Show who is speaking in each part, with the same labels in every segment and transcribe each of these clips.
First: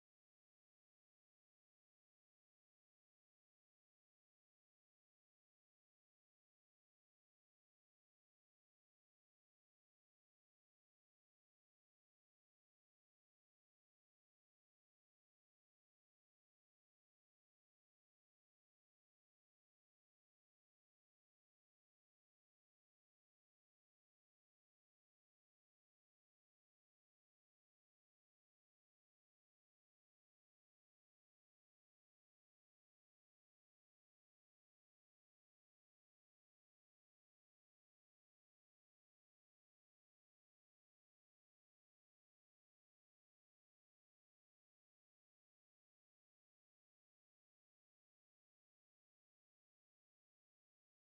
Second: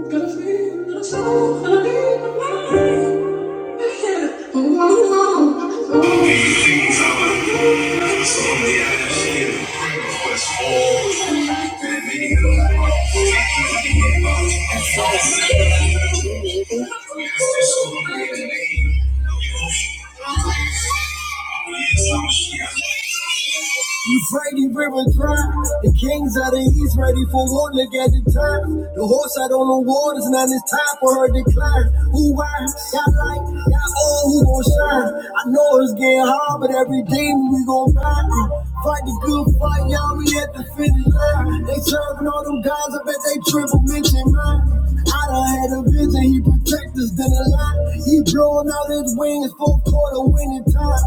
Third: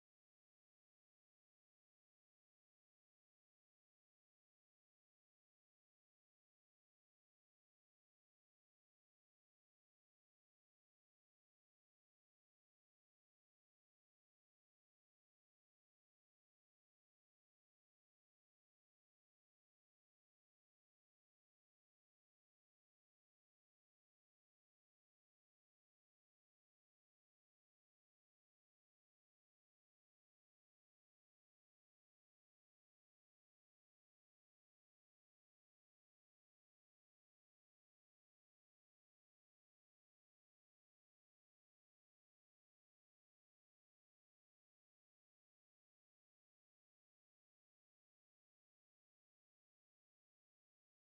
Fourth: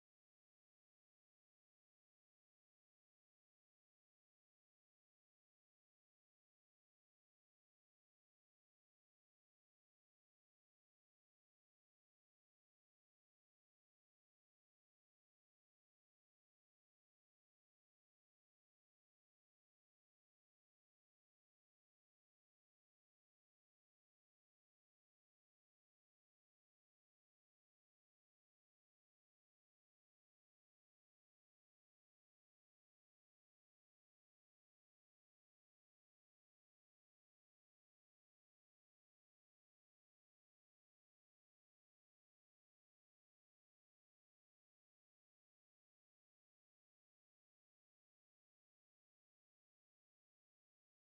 Speaker 1: Thank you. He's ready, river turn. The kings of the east ready for war, look at the turn. The horse out on the waters, now it's time for her to climb. Who I got like, got all who gon' shine. I know it's getting hard, but every day we gon' fight. Fight the good fight, y'all, we at the finish line. They serving all them guys, I bet they triple mention mine. I done had a vision, he protect us, then a lot. He blowing out his wings, four quarter winning time.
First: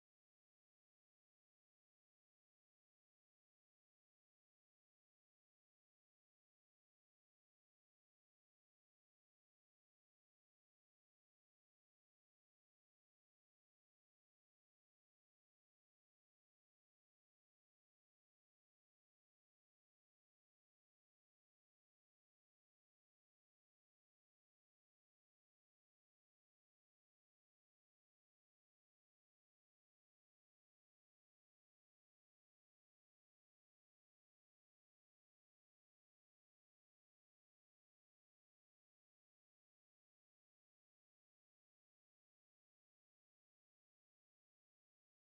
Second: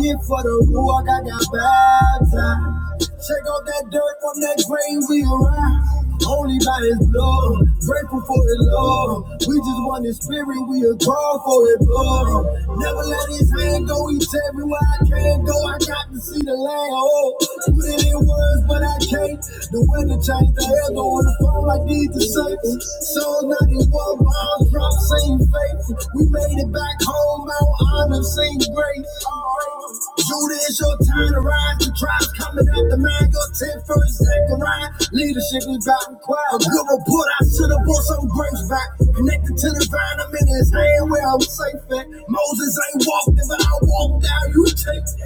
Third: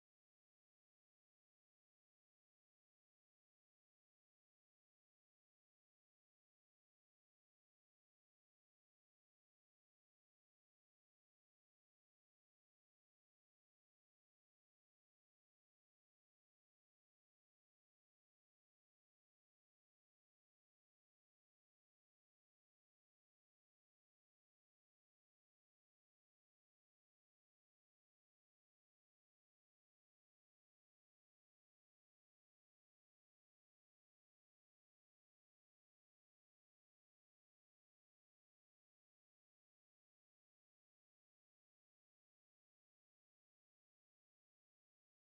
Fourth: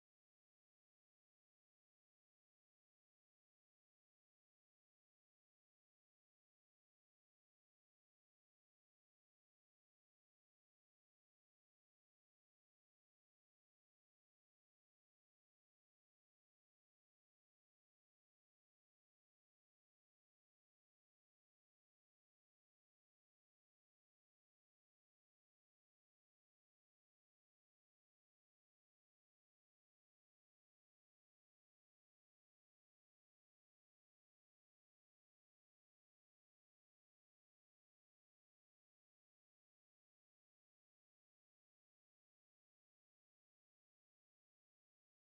Speaker 1: Get for the rock, I got baptized. Check out that dirt from that grave we arrived. Only by his blood, grateful for his love. We just want his spirit, we are called for his blood. Never let his hand go, he tell me where I can't go. I got to see the land. Oh, put it in words, but I can't late. The weather changed, the hell on the phone, I need the say. So 91 bomb drop, ain't faithful. We made it back home, Mount Honor, same grace. Judah, it's your time to rise. The tribe's coming out the man, your 10 first Zechariah. Leadership, we dropping required. A good report, I should have bought some grapes back. Connected to the vine, I'm in his hand where I'm safe at. Moses ain't walked it, but I walked out, you take it.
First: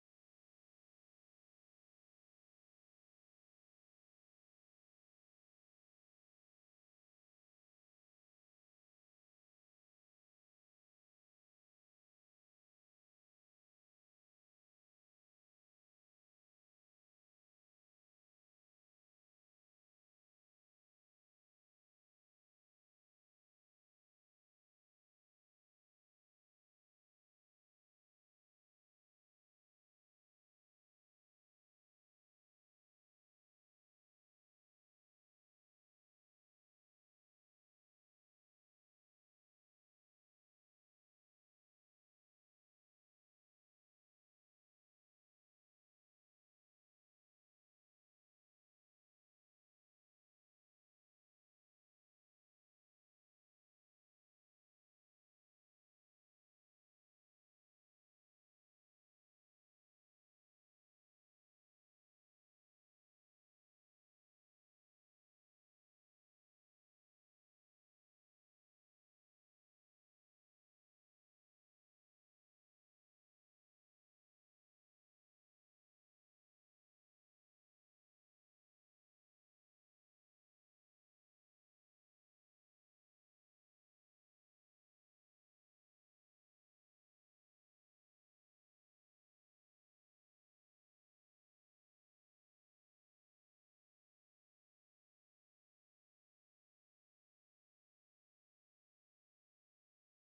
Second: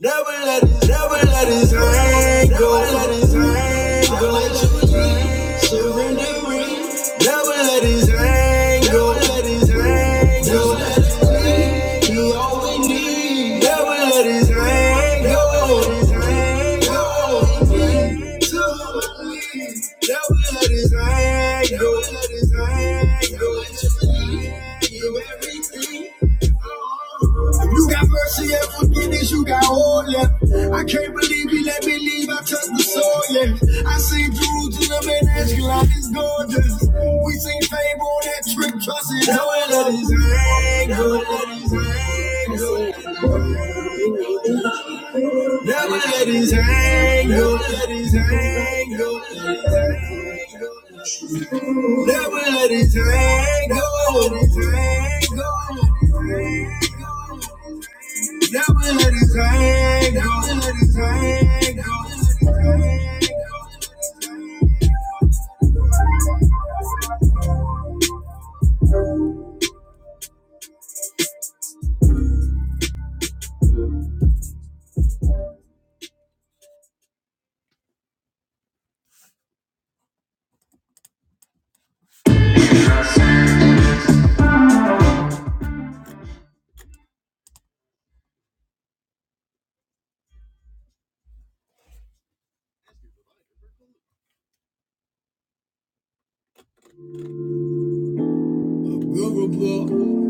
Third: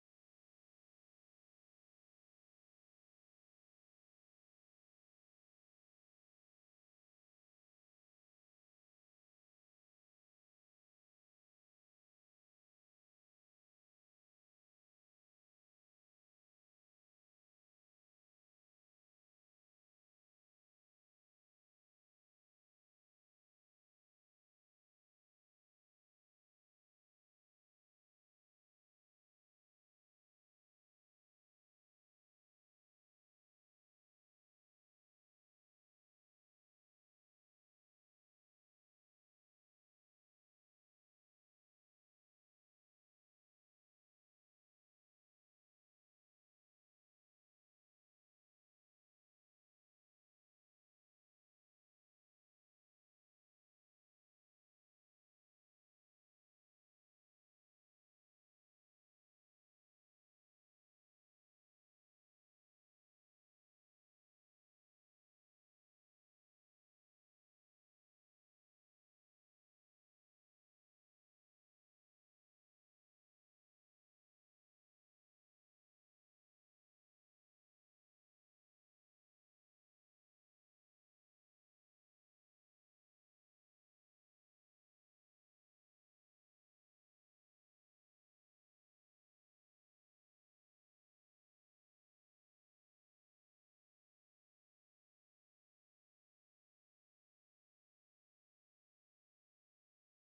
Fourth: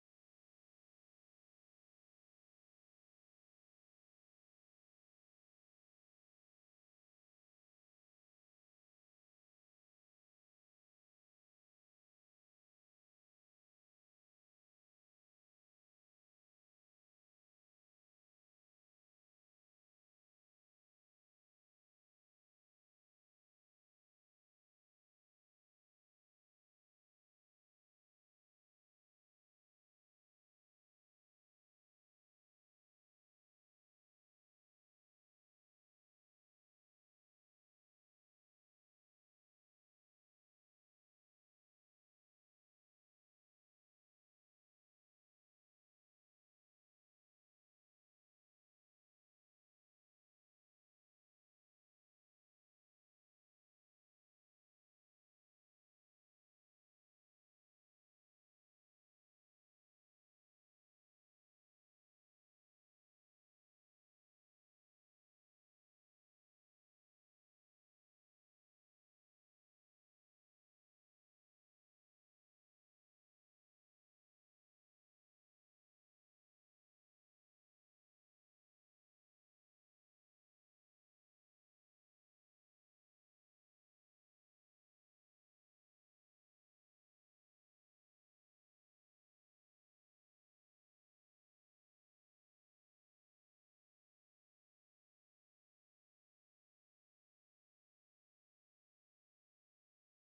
Speaker 1: Never let his, never let his hand go. Never let his hand go. Surrendering. Never let his hand go. Never let his hand go. He all we need. Never let his hand go. Never let his hand go. Never let his hand go. Never let his hand go. Give everything. If you got mercy and forgiveness, you got all left. I can't believe he let me leave. I touched the soil, yeah. I seen Jerusalem and Ashkelon is gorgeous. We seen fame on that trip, trust it. Never let his anger, let his anger. Never let his anger, let his anger, let his anger. Never let his anger, let his anger. Now I let it tango. Now I let it hang. now I let it hang. Good report.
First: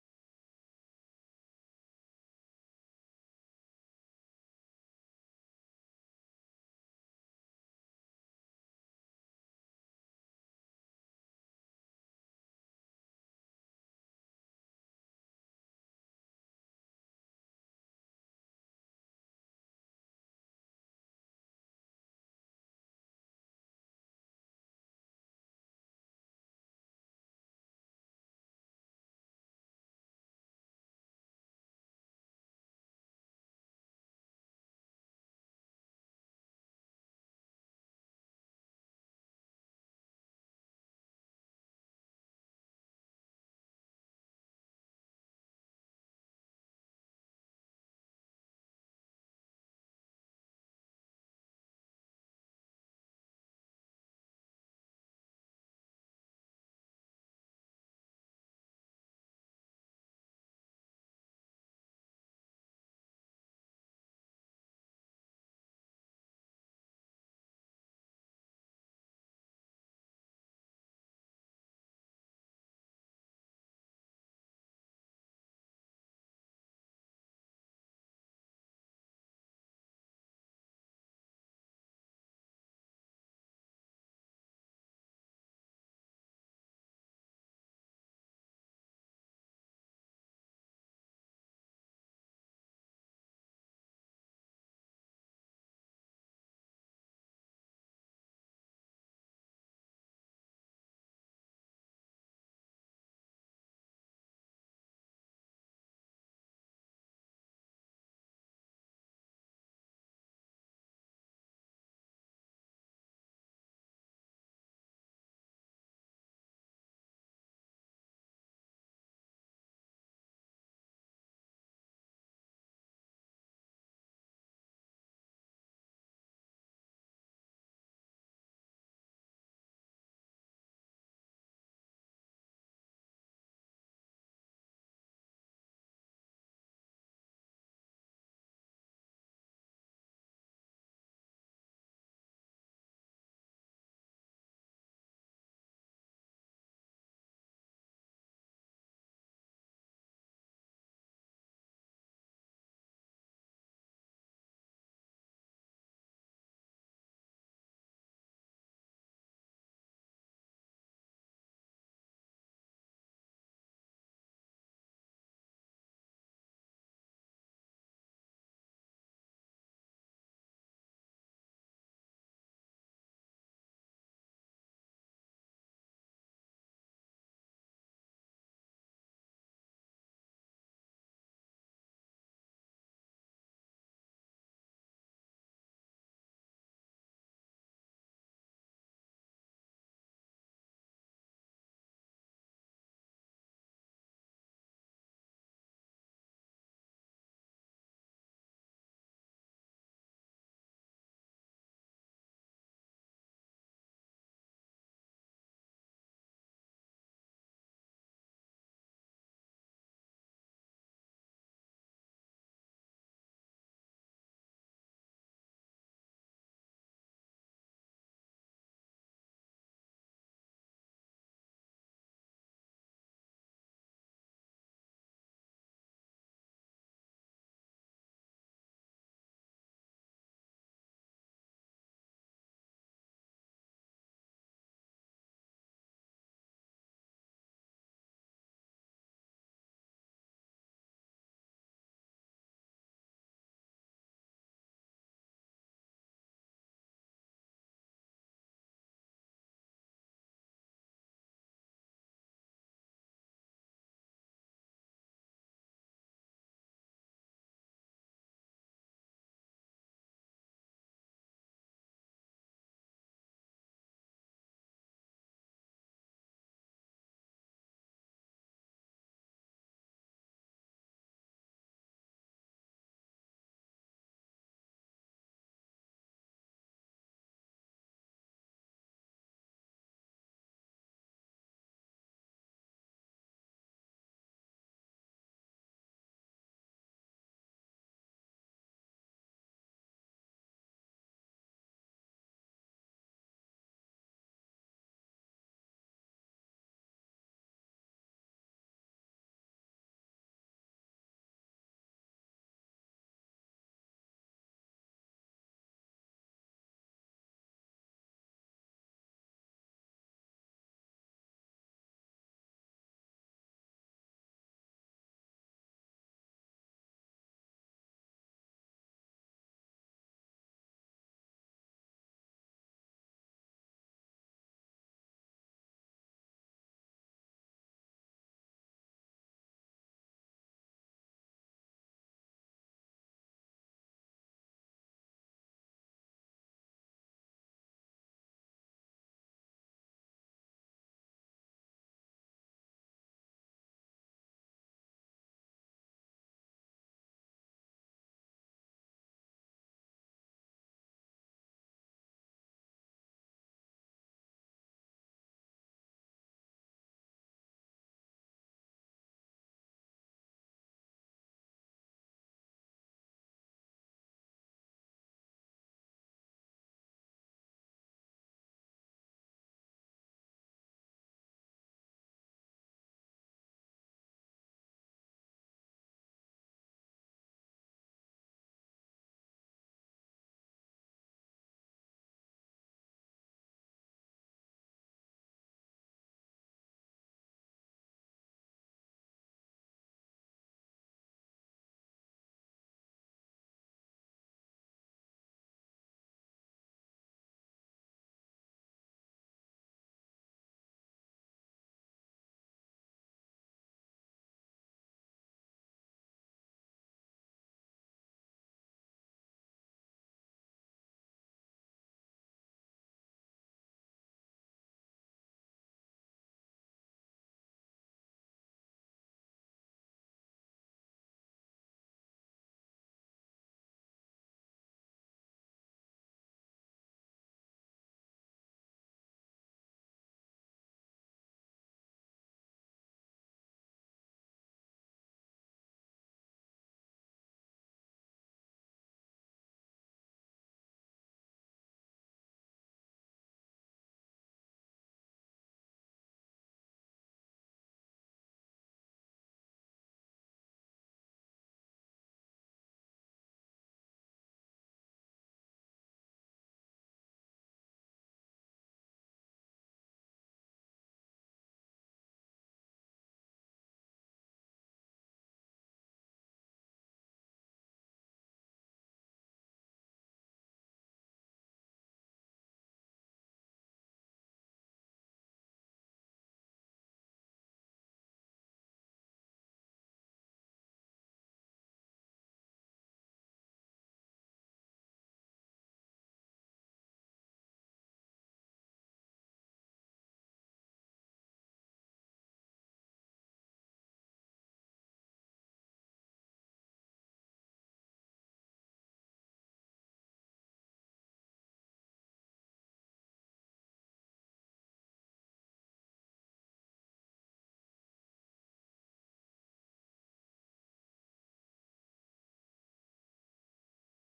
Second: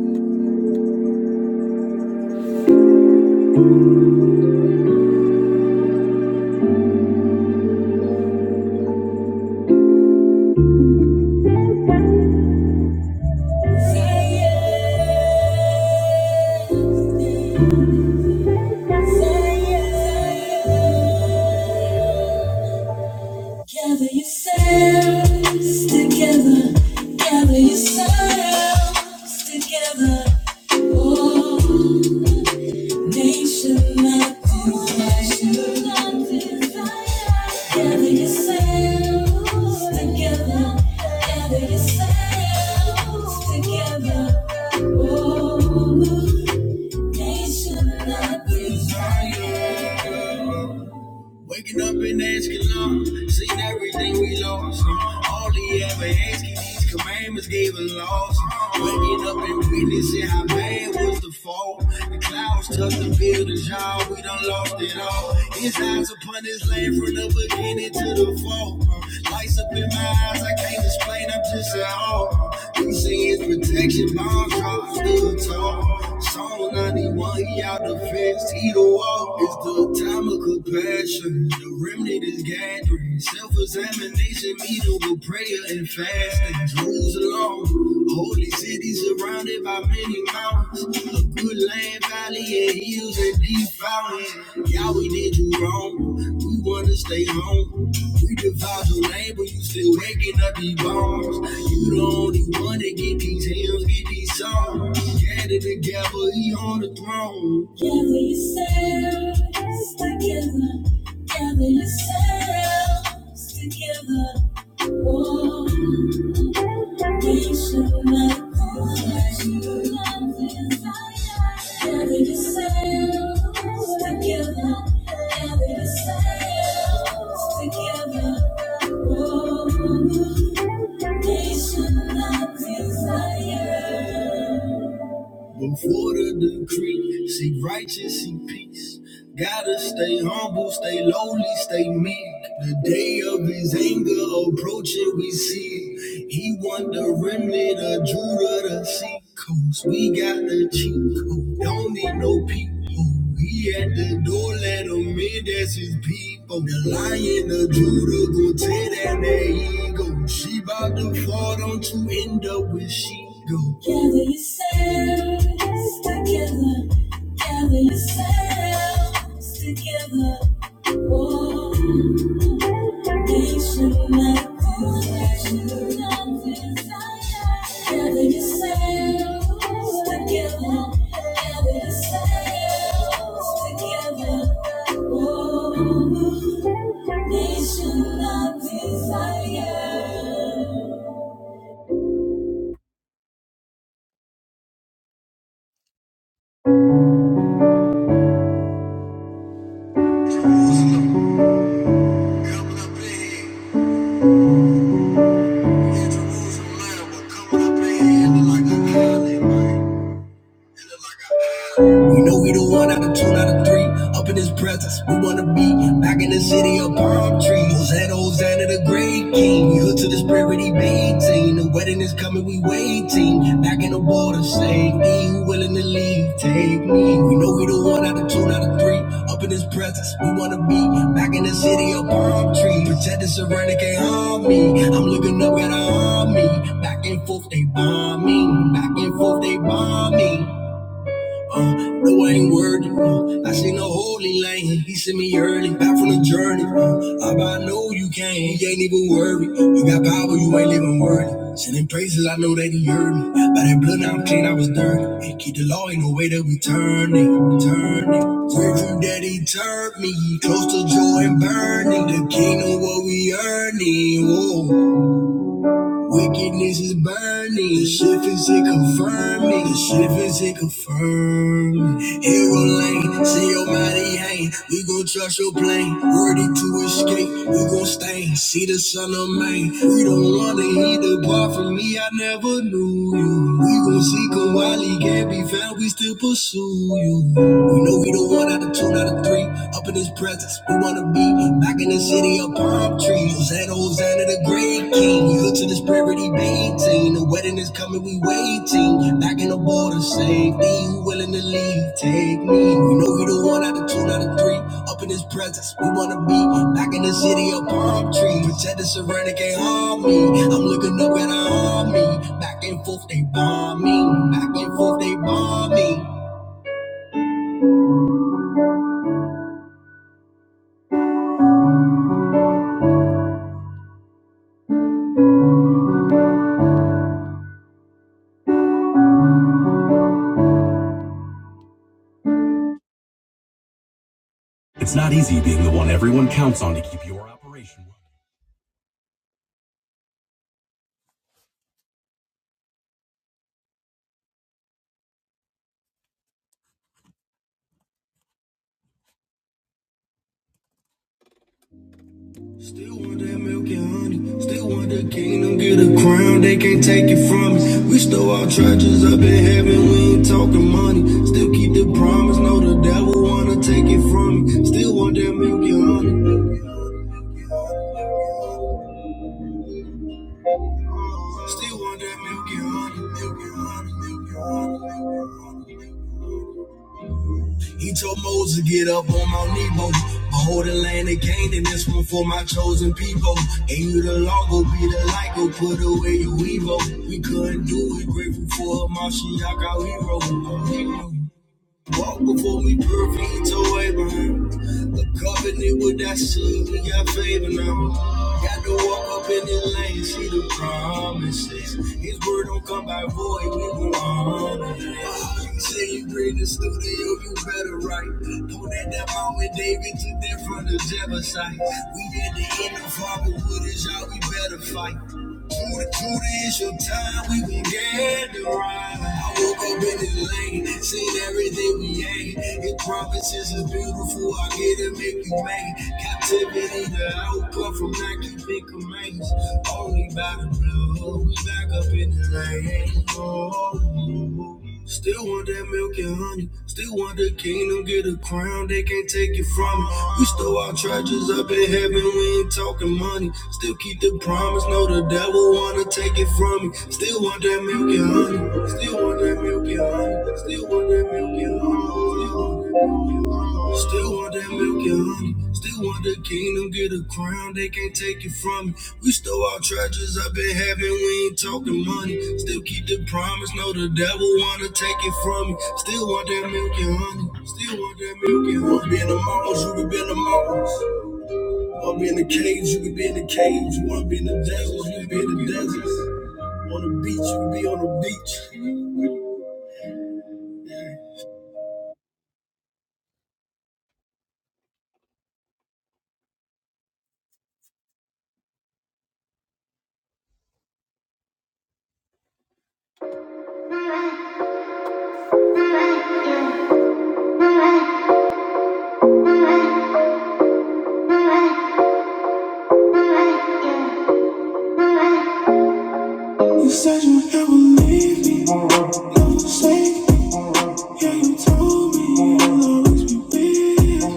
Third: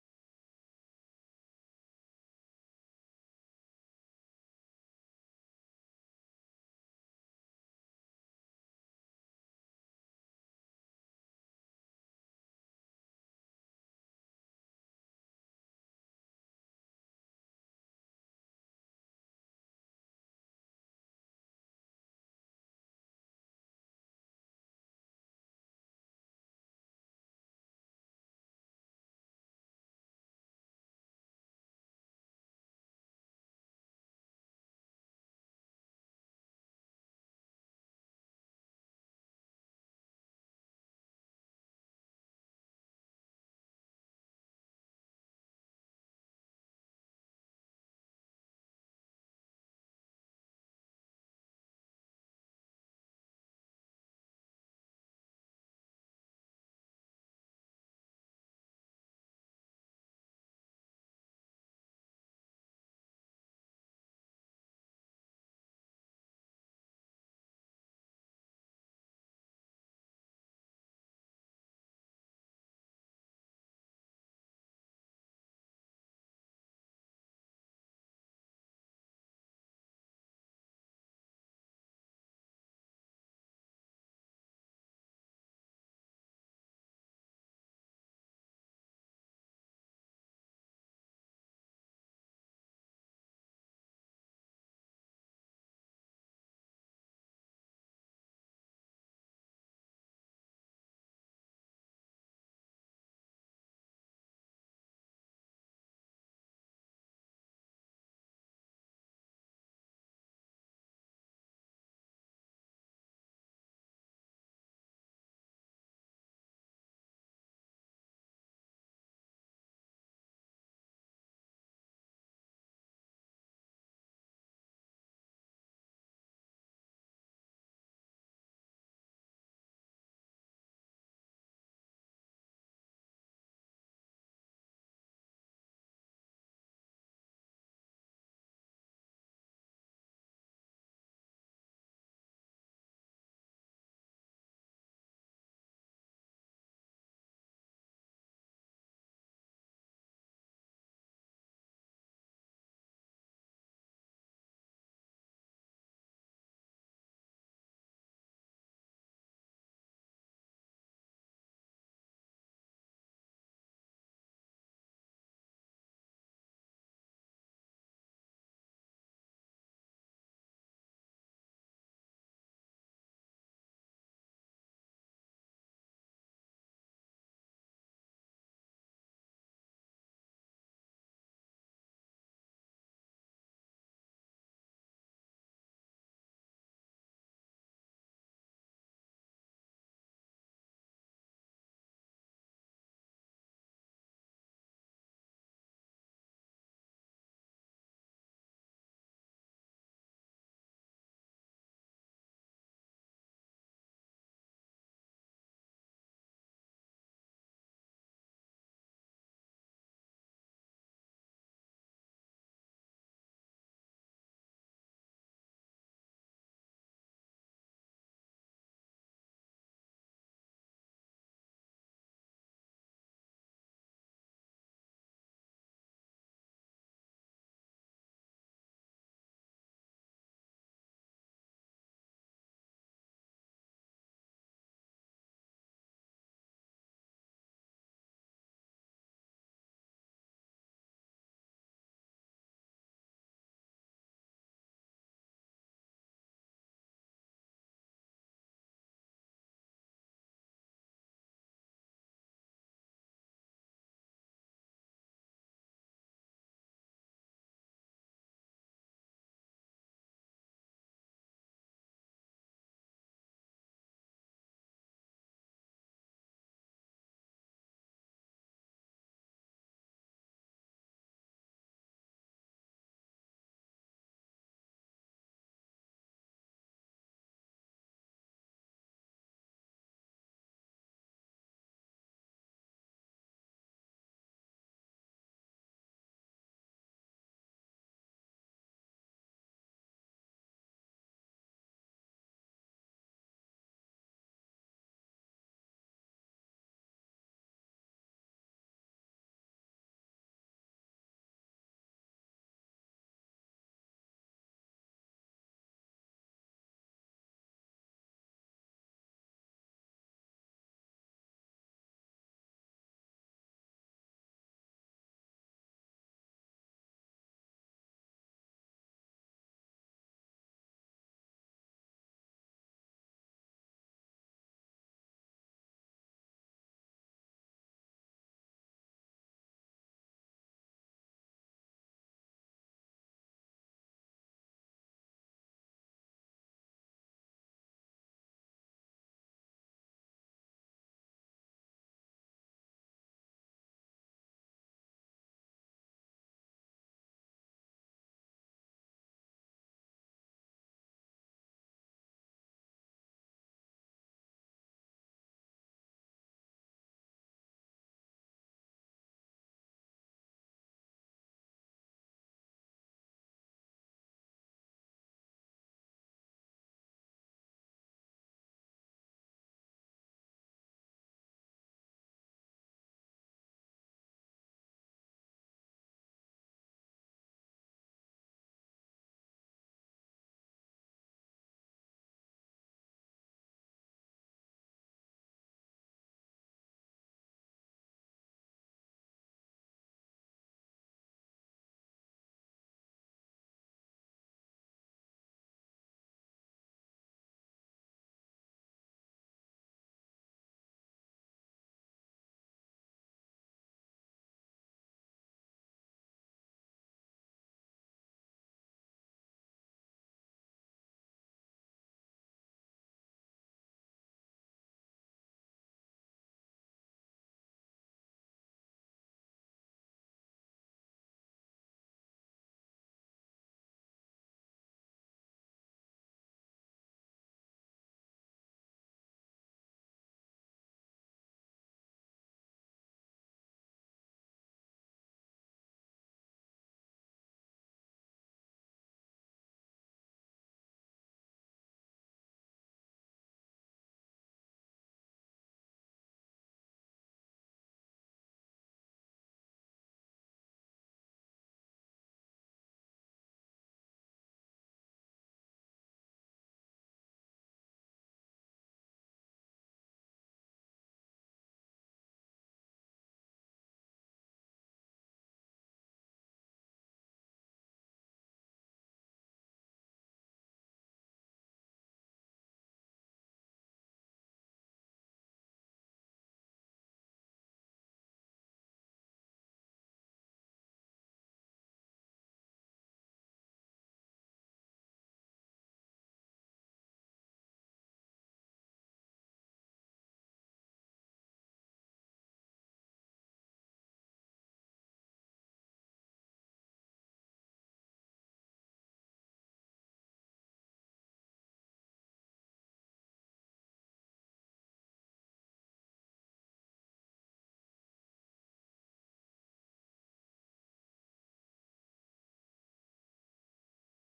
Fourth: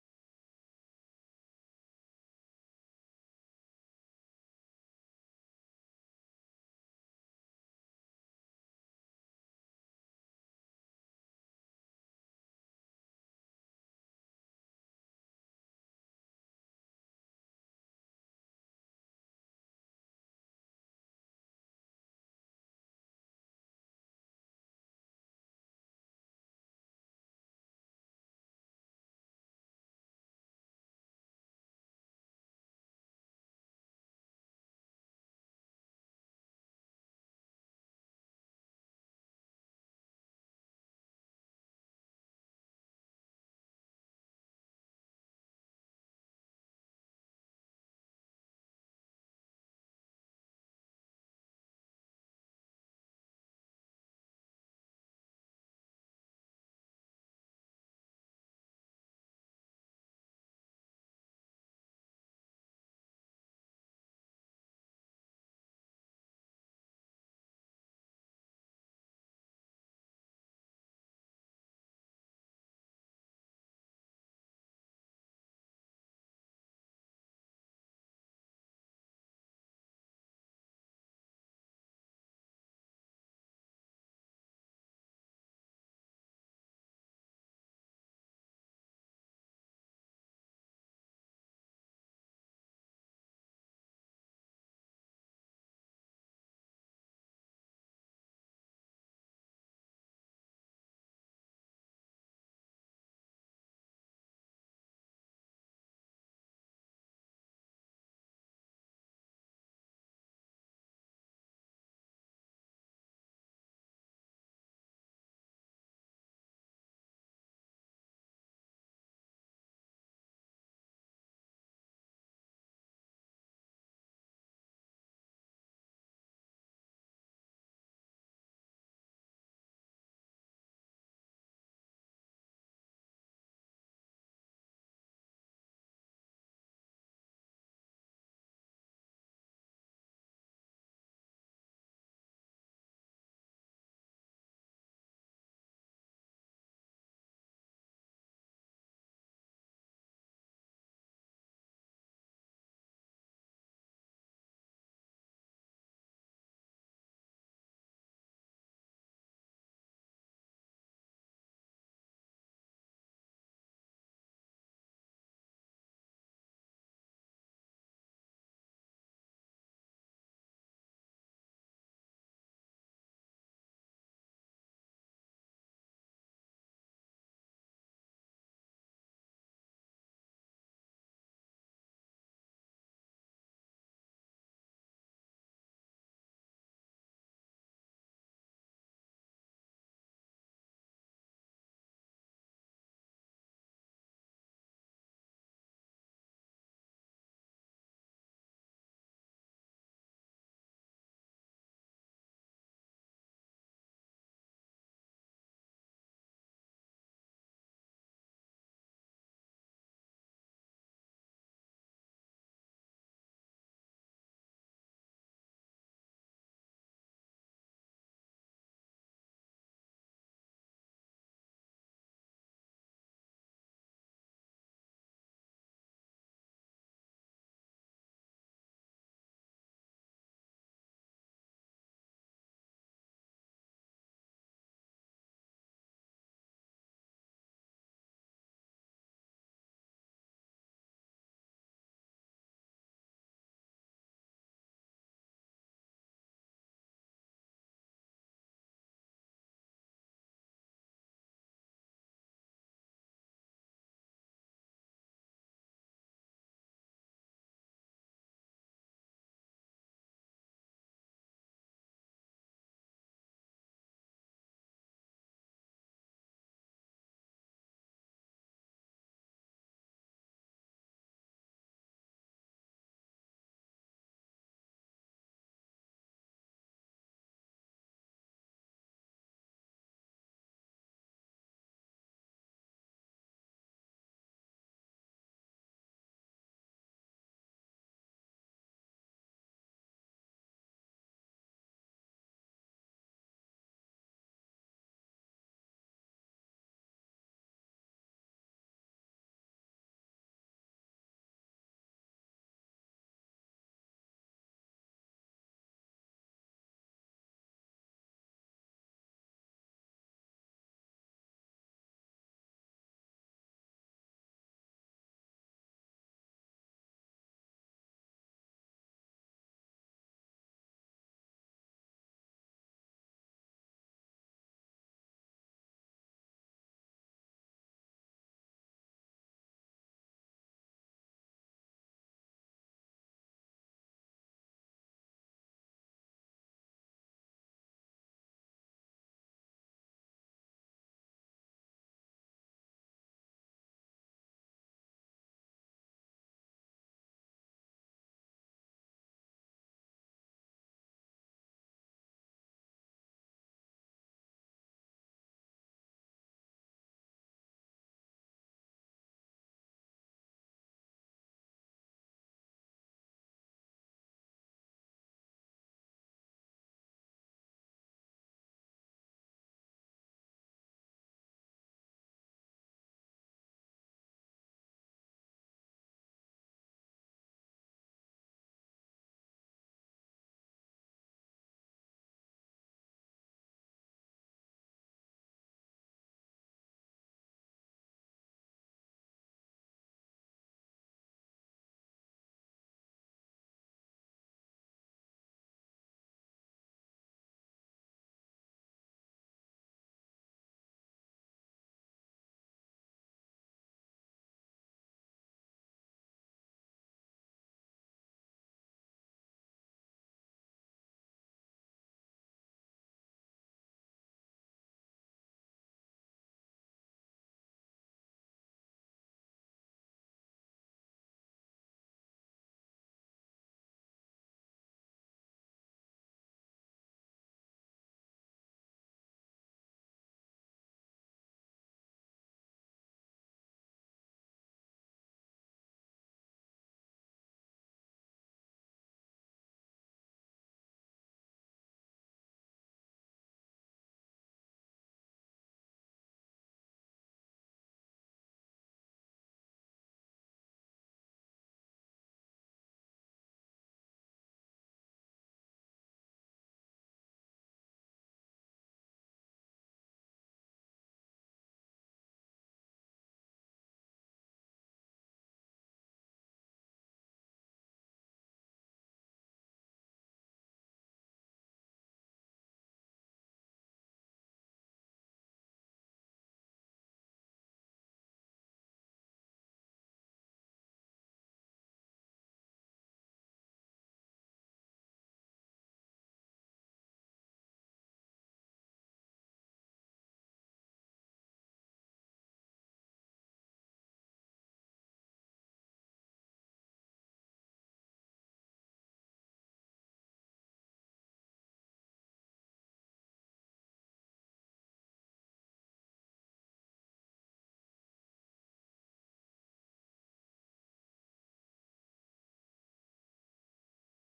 Speaker 1: Say it. Say it. say it. Gather yourselves together. Gather yourselves together. Oh. Together, Together, oh, should not desire. Waking up and asking Lord, seeing everything we lost. All he ever asked, these commandments gave a loss. Waking up and witnessing how bad was the fall. The clouds touched the buildings, y'all. We done lost it all. His eyes upon his land from the beginning to the fall. Lights up in my eyes, I can't explain. I'm just at all. He say it's protection, my shot still tall. Psalm 91, he out the fence, he the wall. It's the time of compassion. The remnant is gathering. Self-examination, meeting with prayer and fasting. Jerusalem, holy city surrounded by many mountains. A good land, valley, and hills and He's violent. Yeah, we did you wrong. We wanna stay home. We devise your name, but you still waking up these bombs. You the only one that get these hymns, get these songs. Gathered together, he on the throne. Gather yourselves together. Gather yourselves together. Whoa. Together, together. oh, nation of desire. Move water the creek, seek righteous, seek peace. Gotta stay humble, stay lowly, stay meek. The day of his anger approaching, we see. it. He want the remnant of Judah to seek. Cause we got the cheat code, don't need no people. He at the door, let him in, that's his people. The lion of Judah gon' tear down that ego. She bout to fall, don't you end up with she go. Gather yourselves together, gather yourselves together. Coming up in here in Jerusalem, but coming up in here like a We know we the one out of two, out of three. Up in his presence, we wanna be back in the city of palm trees. Hosanna, Hosanna, the great king. We hood to the spirit he maintain. The wedding is coming, we waiting. Back in the water, safety. Who willing to leave? Take me. We know we the one out of two, out of three. Up in his presence, we wanna be back in the city of palm trees. Protect the surrender, can't harm me. I'm looking up at our army. Back and forth, they bomb me. Back and forth, they bomb me. No, I ain't worthy. I see no holy lane. He sent me early, back from the journey. Abba, I know you can. He ain't even worried. You got power, you ain't even worthy. Sending praises, I know that he heard me. By that blood, now I'm clean, I was dirty. Keep the law, ain't no way that we turn it, turn it. Grateful that he turned me close to joy and burning. The kingdom, what we earning. Whoa. Wickedness is burning, the shift is it confirming, the shift is it confirmed. Hero lane, see your body hang, we gon' trust your plane, worthy to escape, we gon' stay, see the sun of man. We don't wanna hear the part from me, I never knew you. We gon' seek him while he can't be found, we still pursue pursue you. We know we the one out of two, not a three. Up in his presence, we wanna be back in the city of palm trees. Hosanna, Hosanna, the great king. We look to this prosperity maintain. The wedding is coming, we waiting. Back in the border, safety. Who willing to leave? Take me. We know we the one out of two, not a three. Up in his presence, we wanna be back in the city of palm trees. Protect the surrender, can't harm me. I'm looking up at our army. Back and forth, they bomb me. Back and forth, they bomb me. It's not easy being the one everyone counts on to keep your operation running. Still want that milk and honey. Still want the kingdom, get a crown. They can't take it from me. We stole our treasures up in heaven. We ain't talking money. Still keep the promise. No, the devil wanna take it from me. Still want that milk and honey. Still want that milk and honey. Milk and honey. Milk and honey. Milk and honey. He told Moses, get up on Mount Nebo. Behold the land of Canaan, this one for my chosen people. And you the law, go be the light, go put away your evil. We couldn't do it, grateful for a Mashiach, our hero. Walk before we perfect to Abraham. The covenant with that seed, we got favor now. Got to walk up in the lane, see the promises. His word don't come by void, we will honor it. You say you bring the studio, you better write. Pull that down out with David took them from the Jebusite. We at the end of Fatherhood is how we better fight. Judy, Judy, it's your time, we gon' get it right. I woke up in the lane, seen everything we ain't. Your promises are beautiful, I get it, make you mad. Captivity, the outcome from not keeping commands. Only by the blood, we back up in the lane. Oh, oh, oh, oh. Still want that milk and honey. Still want the kingdom, get a crown. They can't take it from me. We stole our treasures up in heaven. We ain't talking money. Still keep the promise. No, the devil wanna take it from me. Still want that milk and honey. Still want that milk and honey. Still want that milk and honey. Still want that milk and honey. They want the kingdom, get a crown, they can't take it from me. We stole our treasures I've been having, we ain't talking money. Still keep the promise, no, the devil wanna take it from me. Still want that milk and honey, still want that milk and honey. Wanna be in the mountains, you could be in the mountains. Wanna be in the caves, you could be in the caves. Wanna be in the deserts, you could be in the deserts. On the beach, you could be on the beach. You said you would never leave me. I was safe, yeah, you told me you'll always be with me.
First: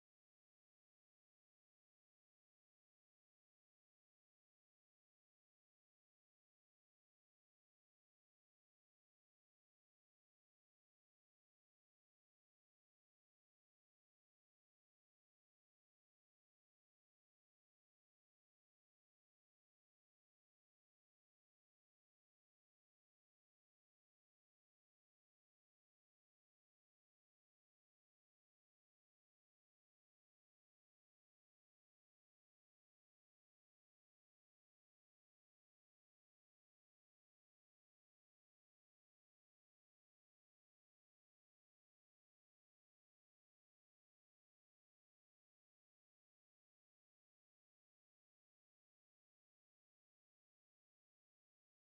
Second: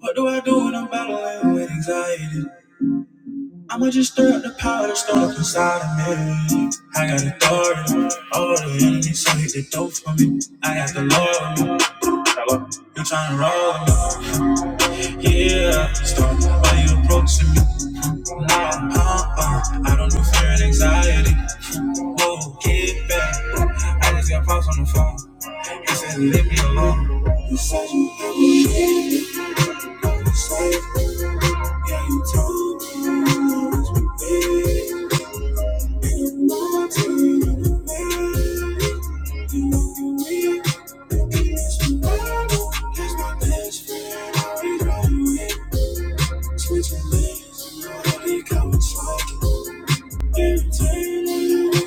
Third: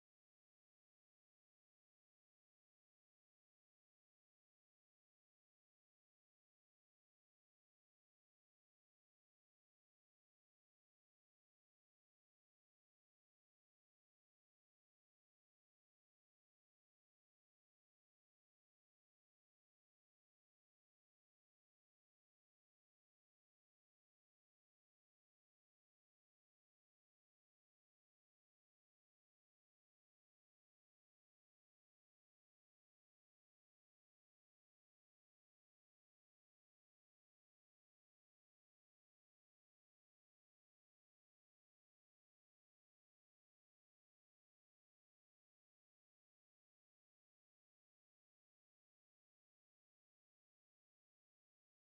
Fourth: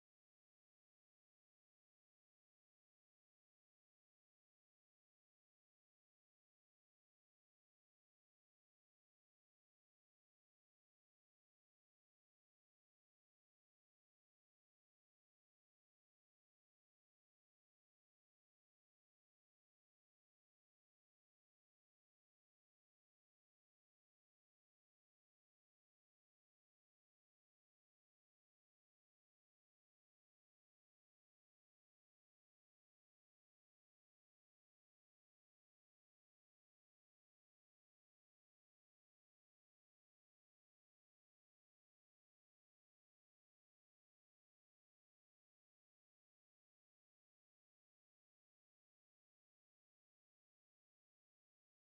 Speaker 1: What do I do when I'm battling with anxiety? I'ma just stir up the power that's stored up inside of me. I got authority. All the enemies so hit the door for me. I got the Lord. with me. You tryna roll with me? Yeah. Start by you approaching me. Nah, uh, uh, I don't do fear and anxiety. Whoa, get back. I just got pops on the phone. He said, leave me alone. It's my best friend, right? It's the road he come and slow. Never knew love, never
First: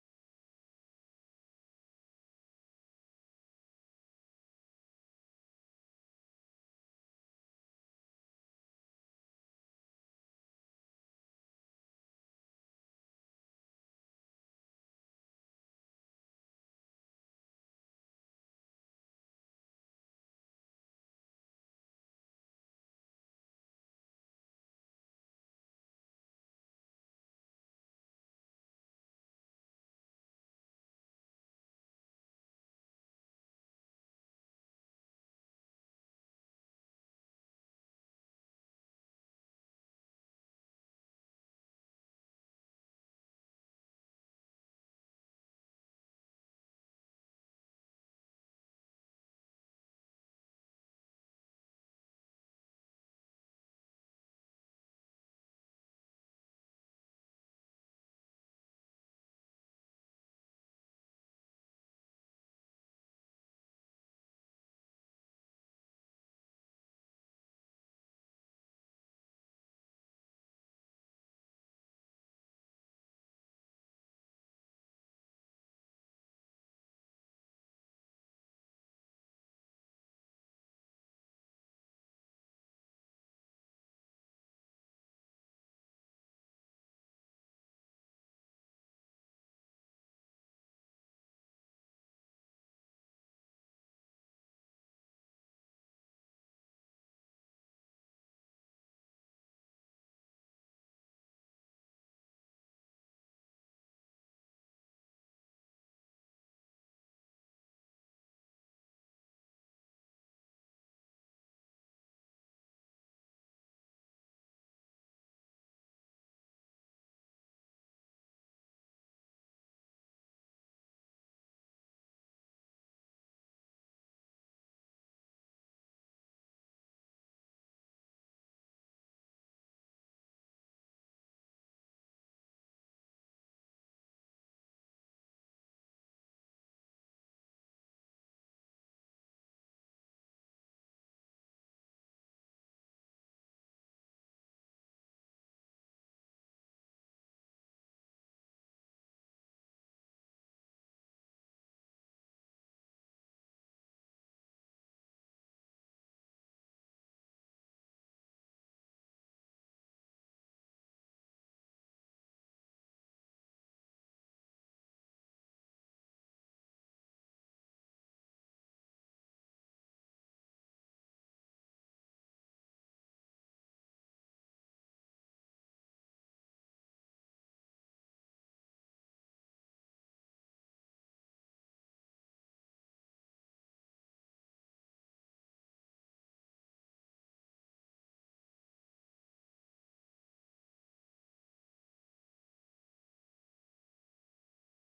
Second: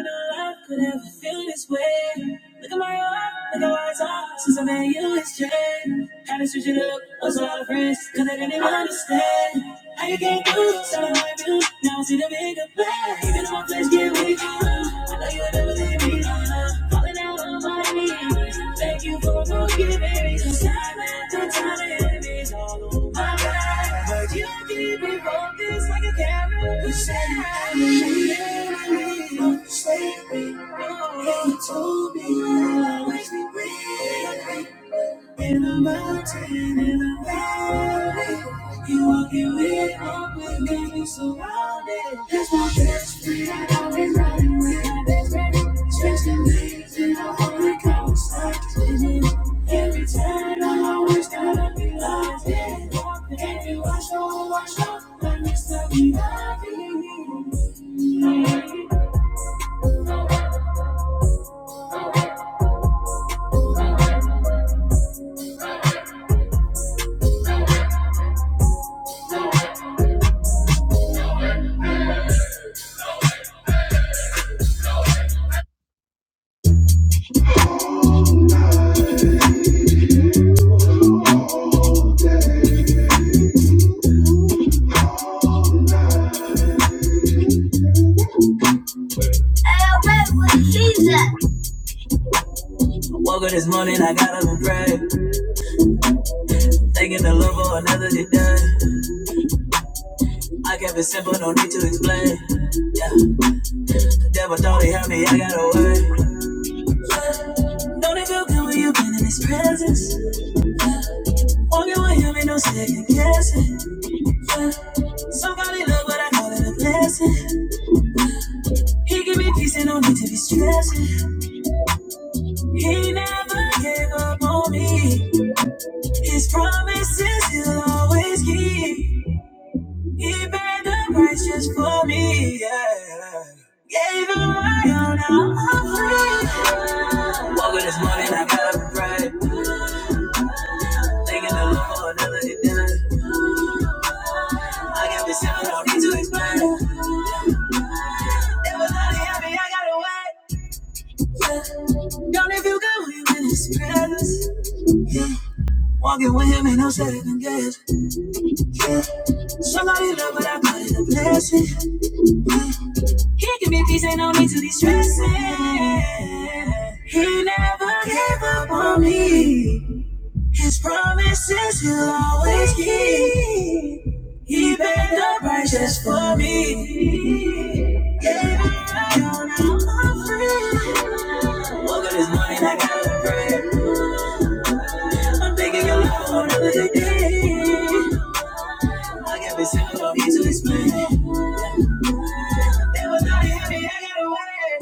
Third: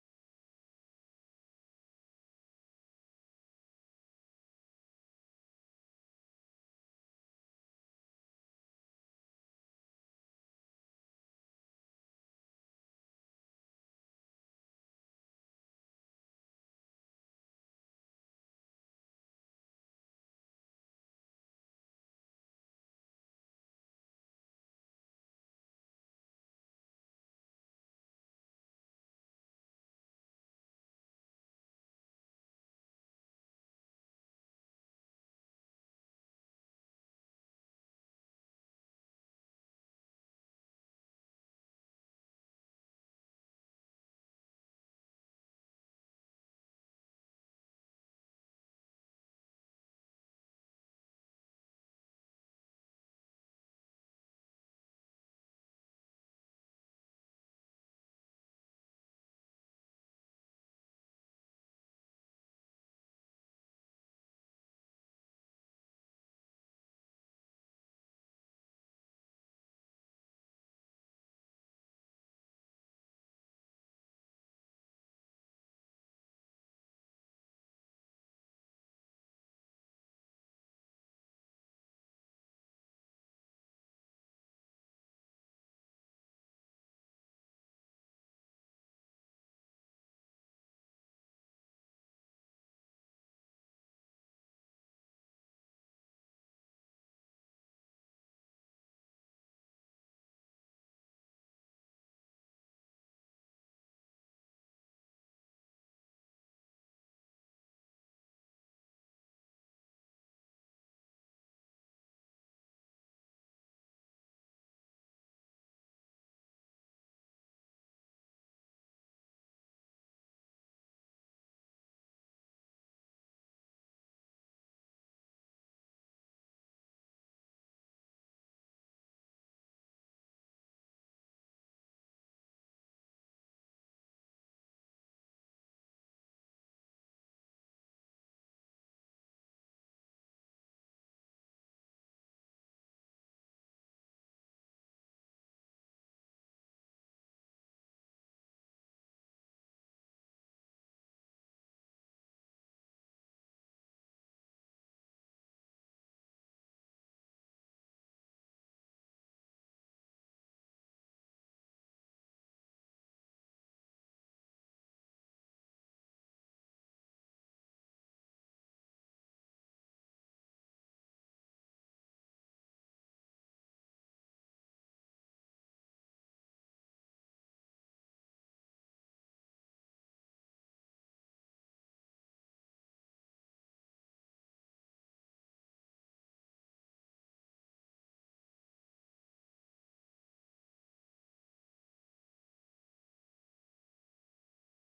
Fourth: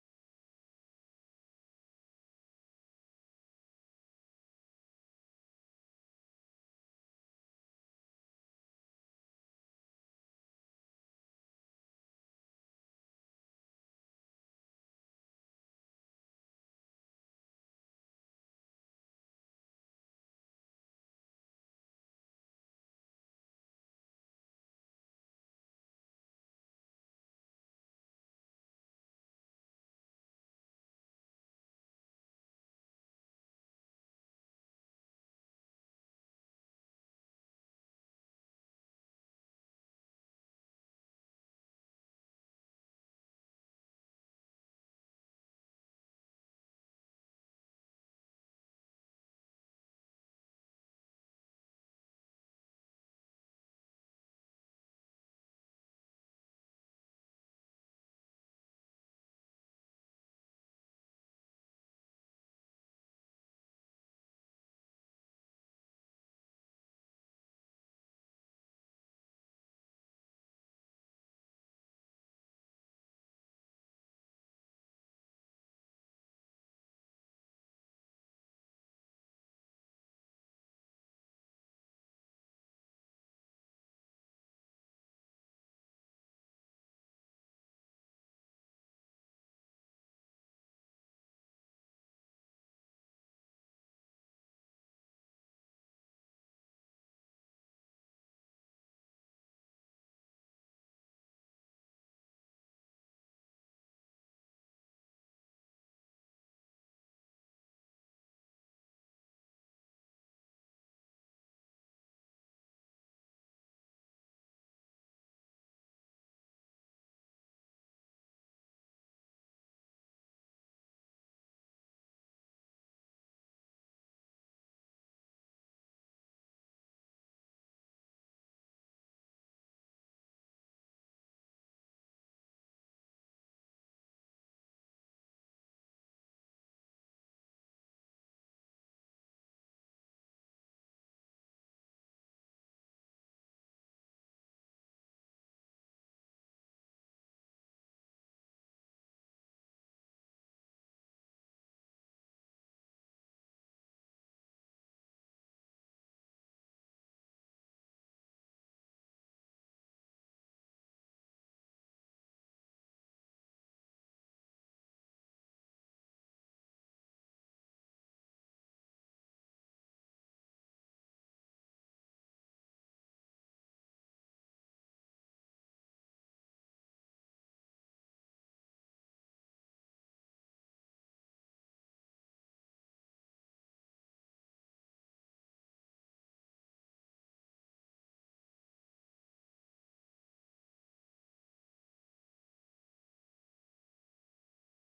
Speaker 1: knew love could ever feel this way. Look at my heart, look at where it's all since I met you, it's changed. Had to switch it up, lost a lot of friends, they didn't understand. How you came through, so I do. Now I see the bigger plan. Even though my flesh get weak, I know you would never leave me. Falling out of my knees. Thank you for forgiving me. 'cause Time after time, enemies all over my life. But you keep me focused like a camera. You said I believe, don't forsake me. You told me you'll always be with me. In the mountain, in the valley. You walking with open, got me surrounded. That's my best friend. I've running with my best friend. Stretching legs and I'm only conversation. Every time I always gotta be locked in. And you watch over, watch over, but next time we love you. Woke up this morning, I got up and prayed. Thanking the Lord for another day. I kept it simple, no need to explain. Devil thought he had me, I got away. Don't it feel good when you've been in his presence? Walking with him ain't no second guessing. Somebody love what I call it a blessing. He give me peace and no need to be stressing. He never gave up on me. His promises he'll always keep. He paid the price just for me. Yeah. Gave him my all, now I'm free. Woke up this morning, I got up and prayed. Thanking the Lord for another day done. I got this heaven, no need to explain. It was only happy I got away. We were in his presence. Walking with him ain't no second guess. Somebody love what I call it a blessing. He give me peace, ain't no need to be stressing. He never gave up on me. His promises he'll always keep. He paid the price just for me. Yeah, it all now I'm free. Woke up this morning, I got a prayer. I'm thinking your love for another day. I got this single, don't need to explain. It was not heavy, I got away.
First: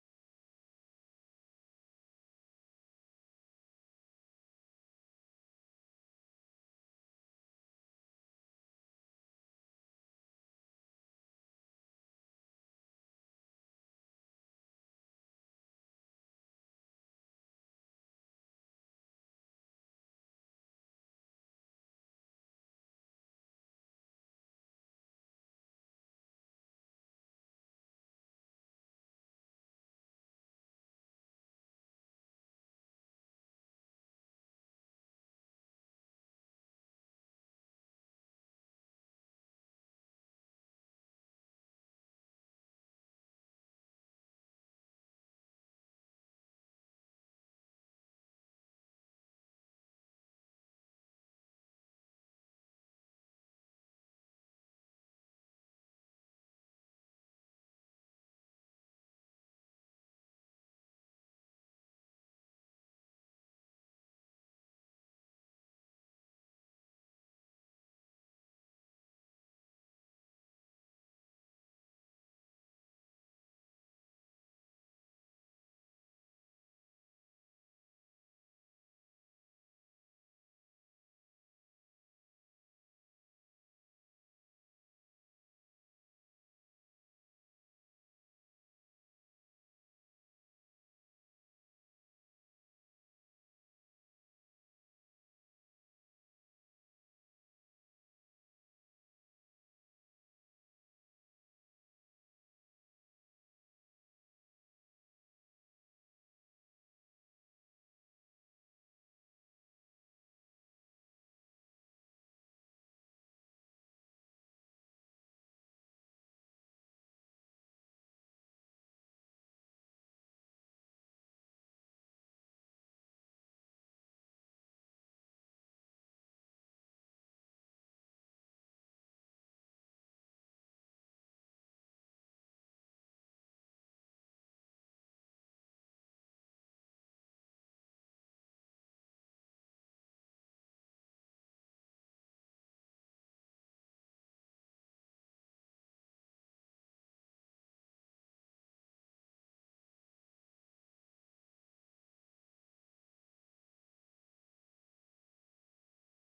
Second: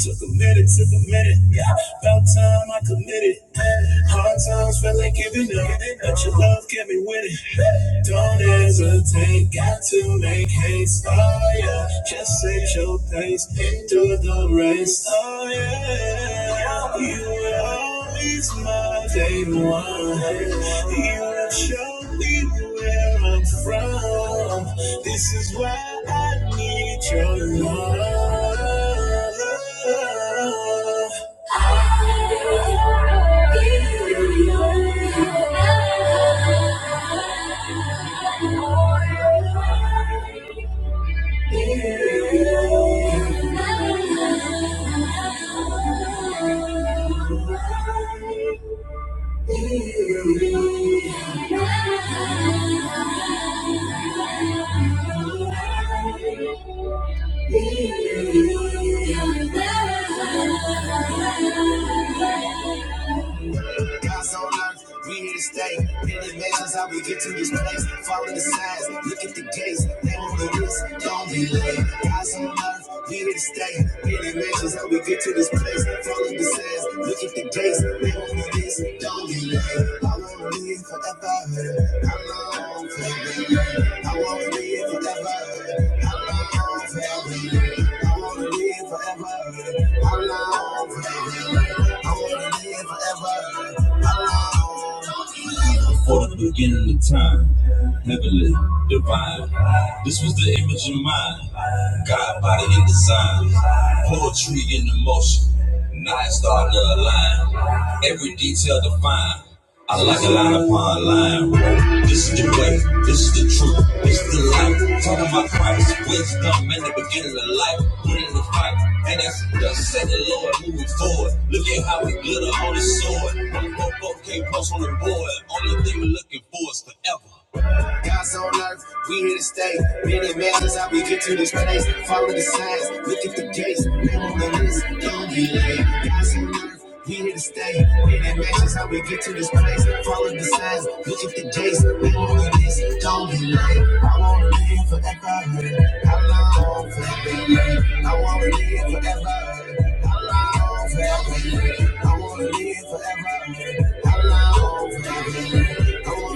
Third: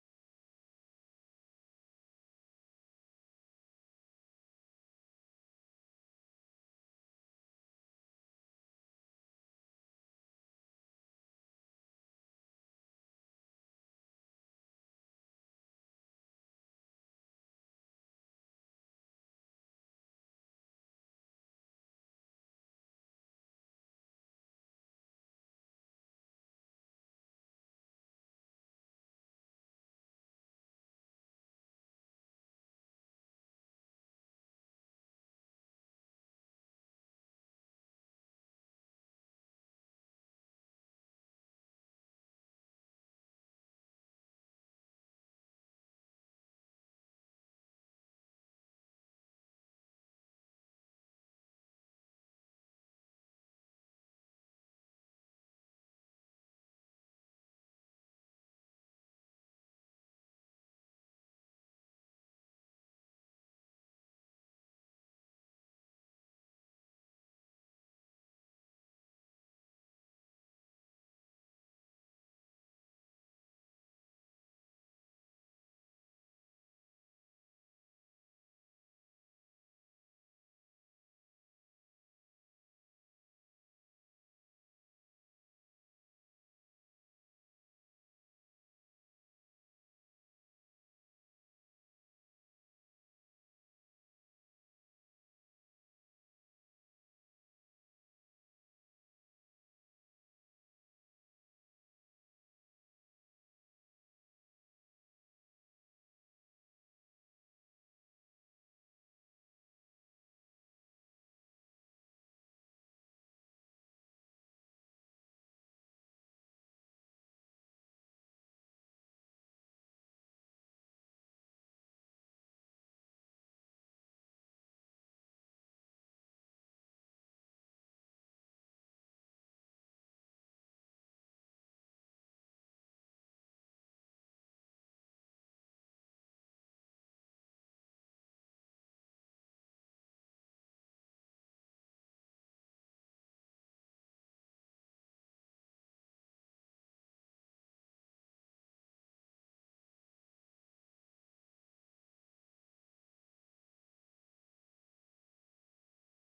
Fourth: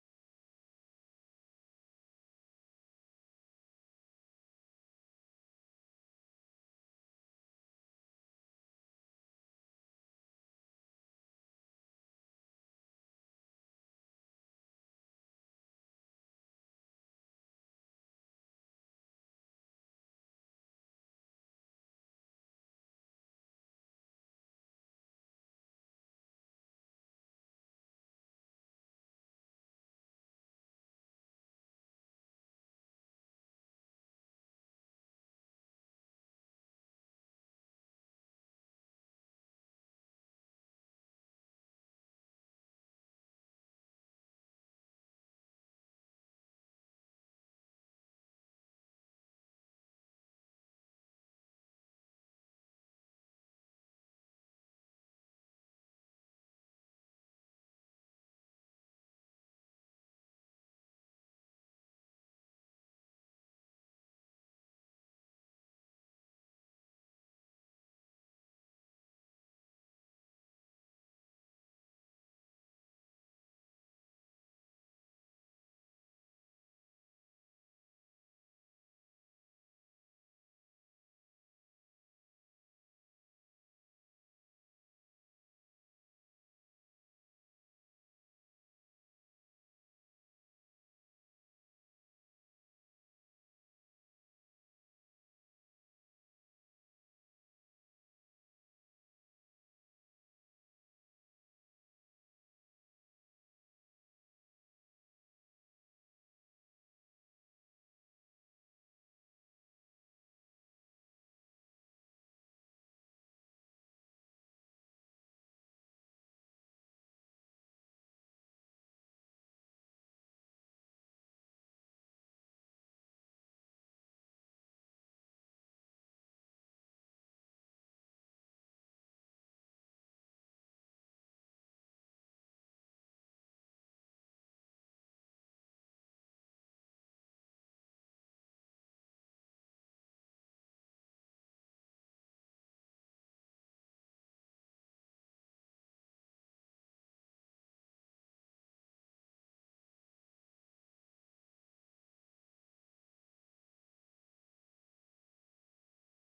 Speaker 1: Took a minute, took a minute, yeah. About time I committed. Hard times felt like giving up, but your love kept me winning. Don't hesitate, got to make haste. Oh yeah, just set your pace into the race. Oh yeah, you were always my day one. You have shown me where I'm from. This is why I need your love. Thank you. Thank you. God's on earth, we here to stay. Innovations, how we get to this place. Follow the signs, look at the gates. They want the this, don't be late. God's on earth, we here to stay. Innovations, how we get to this place. Follow the signs, look at the gates. They want the this, don't be late. I want to live forever. I'm long for you. I want to live forever. I'm long for you. I want to live forever. I'm before the beginning of time. Heavenly, divine. This was the image of mind, God, body, and design. Poetry in emotion. motion. Now it's starting to align. Every detail defined. I like a line upon line. This is the way, this is the truth, this is the life. Talking about Christ, wisdom in the beginning of life. Winning the fight, and that's the second Lord moving forward. Look at how we glitter on his sword. One broke, broke, can't post on the board. Only thing we're looking for is forever. God's on earth, we here to stay. Many measures how we get to this place. Follow the signs, look at the gates. Name on the list, don't be late. God's on earth, we here to stay. Many measures how we get to this place. Follow the signs, look at the gates. Name on the list, don't be late. I wanna live forever. How long forever? I wanna live forever. How long forever? I wanna live forever. How long forever? I want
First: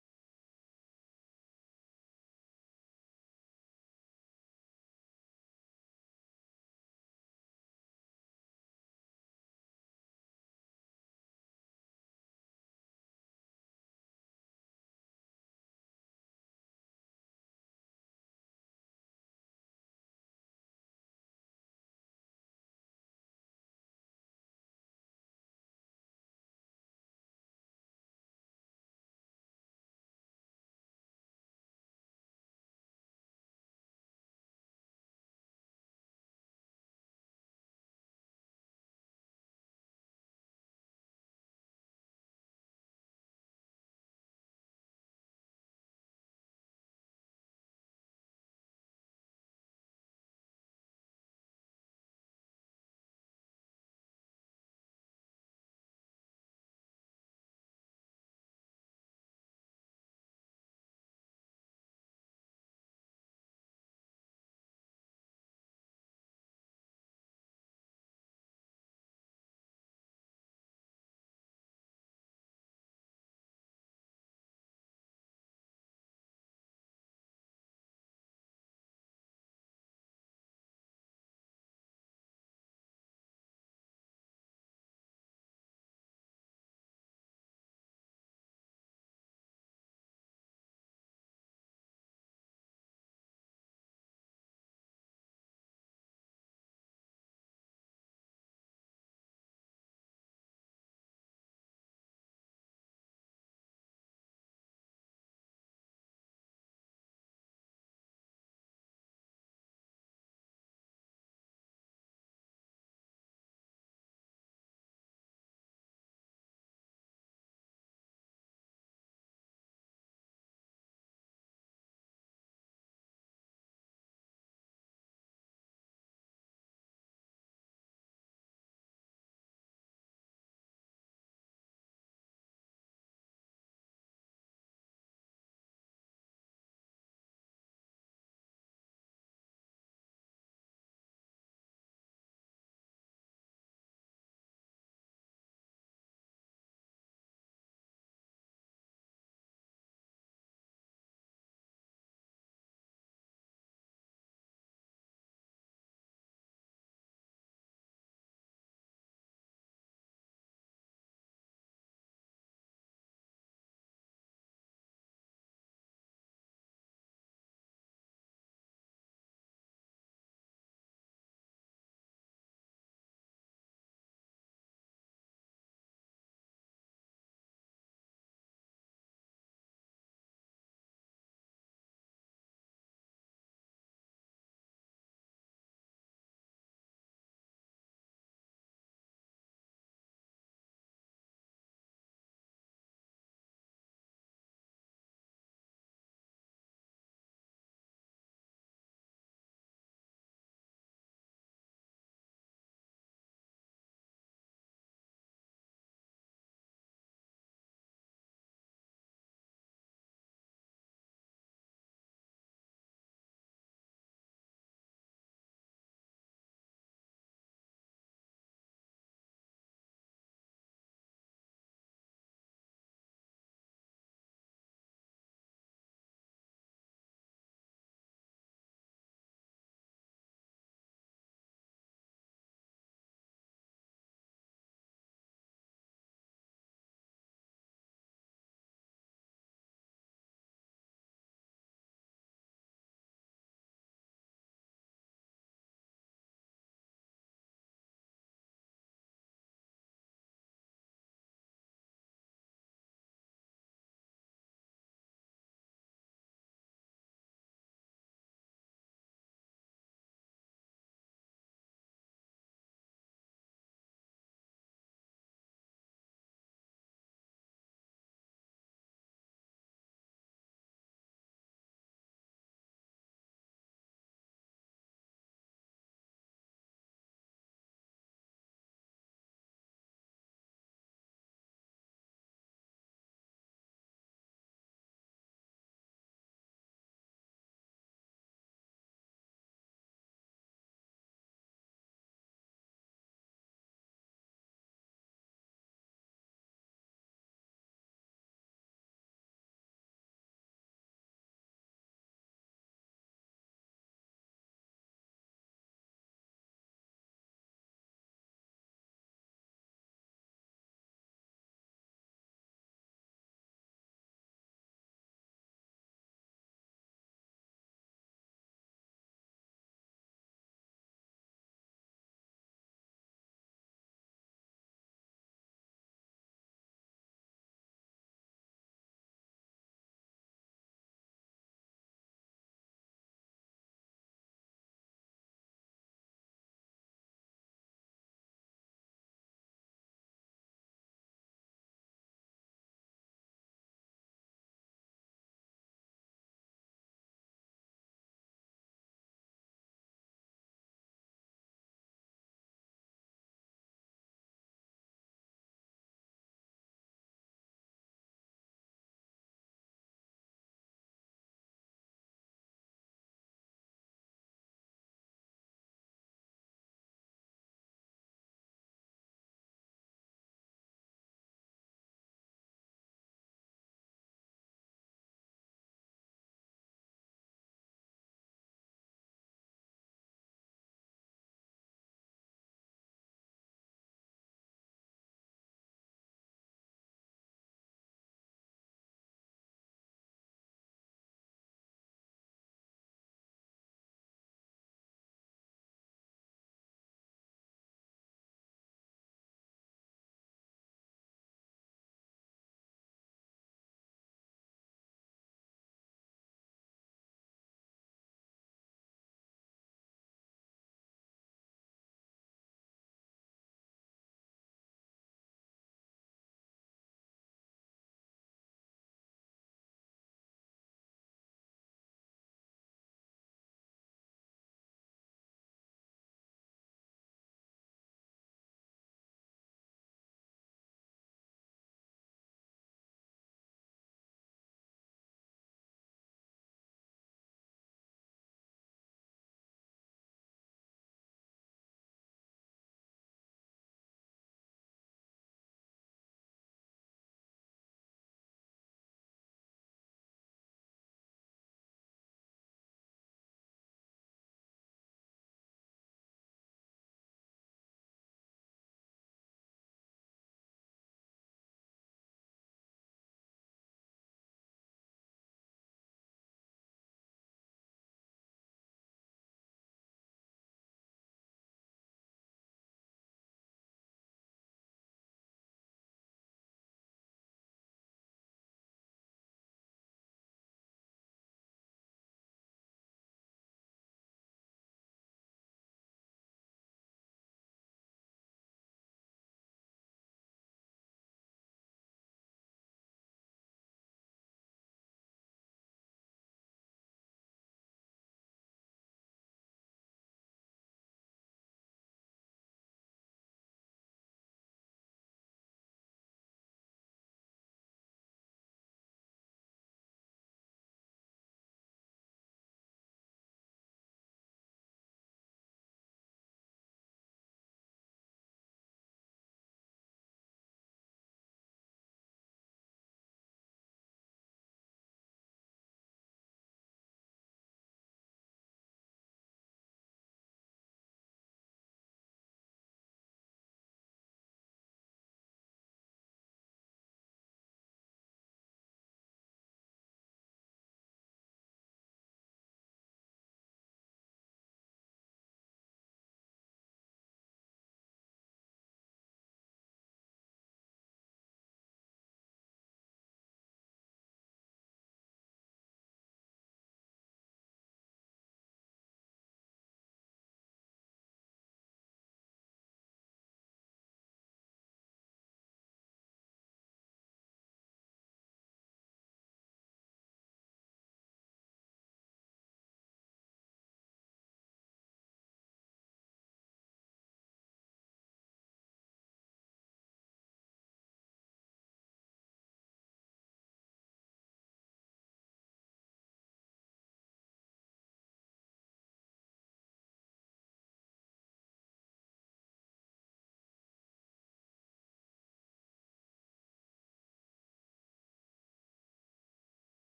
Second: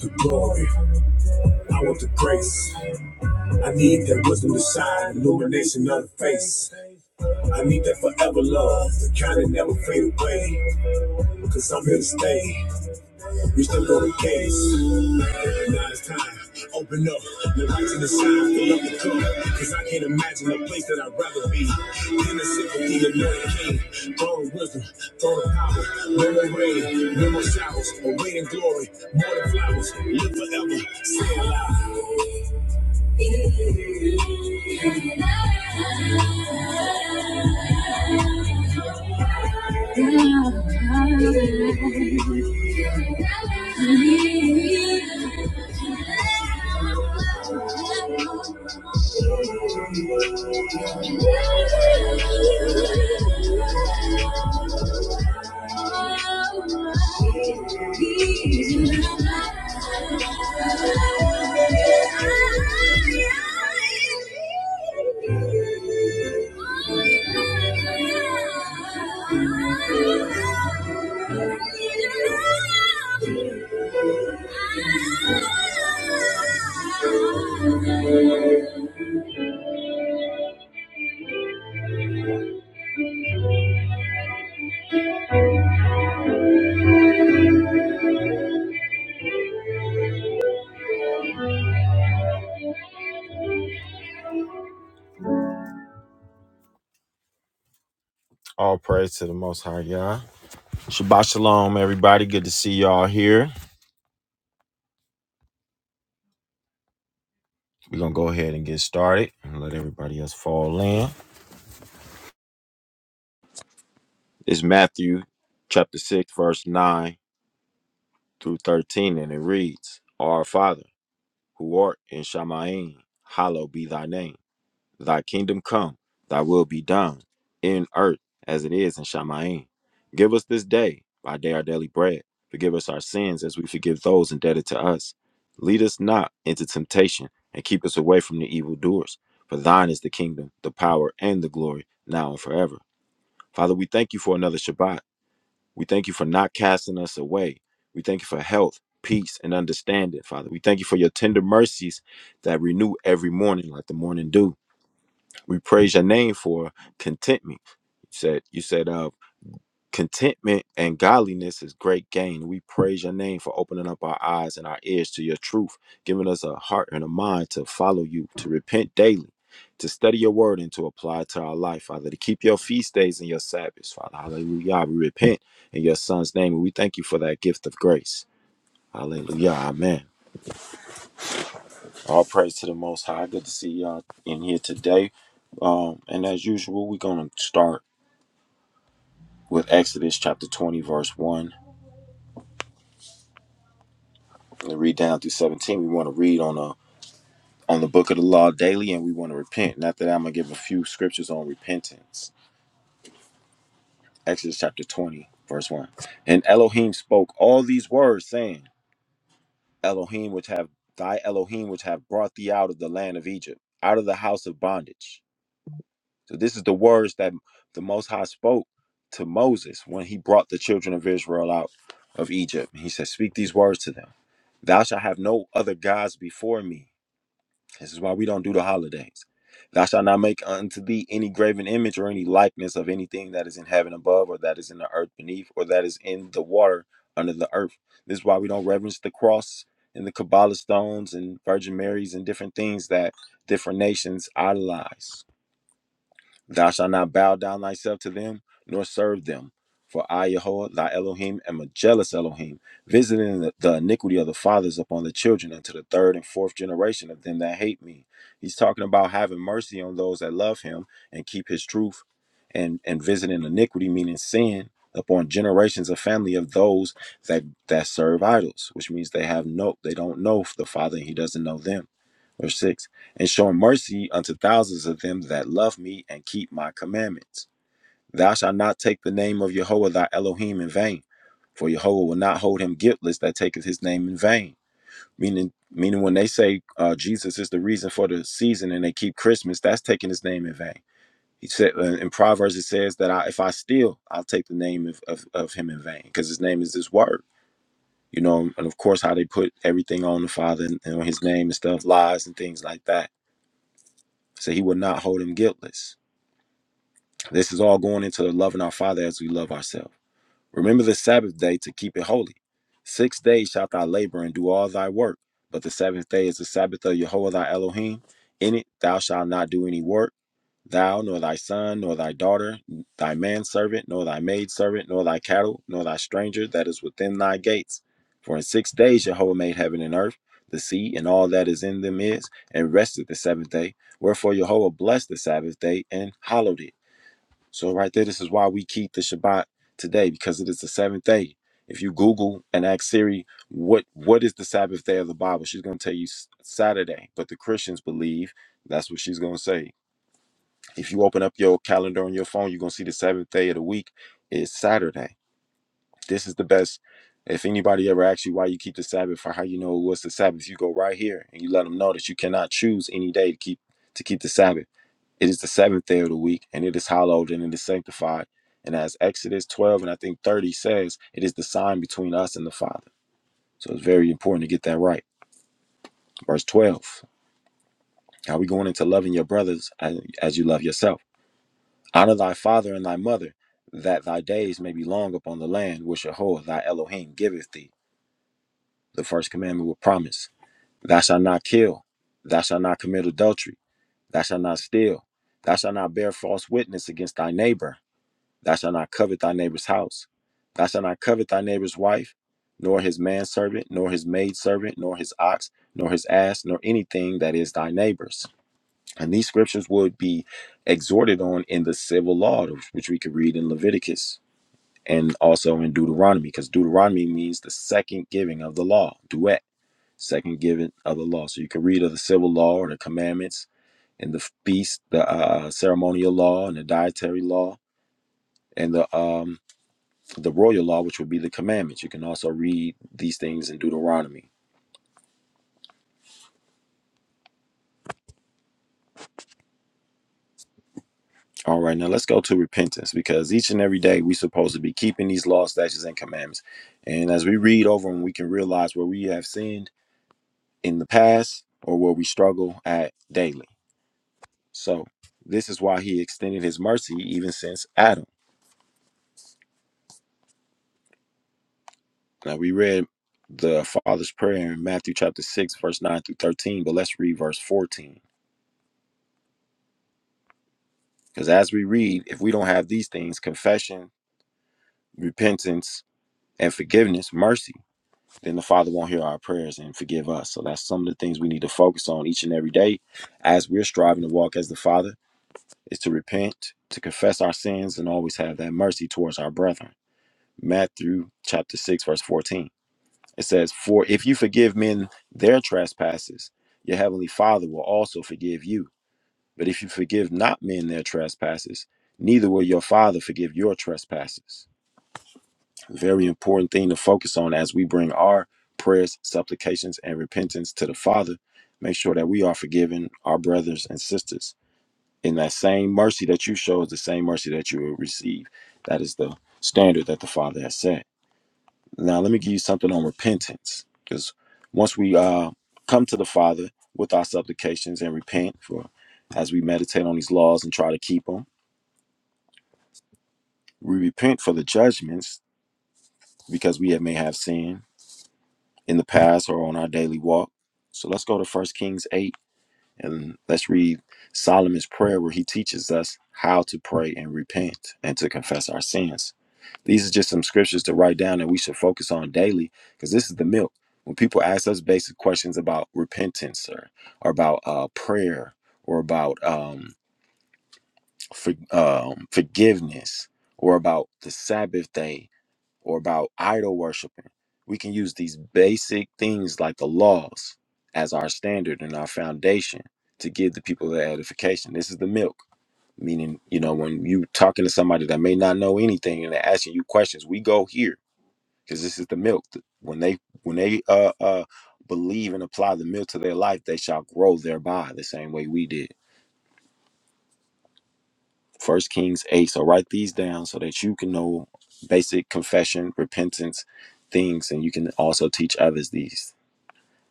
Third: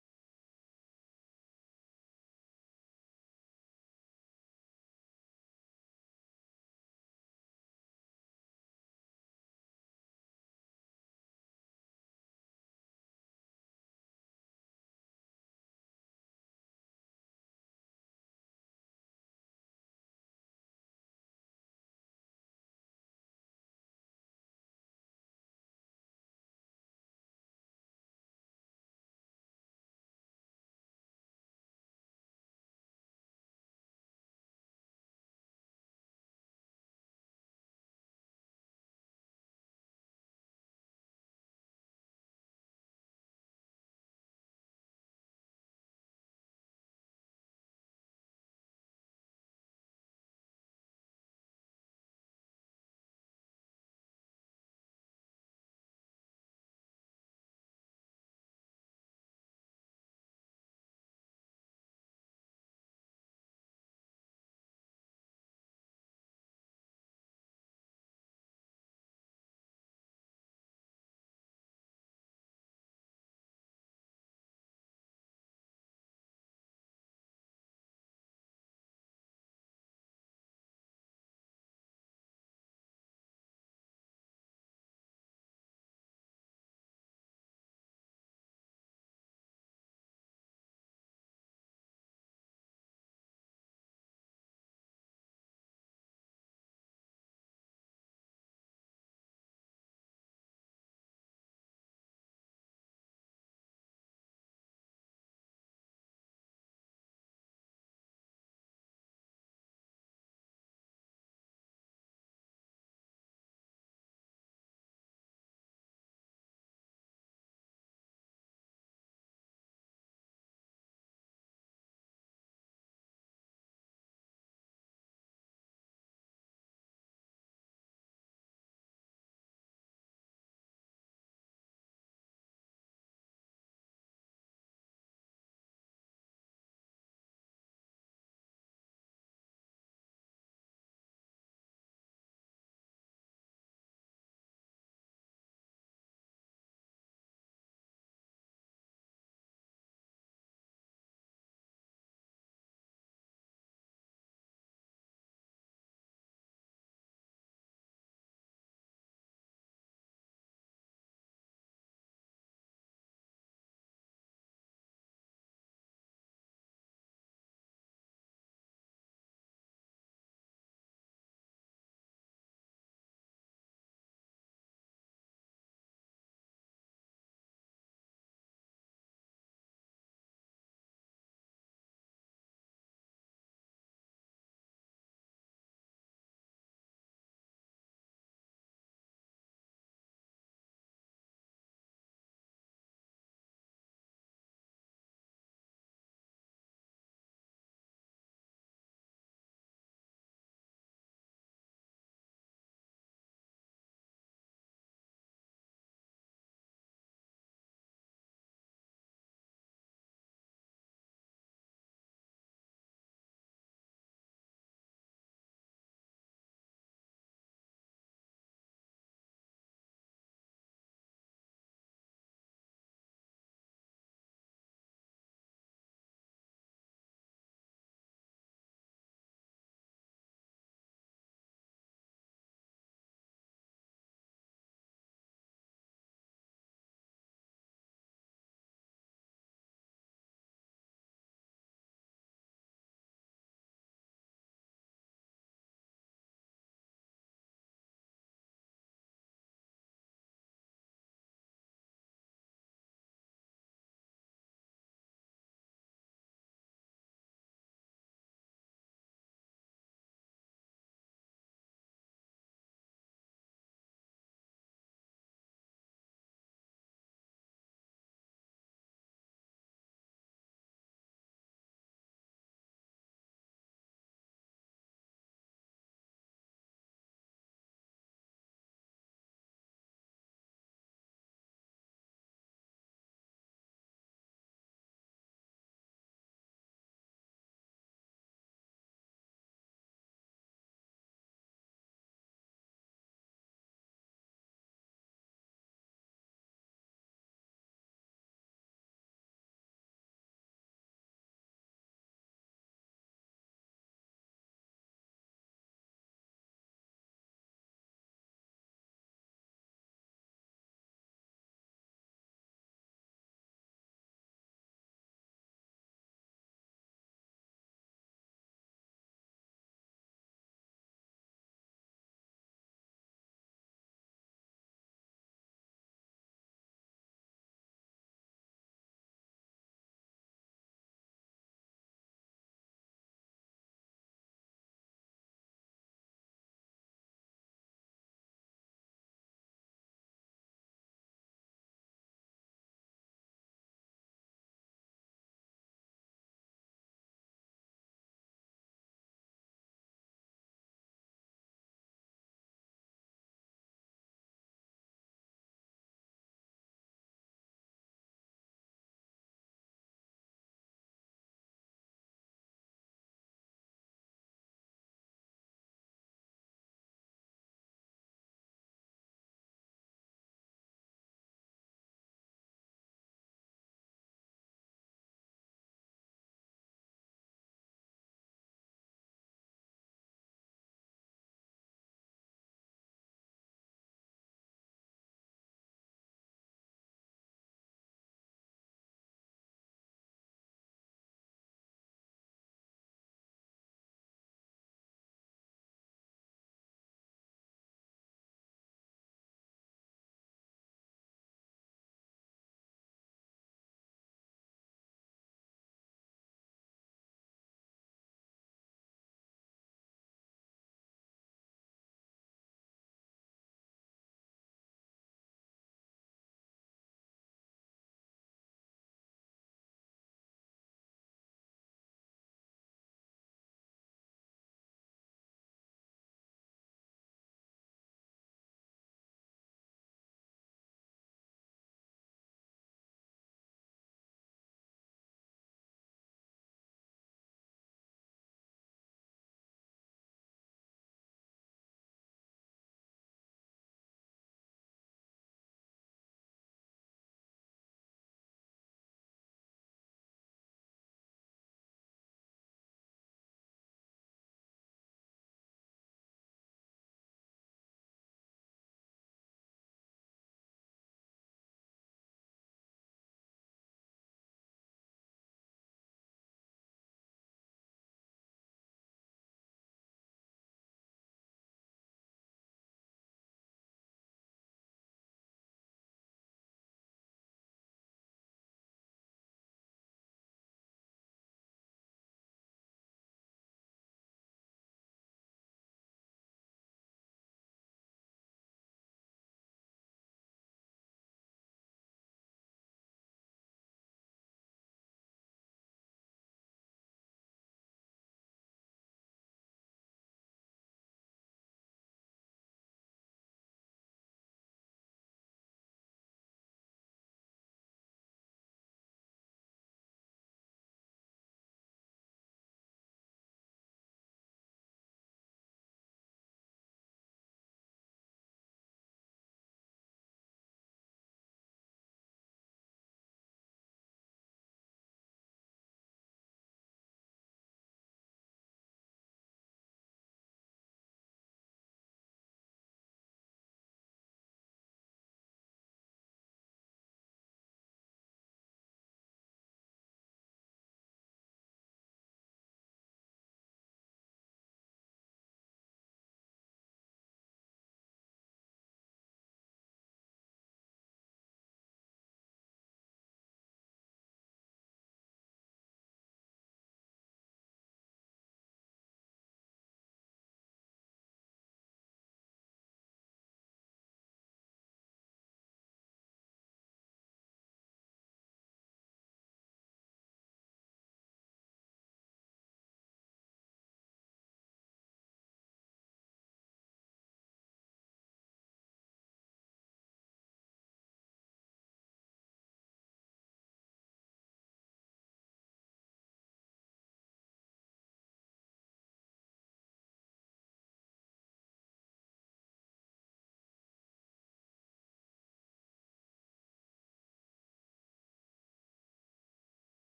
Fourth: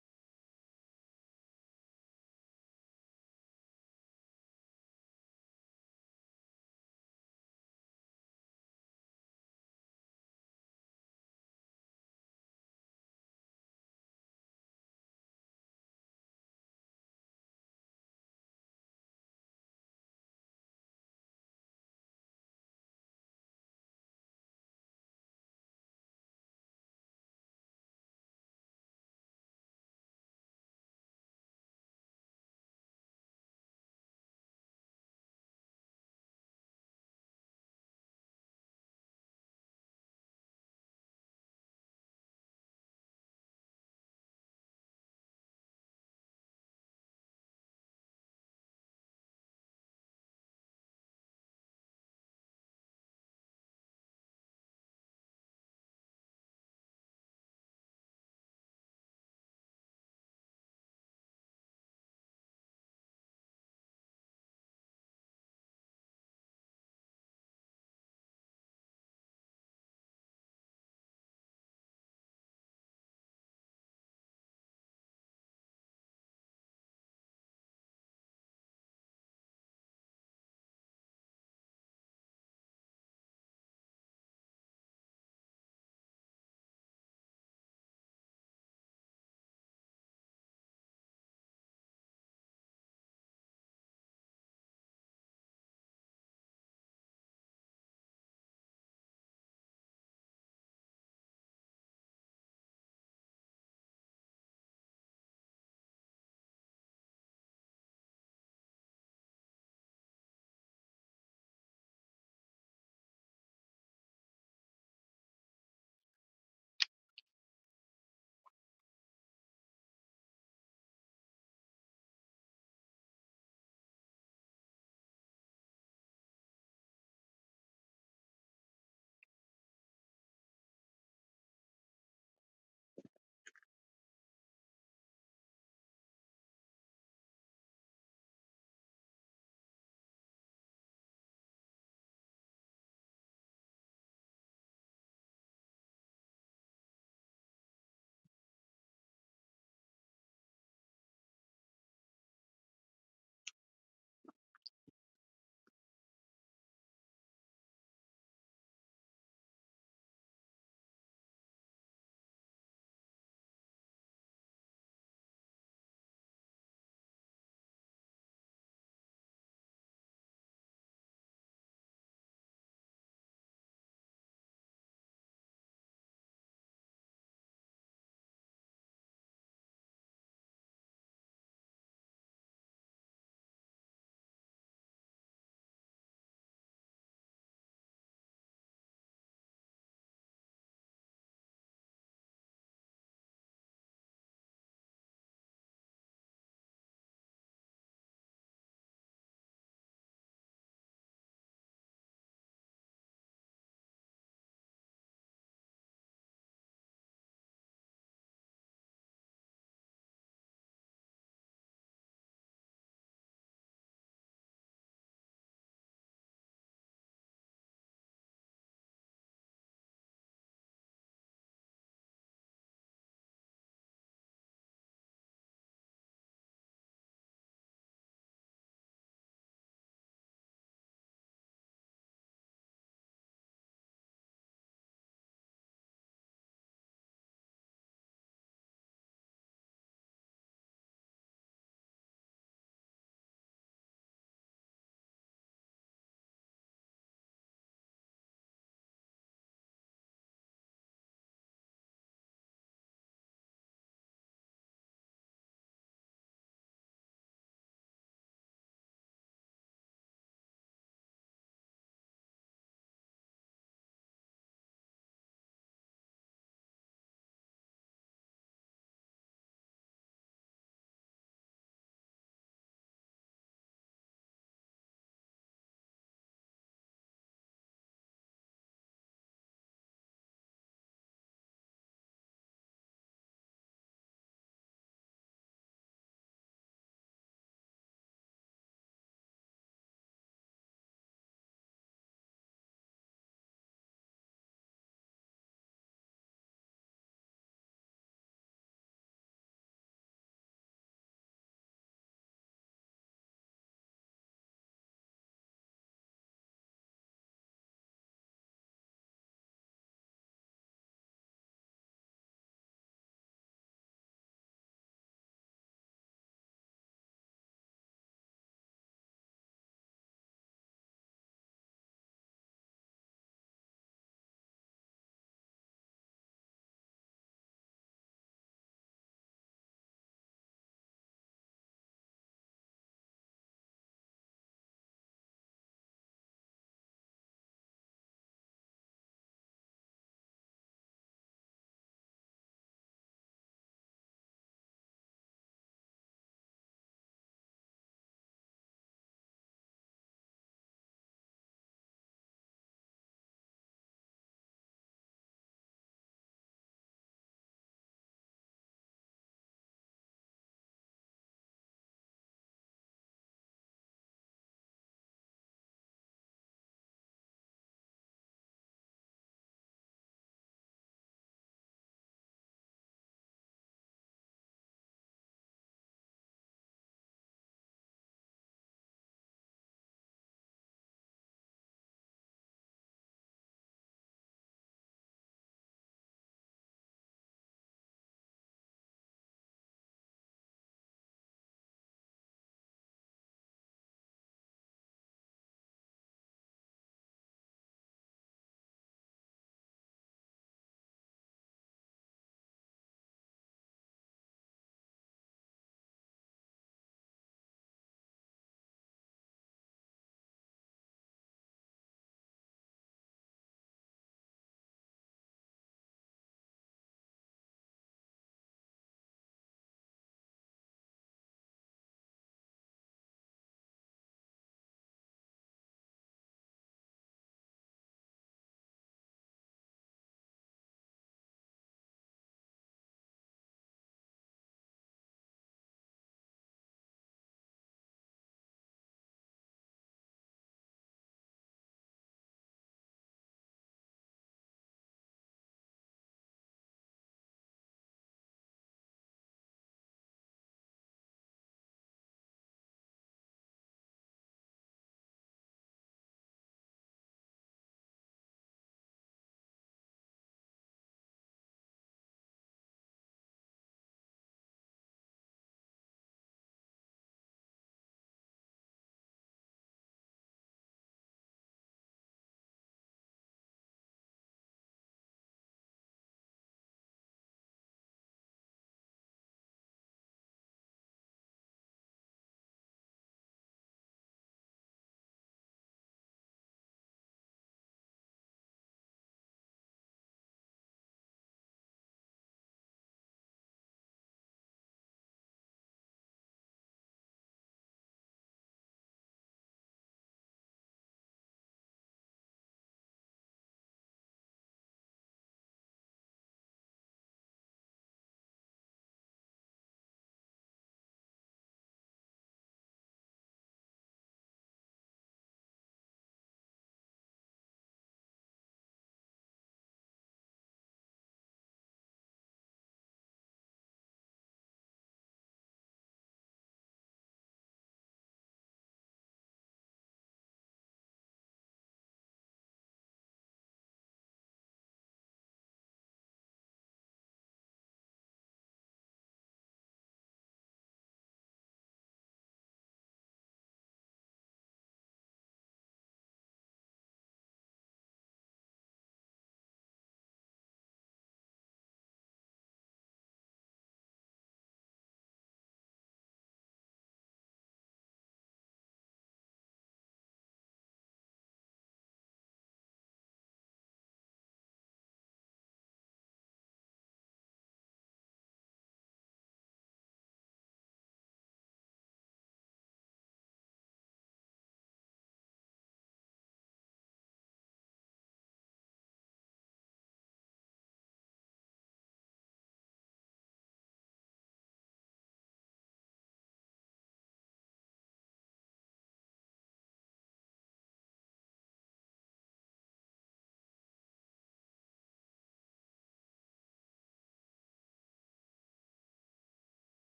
Speaker 1: the glory. I want the grace. I need that wisdom to shine, illumination of the face. I need that forever love, the kind that never fade away. Cause I'm here to stay. We still on the case. Now it's time. Open up. The lights in the shine. Fill up the cup. Cause I can't imagine a place that I'd rather be. Than the sympathy of Northern King. Throne wisdom. Throne power. No more rain. No more showers. A waiting glory. More than flowers. Live forever. Stay alive. Thank you.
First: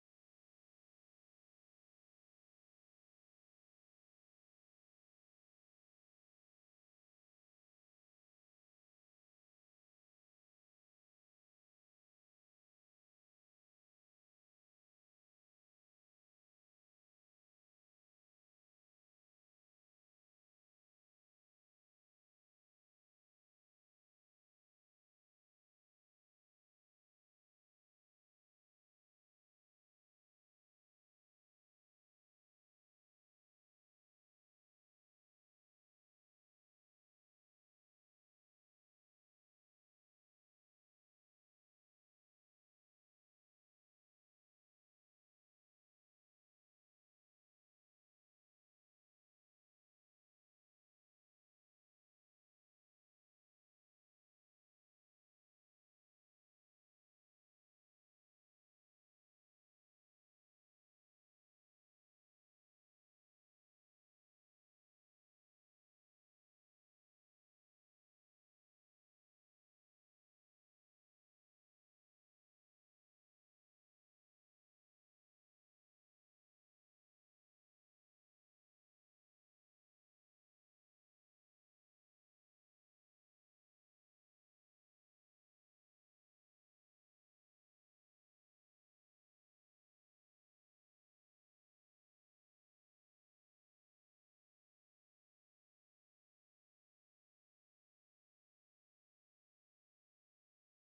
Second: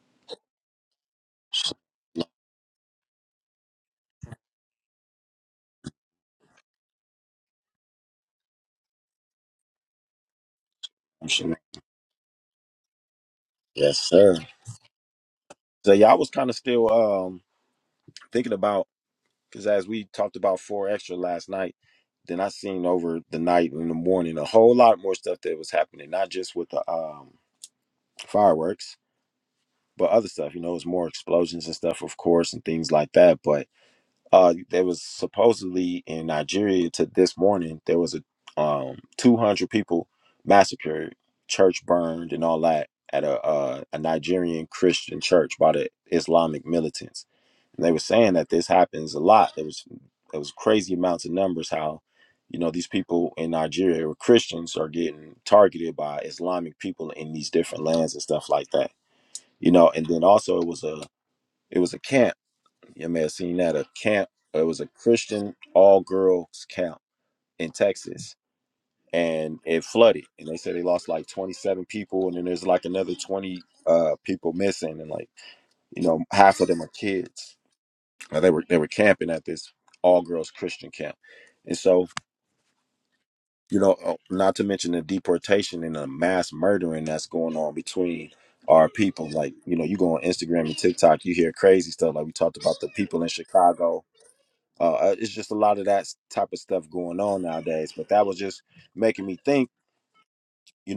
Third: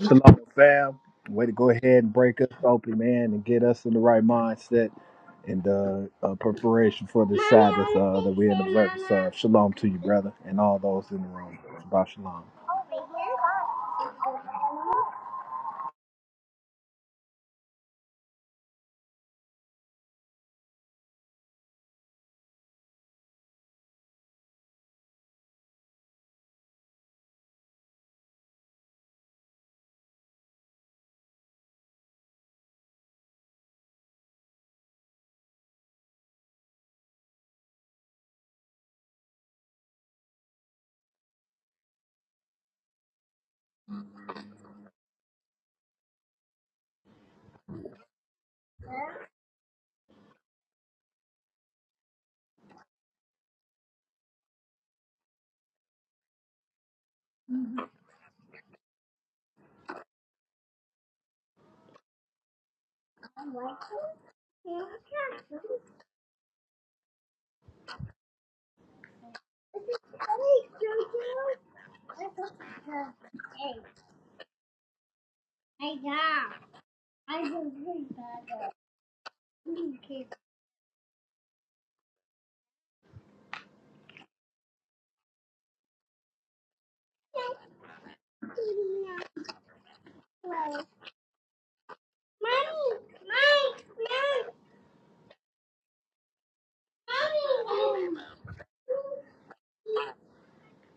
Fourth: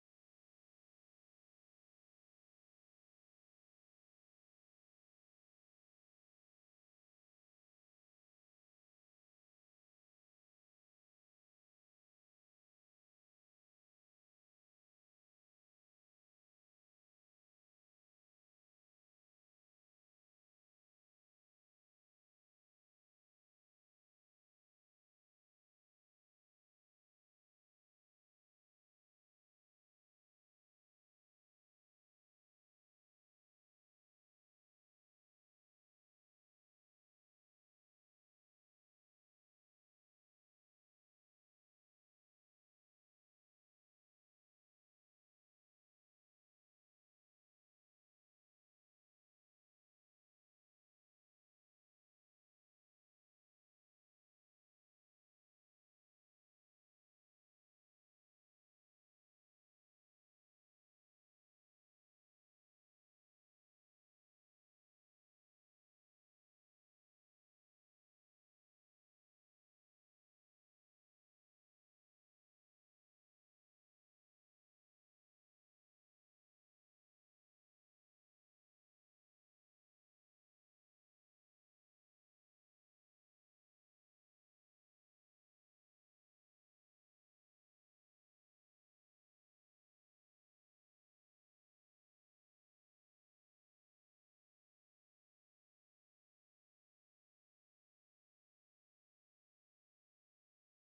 Speaker 2: Shalom, fam. Way to go ahead and break us open, man, and get us in the right mindset and uh, uh, preparation for the Sabbath uh, that we're in observance of. Shalom to you, brother, and all those in the room. Shabbat shalom.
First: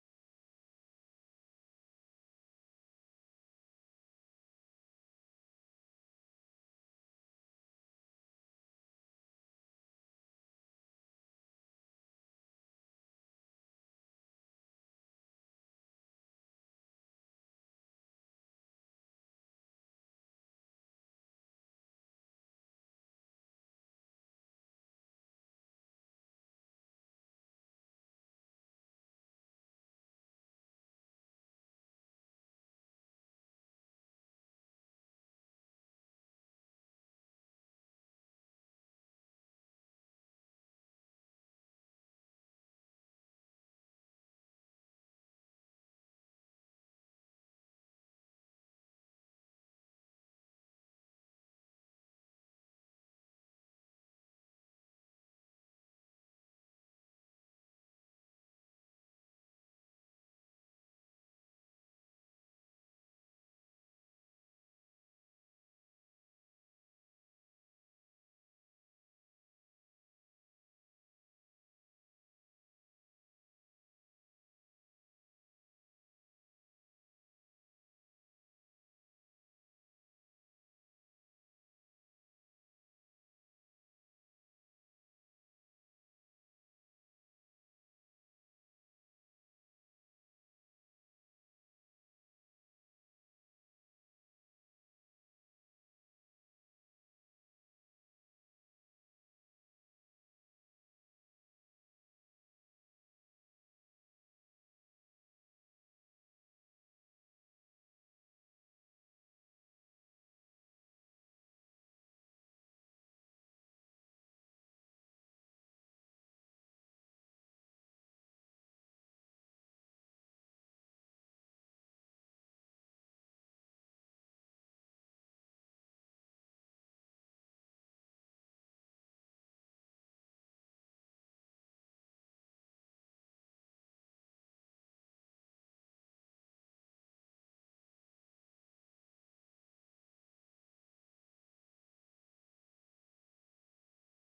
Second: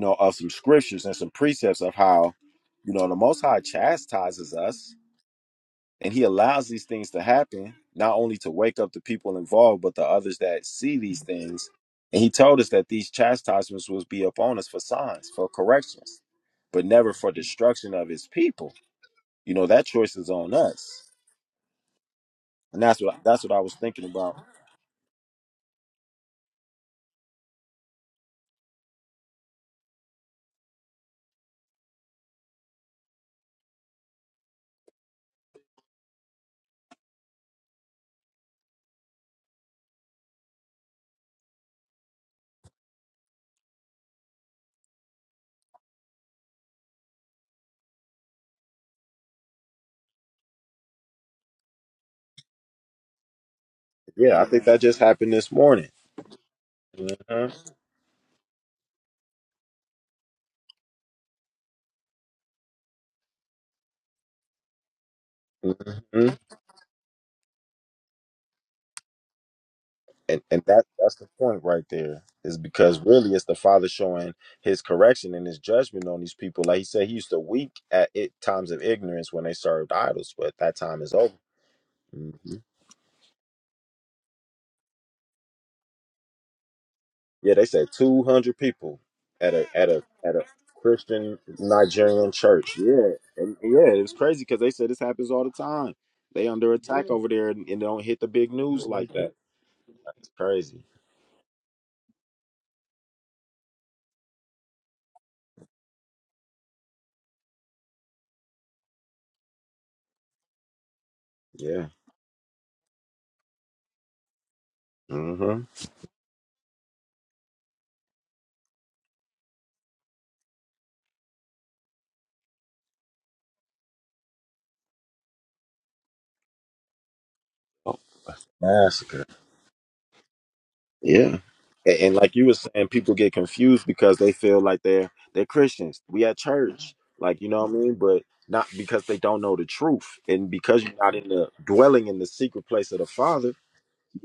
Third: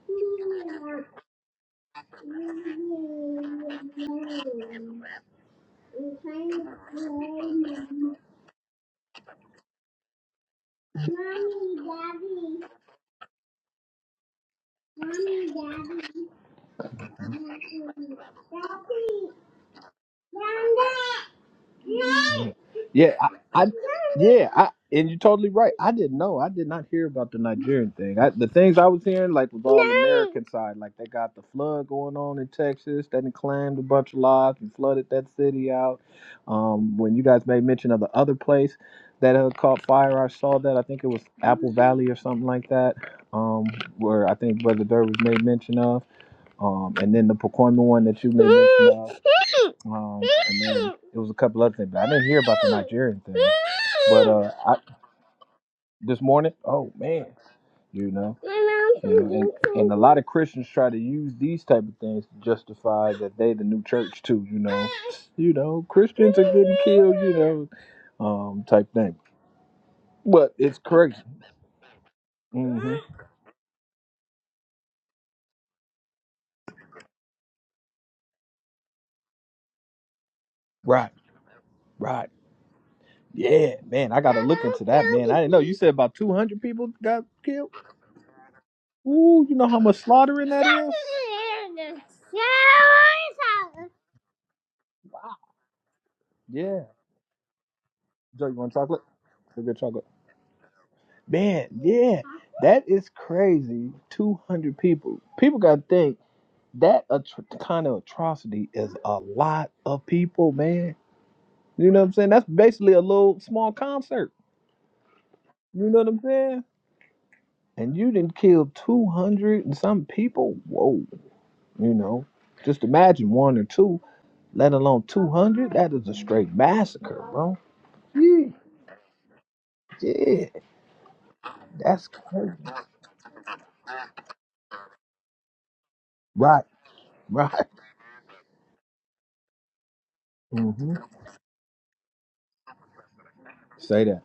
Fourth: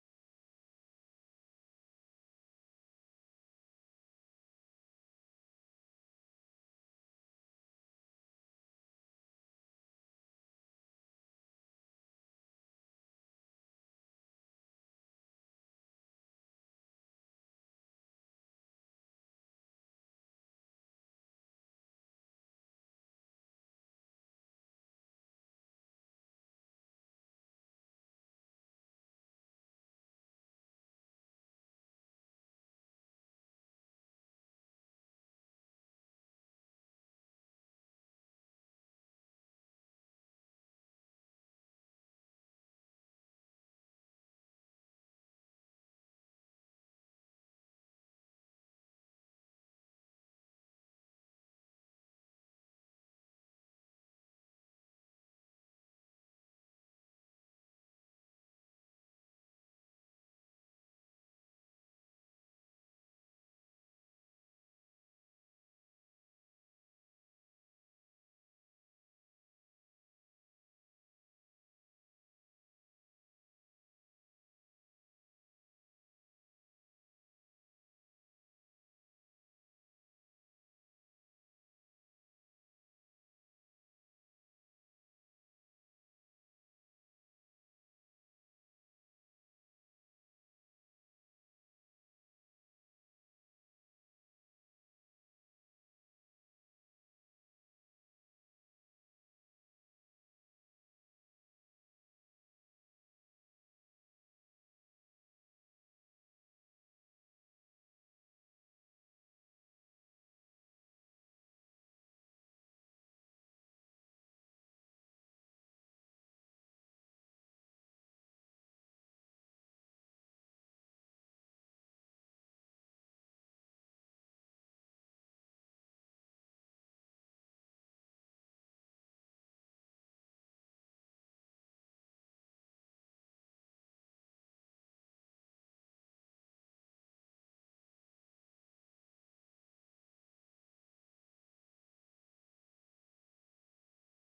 Speaker 2: Daddy, Daddy, Daddy, Daddy, Daddy. Yeah, I, I yeah, I and you're totally right. I didn't know. I did not hear about the Nigerian thing. I, the things I was hearing like was all American side. Like they got the flood going on in Texas that done claimed a bunch of lives and flooded that city out. Um, when you guys made mention of the other place that had caught fire, I saw that. I think it was Apple Valley or something like that. Um, where I think Brother Durr was made mention of. Um, and then the Pacoima one that you made mention of. Um, and then it was a couple other things, but I didn't hear about the Nigerian thing. But uh, I, this morning, oh man, you know, you know and, and a lot of Christians try to use these type of things to justify that they the new church too. You know, you know, Christians are getting killed. You know, um, type thing. But it's crazy. hmm Right, right. Yeah, man, I gotta look into that, man. I didn't know you said about two hundred people got killed. Ooh, you know how much slaughtering that is? Yeah. Joe, you want chocolate? A good chocolate. Man, yeah. That is crazy. 200 people. People got to think that atro- kind of atrocity is a lot of people, man. You know what I'm saying? That's basically a little small concert. You know what I'm saying? And you didn't kill 200 and some people? Whoa. You know, just imagine one or two. let alone 200. That is a straight massacre, bro. Yee, Yeah, that's crazy. Right, right. hmm Say that.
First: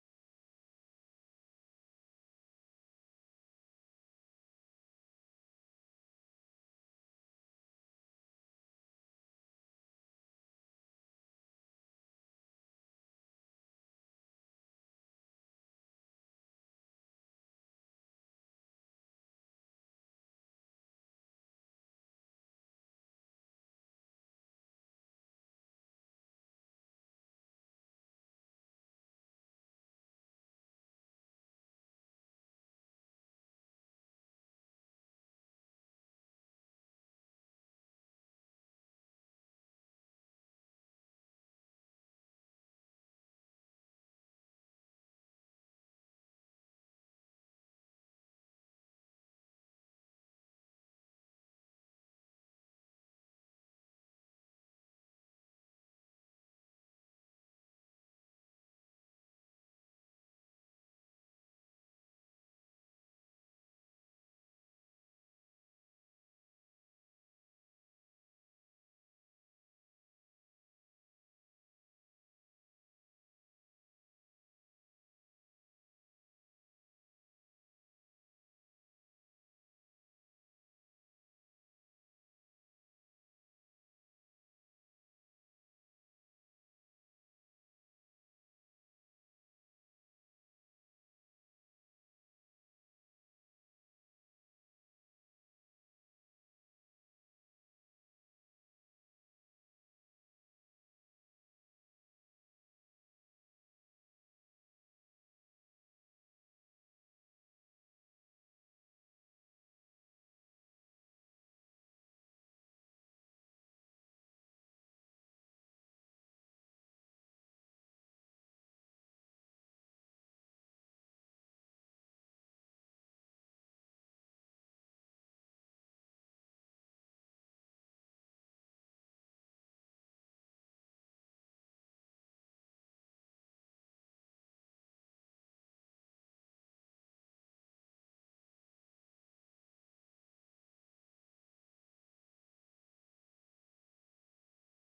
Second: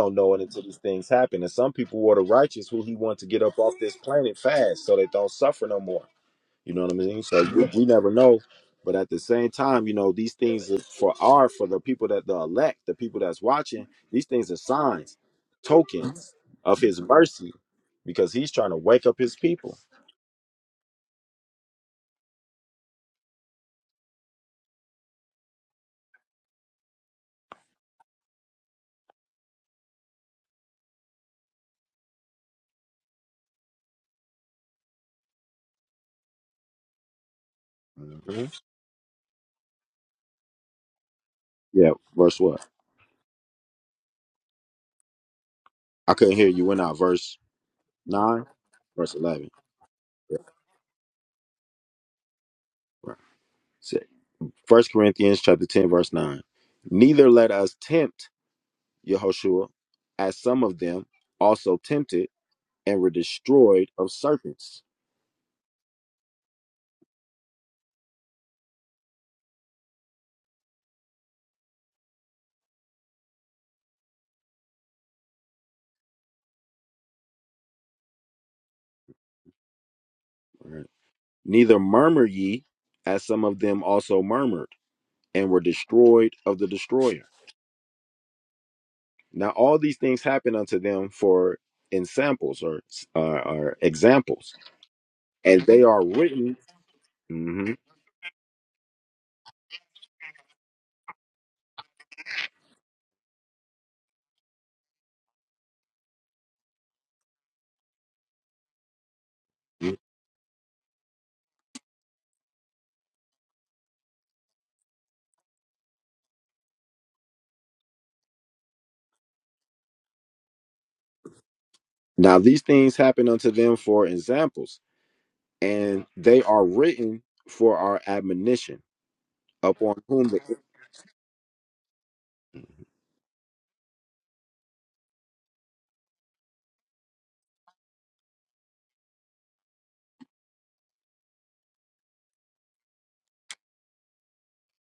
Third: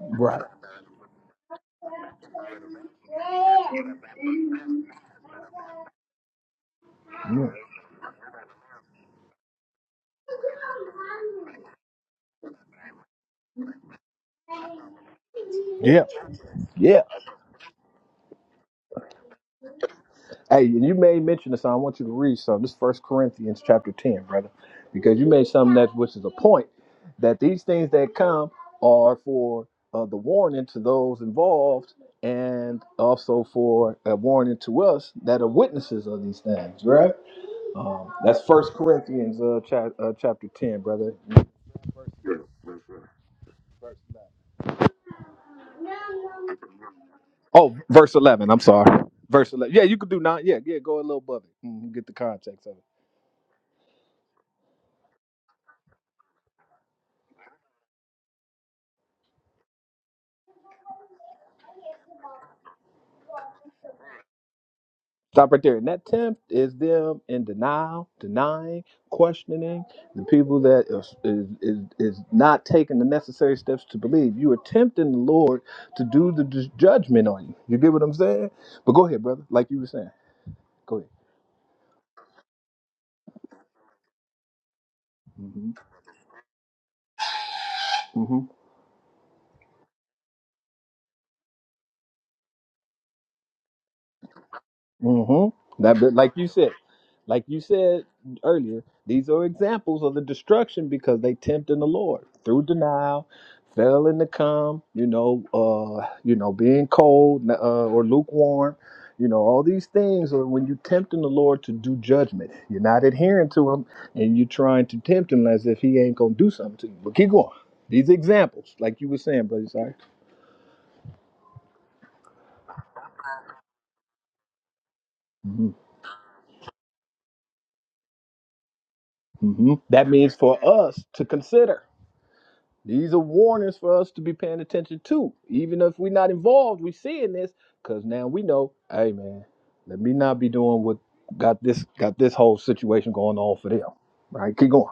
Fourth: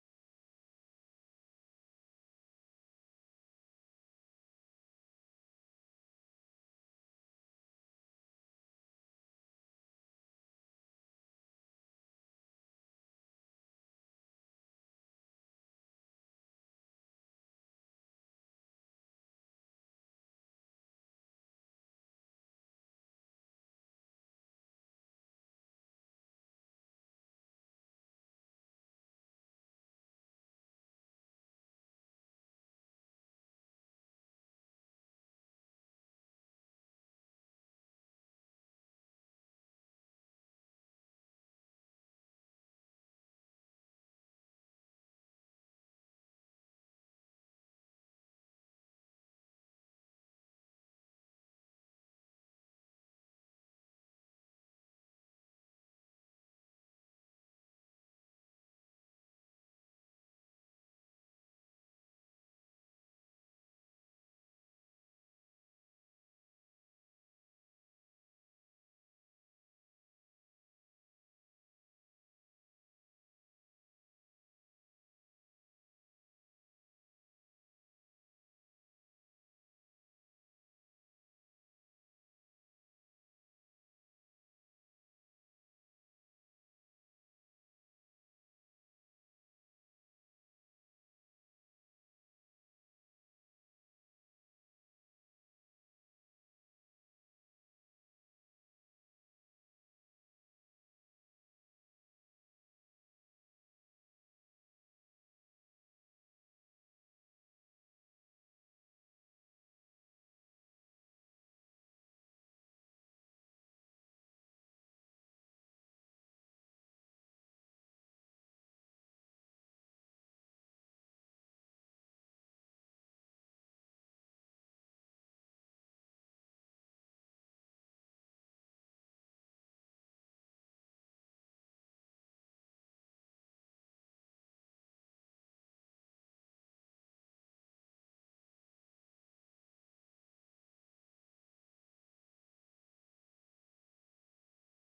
Speaker 2: Right. Yeah, yeah, yeah. Hey, and you made mention of something. I want you to read some. This First Corinthians chapter ten, brother, because you made something that which is a point that these things that come are for uh, the warning to those involved, and also for a warning to us that are witnesses of these things. Right? Um, that's First Corinthians uh, cha- uh, chapter ten, brother. Yes, that's right. Oh, verse eleven. I'm sorry. Verse eleven. Yeah, you could do nine. Yeah, yeah. Go a little above it. Mhm, get the context of it. Stop right there. And that tempt is them in denial, denying, questioning the people that is, is, is, is not taking the necessary steps to believe. You are tempting the Lord to do the ju- judgment on you. You get what I'm saying? But go ahead, brother. Like you were saying. Go ahead. hmm Mm-hmm. That, but like you said, like you said earlier, these are examples of the destruction because they tempted the Lord through denial, failing to come, you know, uh, you know, being cold uh, or lukewarm, you know, all these things are when you tempting the Lord to do judgment. You're not adhering to Him, and you're trying to tempt Him as if He ain't gonna do something to you. But keep going. These examples, like you were saying, brother, sorry. hmm hmm That means for us to consider. These are warnings for us to be paying attention to. Even if we're not involved, we are seeing this because now we know, hey man, let me not be doing what got this got this whole situation going on for them. Right? Keep going.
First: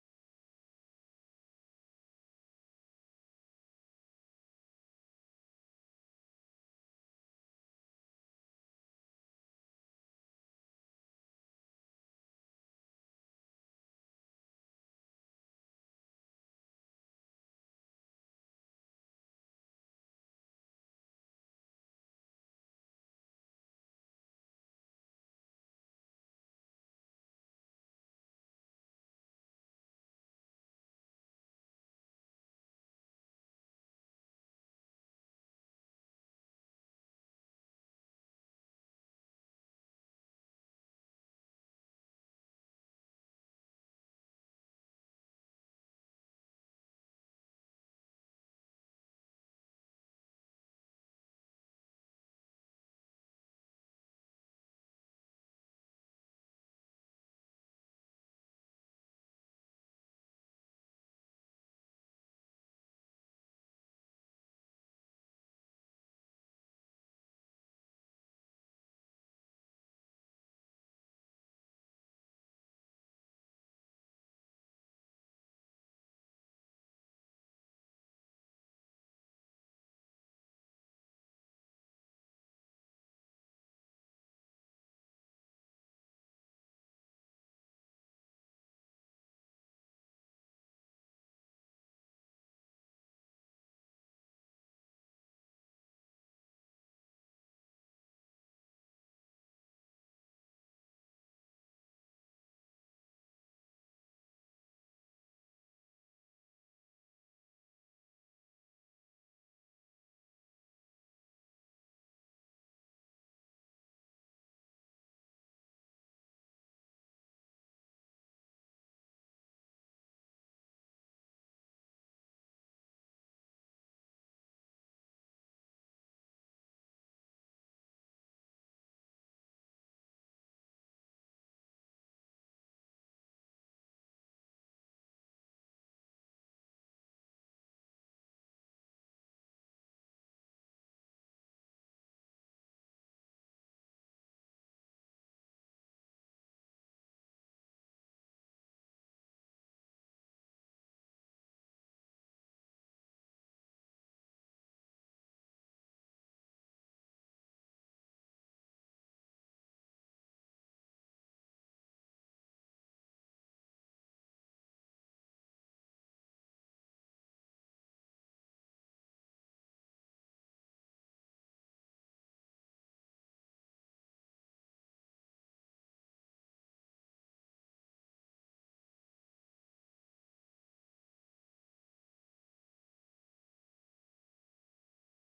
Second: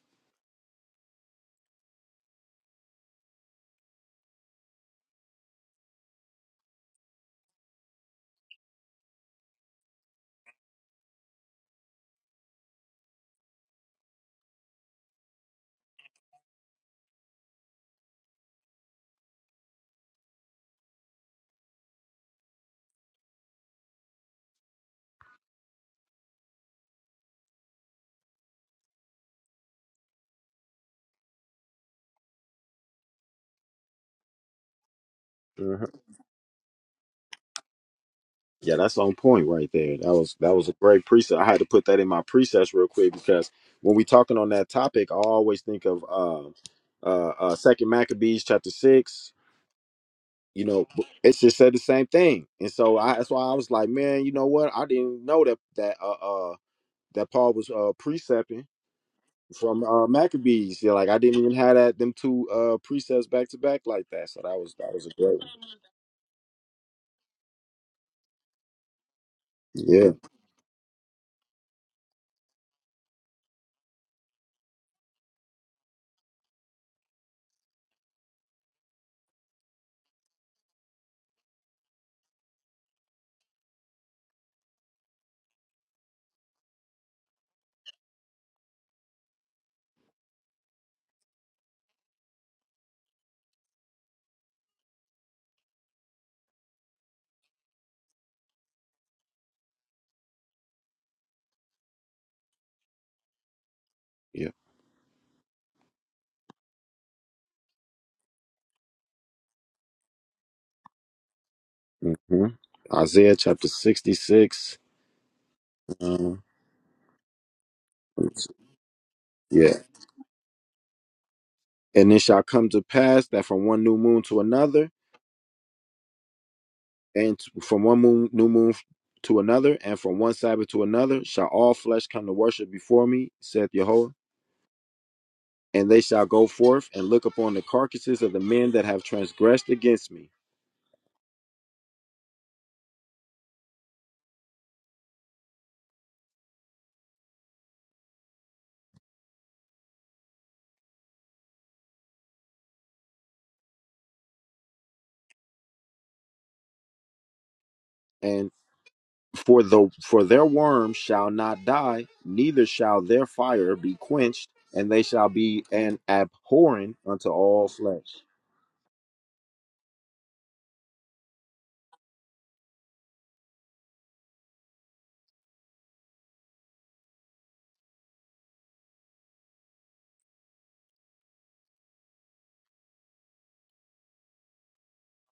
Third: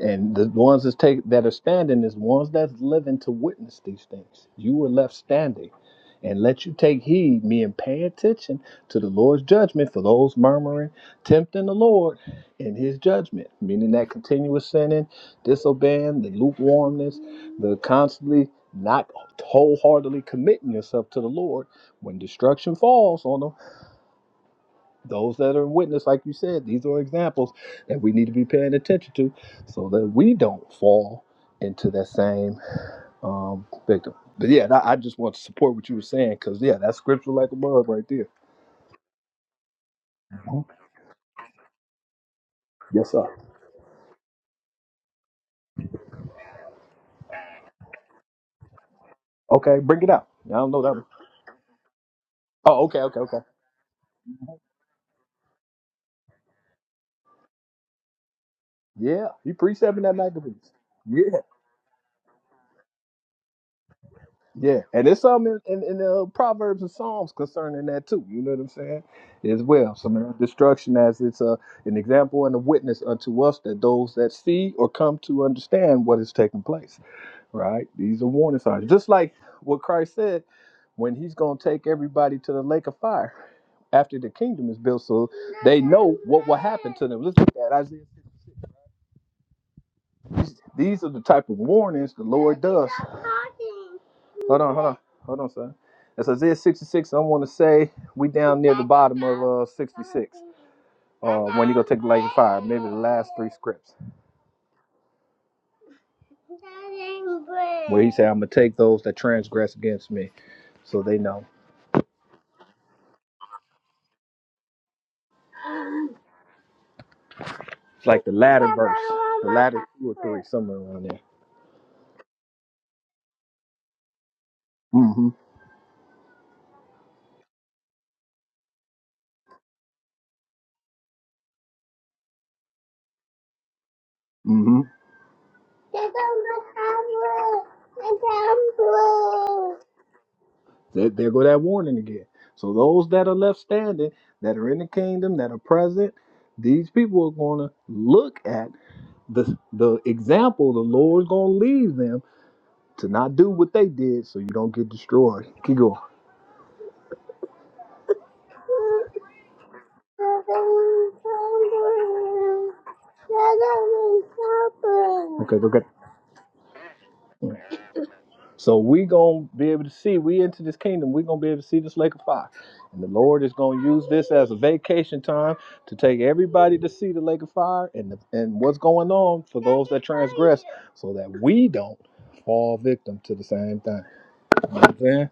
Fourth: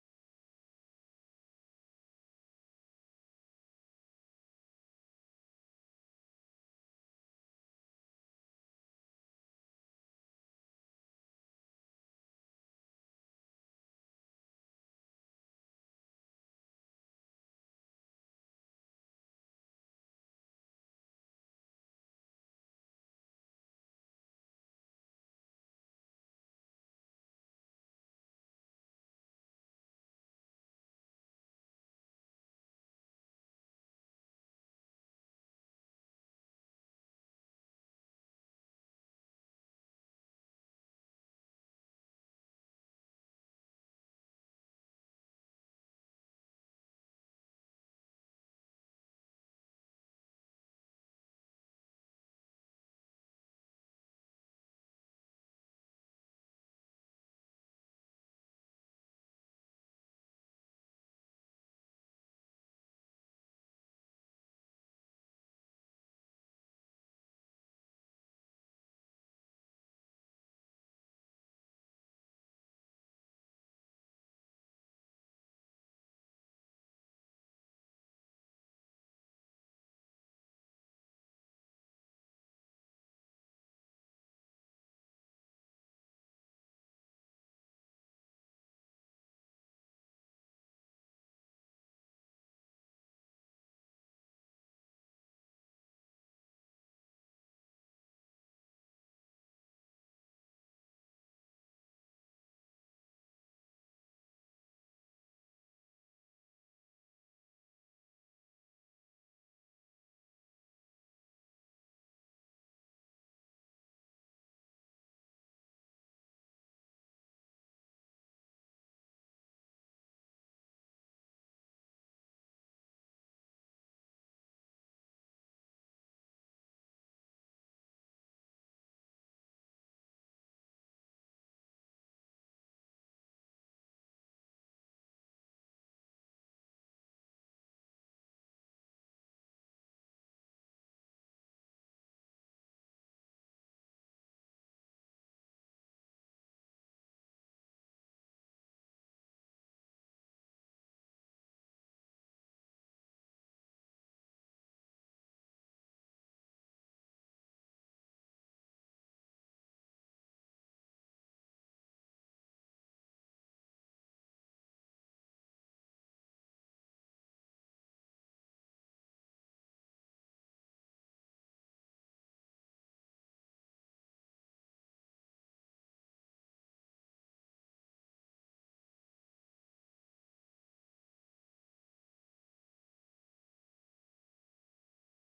Speaker 2: And the ones that's take that are standing is ones that's living to witness these things. You were left standing. And let you take heed, me, and pay attention to the Lord's judgment for those murmuring, tempting the Lord in his judgment, meaning that continuous sinning, disobeying, the lukewarmness, the constantly not wholeheartedly committing yourself to the Lord. When destruction falls on them, those that are witness, like you said, these are examples that we need to be paying attention to so that we don't fall into that same um, victim. But yeah, I I just want to support what you were saying because, yeah, that's scripture like a bug right there. Mhm. Yes, sir. Okay, bring it out. I don't know that one. Oh, okay, okay, okay. Yeah, you precepting that masterpiece. Yeah, and there's some in, in, in the Proverbs and Psalms concerning that too. You know what I'm saying? As well, some of the destruction as it's a, an example and a witness unto us that those that see or come to understand what is taking place. Right? These are warning signs, just like what Christ said when He's going to take everybody to the lake of fire after the kingdom is built, so they know what will happen to them. Let's look at Isaiah 56. These, these are the type of warnings the Lord does. Hold on, hold on, hold on, son. That's Isaiah 66. I want to say we down near the bottom of uh, 66. Uh, when you go take the lady fire, maybe the last three scripts. Where he said, "I'm gonna take those that transgress against me, so they know." It's like the latter verse, the latter two or three, somewhere around there. Mm-hmm. Mm-hmm. There, there go that warning again. So those that are left standing, that are in the kingdom, that are present, these people are gonna look at the the example the Lord's gonna leave them to not do what they did so you don't get destroyed. Keep going. Okay, go get yeah. So we gonna be able to see. We into this kingdom. We gonna be able to see this lake of fire, and the Lord is gonna use this as a vacation time to take everybody to see the lake of fire and the, and what's going on for those that transgress, so that we don't fall victim to the same thing. You know what I'm saying?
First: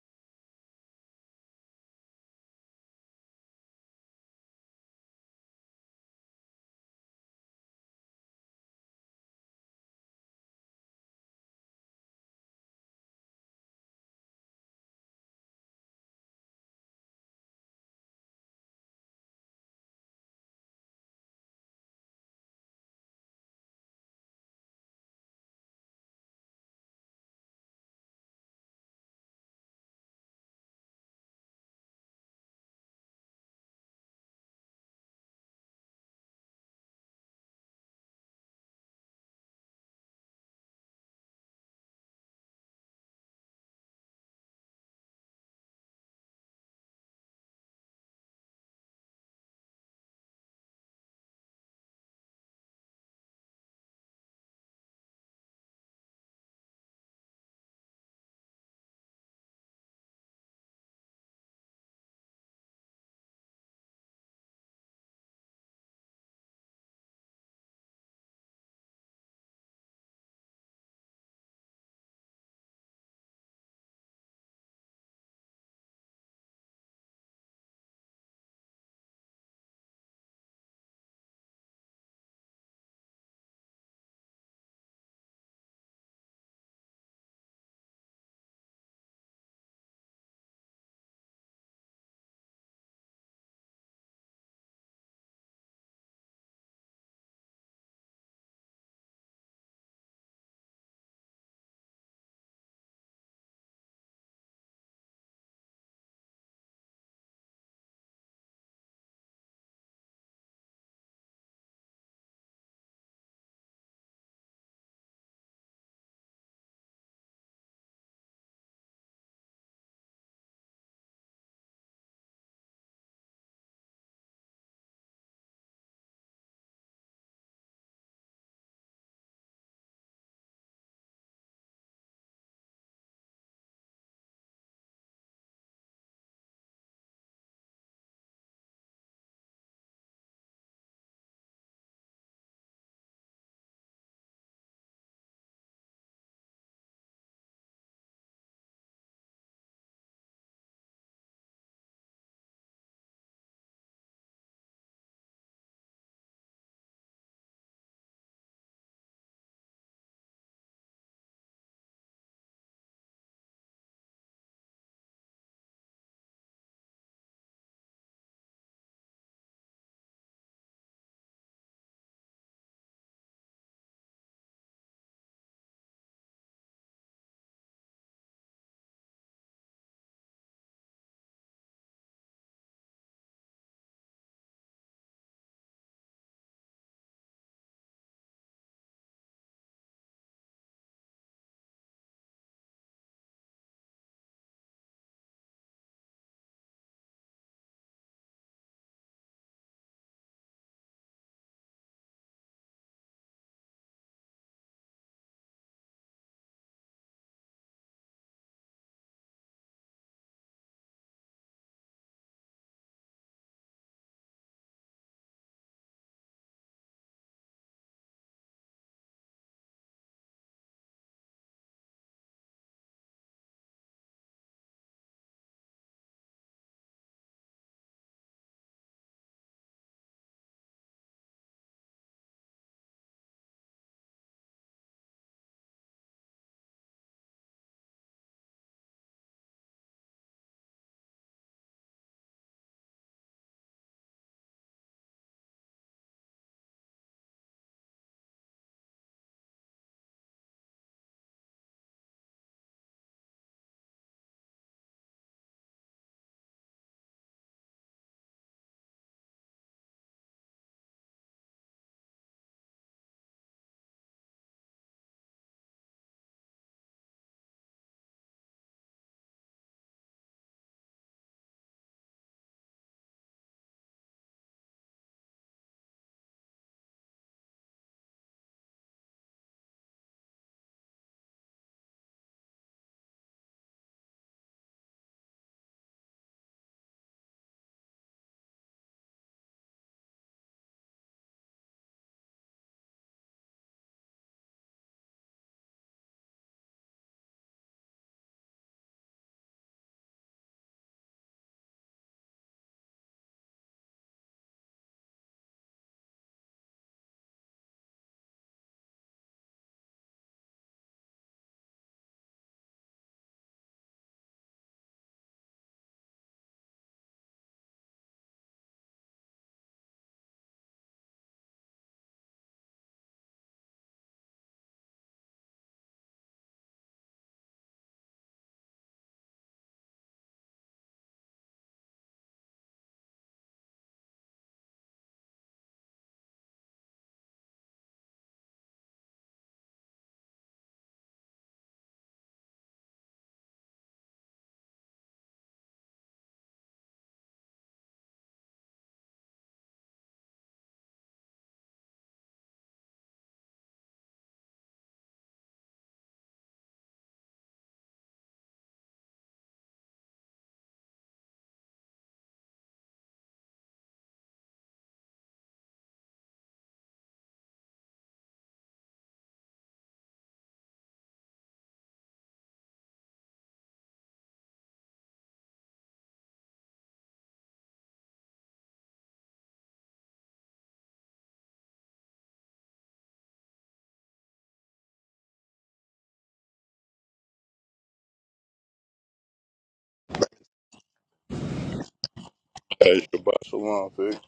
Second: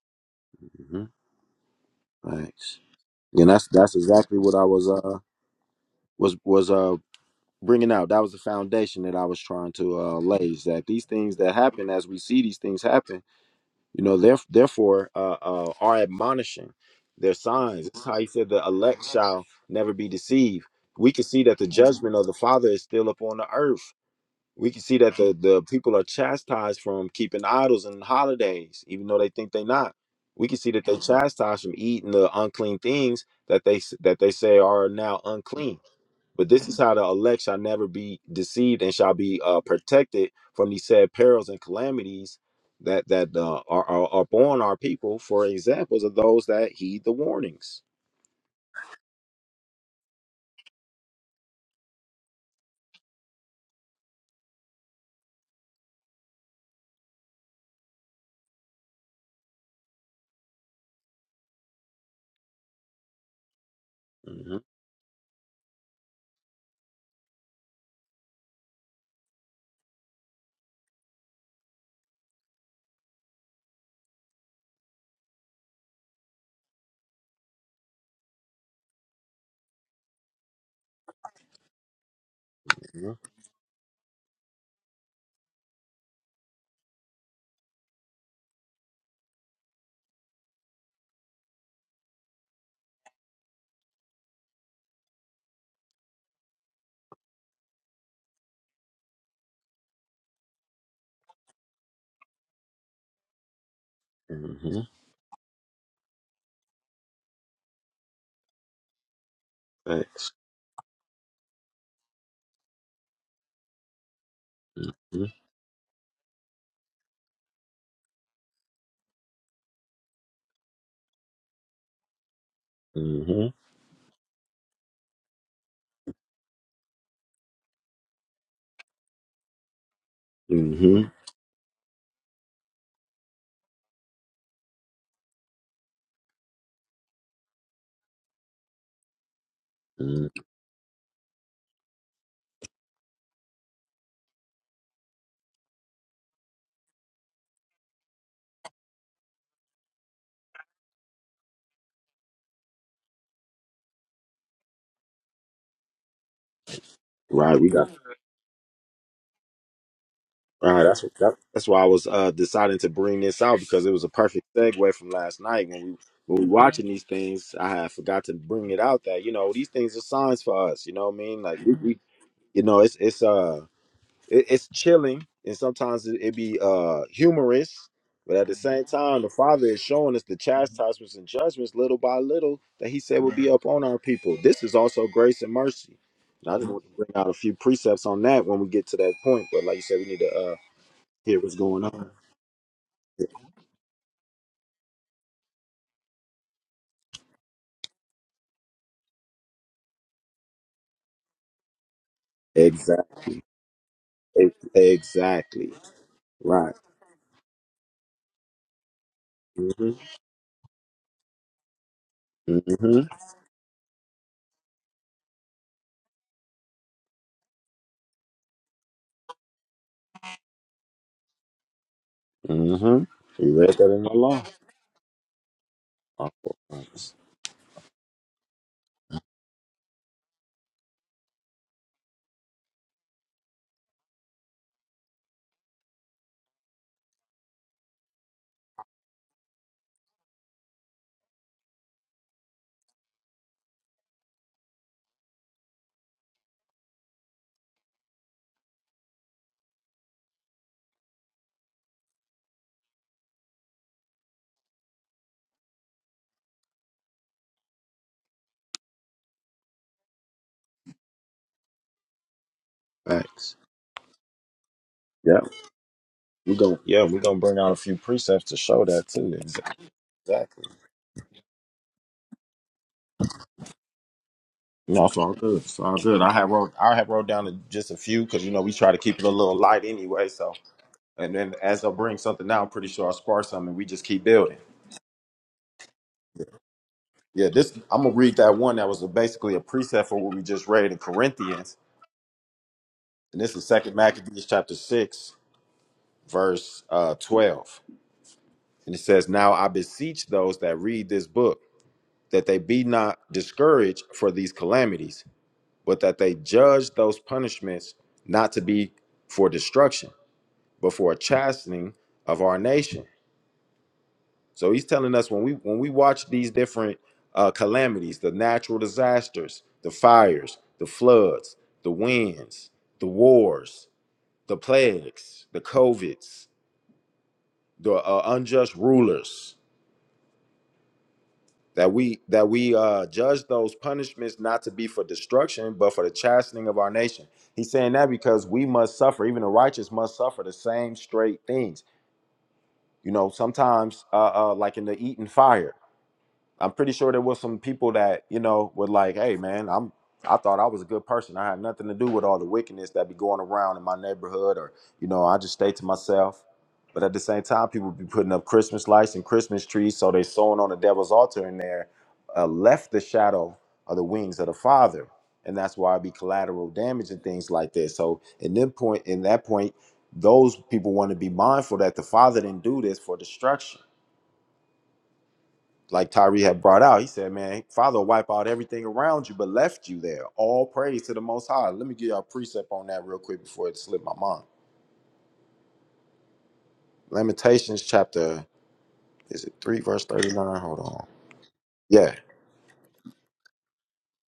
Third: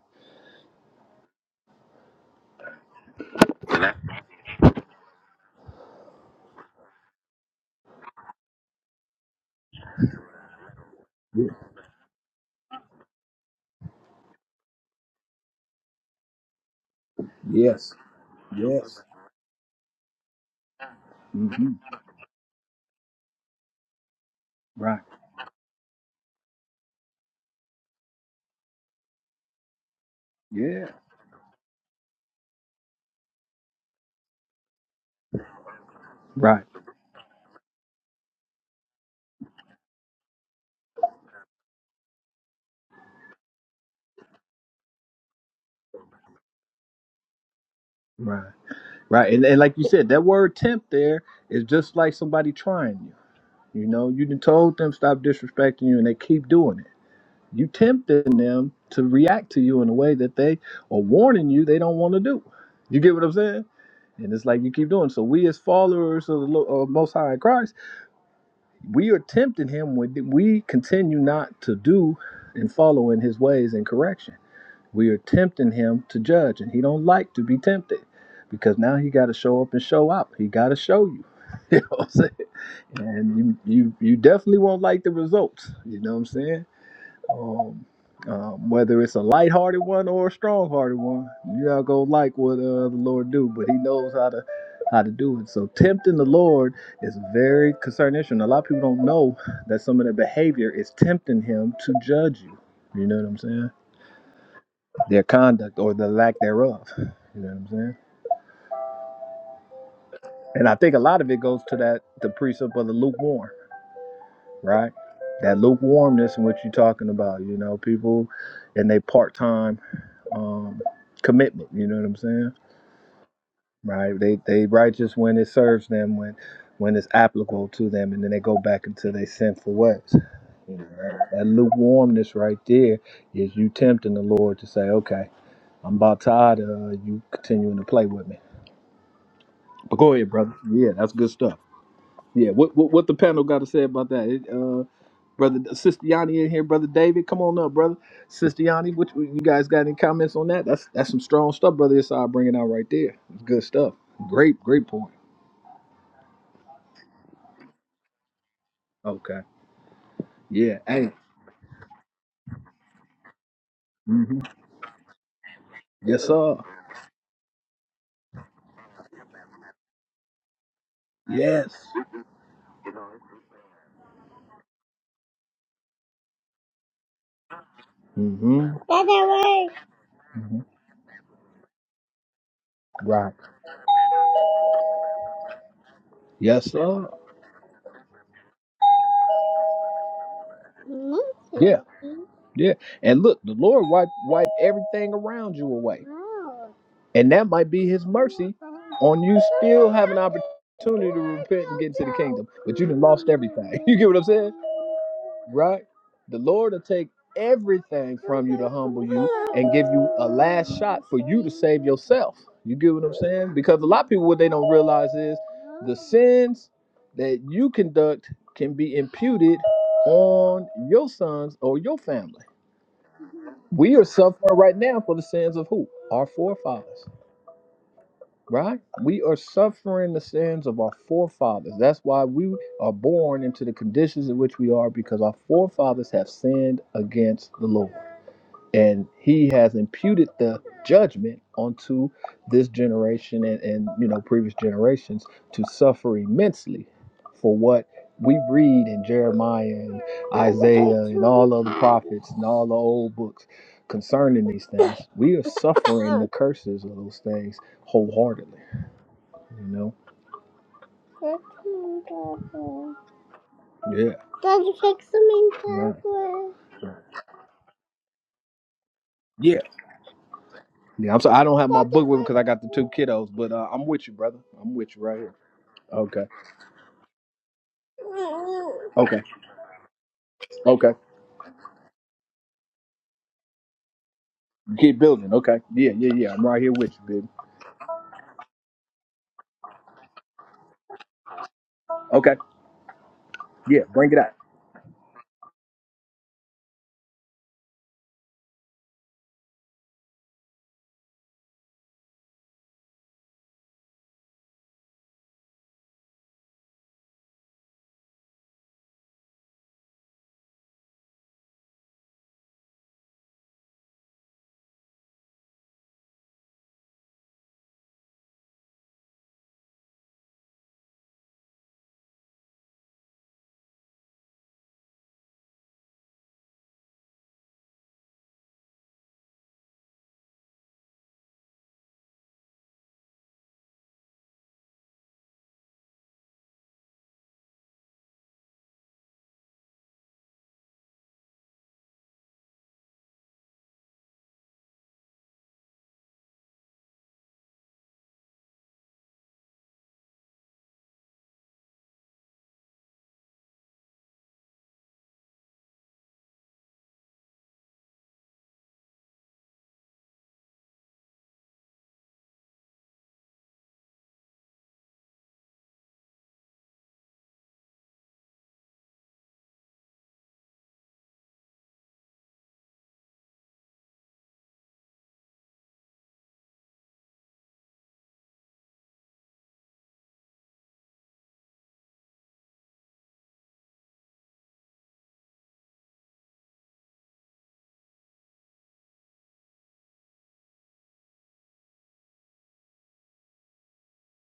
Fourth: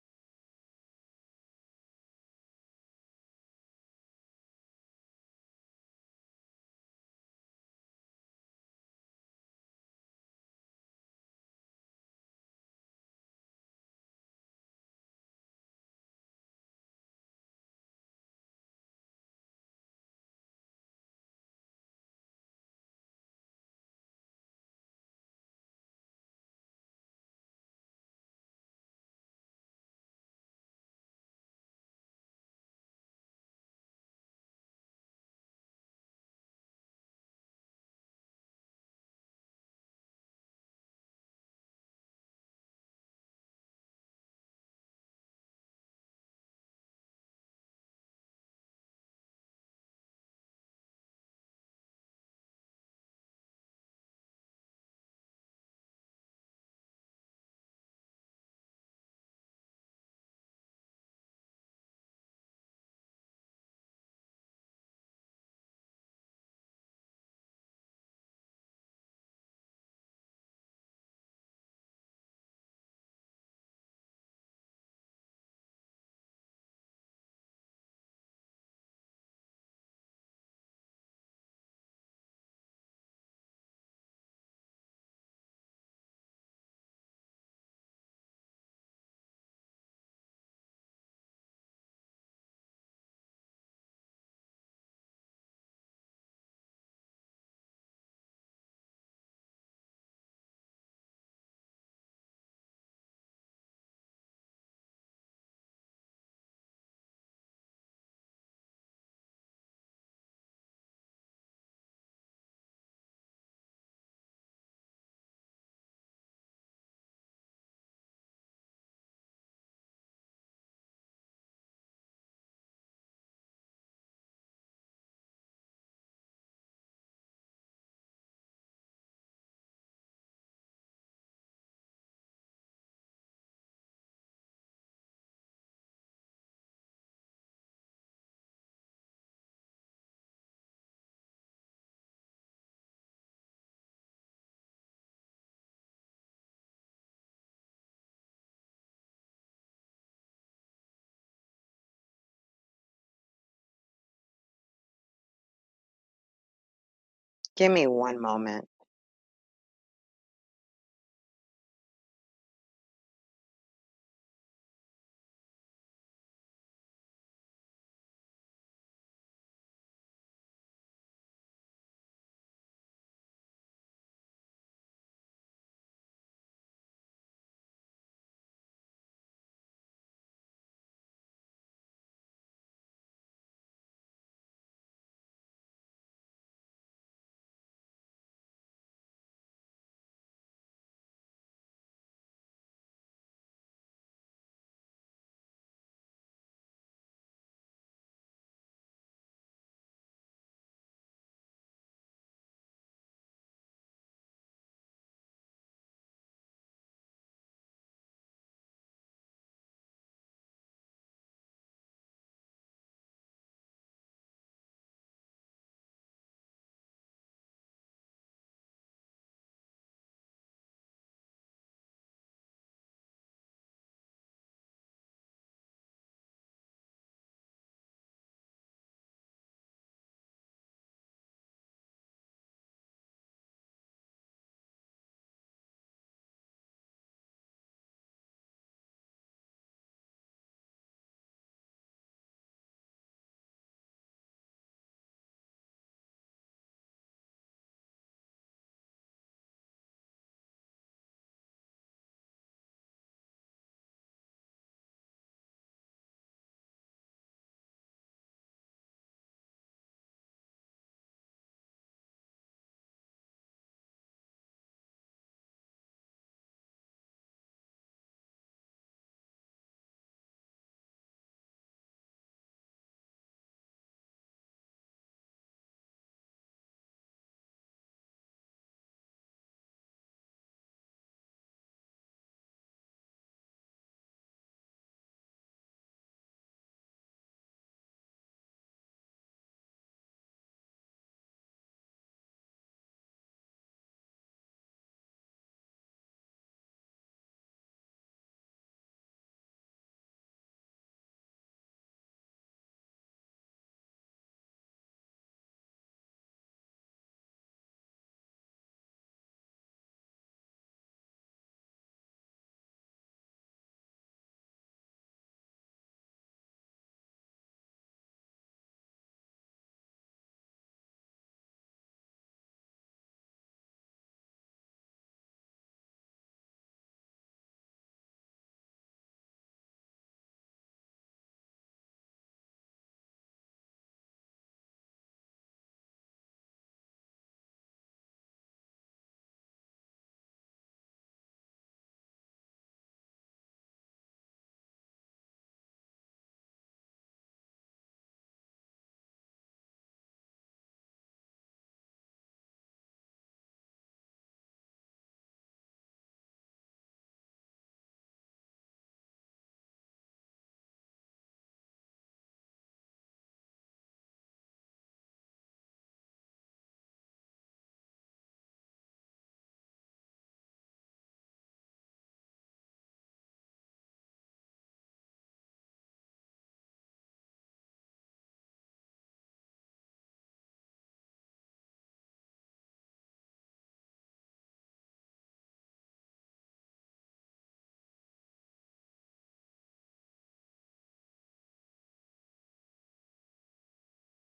Speaker 2: Yeah. Yes. Yes. hmm Right. Yeah. Right. Right. Right. And and like you said, that word tempt there is just like somebody trying you. You know, you done told them stop disrespecting you, and they keep doing it. You tempting them to react to you in a way that they are warning you they don't want to do. You get what I'm saying? And it's like you keep doing. So we as followers of the Lo- of Most High in Christ, we are tempting him when we continue not to do and follow in his ways and correction. We are tempting him to judge, and he don't like to be tempted because now he got to show up and show out. He got to show you. You know what I'm saying? And you, you you definitely won't like the results. You know what I'm saying? Um, um, whether it's a lighthearted one or a strong-hearted one, you're not gonna like what uh, the Lord do, but He knows how to how to do it. So tempting the Lord is a very concerning issue, and a lot of people don't know that some of their behavior is tempting Him to judge you. You know what I'm saying? Their conduct or the lack thereof. You know what I'm saying? And I think a lot of it goes to that the precept of the lukewarm. right? That lukewarmness in what you're talking about, you know, people and they part time um, commitment, you know what I'm saying? Right? They they righteous when it serves them, when when it's applicable to them, and then they go back into their sinful ways. You know, that, that lukewarmness right there is you tempting the Lord to say, okay, I'm about tired of uh, you continuing to play with me. But go ahead, brother. Yeah, that's good stuff. Yeah, what what, what the panel got to say about that? Brother Sister Yanni in here, Brother David. Come on up, brother. Sister Yanni, which you guys got any comments on that? That's that's some strong stuff, brother. It's all bringing out right there. It's good stuff. Great, great point.
Speaker 3: Give me one moment.
Speaker 2: Okay. Yeah. Hey. hmm Yes, sir. Yes. Mm-hmm. That's that word. hmm Right. Yes, sir. Yeah, yeah. And look, the Lord wipe wipe everything around you away. And that might be his mercy on you still have an opportunity to repent and get into the kingdom. But you done lost everything. You get what I'm saying? right? The Lord will take everything from you to humble you and give you a last shot for you to save yourself. You get what I'm saying? Because a lot of people, what they don't realize is the sins that you conduct can be imputed on your sons or your family. We are suffering right now for the sins of who? Our forefathers right? We are suffering the sins of our forefathers. That's why we are born into the conditions in which we are, because our forefathers have sinned against the Lord. And he has imputed the judgment onto this generation and, and you know previous generations to suffer immensely for what we read in Jeremiah and Isaiah and all other prophets and all the old books concerning these things. We are suffering the curses of those things wholeheartedly. You know? Fixing trouble. Yeah. Daddy, fixing Right. trouble. Yeah. Yeah. I'm sorry. I don't have my book with me because I got the two kiddos, but uh, I'm with you, brother. I'm with you right here. Okay. Okay. Okay. You keep building. Okay. Yeah. Yeah. Yeah. I'm right here with you, baby. Okay. Yeah. Bring it out.
Speaker 4: Hey, Shabbat Shalom, Vic.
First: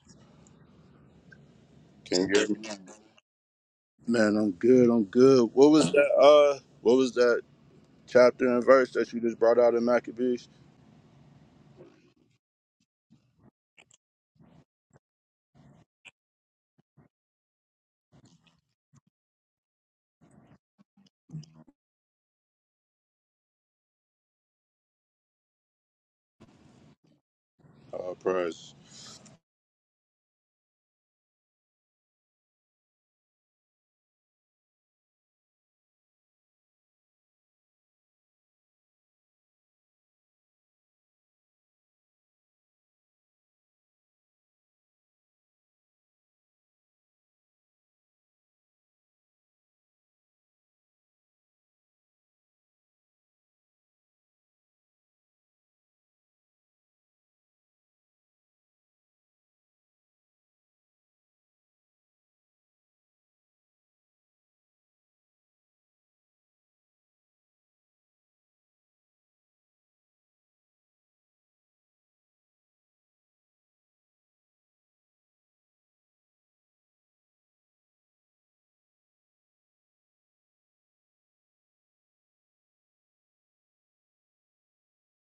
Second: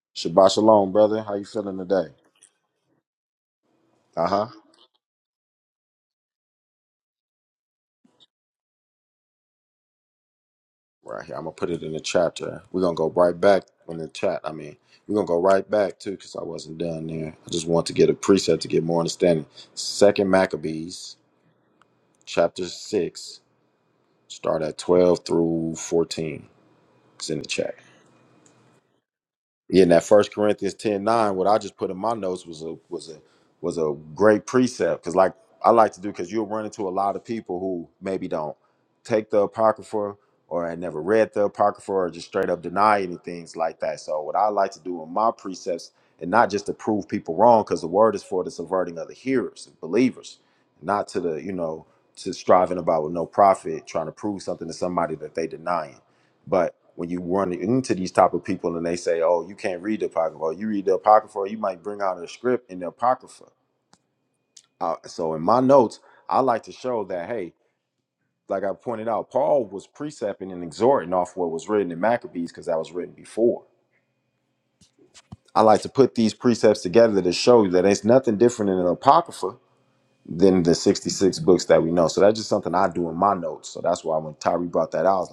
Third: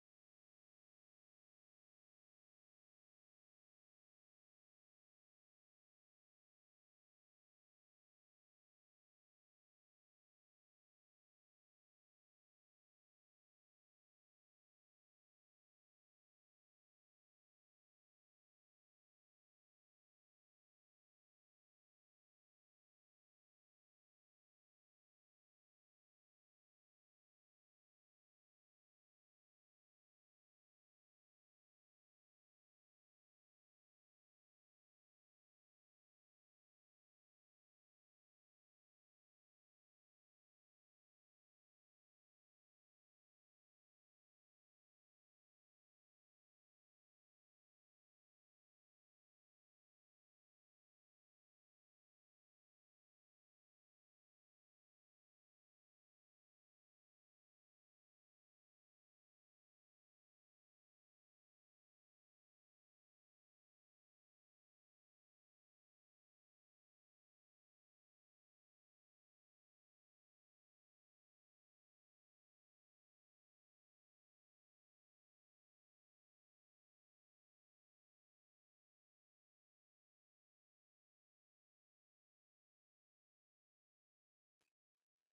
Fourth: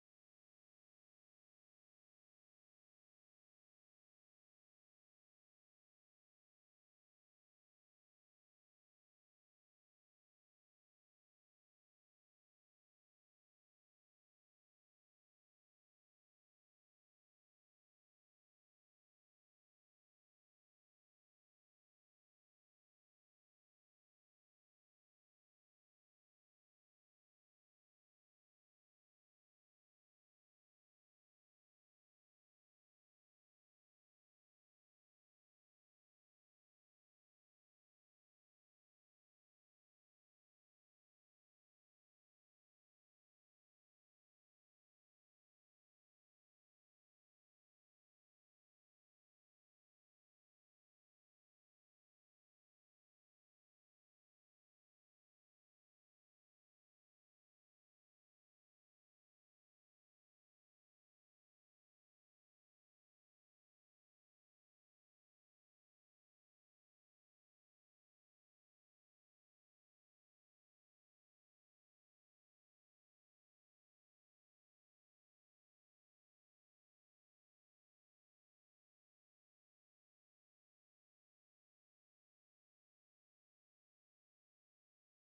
Speaker 4: Can you hear me? Man, I'm good. I'm good. What was that? Uh, what was that chapter and verse that you just brought out in Maccabees? Uh, praise.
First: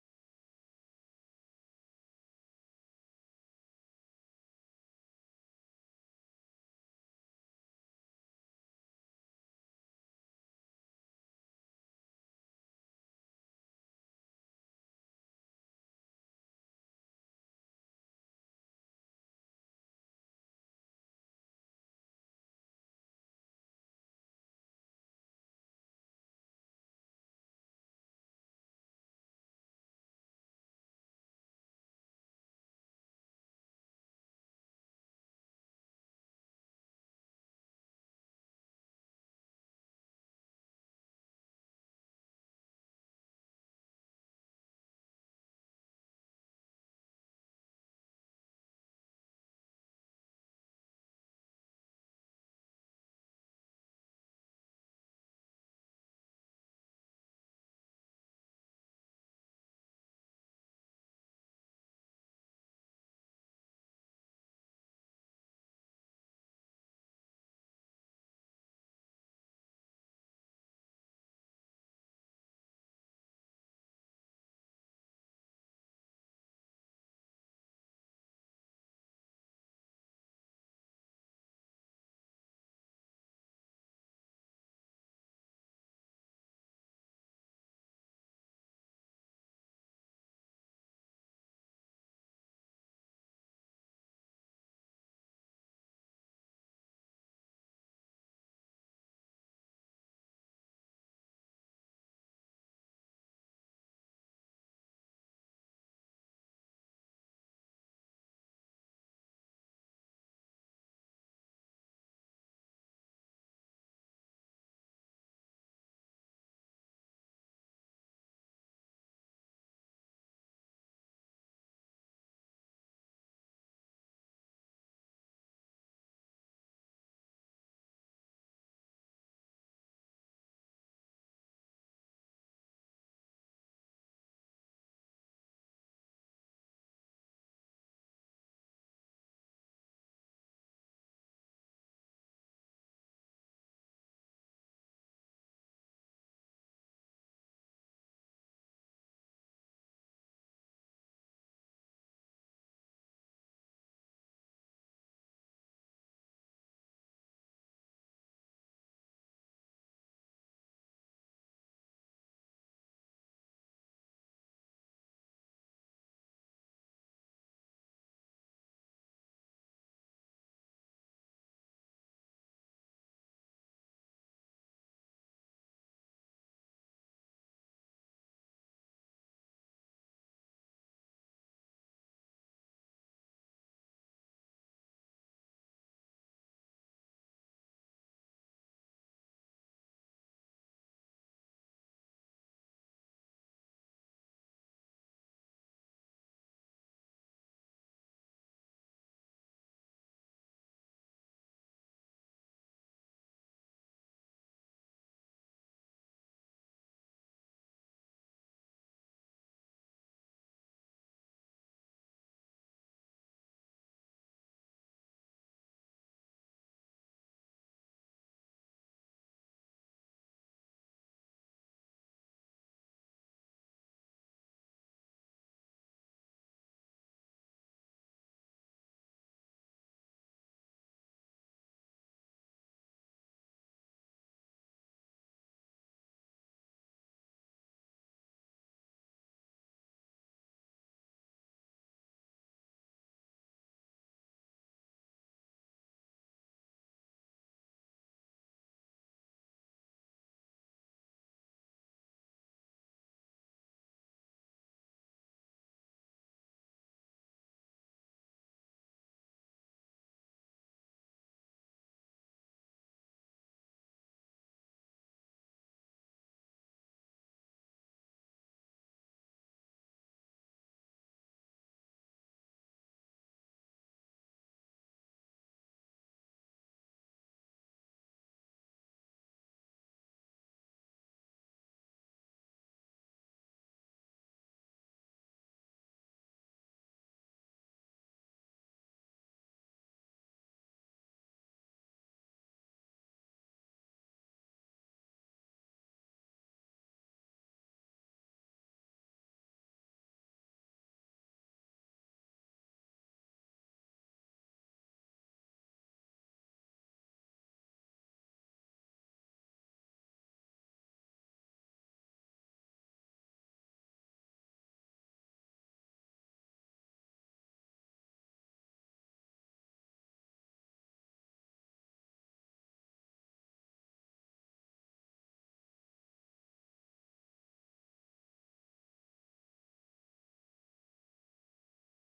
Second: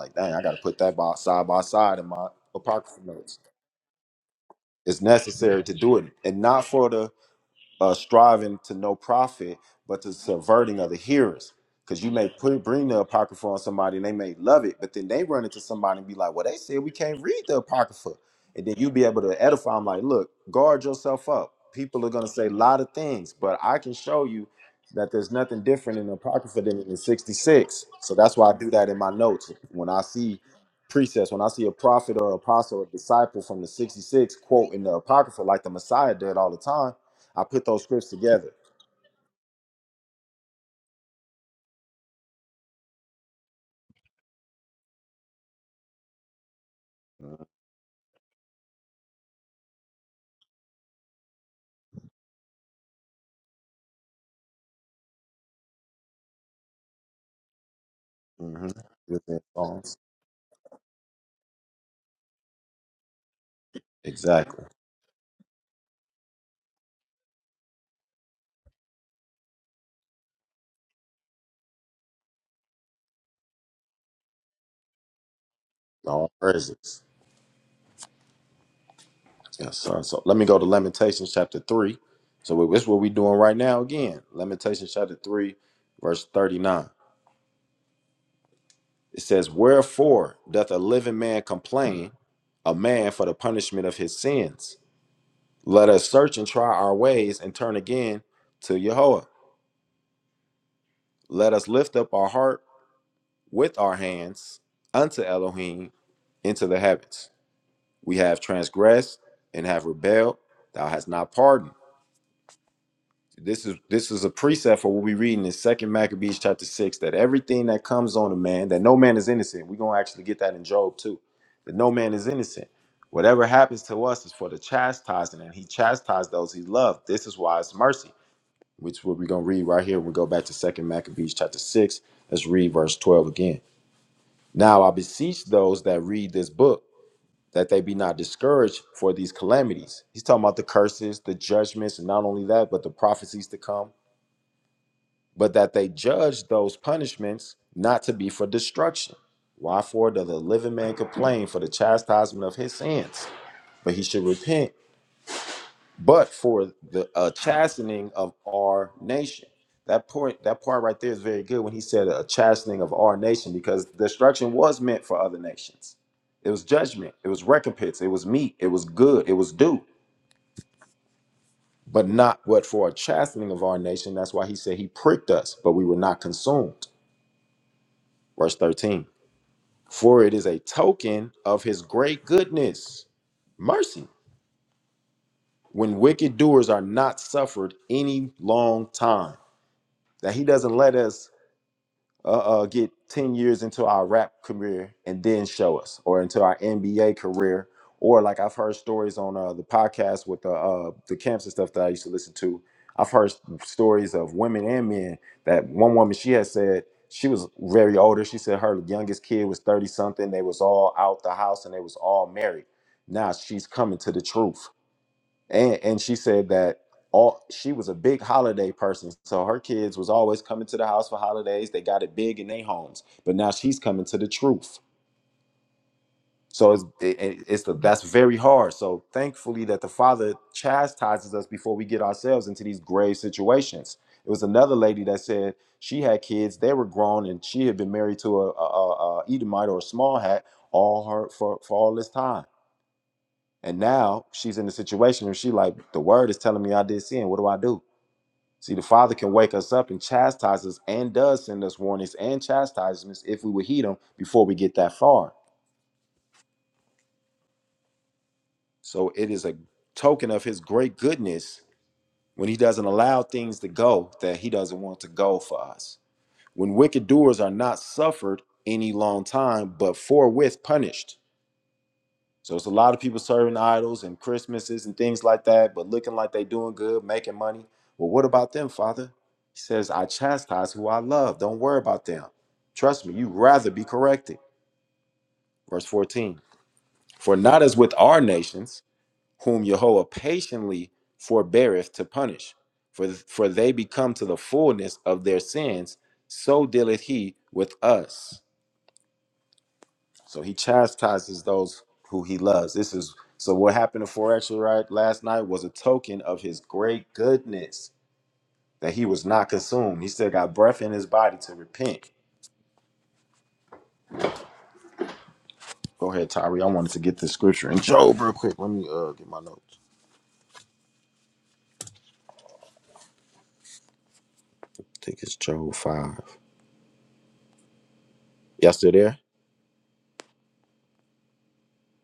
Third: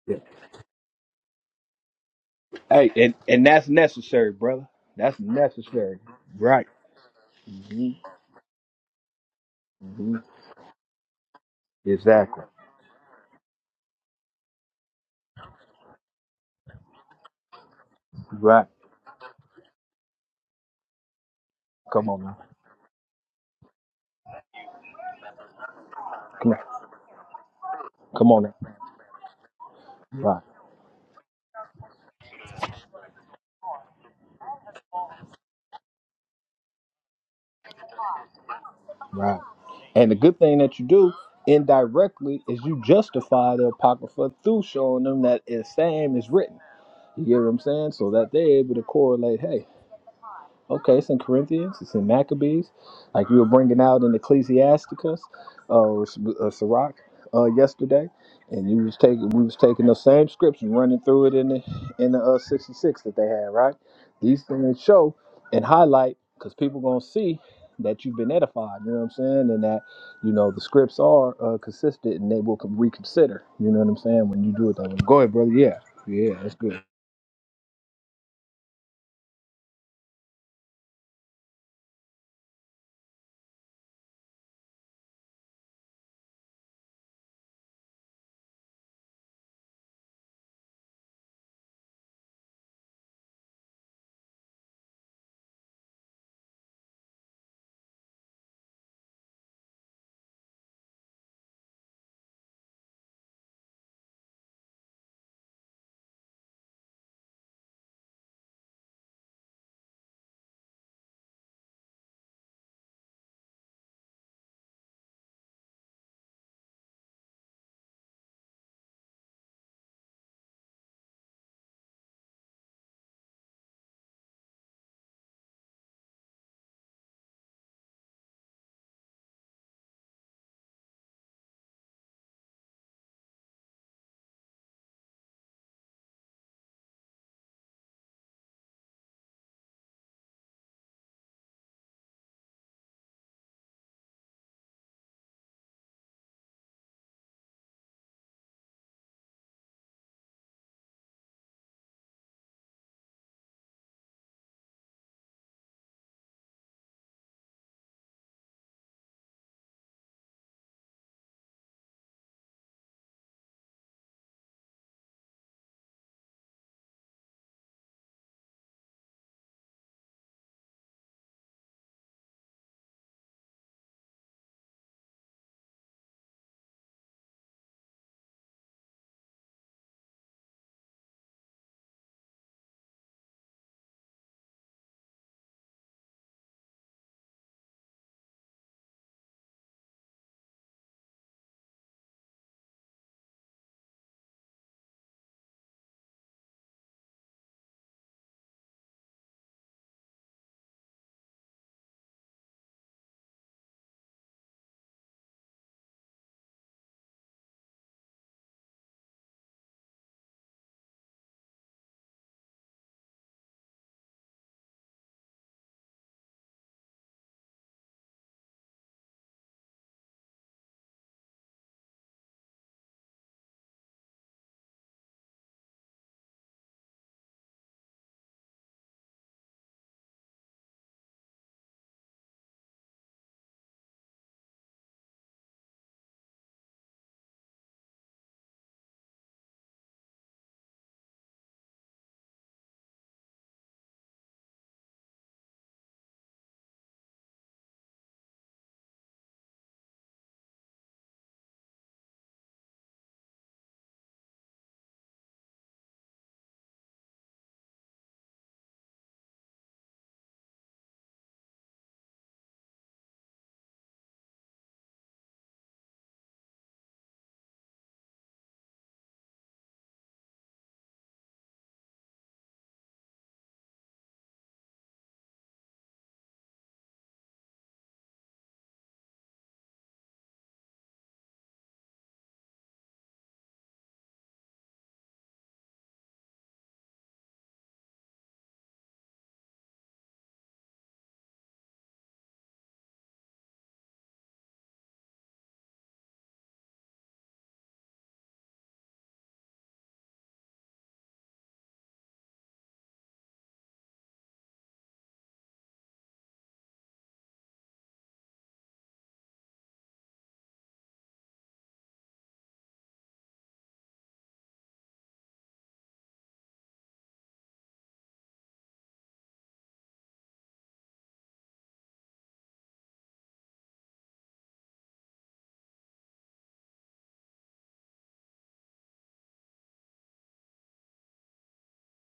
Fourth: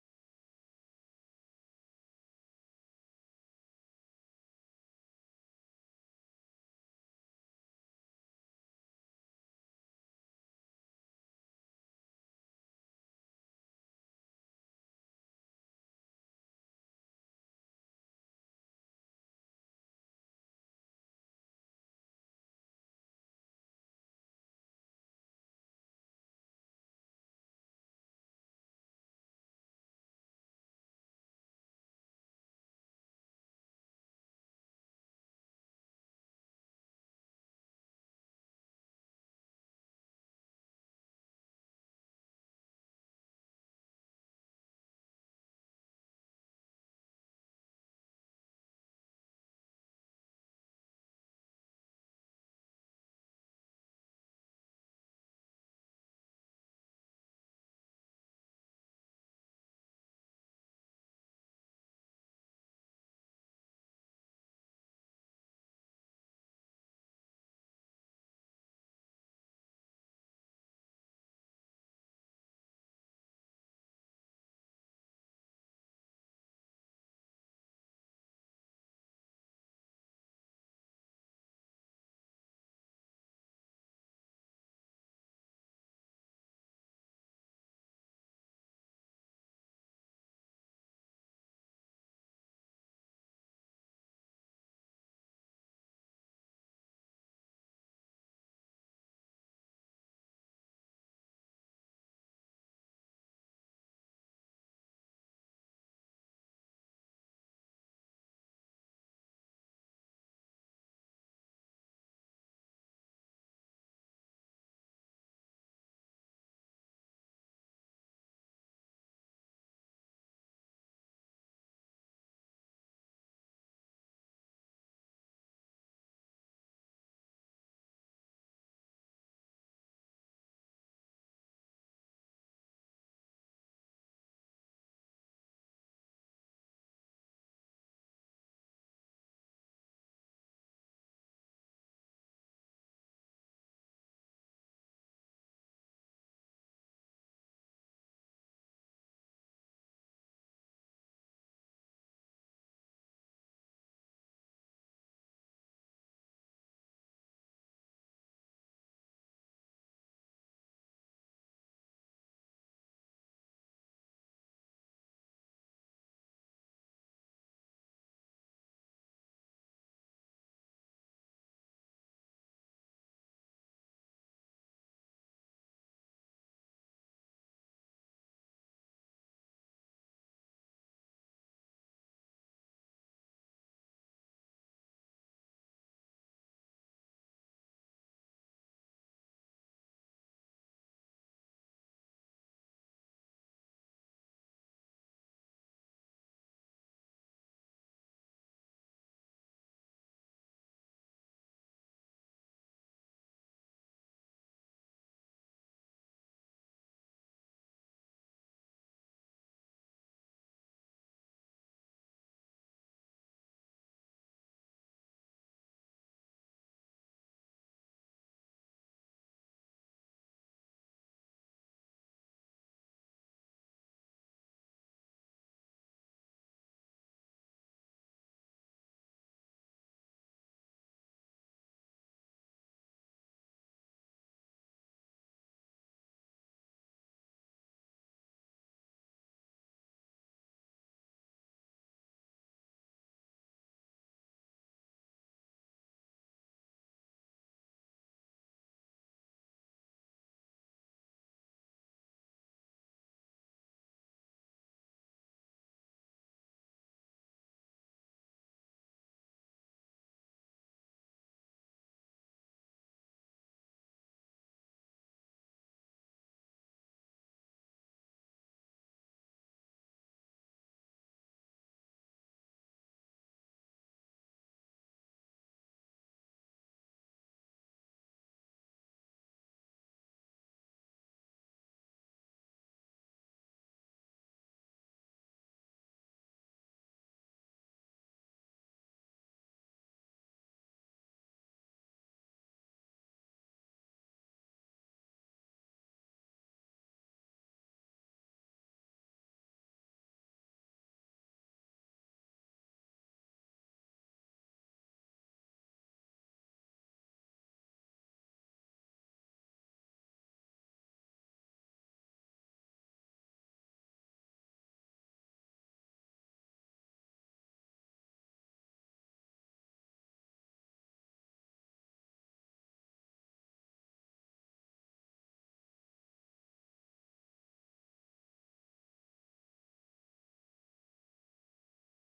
Speaker 2: Yeah. Hey, and, and that's necessary, brother. That's necessary. Right. hmm hmm Exactly. Right. Come on now. Come on. Come on now. Right. Right. And the good thing that you do indirectly is you justify the Apocrypha through showing them that it's same is written. You get what I'm saying? So that they're able to correlate, hey, Okay, it's in Corinthians, it's in Maccabees, like you were bringing out in Ecclesiasticus uh, or S- uh, Sirach uh, yesterday, and you was taking we was taking those same scripts and running through it in the in the uh, 66 that they had, right? These things show and highlight because people gonna see that you've been edified, you know what I'm saying, and that you know the scripts are uh, consistent and they will con- reconsider, you know what I'm saying, when you do it that way. Go ahead, brother. Yeah, yeah, that's good.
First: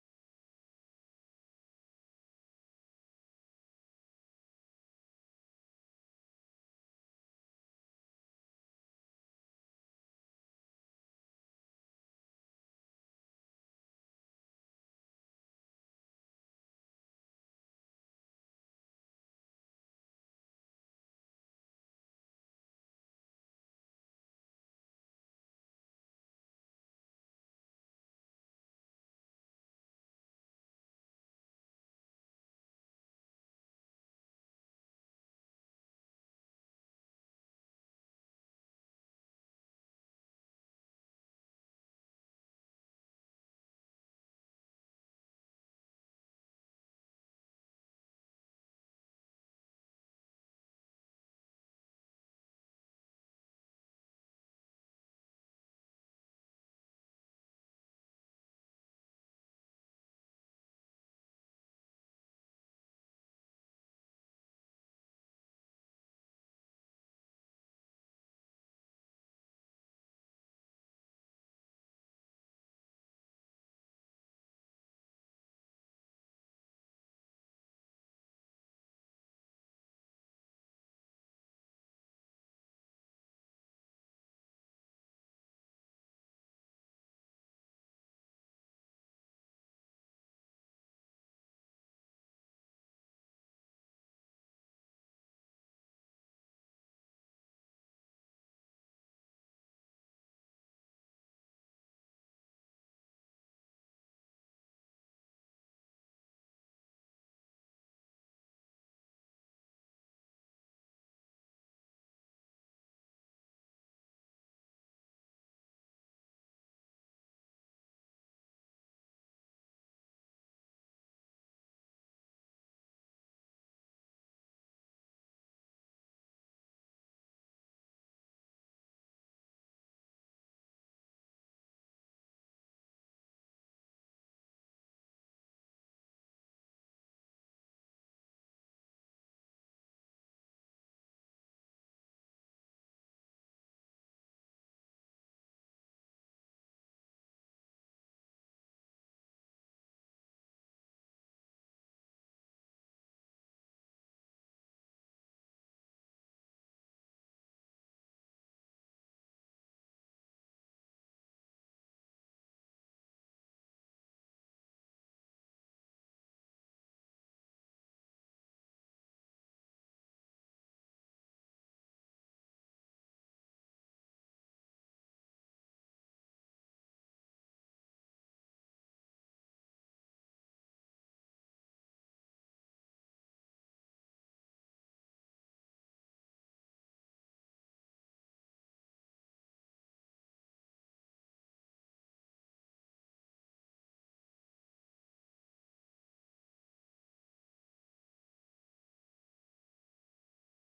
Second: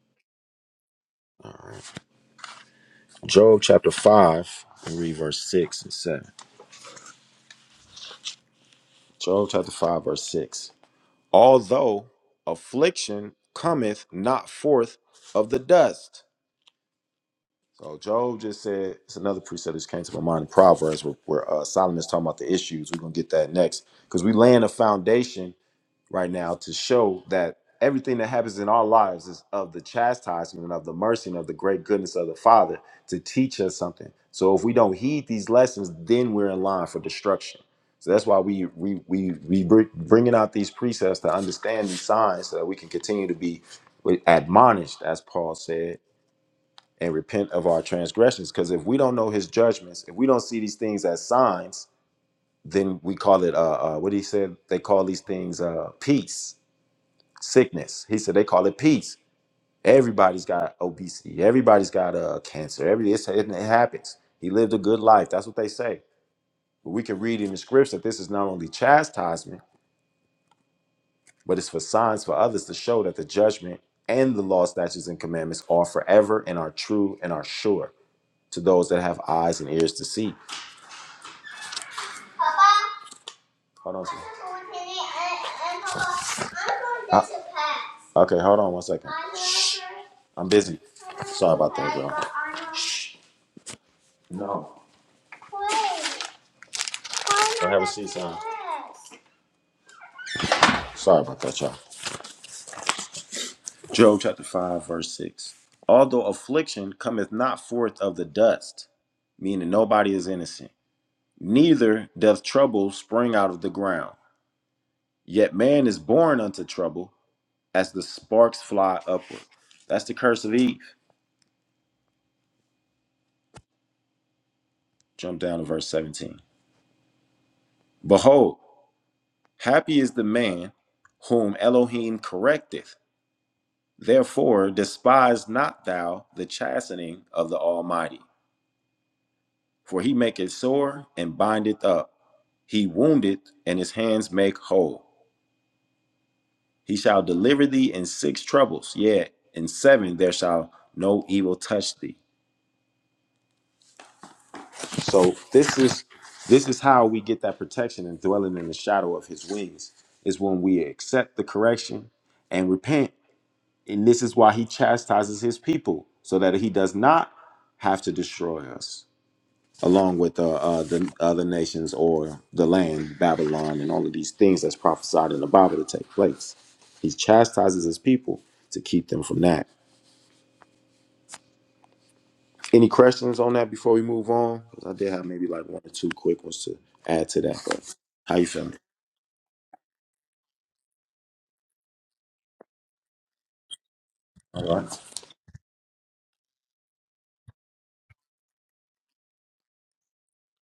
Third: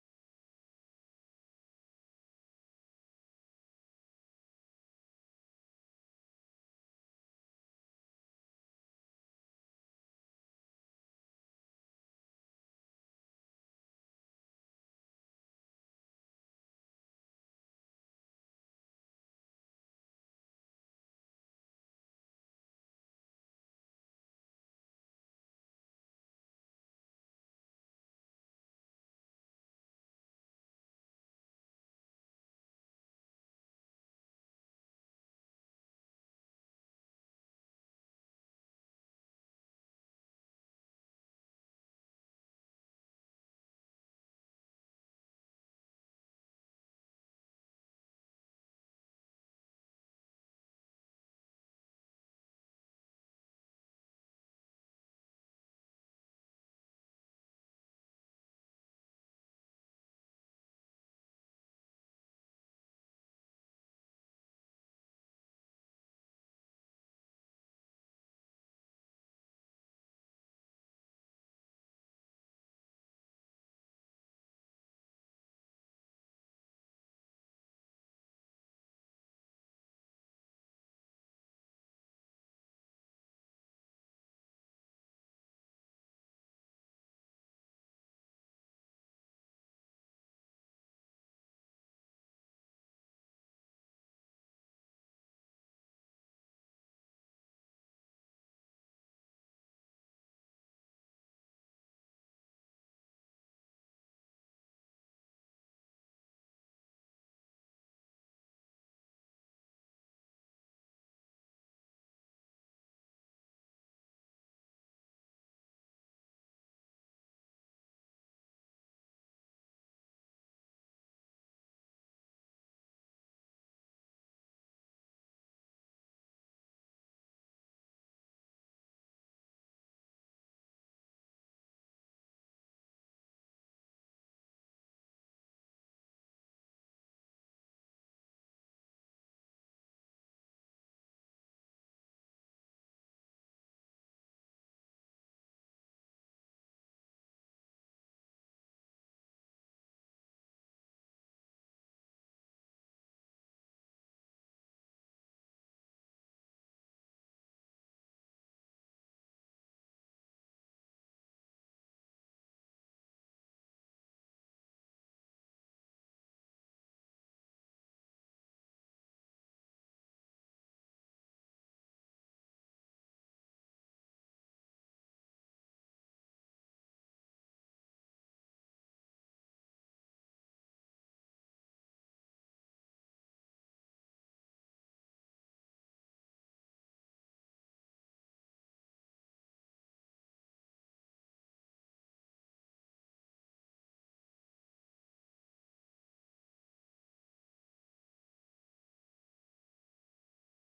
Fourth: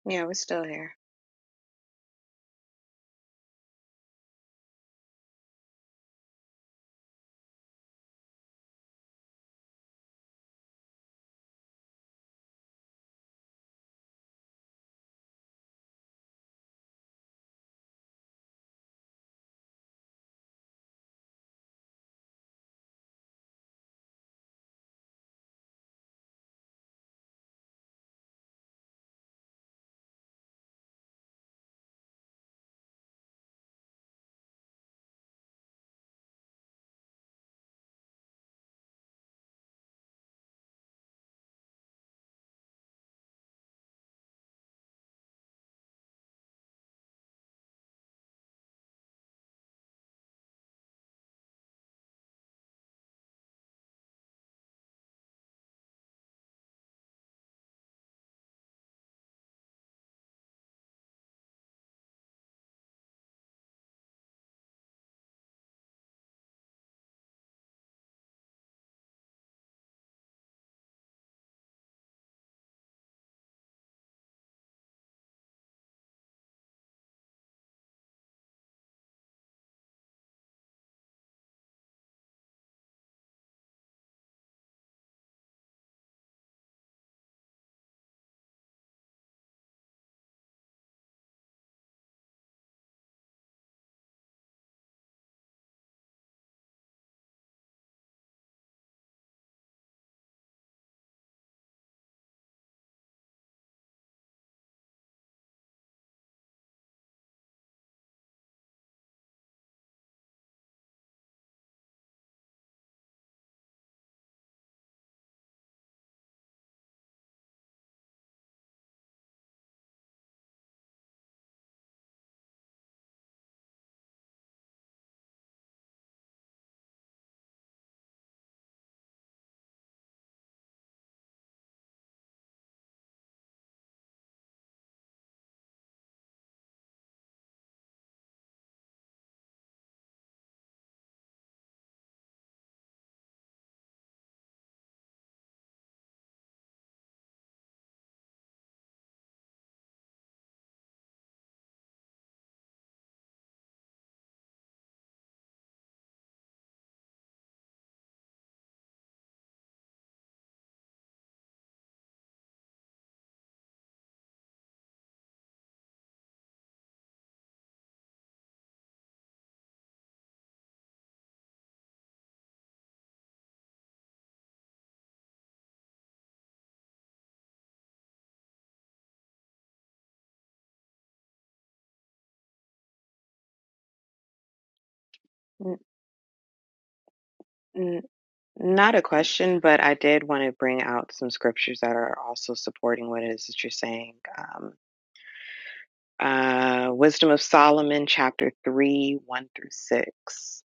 Speaker 3: Yeah, we're still here. N- n- not a question, but I did want to bring out some scriptures that are also supporting what it is that you're saying. Um, uh, Wisdom of Solomon, chapter 3, 1 through 6.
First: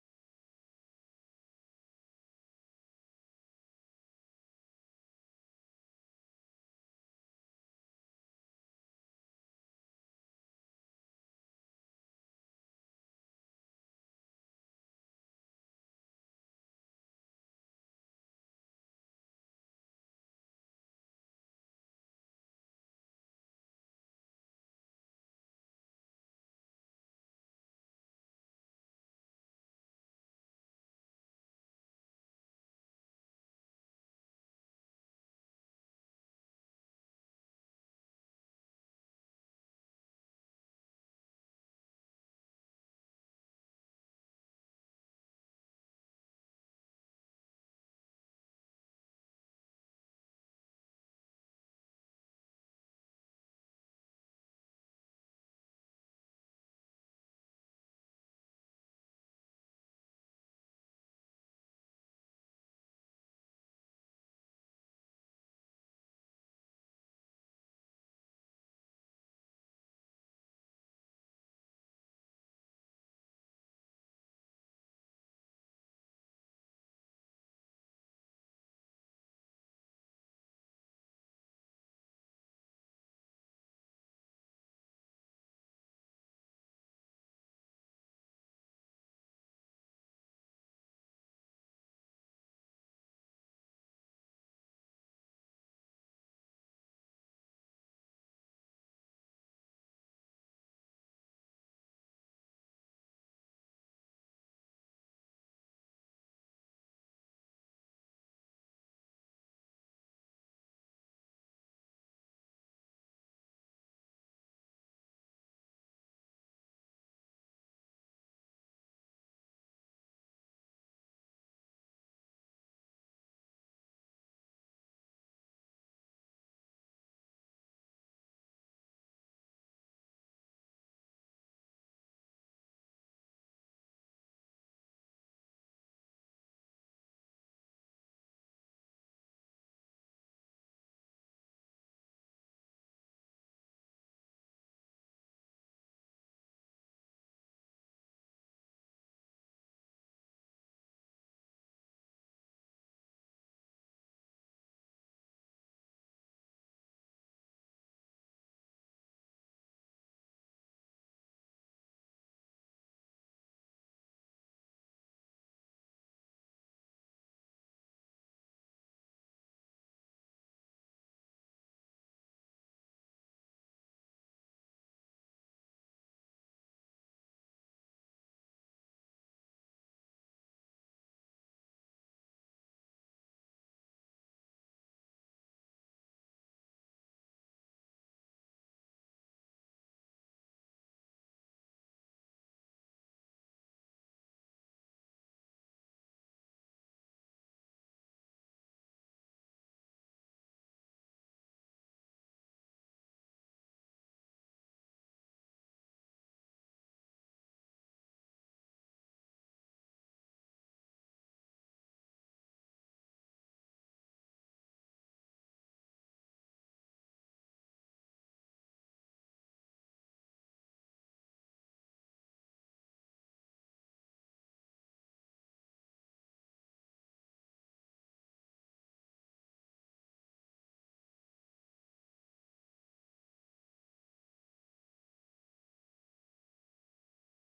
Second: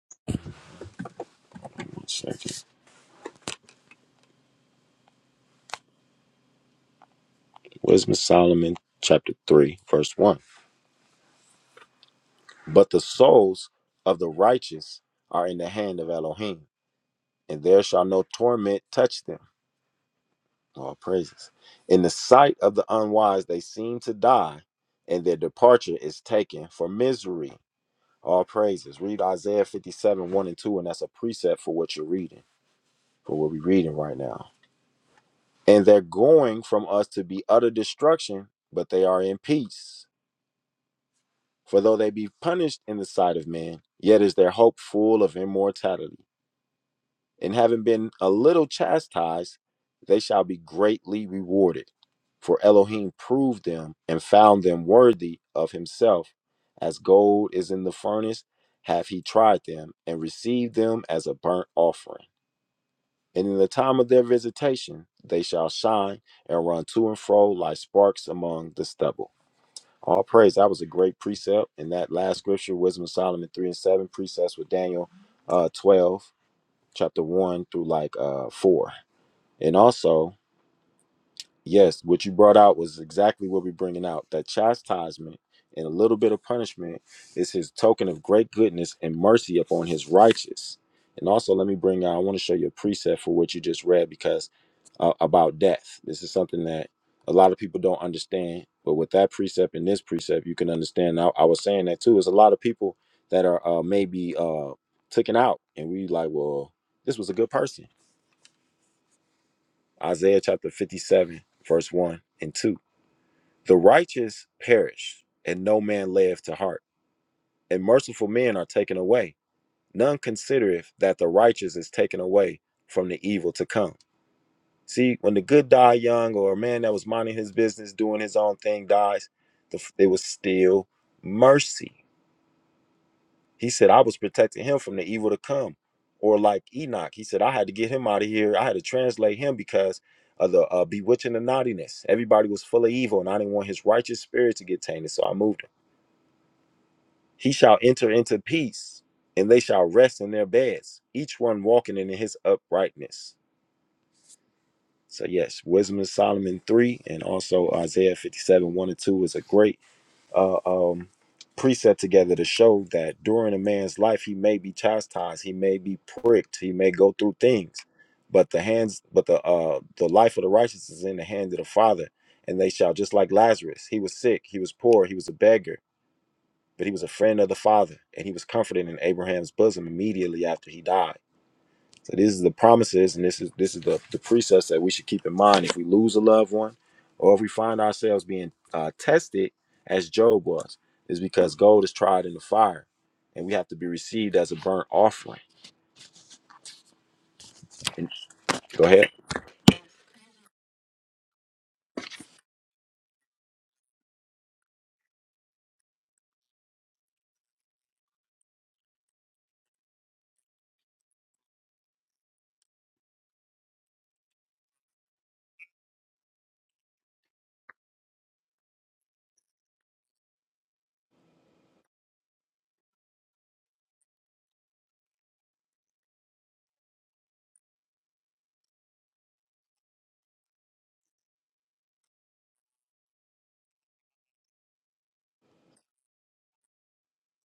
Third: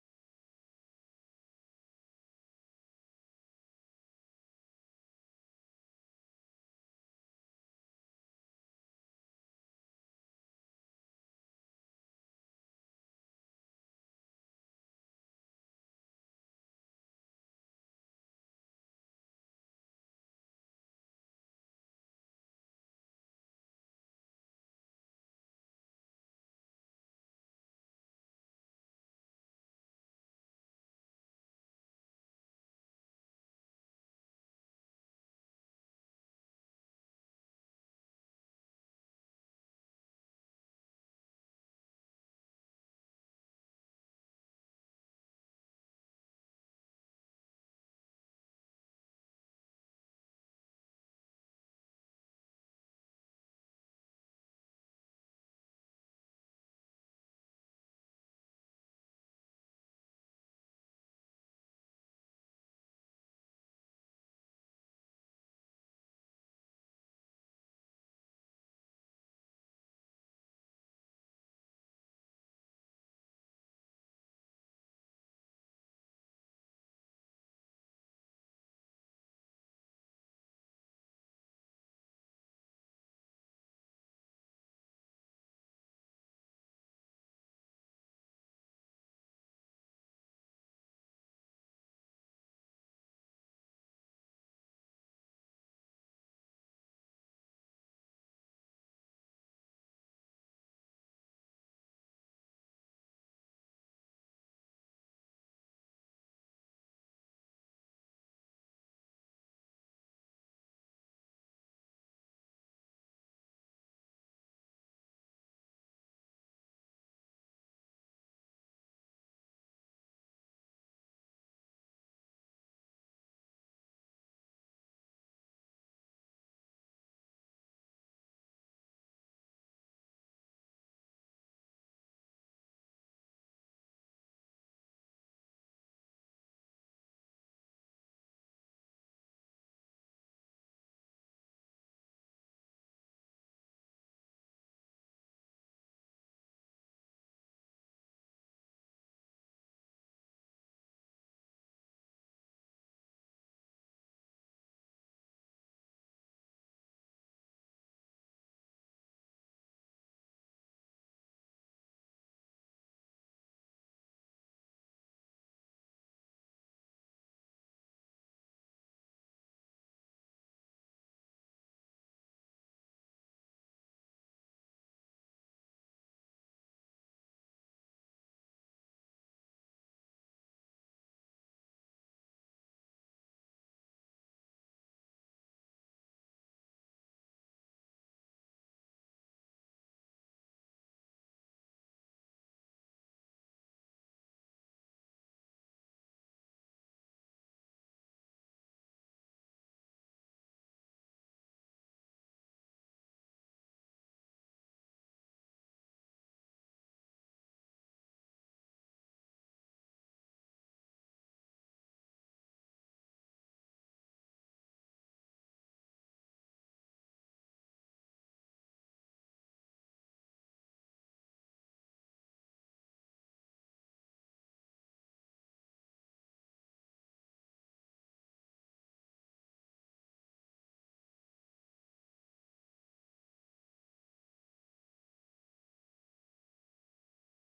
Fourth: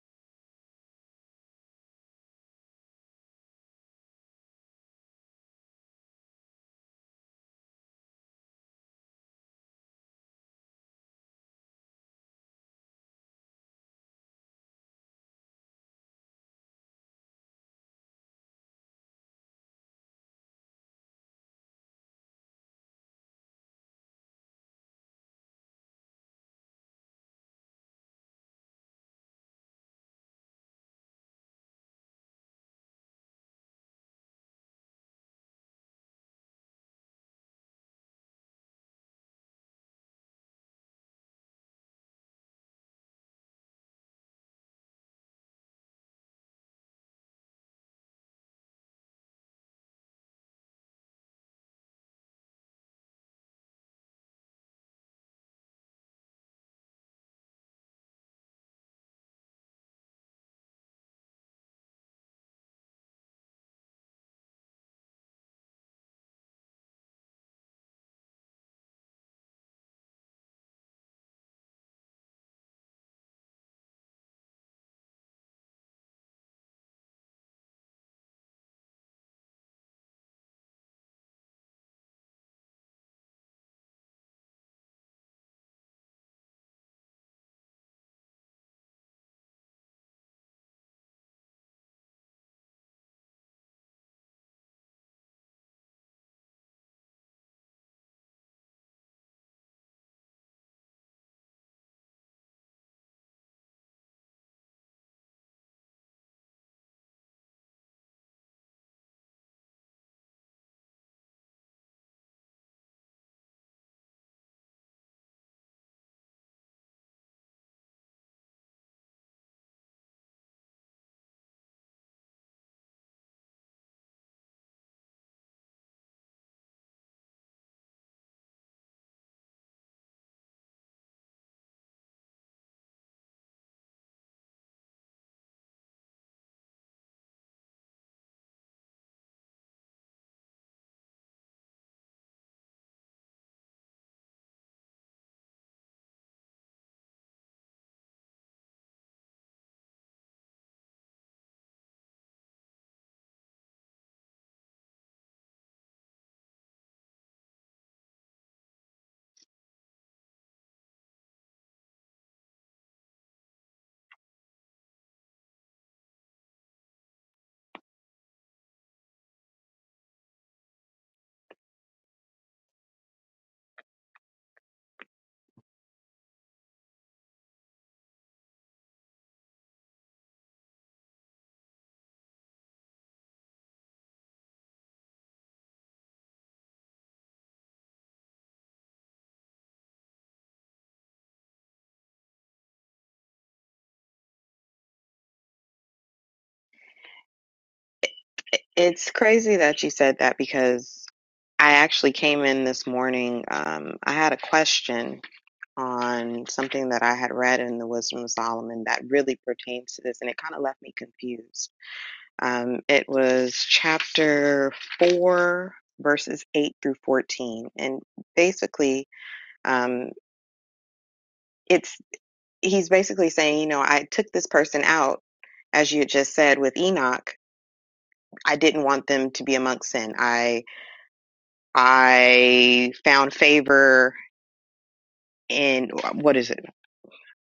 Speaker 3: I- It's crazy that you said that because I actually came in this morning. Um, I had a question on something that I had read in the Wisdom of Solomon that really pertains to this, and it kind of left me confused Um, it was chapter 4, verses 8 through 14. And basically, um, it's he's basically saying, you know, I took this person out, as you had just said with Enoch. I didn't want them to be amongst sin. I I found favor in what is it?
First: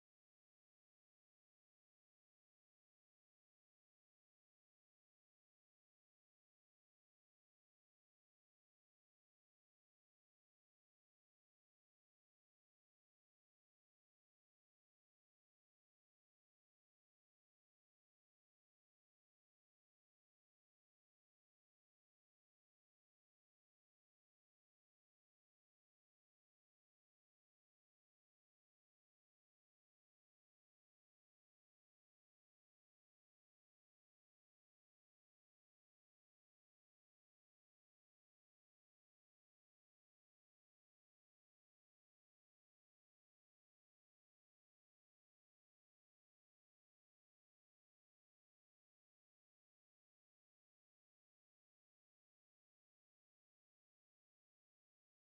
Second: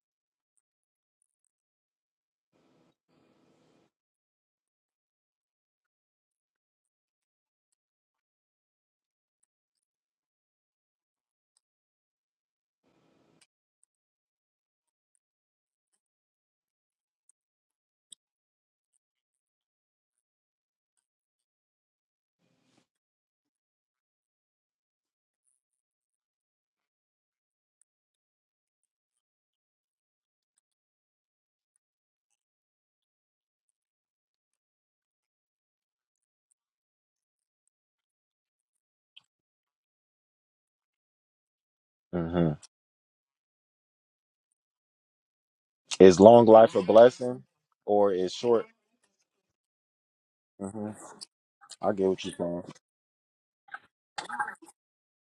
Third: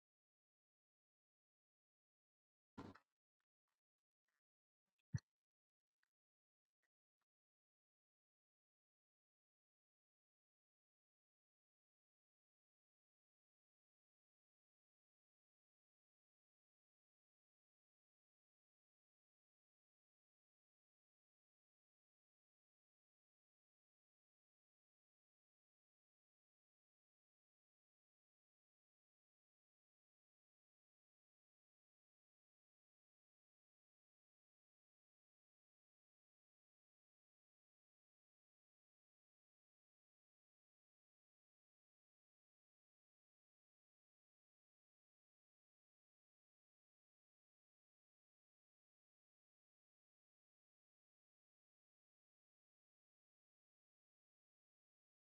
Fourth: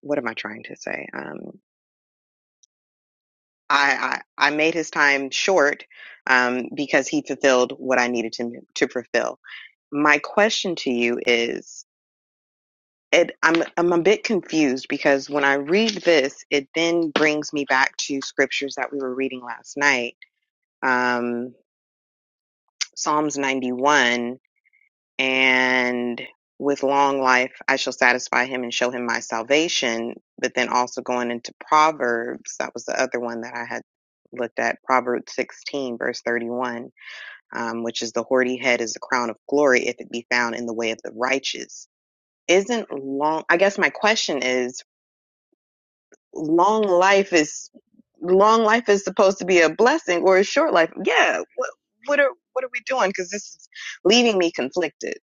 Speaker 3: What am I trying to say? Um, I, I I made his time short um, because he fulfilled what I needed him to fulfill. My question to you is it I'm I'm a bit confused because when I read this, it then brings me back to scriptures that we were reading last night, um, Psalms 91, and with long life I shall satisfy him and show him my salvation. But then also going into Proverbs, that was the other one that I had looked at, Proverbs 16 verse 31, um, which is the hoary head is the crown of glory if it be found in the way of the righteous. Isn't long? I guess my question is long life is long life is supposed to be a blessing or a short life. Yeah, what what are what are we doing? Because this is leaving me conflicted.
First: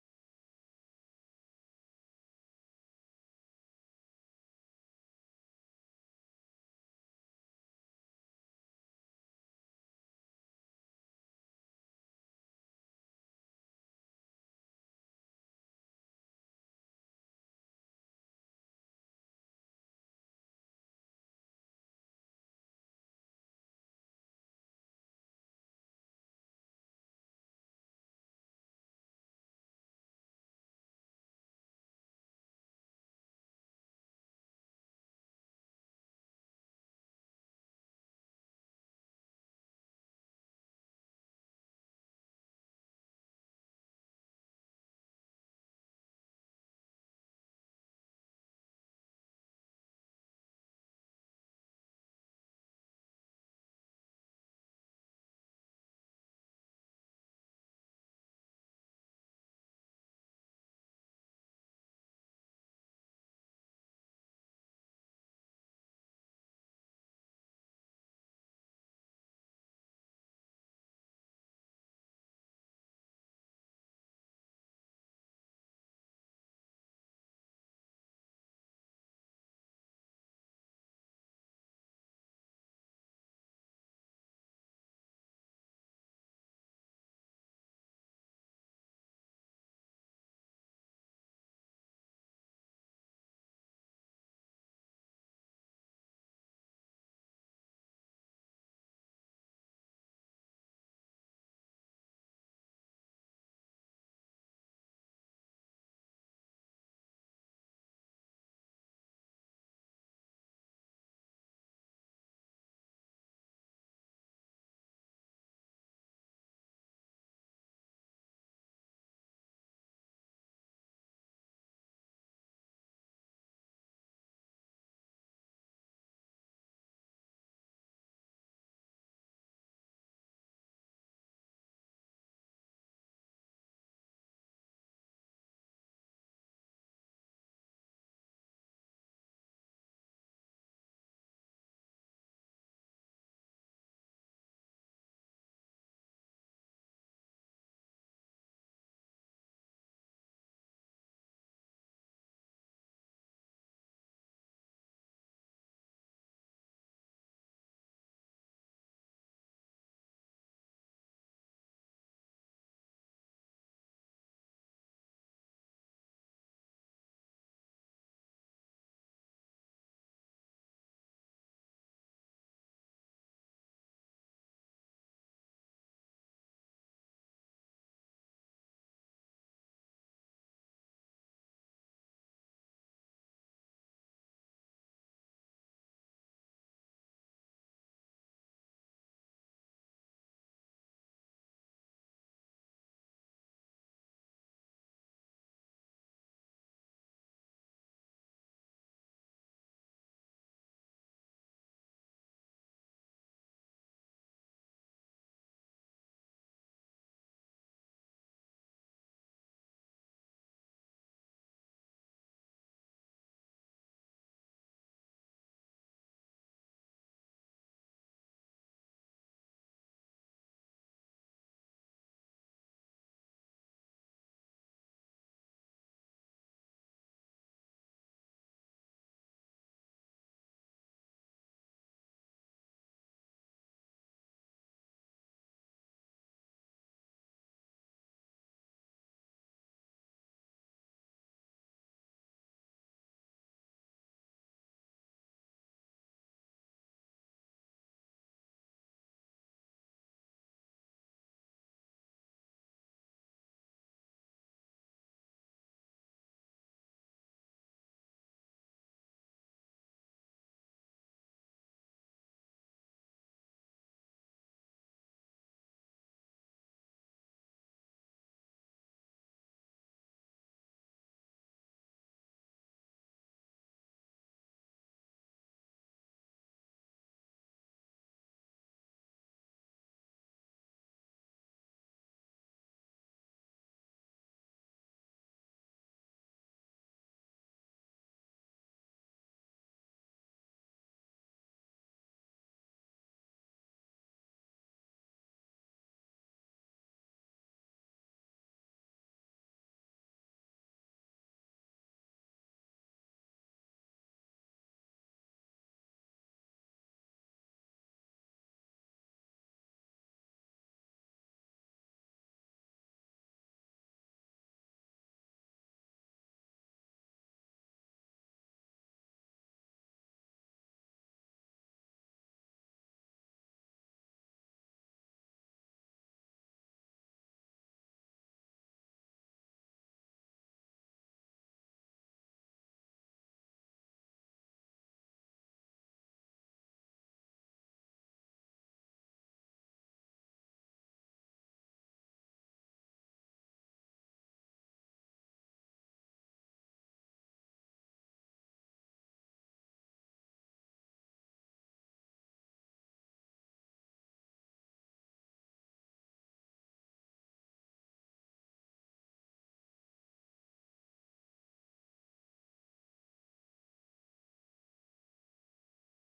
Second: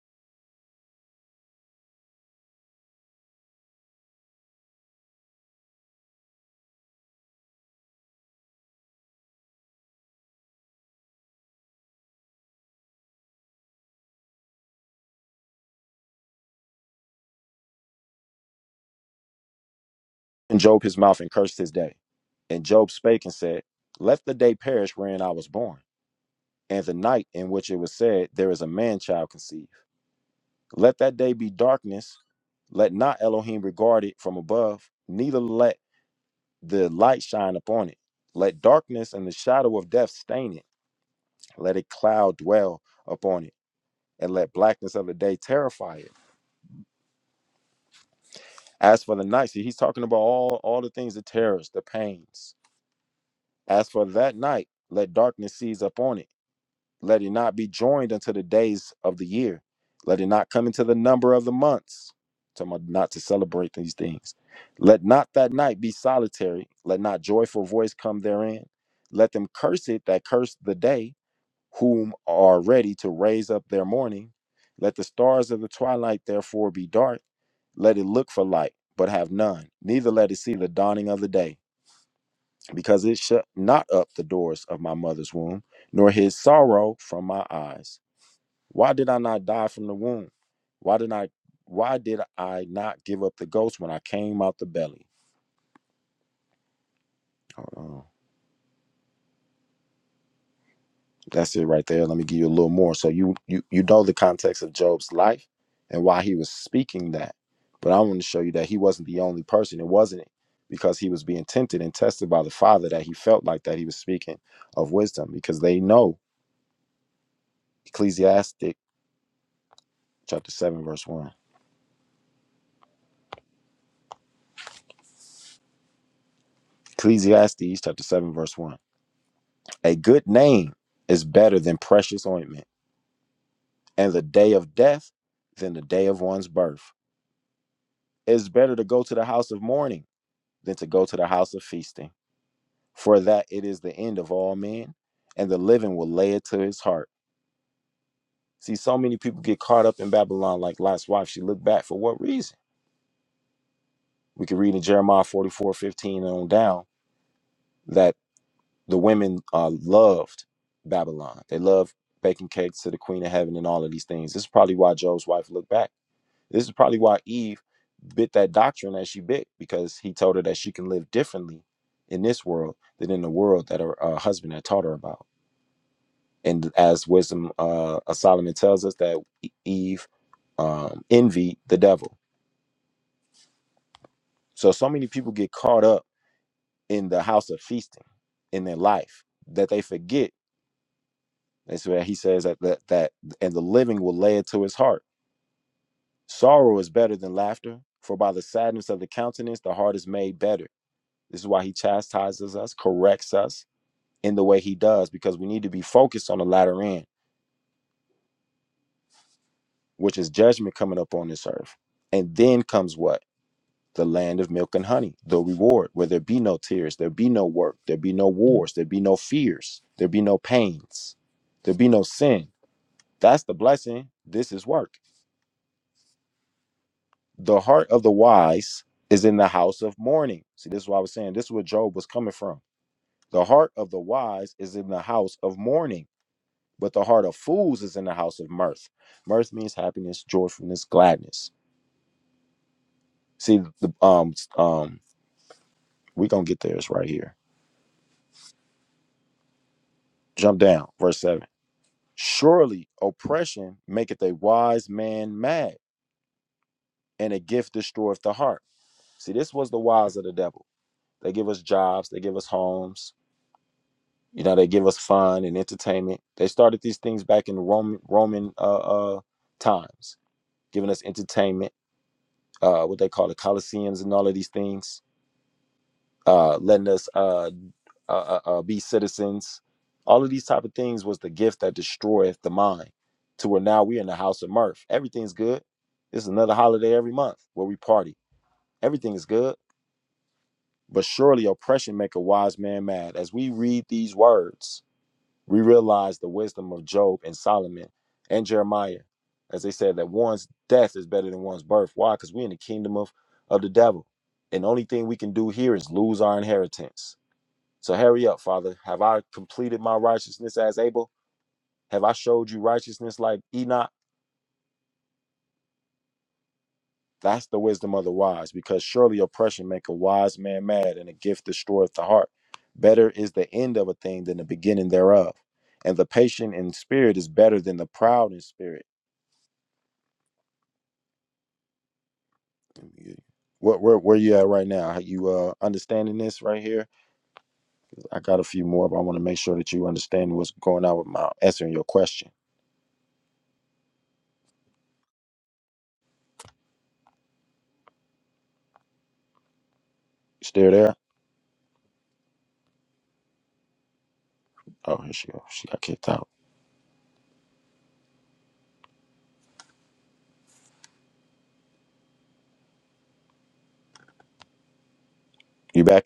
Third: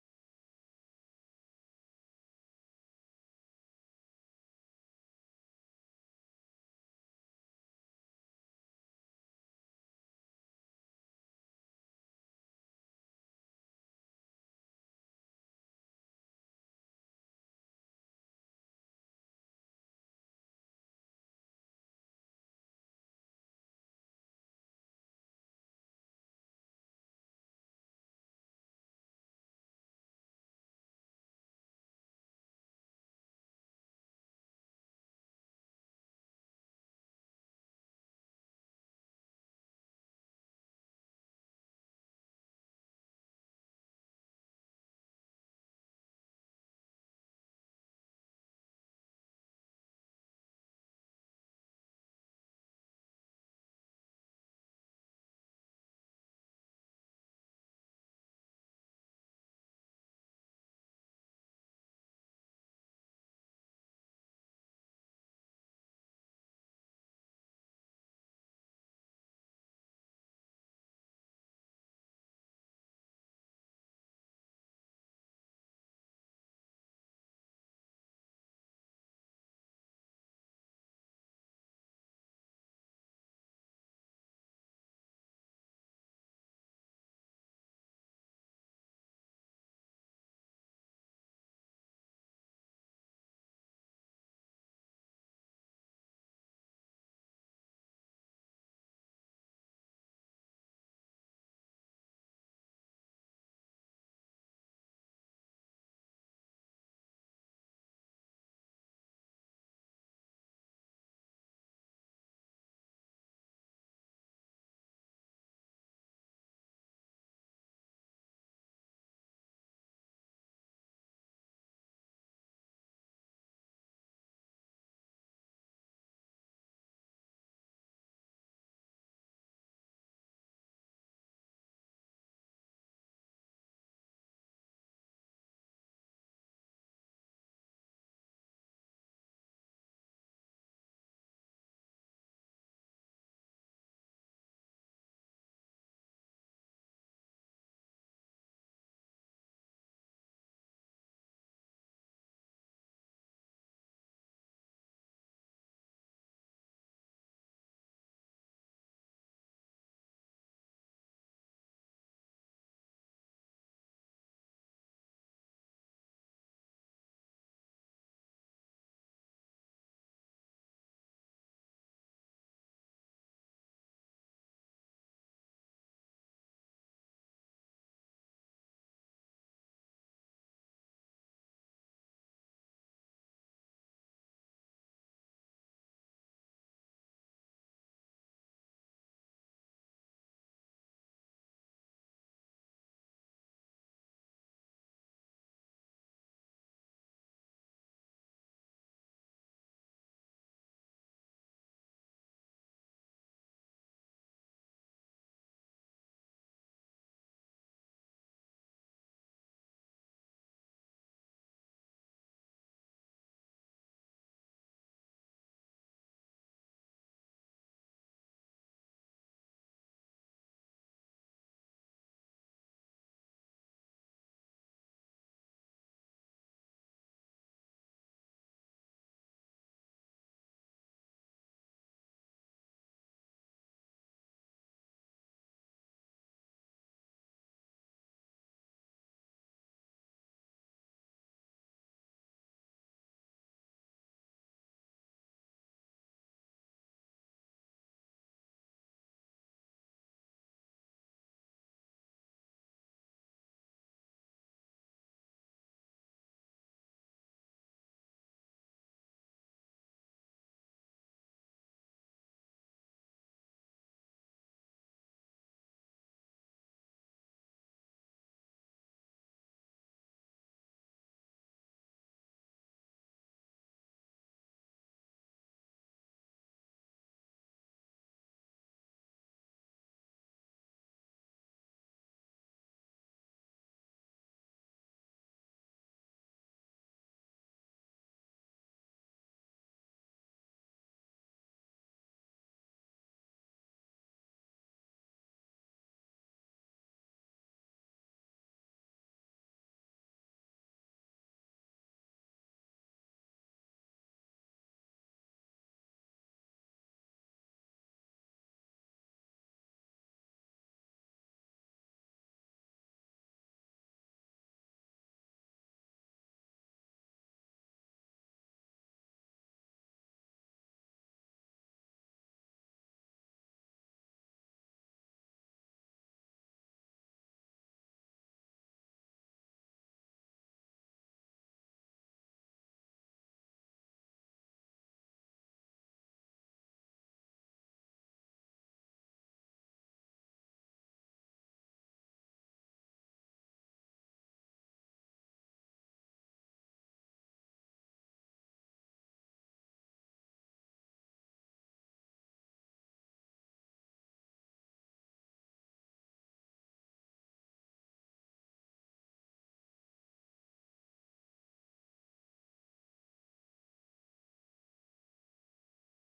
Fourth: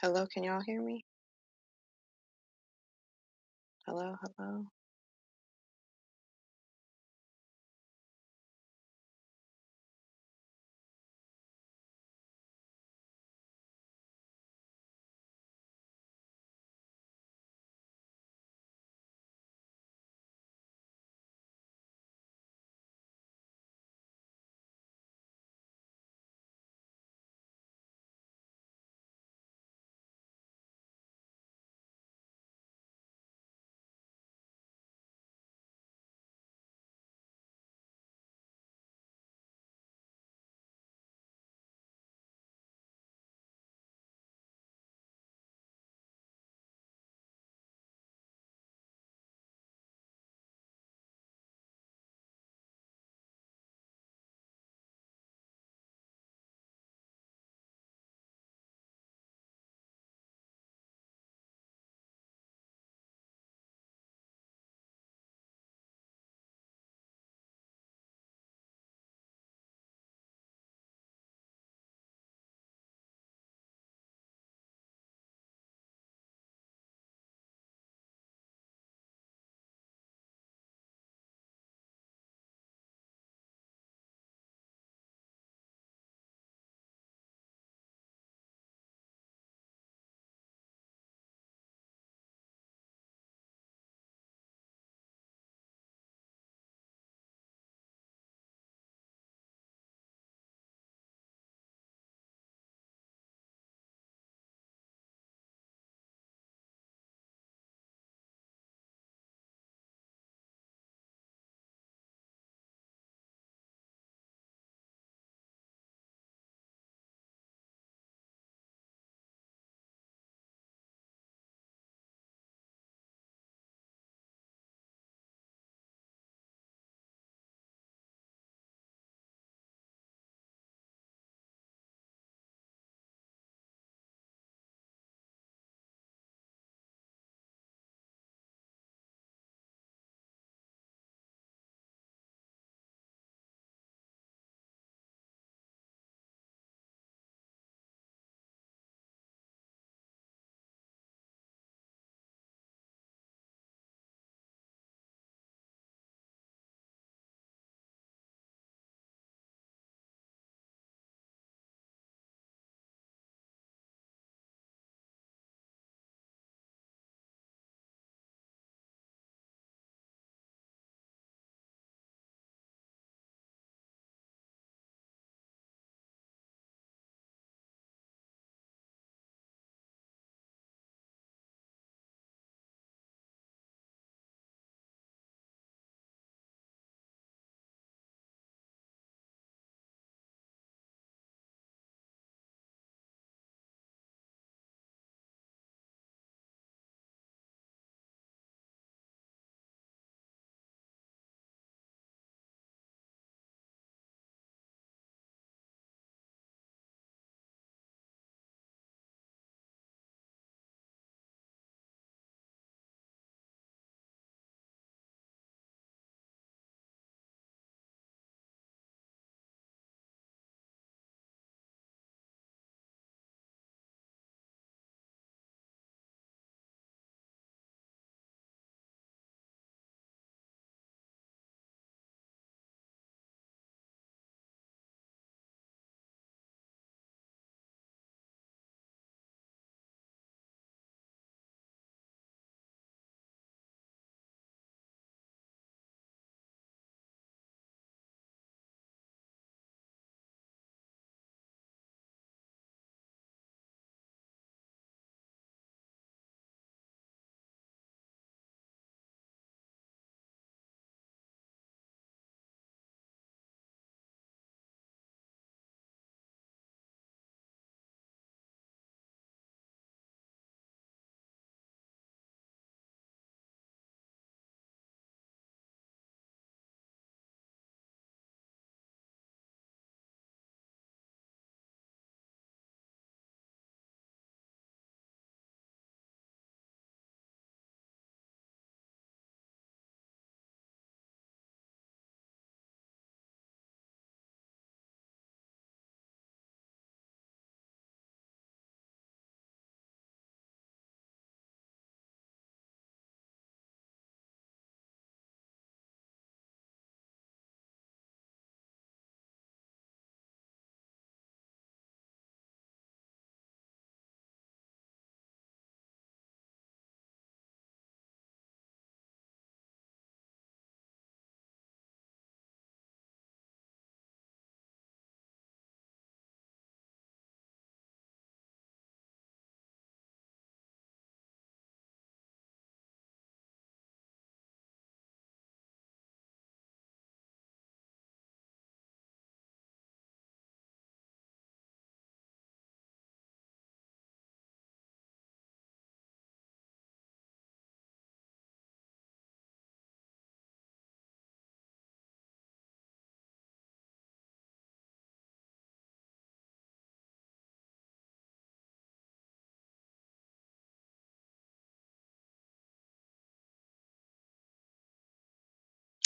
Speaker 3: Hello, can y'all hear me? Hello, hello.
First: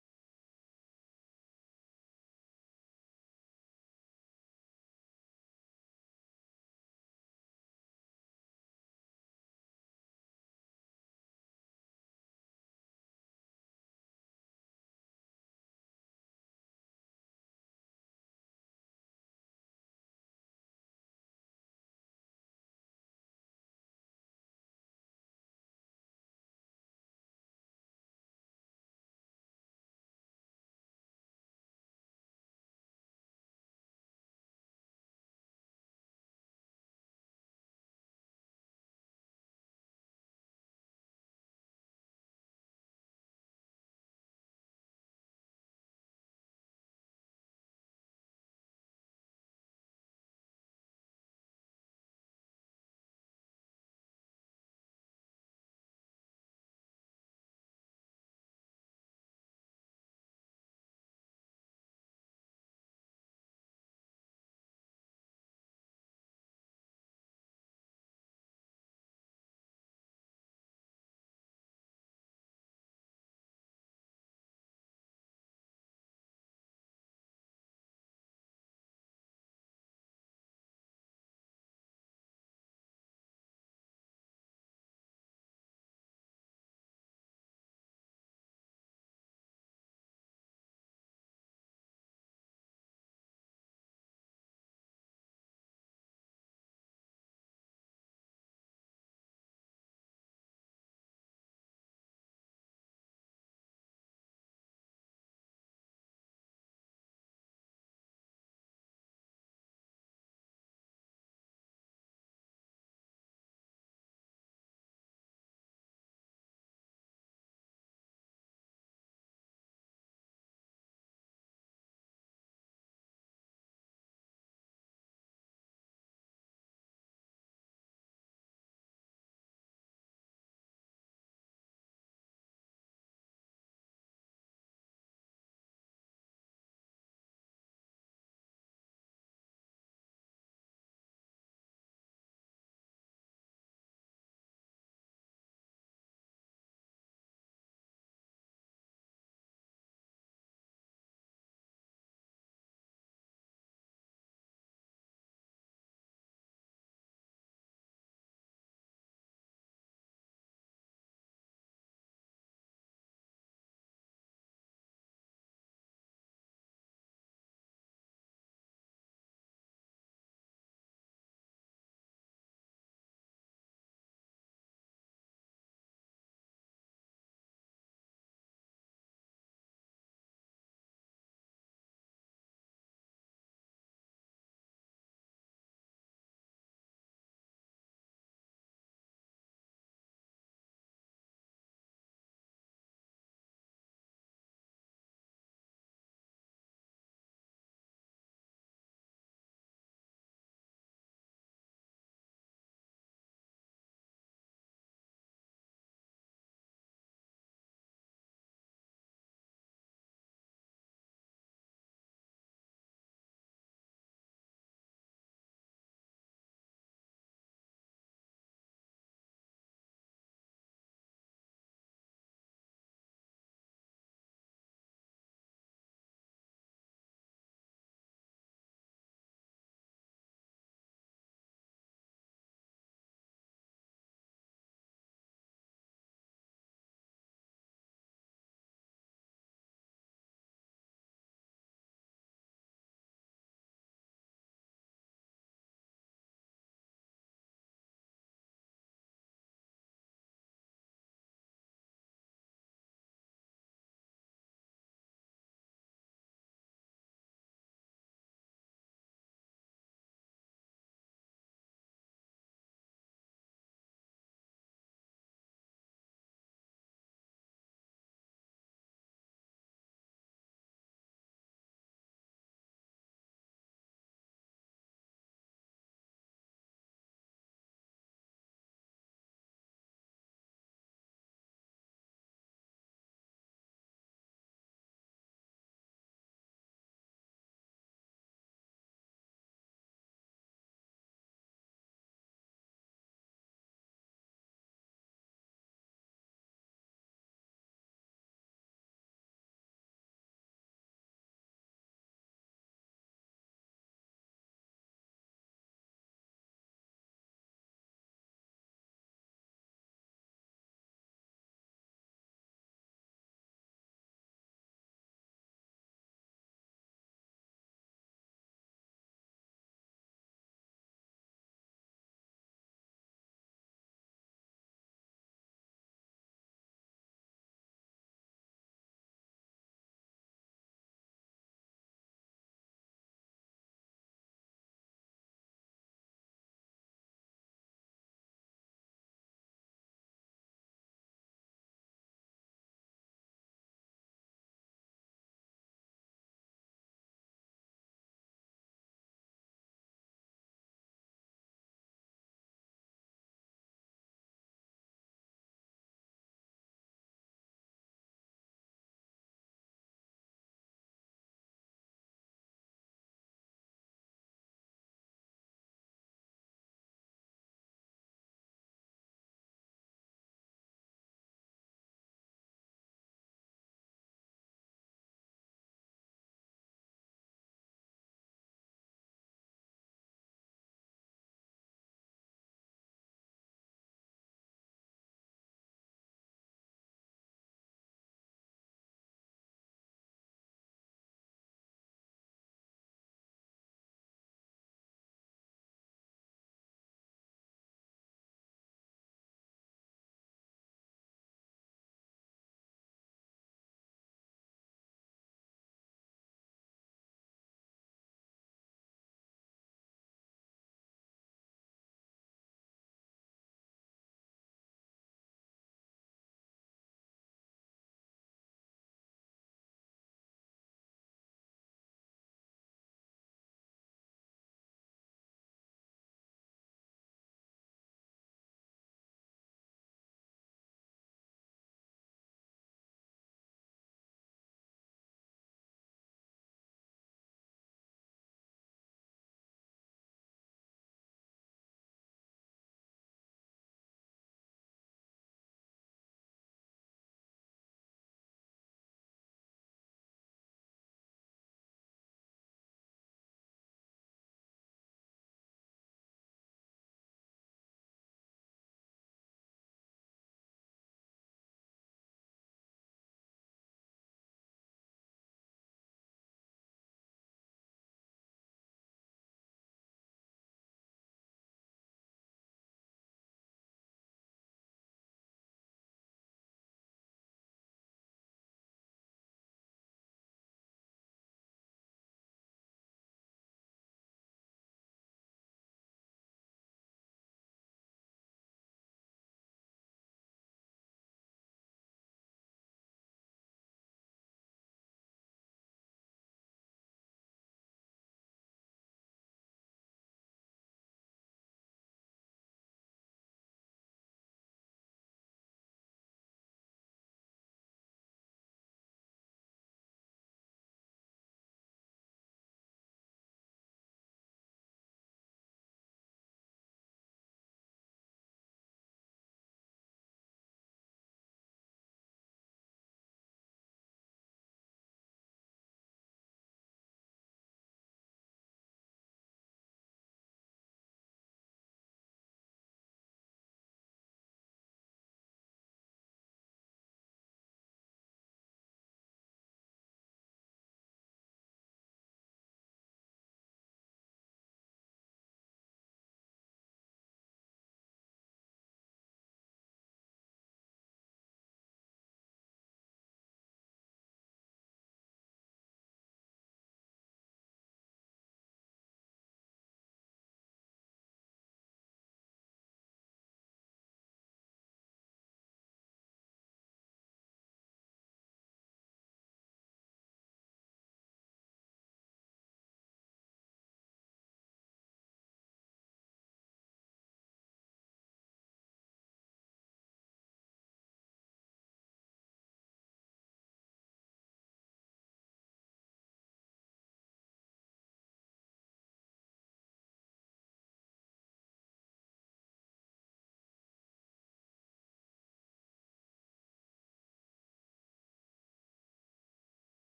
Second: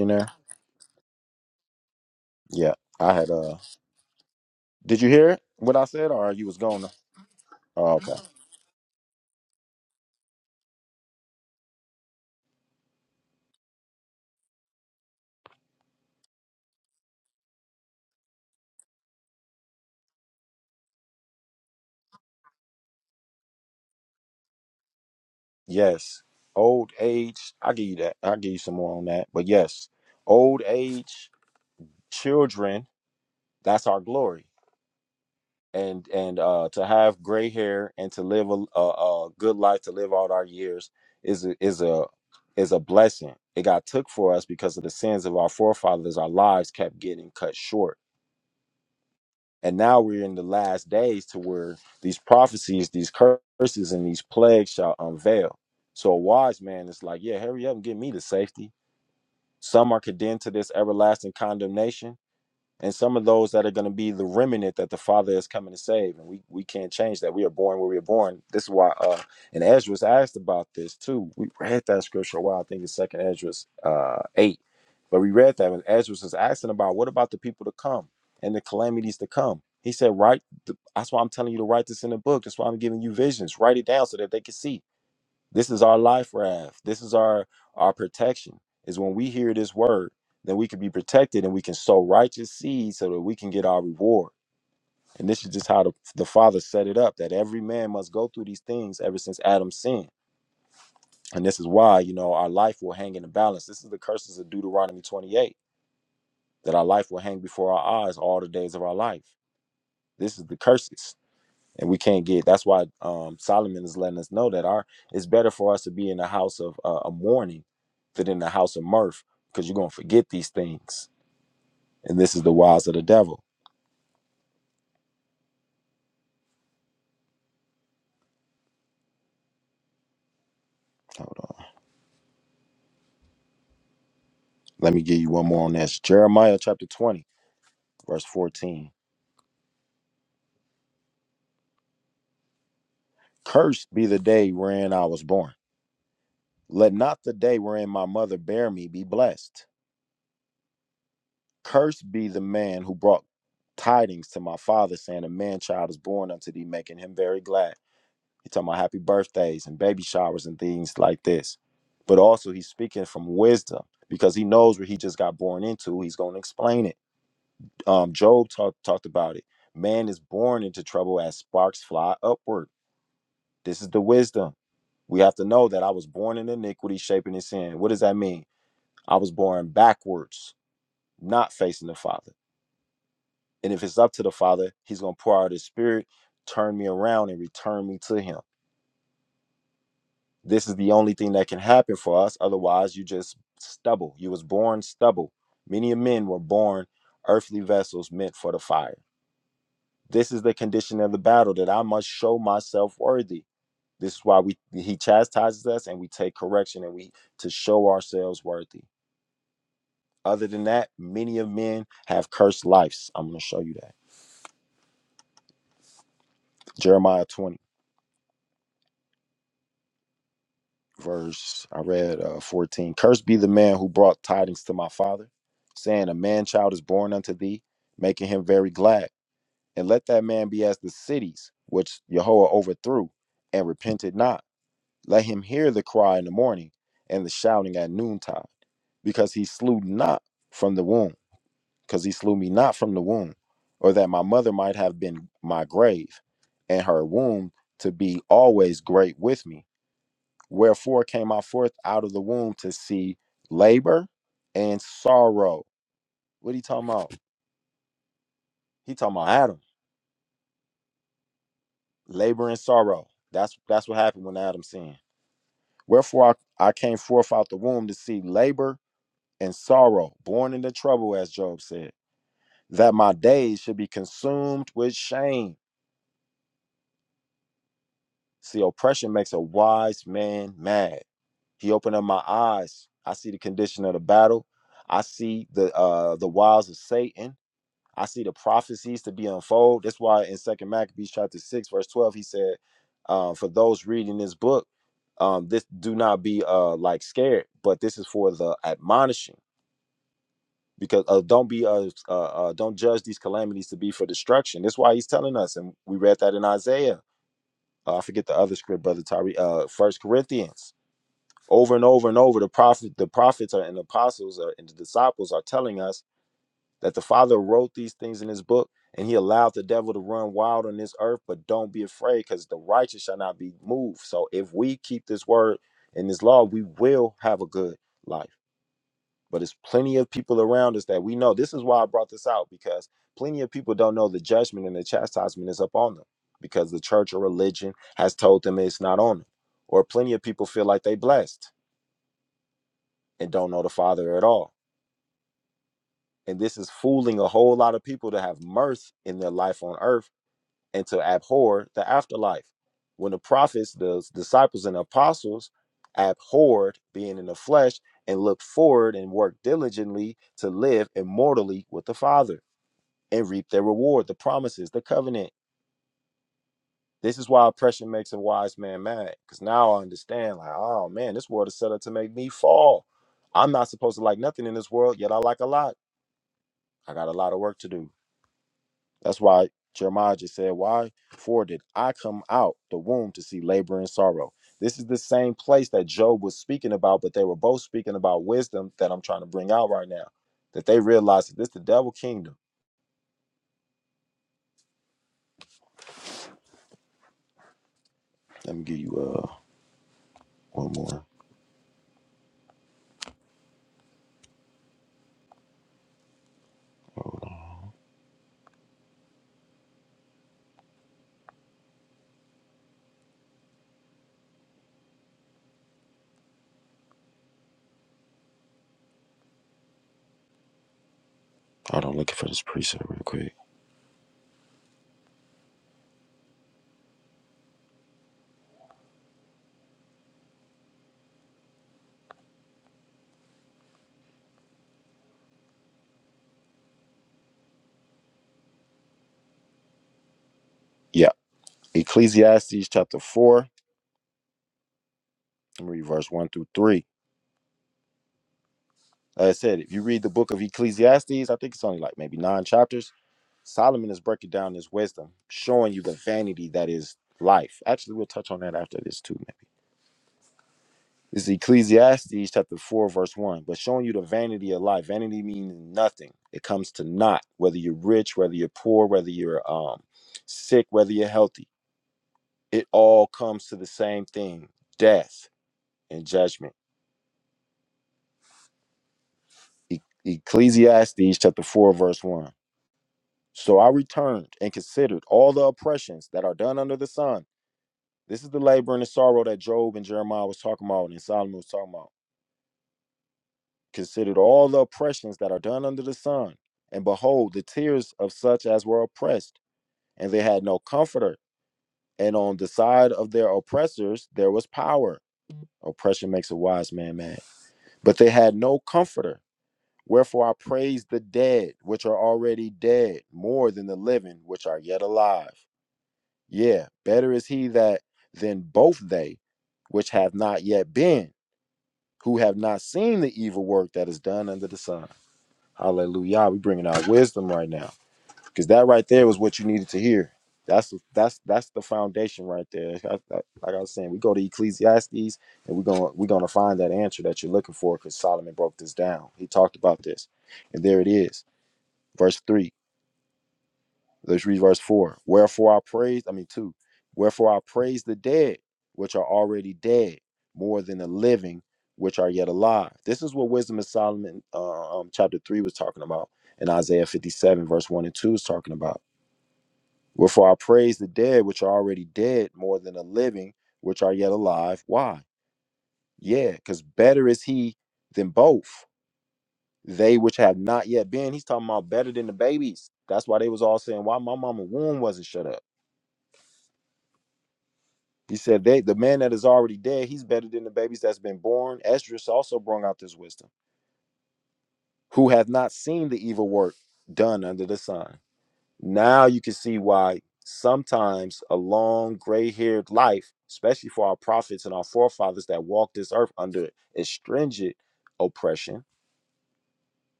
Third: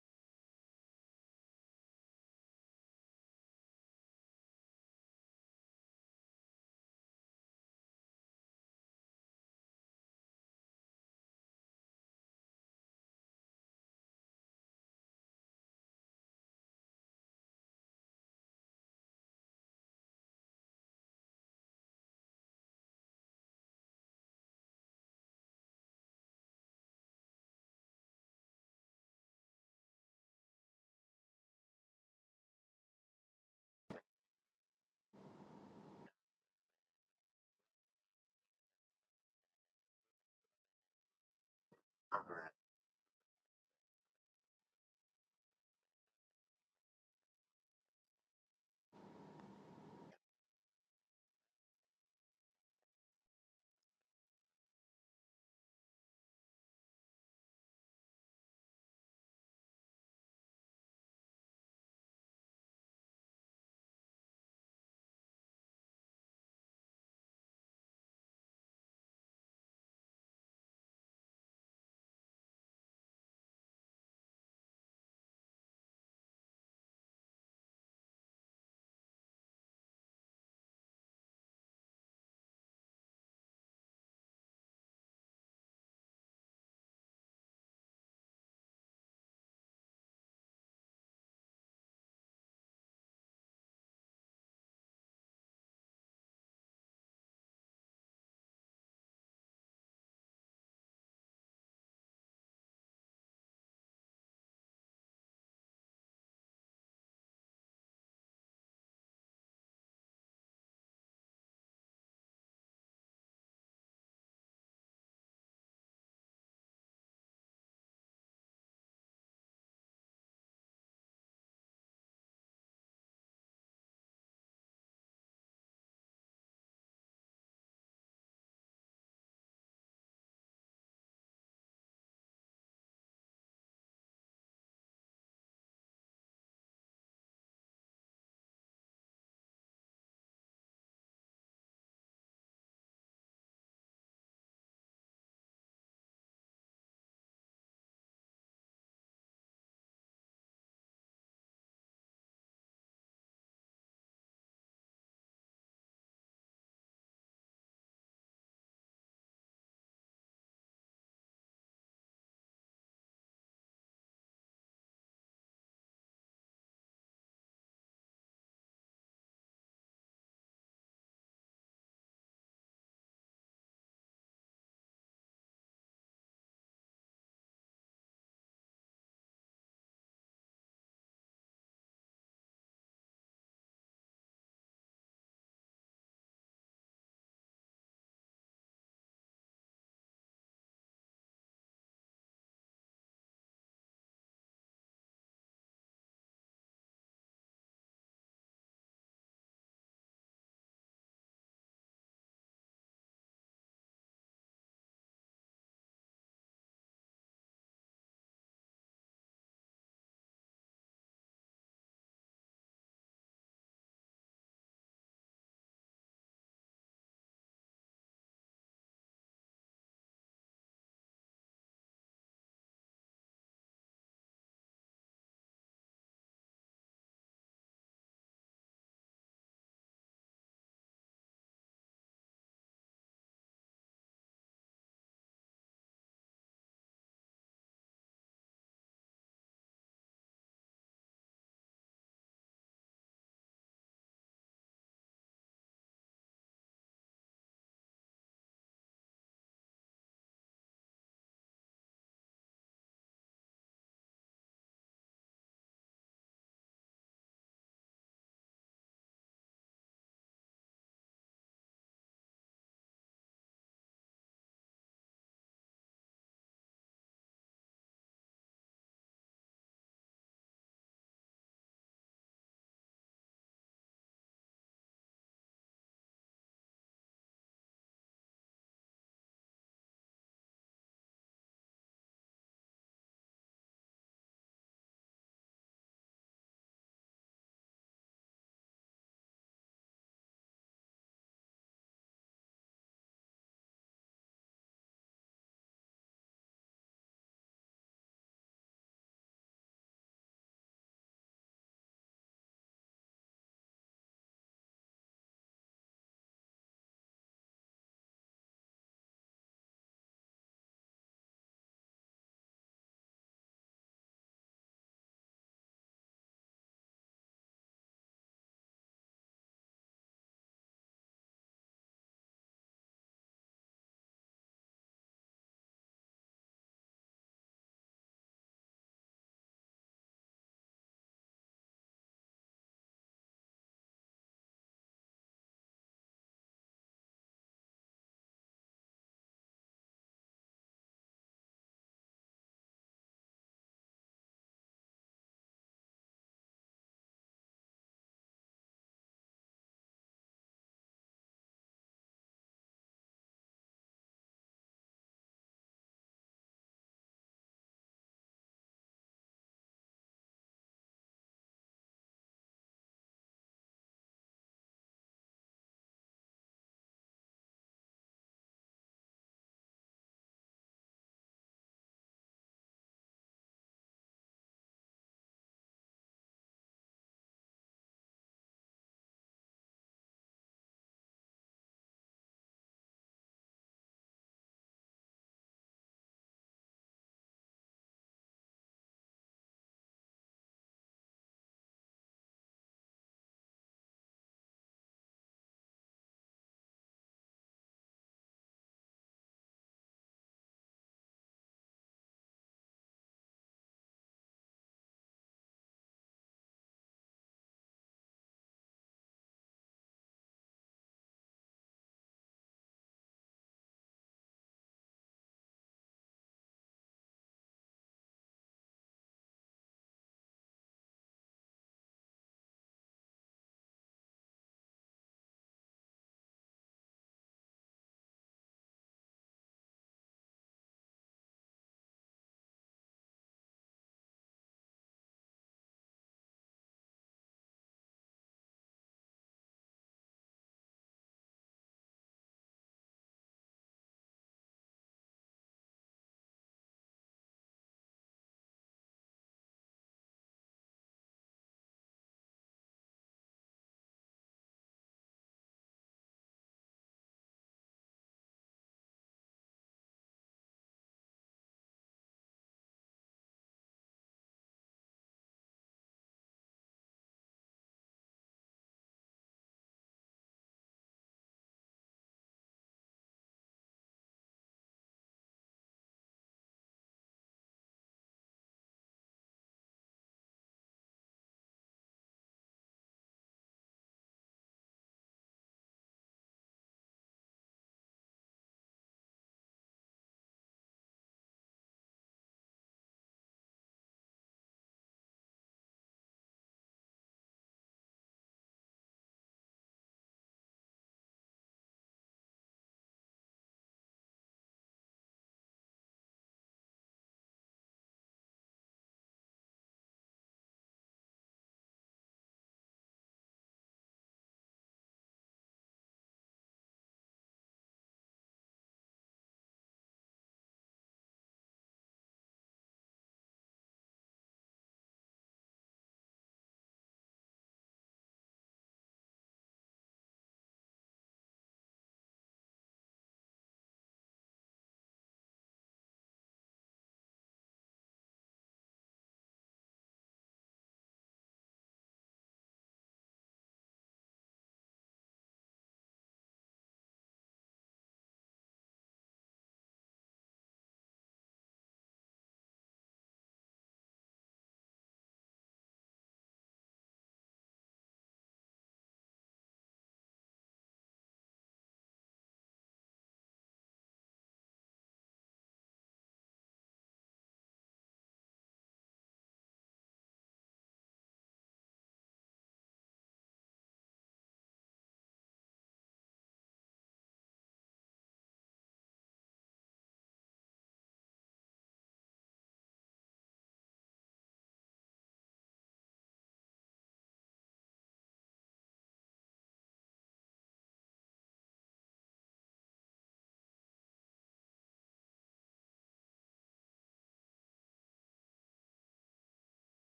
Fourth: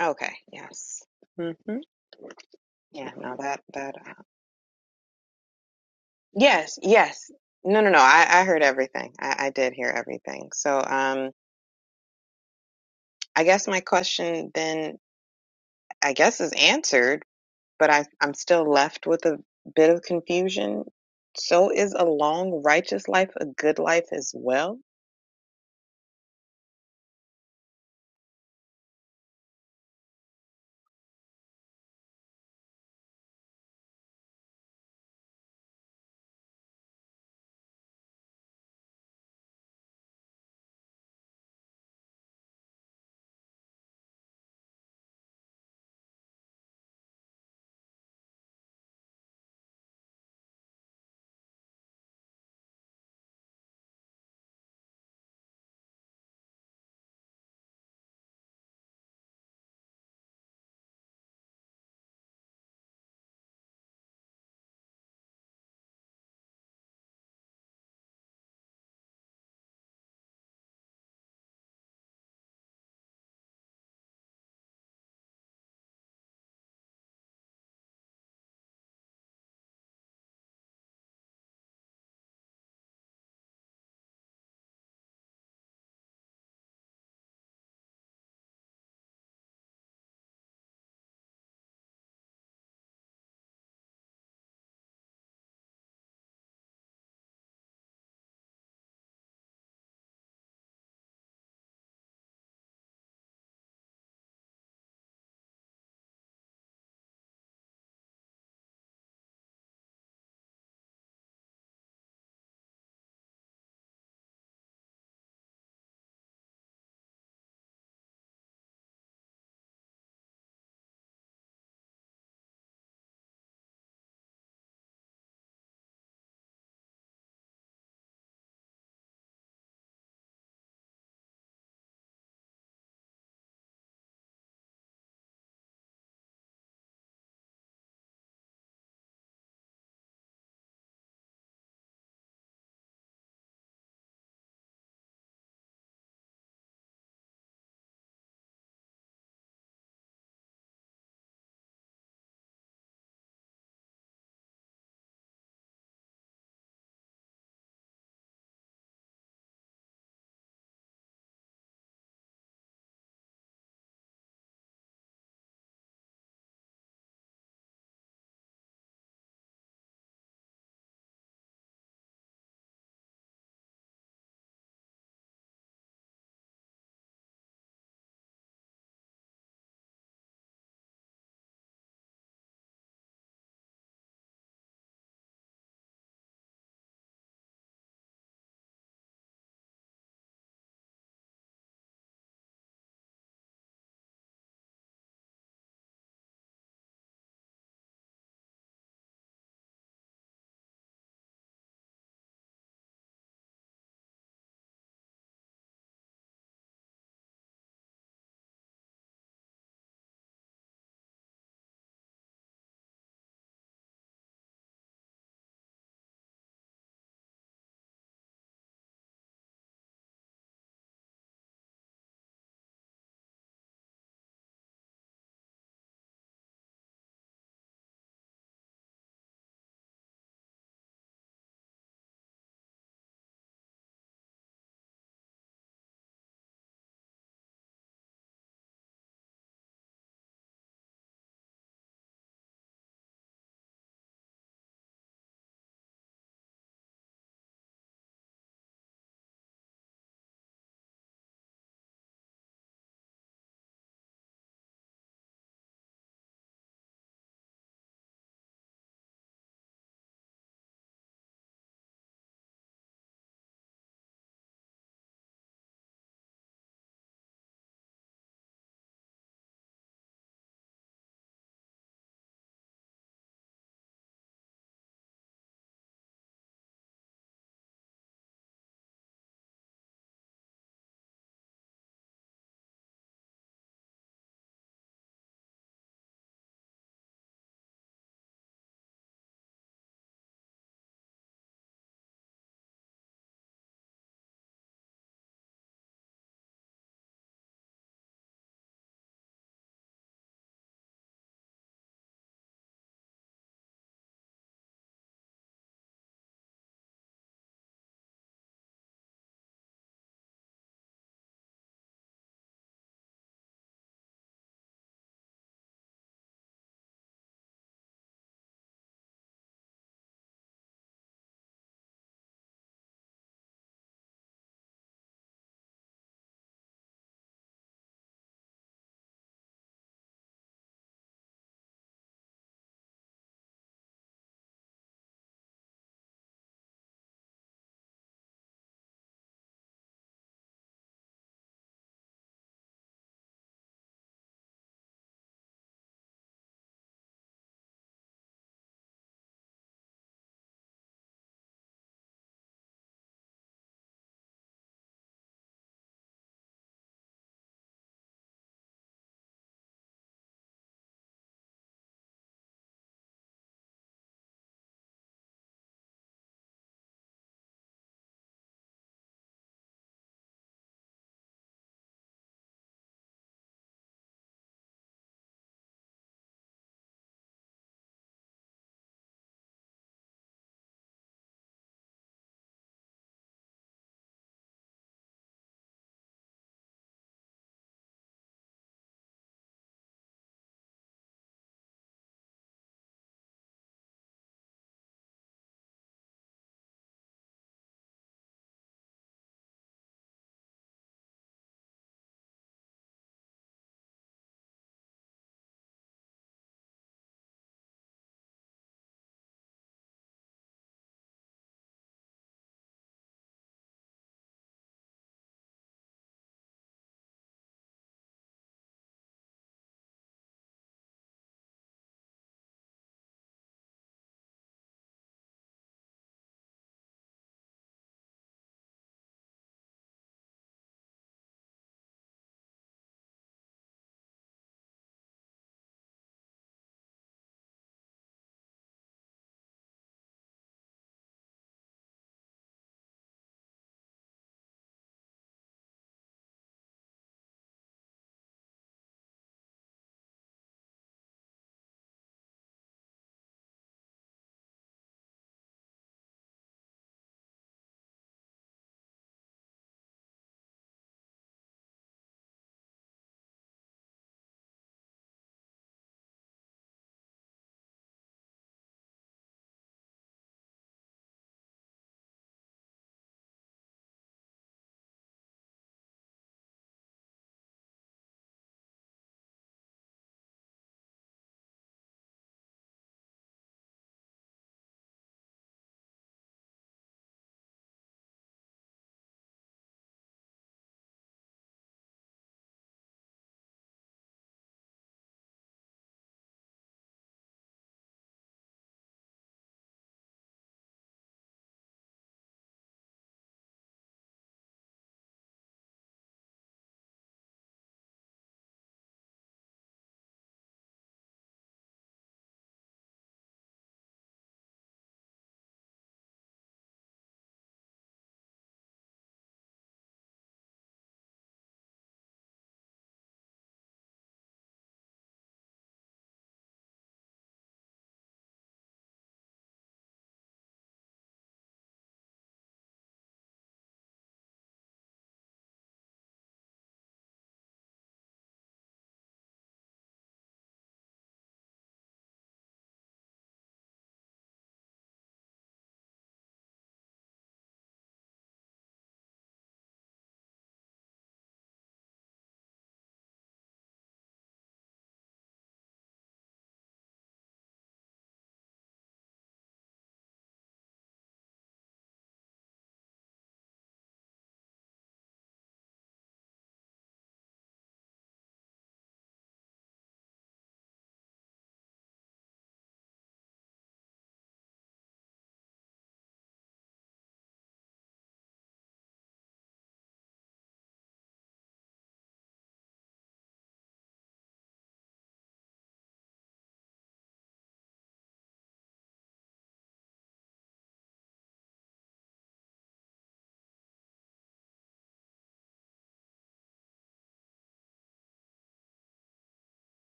Speaker 3: Okay, yes. mm hmm Yeah, no, that that. Uh, yes, yes. No, no, no. I I heard everything. I I did hear everything. So um, I guess my question then I guess is answered but I, I'm still left with a bit of confusion. So is a long righteous life a good life as well?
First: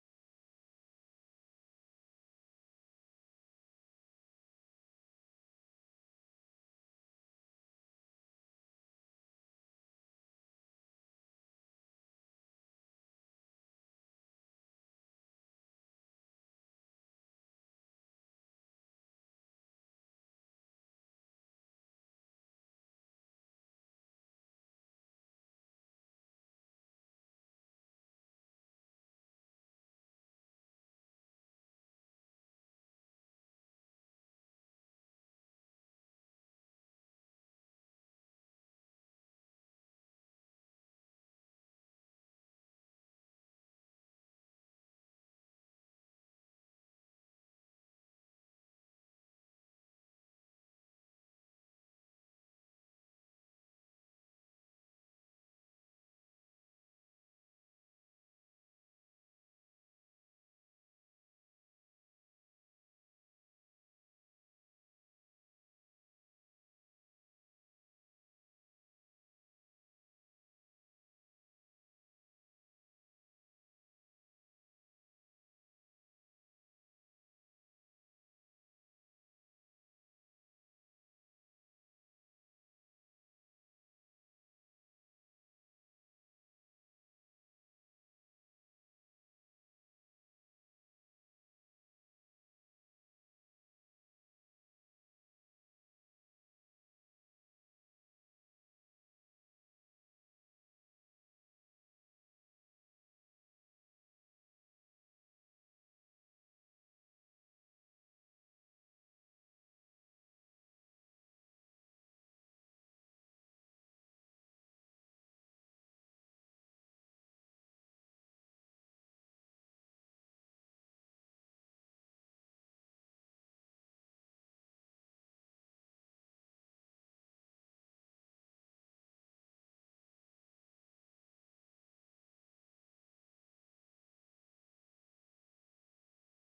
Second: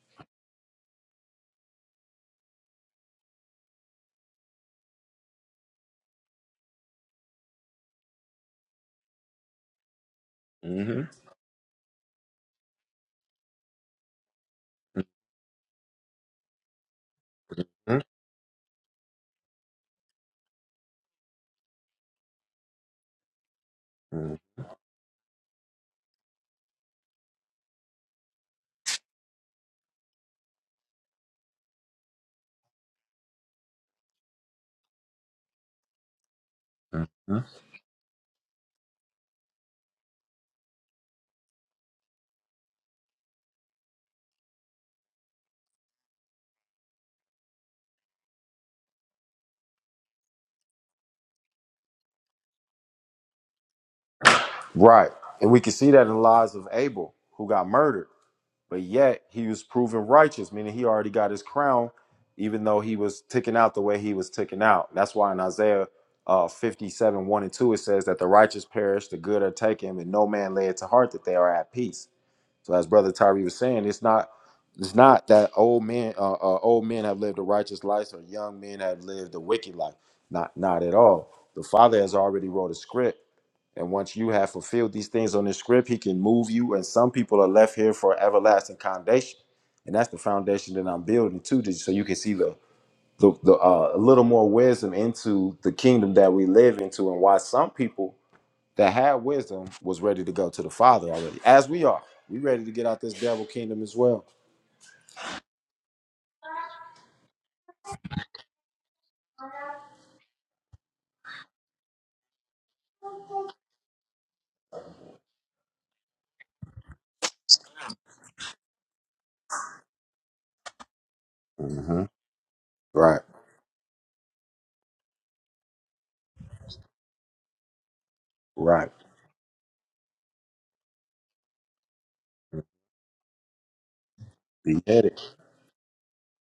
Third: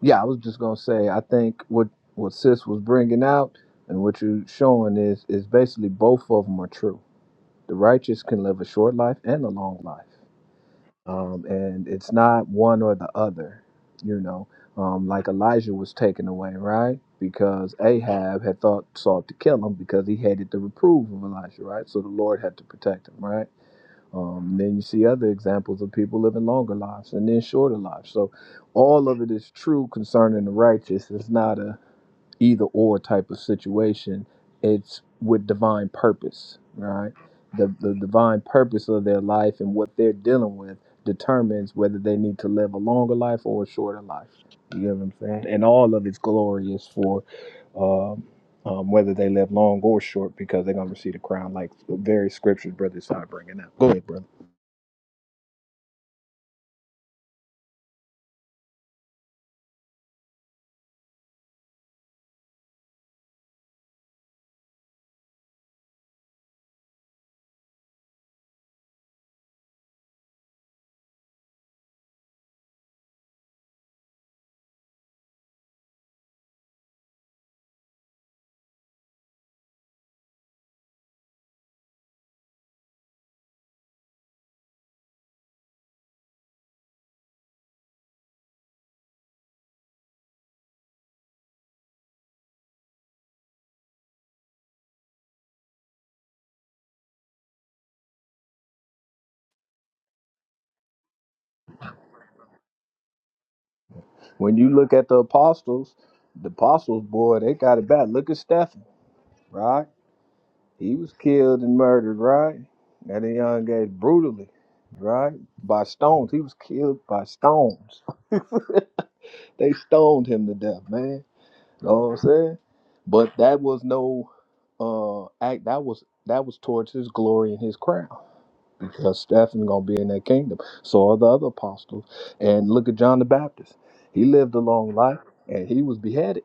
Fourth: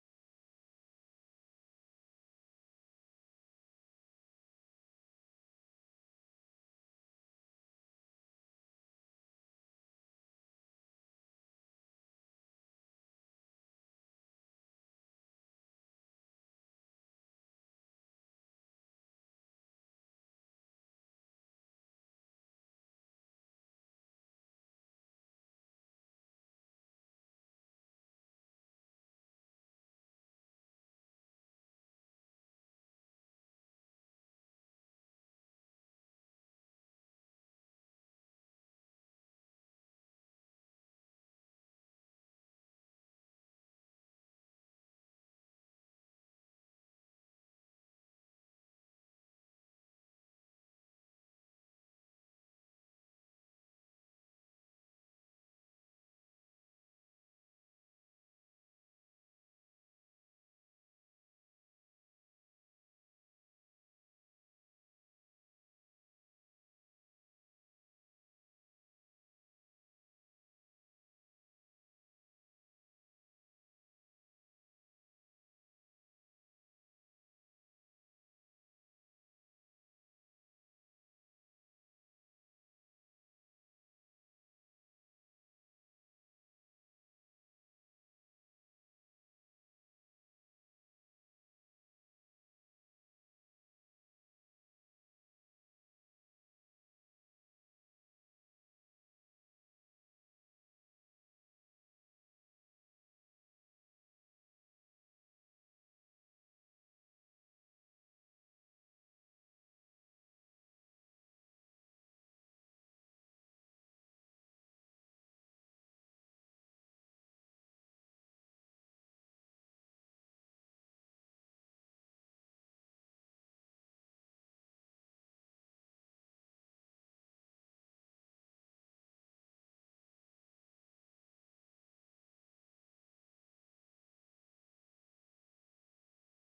Speaker 2: Yeah, I was just gonna say. I think what what Sis was bringing out and what you're showing is is basically both of them are true. The righteous can live a short life and a long life, um, and it's not one or the other. You know, um, like Elijah was taken away, right? Because Ahab had thought sought to kill him because he hated the reproof of Elijah, right? So the Lord had to protect him, right? Um, then you see other examples of people living longer lives and then shorter lives. So all of it is true concerning the righteous. It's not a either or type of situation. It's with divine purpose, right? The the divine purpose of their life and what they're dealing with determines whether they need to live a longer life or a shorter life. You get what I'm saying? And all of it's glorious for um, um, whether they live long or short because they're gonna receive the crown, like various scriptures, brother Side bringing out. Go ahead, brother. When you look at the apostles, the apostles, boy, they got it bad. Look at Stephen, right? He was killed and murdered, right? At a young age, brutally, right? By stones. He was killed by stones. they stoned him to death, man. Know what I'm saying? But that was no uh act that was that was towards his glory and his crown. Because Stephen gonna be in that kingdom. So are the other apostles. And look at John the Baptist. He lived a long life and he was beheaded.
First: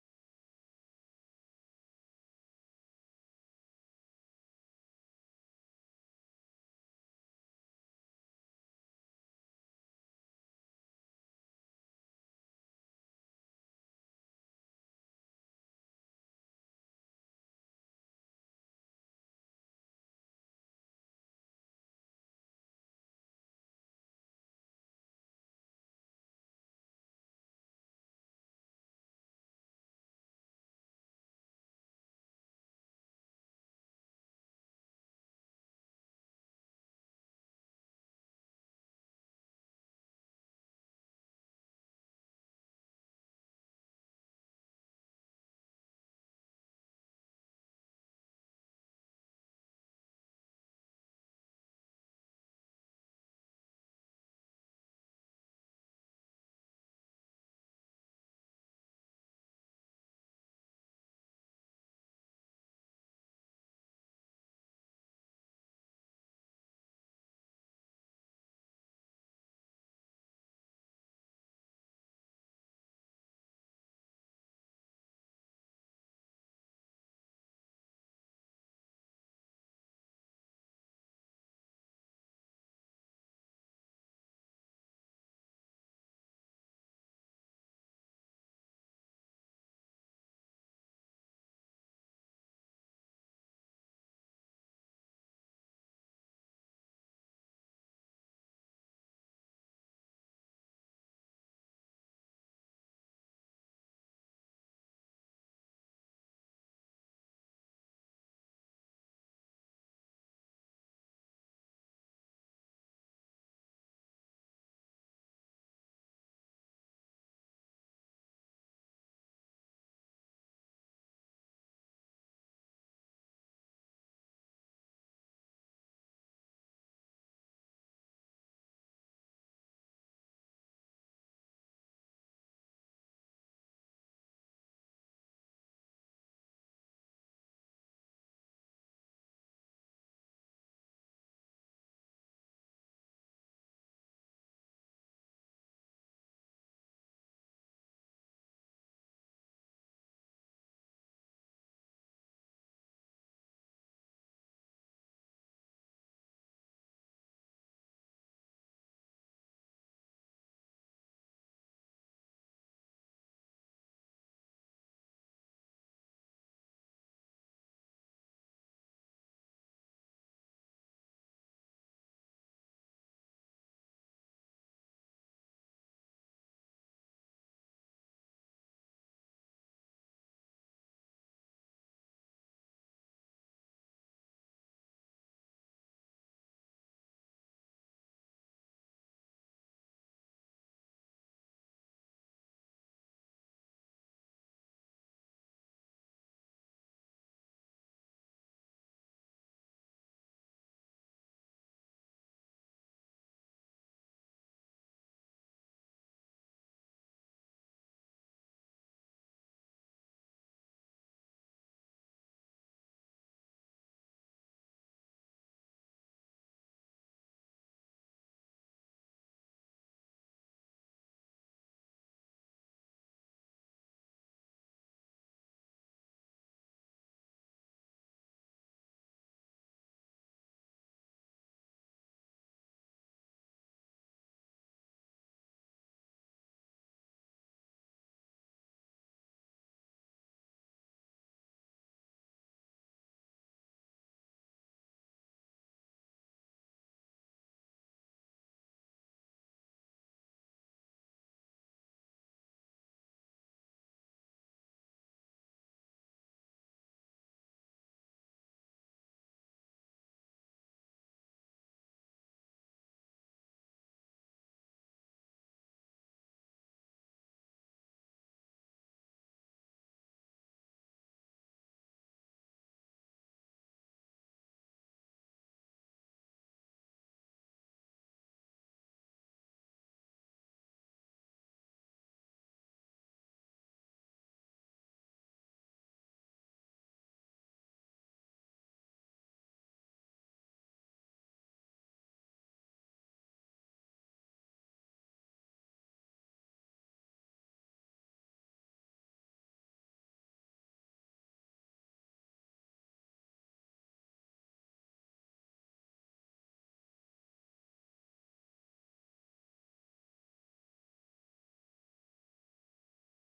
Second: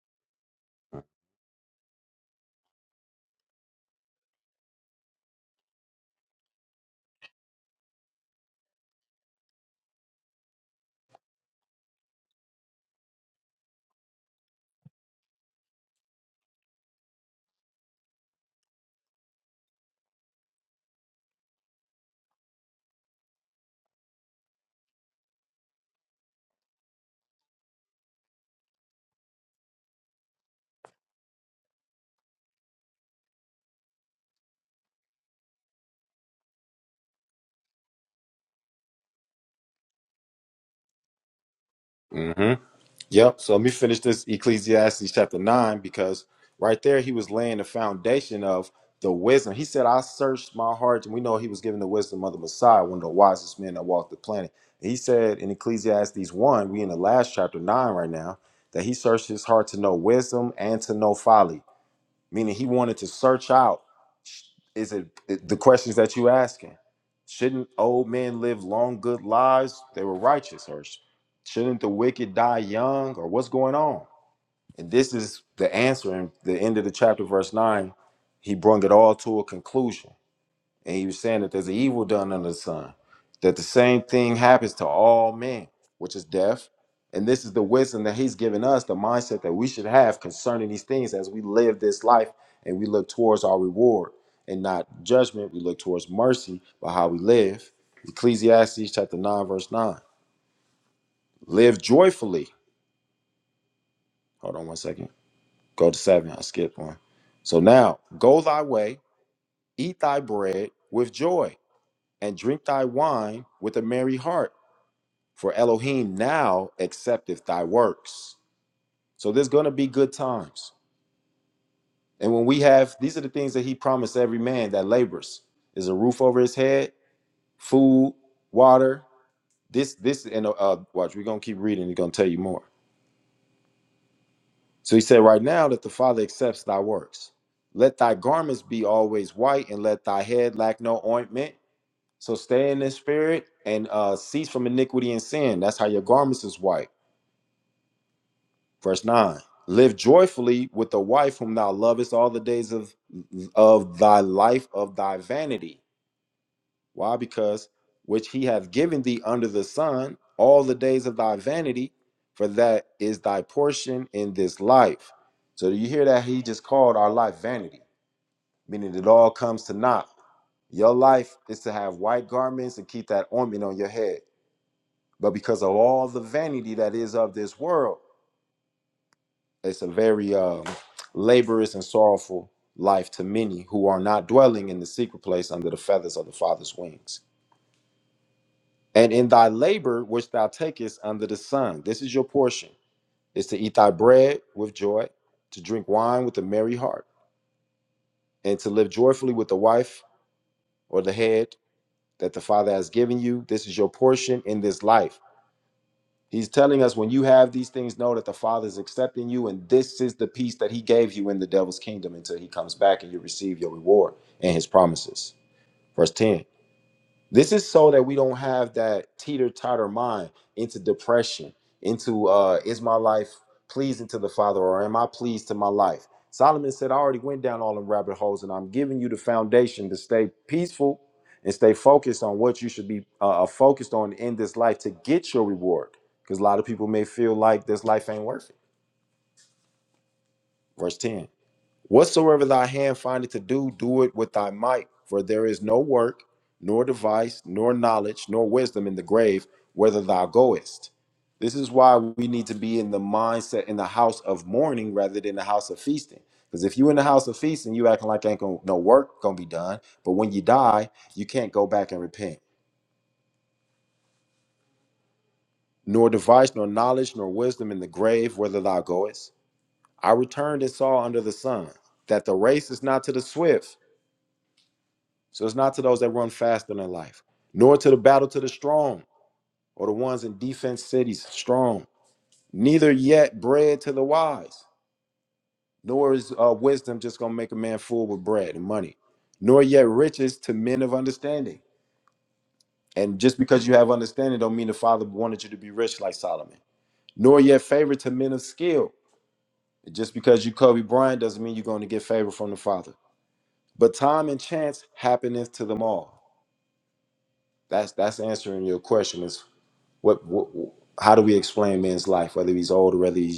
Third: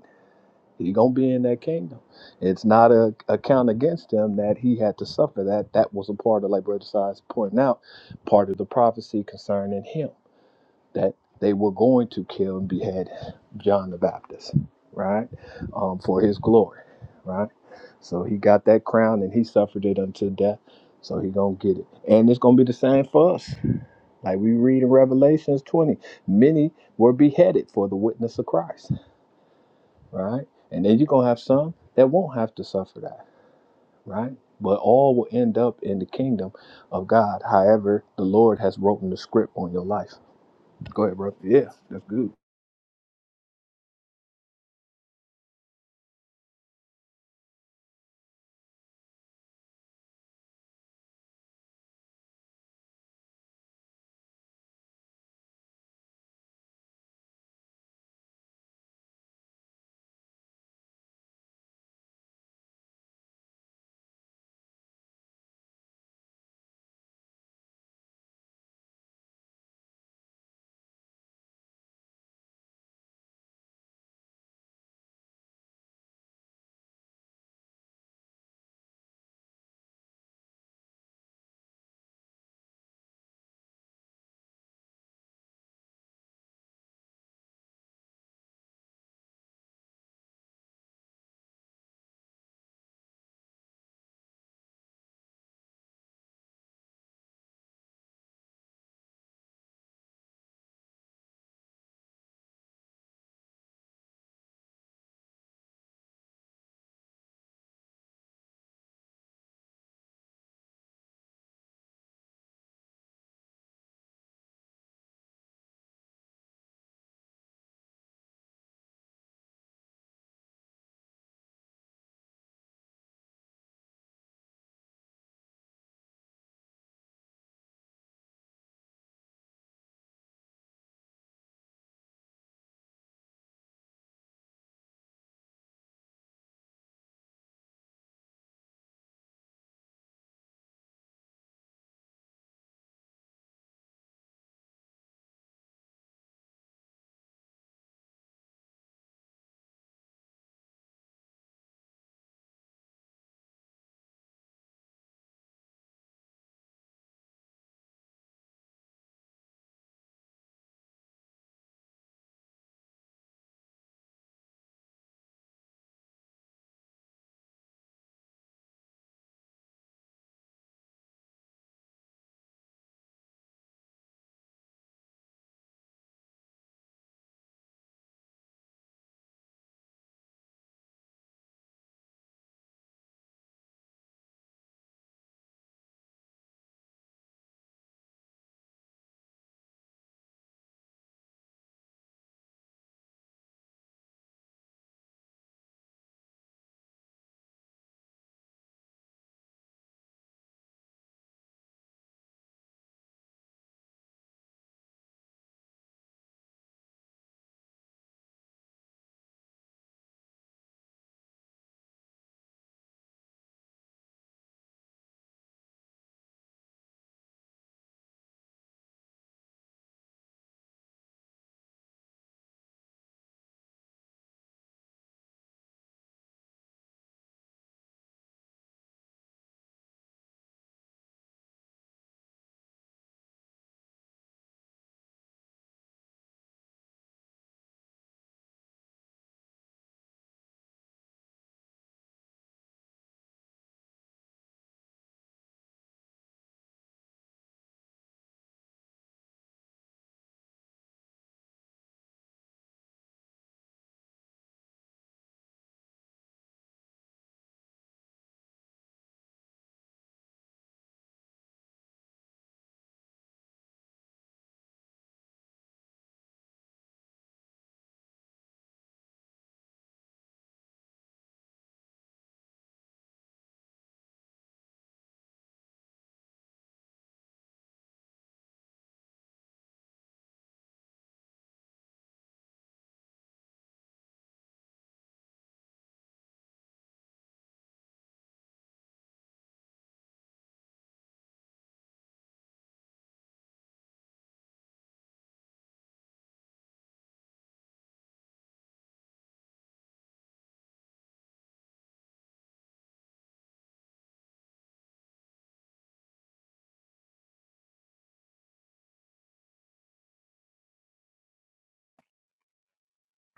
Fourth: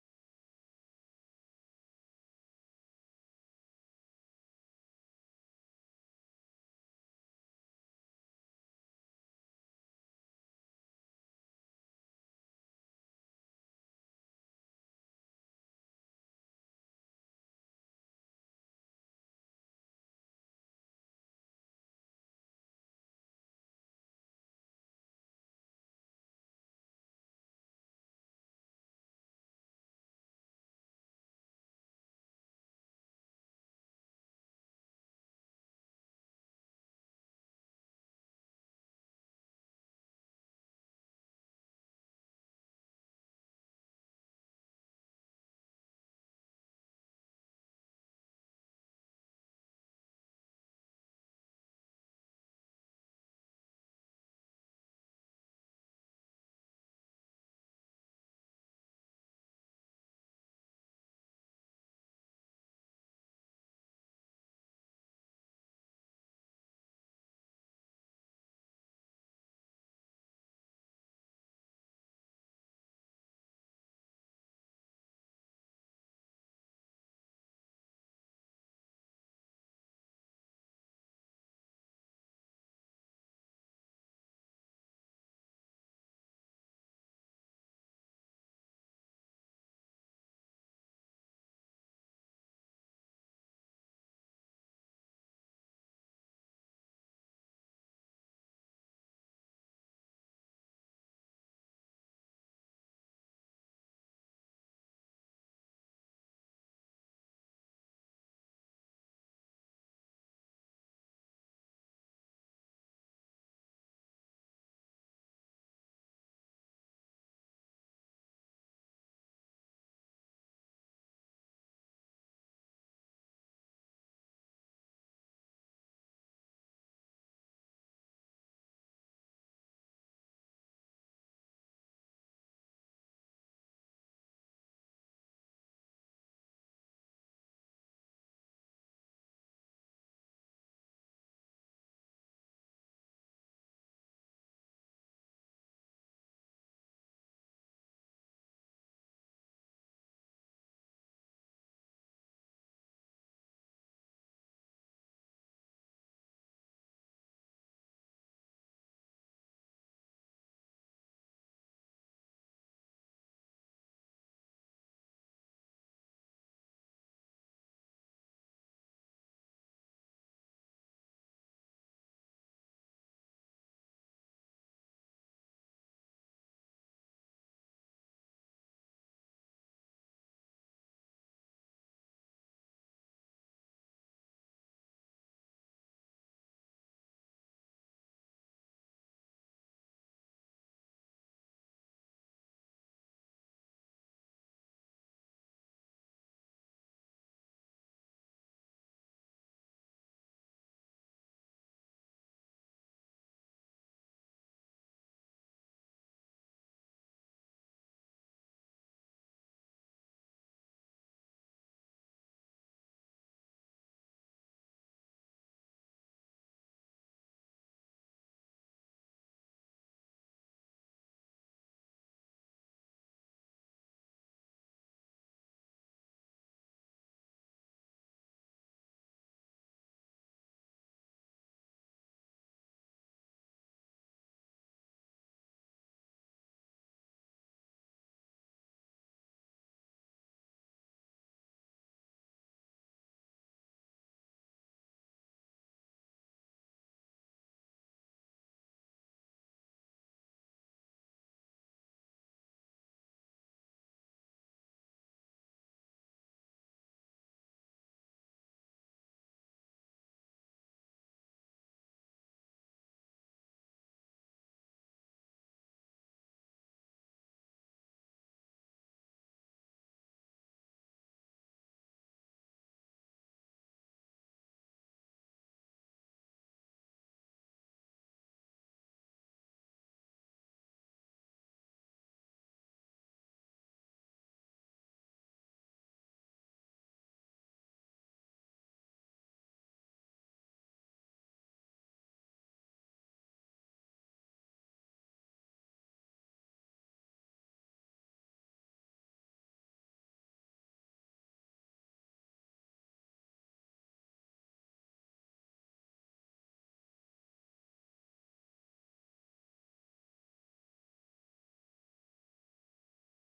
Speaker 2: He gonna be in that kingdom. It's not a, a count against him that he had to suffer. That that was a part of, like Brother Sides pointing out, part of the prophecy concerning him that they were going to kill and behead John the Baptist, right, um, for his glory, right. So he got that crown and he suffered it unto death. So he gonna get it, and it's gonna be the same for us. Like we read in Revelations 20, many were beheaded for the witness of Christ right? And then you're gonna have some that won't have to suffer that, right? But all will end up in the kingdom of God. However, the Lord has written the script on your life. Go ahead, brother. Yeah, that's good.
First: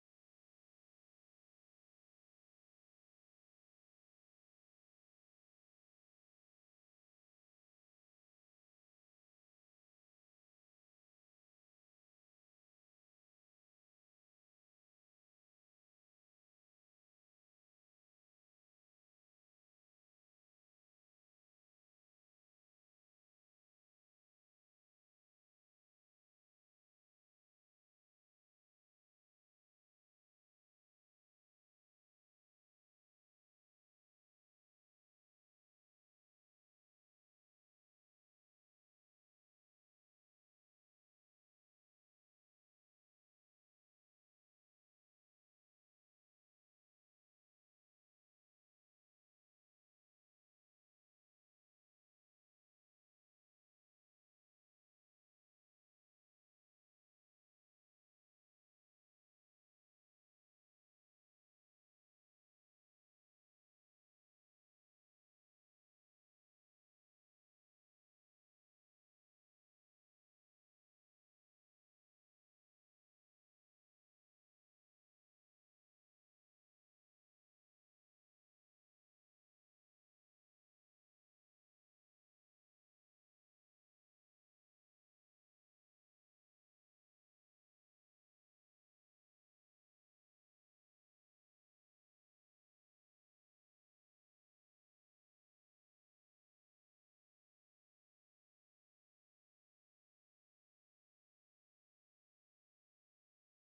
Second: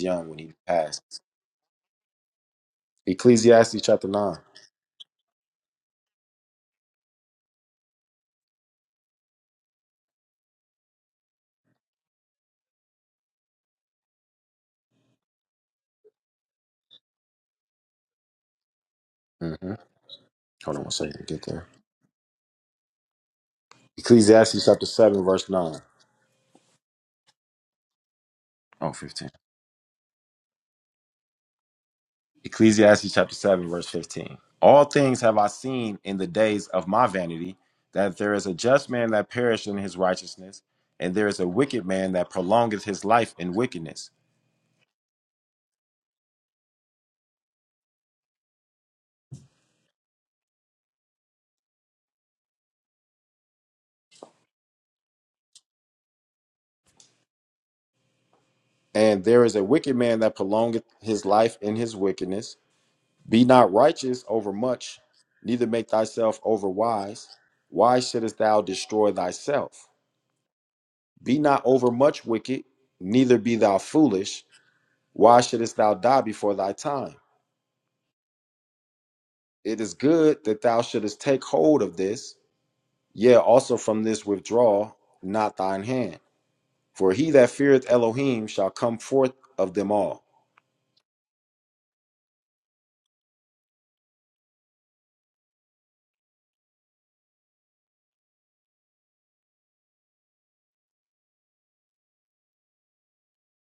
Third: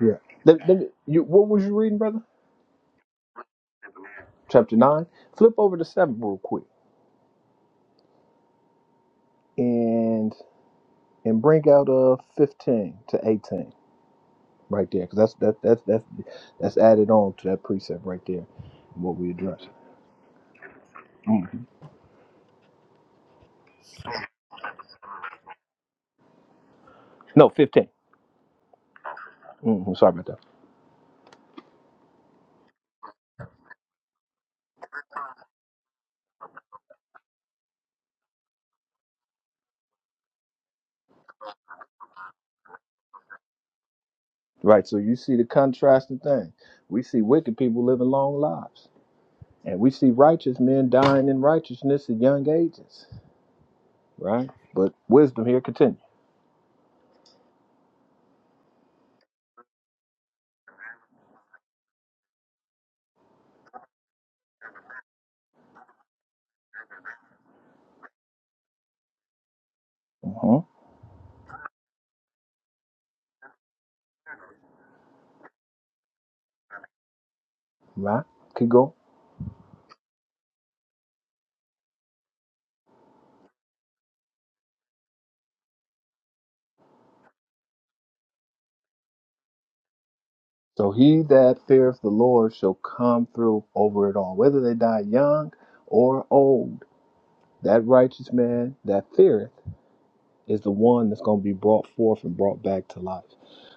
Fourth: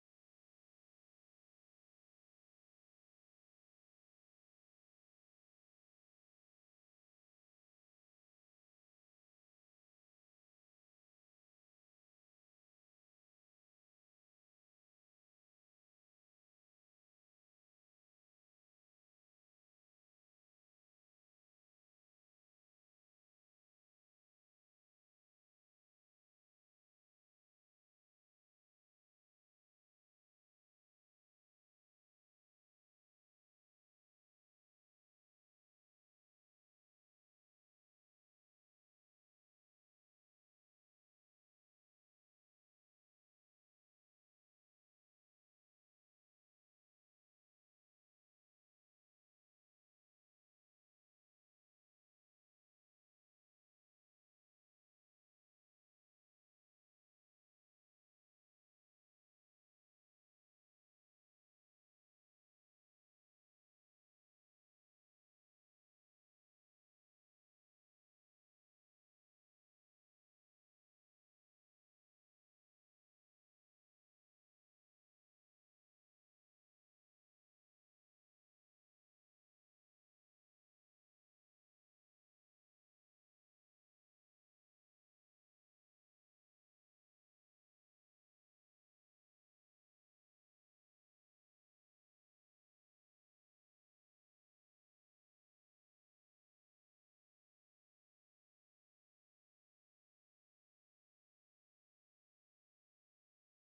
Speaker 2: Yeah. Let- let me- you, what was you reading, brother? Chapter nine. Flip over to seven real quick, and and bring out uh fifteen to eighteen right there, because that's that that's that's that's added on to that precept right there. What we address. Mhm. No, 15 Mm-hmm. Sorry about that. Right. So you see the contrasting thing. We see wicked people living long lives, and we see righteous men dying in righteousness at young ages. Right. But wisdom here continue. hmm Right. Keep going. So he that feareth the Lord shall come through over it all, whether they die young or old. That righteous man that feareth is the one that's going to be brought forth and brought back to life.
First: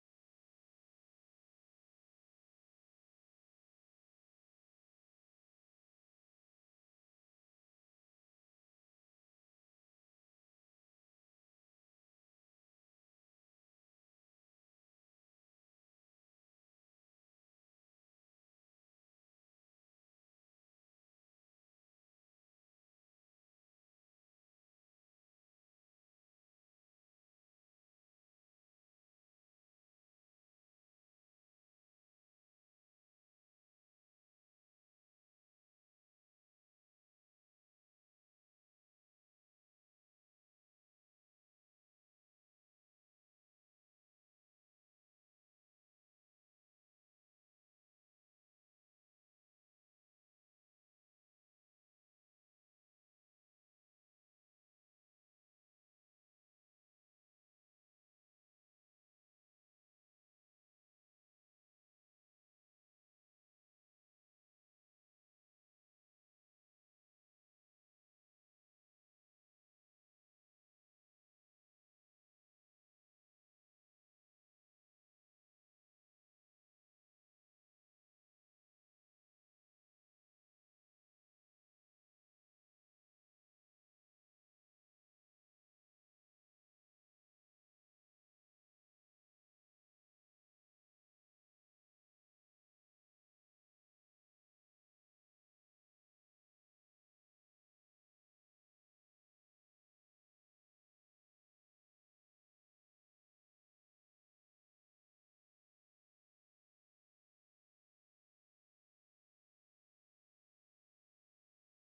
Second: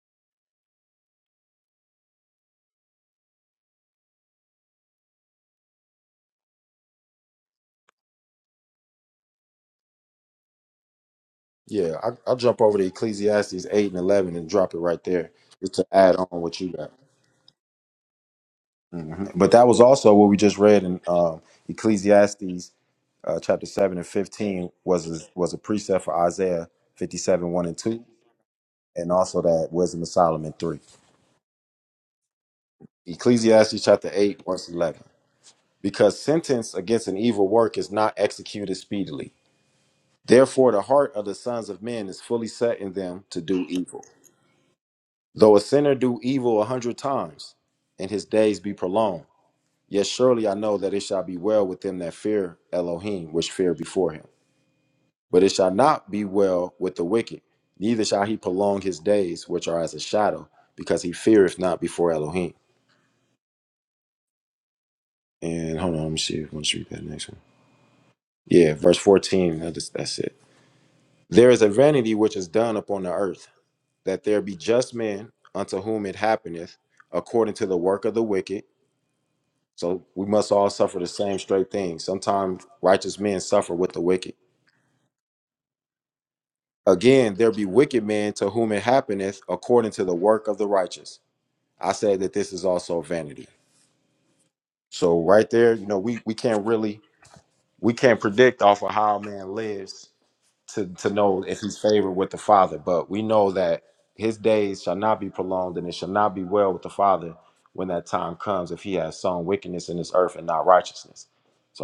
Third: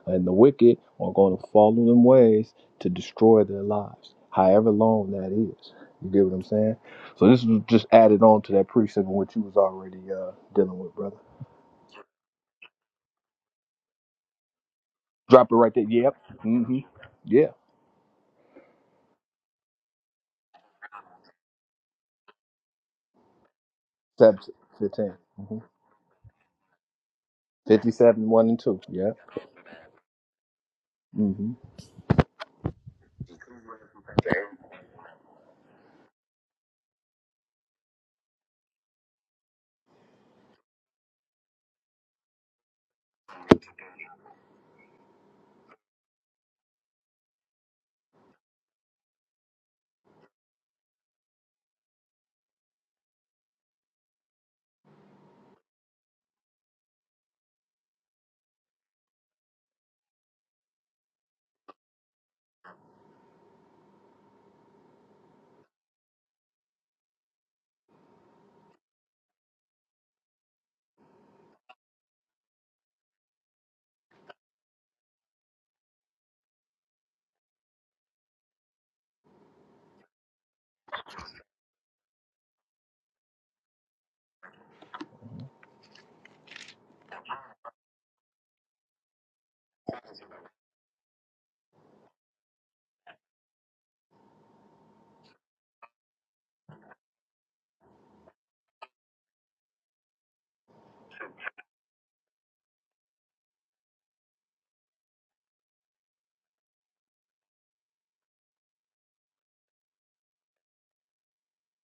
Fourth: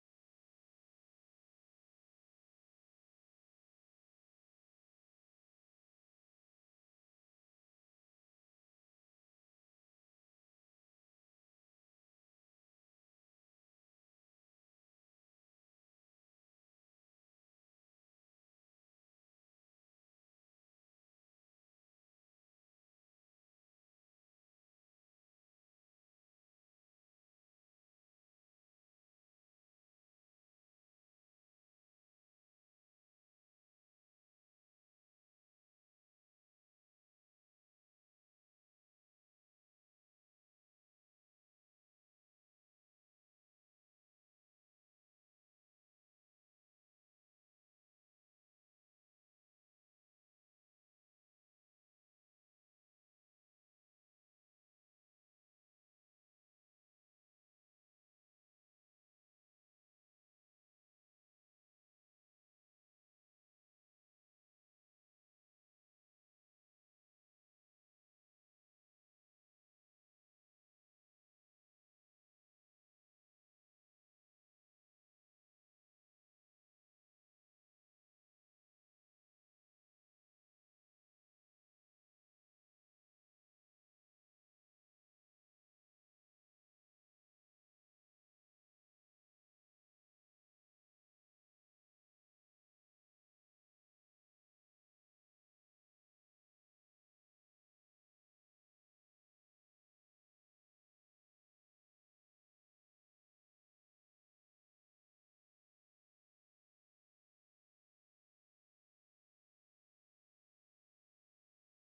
Speaker 2: And the wicked are going to follow them ways to destroy their lives, however long that is. You get what I'm saying? So this was just added on to that precept in which you was already uh, dealing with, brother. Drop it right there. Yep. Mm-hmm. Yeah. Seven, 15. hmm 57, 1 and 2. Yeah. Mm-hmm.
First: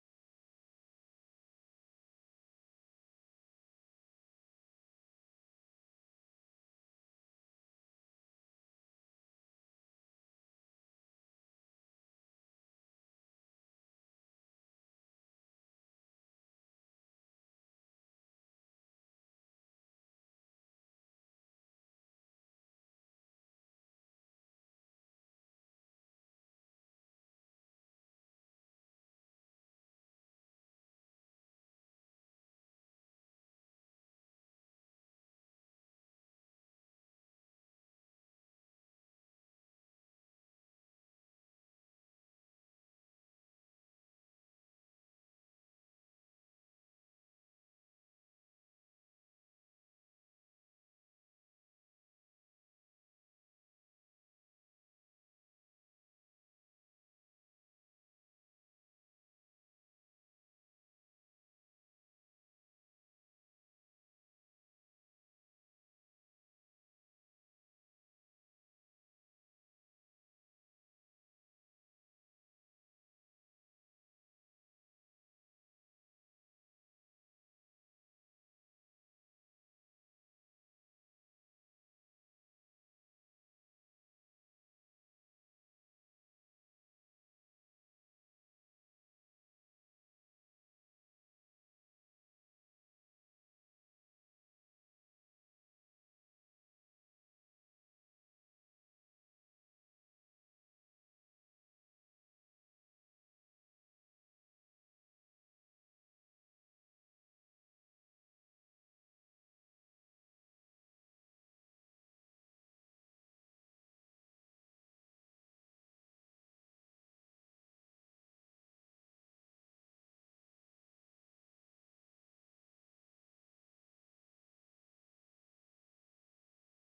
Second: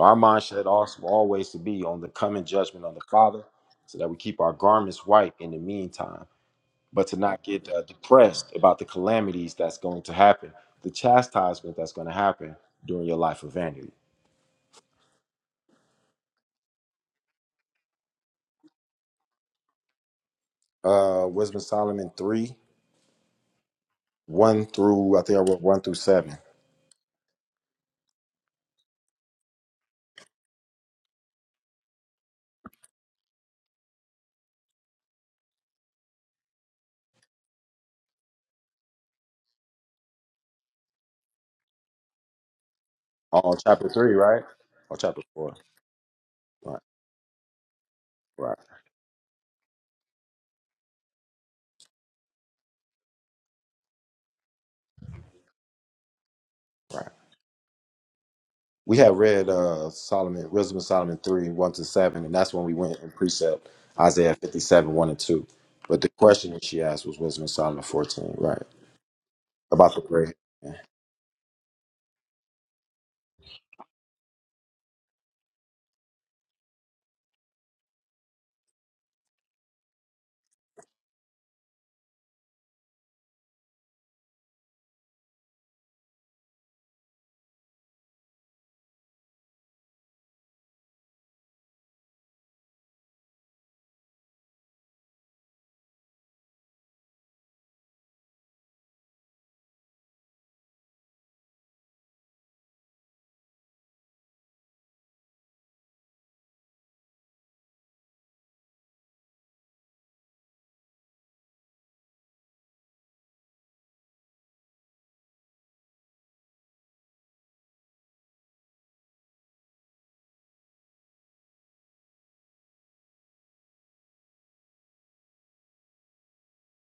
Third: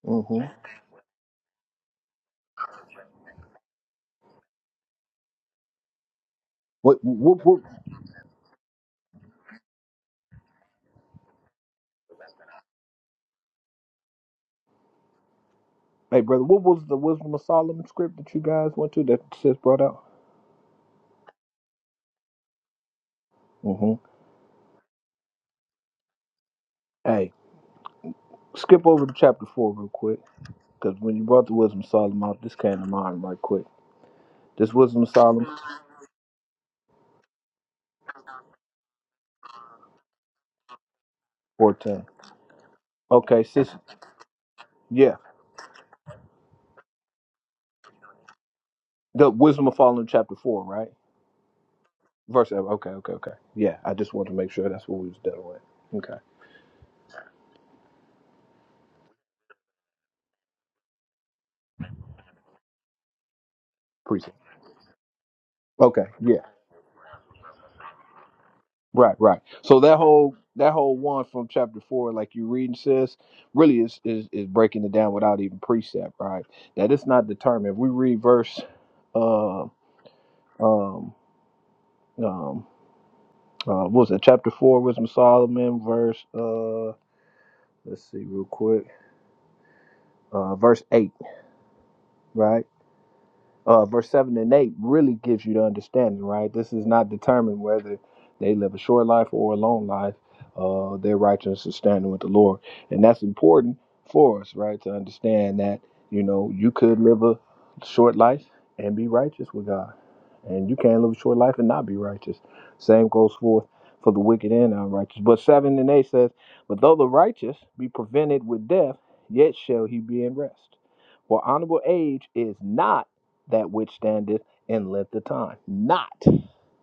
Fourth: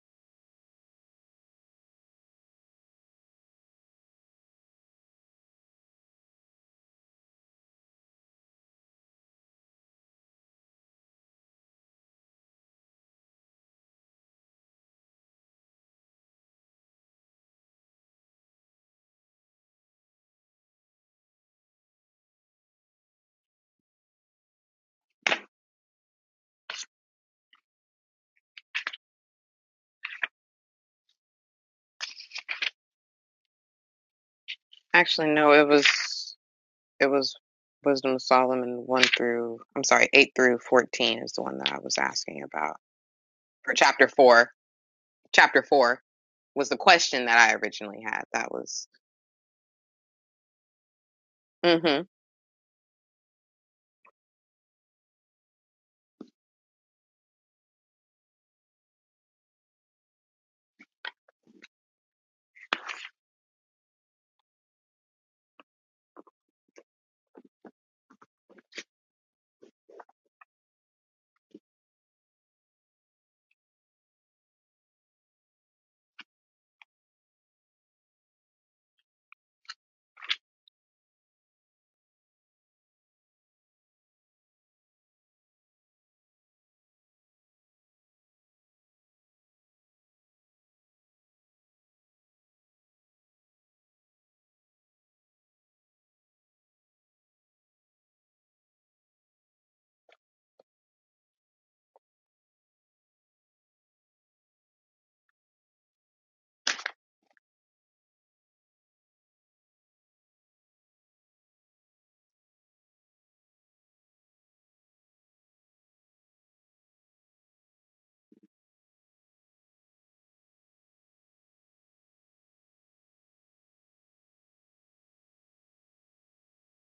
Speaker 2: Mm-hmm. What, what, what, hey, brother, what was the Wisdom of Solomon script that you guys went to that sis brought out? Mm-hmm. Hey, skip over to chapter four real quick, because when you brought the wisdom of Solomon out, this came to mind right quick. This wisdom of
Speaker 3: Actually,
Speaker 2: Solomon
Speaker 3: no, it was it was Wisdom of Solomon one through I'm sorry, eight through fourteen is the one that I was
Speaker 2: fourteen.
Speaker 3: asking about.
Speaker 2: Okay, sis.
Speaker 3: Or chapter four.
Speaker 2: Yeah,
Speaker 3: Chapter four was the question that I originally had. That was
Speaker 2: the wisdom of Solomon chapter four, right?
Speaker 3: mm-hmm.
Speaker 2: Verse. seven. Okay, okay, okay. Yeah, I just wanted to make sure that's what we was dealing with. Okay, appreciate. it. Okay, yeah, right, right. So that whole that whole one from chapter four, like you reading, sis, really is is is breaking it down without even precept, right? That it's not determined. If we read verse, uh, um, um. Uh, what was it? Chapter four, Wisdom of Solomon, verse. Uh, let's see, real quick. Uh, verse eight, right? uh, verse 7 and 8 really gives you the understanding, right? This is not determined whether they live a short life or a long life. Uh, their righteousness is standing with the Lord. And that's important for us, right? To understand that, you know, you could live a short life and be righteous with God. And you can live a short life and not be righteous. Same goes forth for the wicked and unrighteous. But 7 and 8 says, But though the righteous be prevented with death, yet shall he be in rest. For honorable age is not that which standeth in length of time, not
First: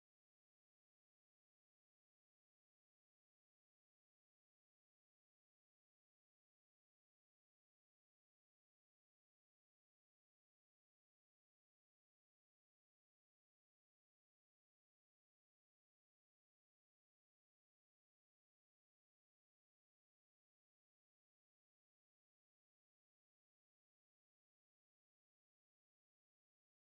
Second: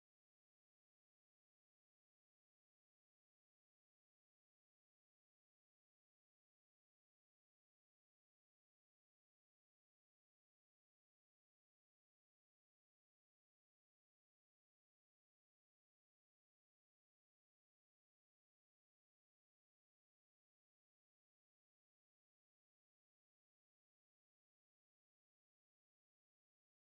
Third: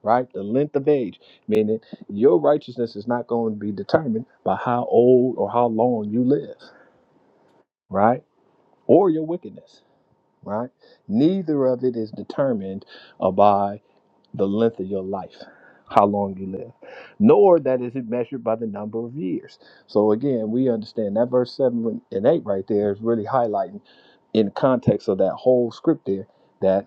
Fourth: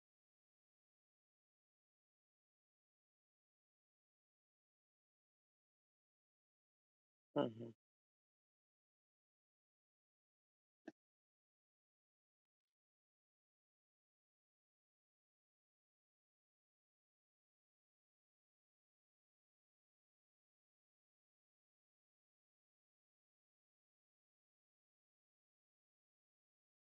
Speaker 2: right the length of age, meaning your righteousness is not going to be determined by how old or how long you live,
Speaker 3: Mm-hmm.
Speaker 2: right, or your wickedness, right. Neither of it is determined uh, by the length of your life, how long you live, nor that is it measured by the number of years. So again, we understand that verse seven and eight right there is really highlighting in context of that whole script there that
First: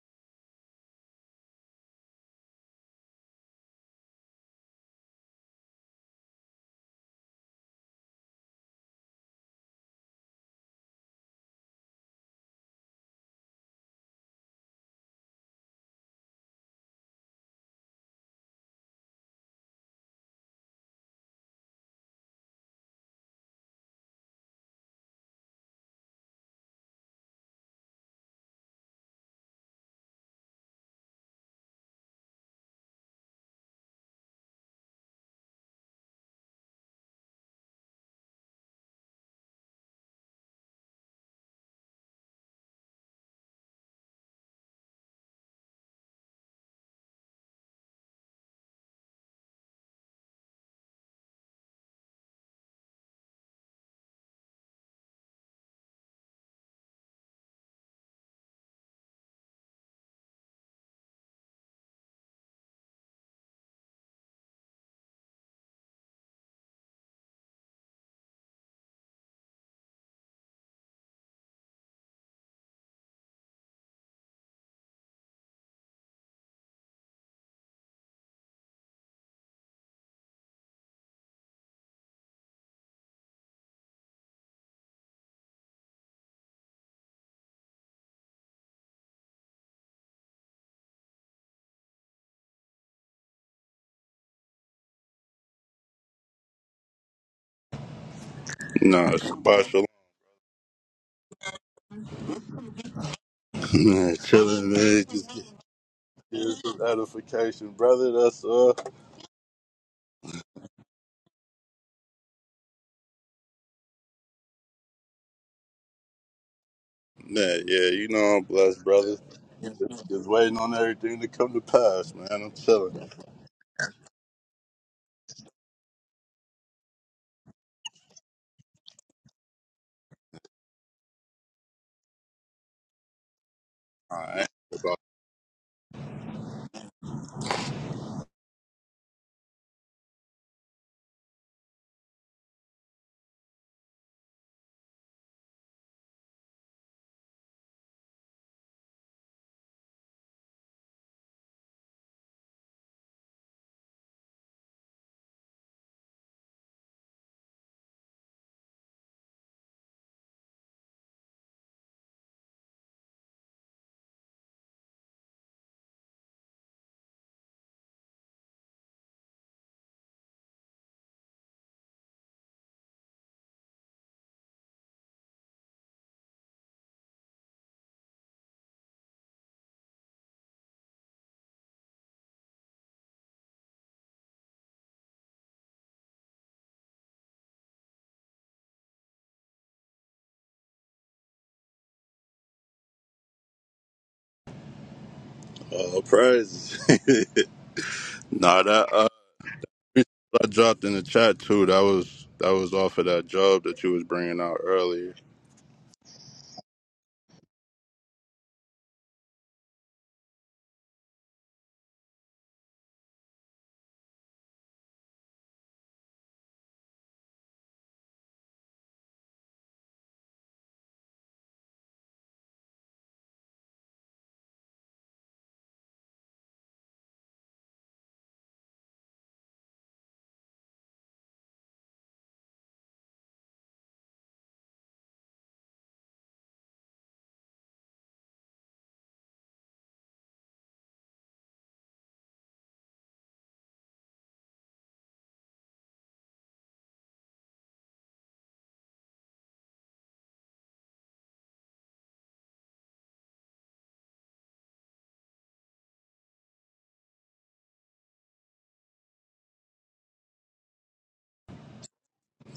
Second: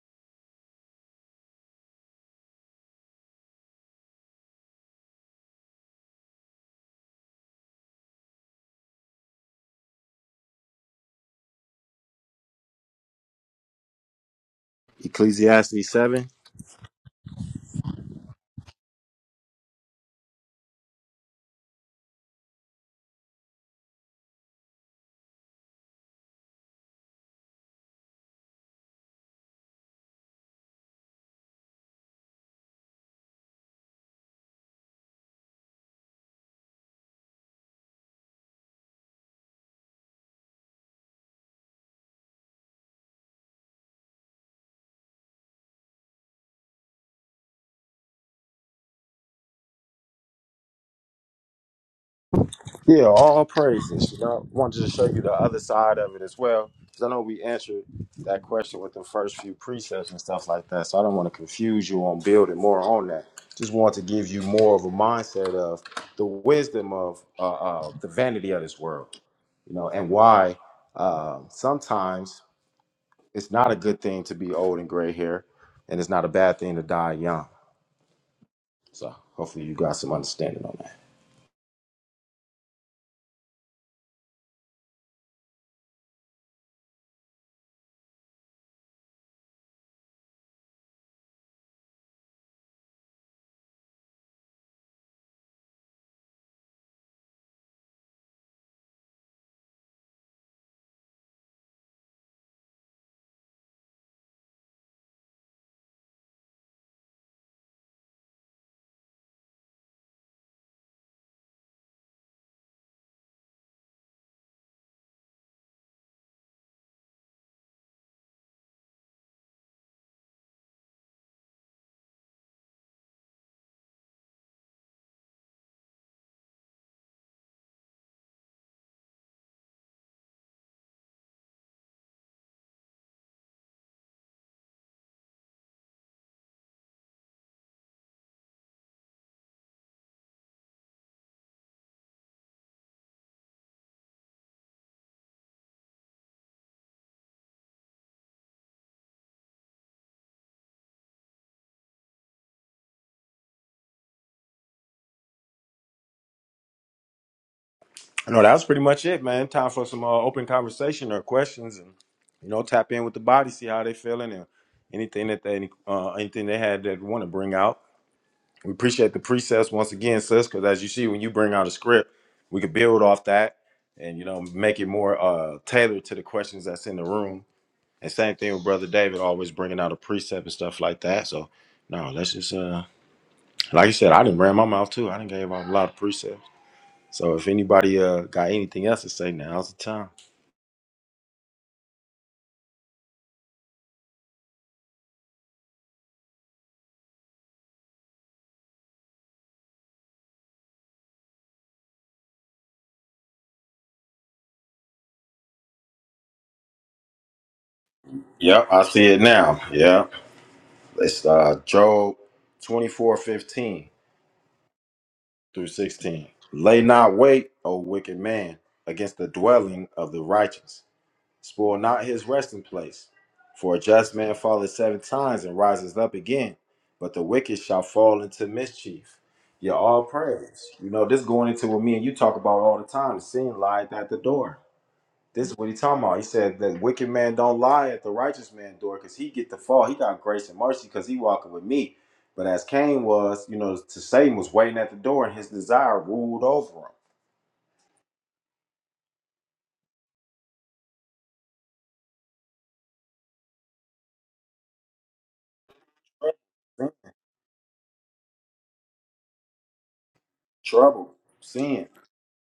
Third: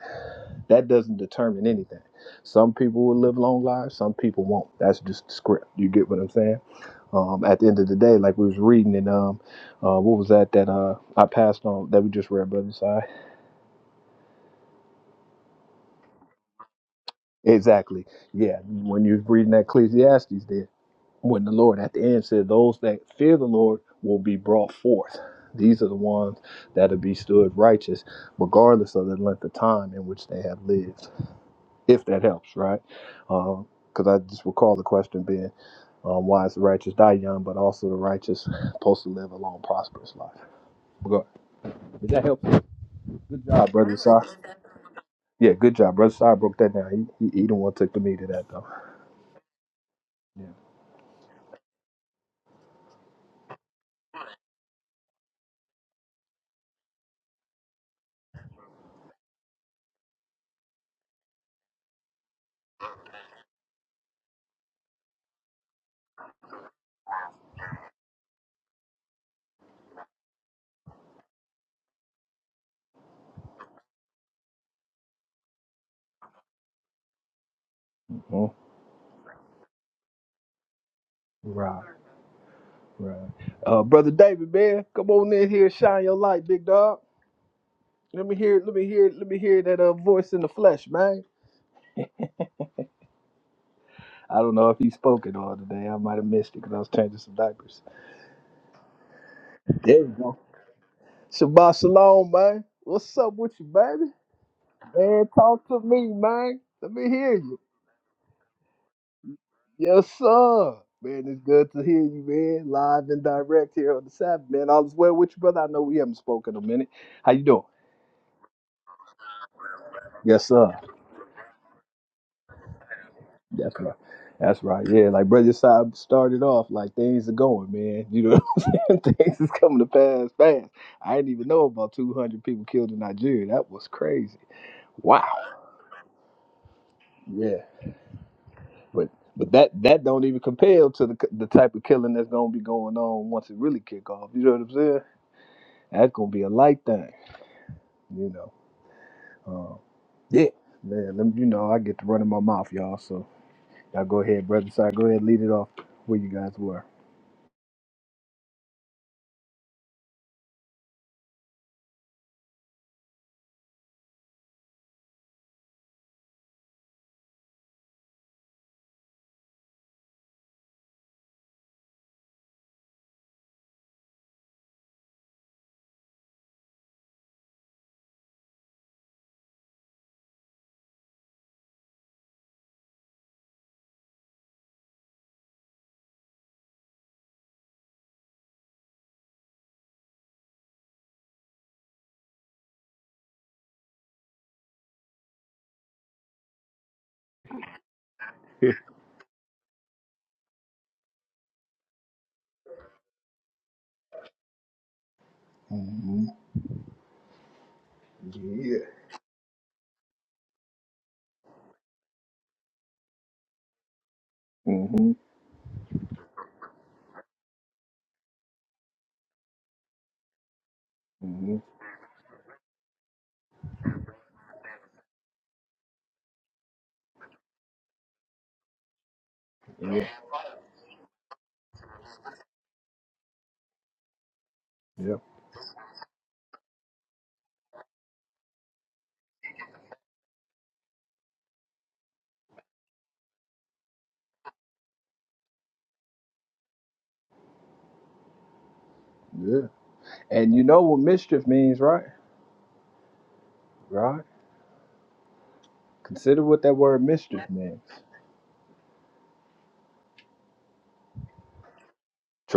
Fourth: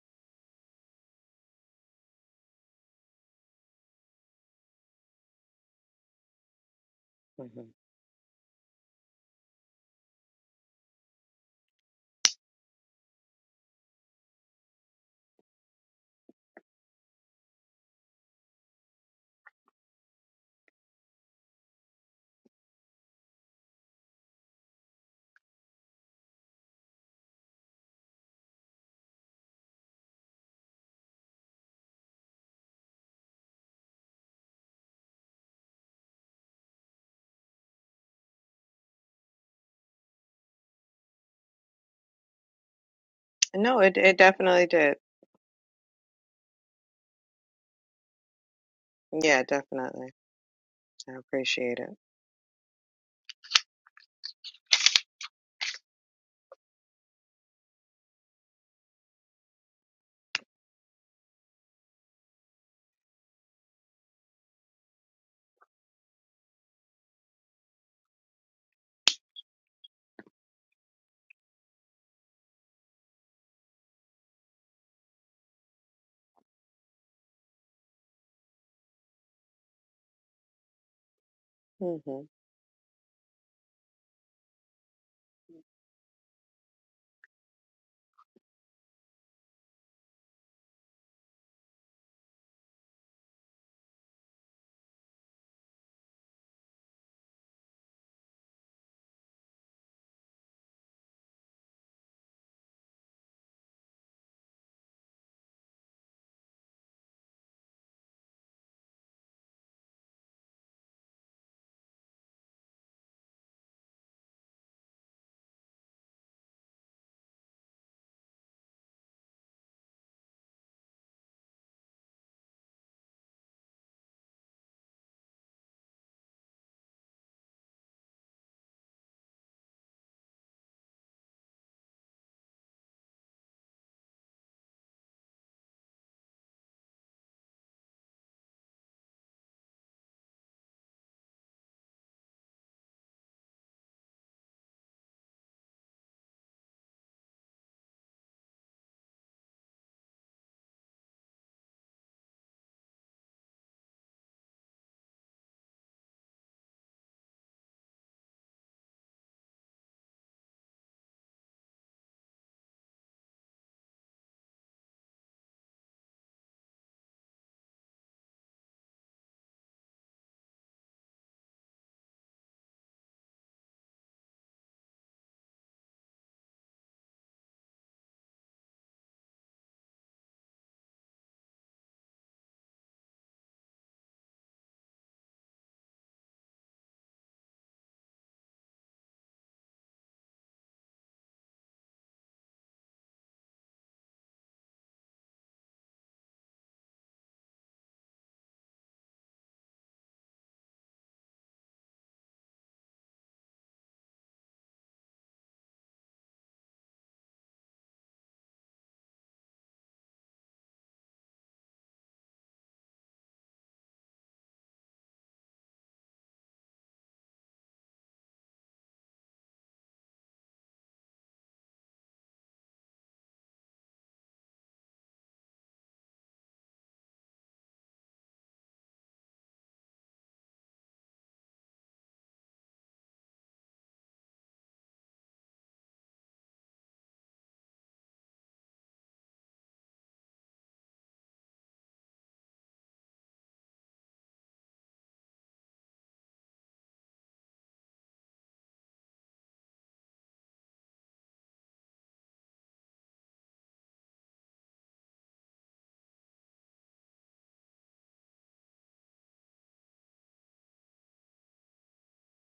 Speaker 2: that doesn't determine anything. Some people will live long lives, some people won't. That's just the script. You get what I'm saying? Um, at the end
Speaker 3: Mm-hmm.
Speaker 2: of the day, like we was reading in um, uh, what was that that uh, I passed on that we just read, brother? Side exactly. Yeah, when you was reading that Ecclesiastes there. when the Lord at the end said, Those that fear the Lord will be brought forth. These are the ones that'll be stood righteous, regardless of the length of time in which they have lived, if that helps, right? Because I just recall the question being, um, Why is the righteous die young, but also the righteous supposed to live a long, prosperous life? Regard- Did that help? Good job,
Speaker 3: No,
Speaker 2: brother.
Speaker 3: it it
Speaker 2: Sorry.
Speaker 3: definitely did.
Speaker 2: Yeah, good job. Brother Sai broke that down. He, he, he the one took the meat of that, though.
Speaker 3: Yeah, definitely.
Speaker 2: Yeah.
Speaker 3: I appreciate it.
Speaker 2: Mhm. Right.
Speaker 3: Mm-hmm.
Speaker 2: Right. Uh, brother David, man, come on in here, shine your light, big dog. Let me hear, let me hear, let me hear that uh, voice in the flesh, man. I don't know if he spoke at all today. I might have missed it because I was changing some diapers.
Speaker 4: Nah, Shabbat Shalom.
Speaker 2: There we go. Shabbat shalom, man. What's up with you, baby?
Speaker 4: Man, chilling, man.
Speaker 2: Man,
Speaker 4: Just get-
Speaker 2: talk to me,
Speaker 4: get
Speaker 2: man.
Speaker 4: some
Speaker 2: Let me hear you.
Speaker 4: edification, brother. That's uh,
Speaker 2: Yes, sir. Man, it's good to hear you, man. Live and direct here on the Sabbath, man. All is well with you, brother. I know we haven't spoken in a minute. How you
Speaker 4: man.
Speaker 2: doing?
Speaker 4: Yeah, you know I'm blessed, brother. Just, just
Speaker 2: Yes,
Speaker 4: waiting
Speaker 2: sir.
Speaker 4: on everything to come to pass, man. I'm chilling.
Speaker 2: That's right. That's right. Yeah, like Brother Saab started off, like things are going, man. You know what I'm saying? Things is coming to pass fast. I didn't even know about 200 people killed in Nigeria. That was
Speaker 4: All
Speaker 2: crazy.
Speaker 4: right.
Speaker 2: Wow. Yeah. But but that that don't even compare to the the type of killing that's gonna be going on once it really kick off. You know what I'm saying? That's gonna be a light thing. You know. Um, yeah. Man, let me, you know I get to running my mouth, y'all. So y'all go ahead, Brother Saab. Go ahead, lead it off where you guys were.
Speaker 4: Uh, praise. nah, that. uh, I dropped in the chat too. That was that was off of that job that you was bringing out earlier.
Speaker 2: Mhm. hmm hmm Yeah. Yeah. Yeah. And you know what mischief means, right? Right. Consider what that word mischief means.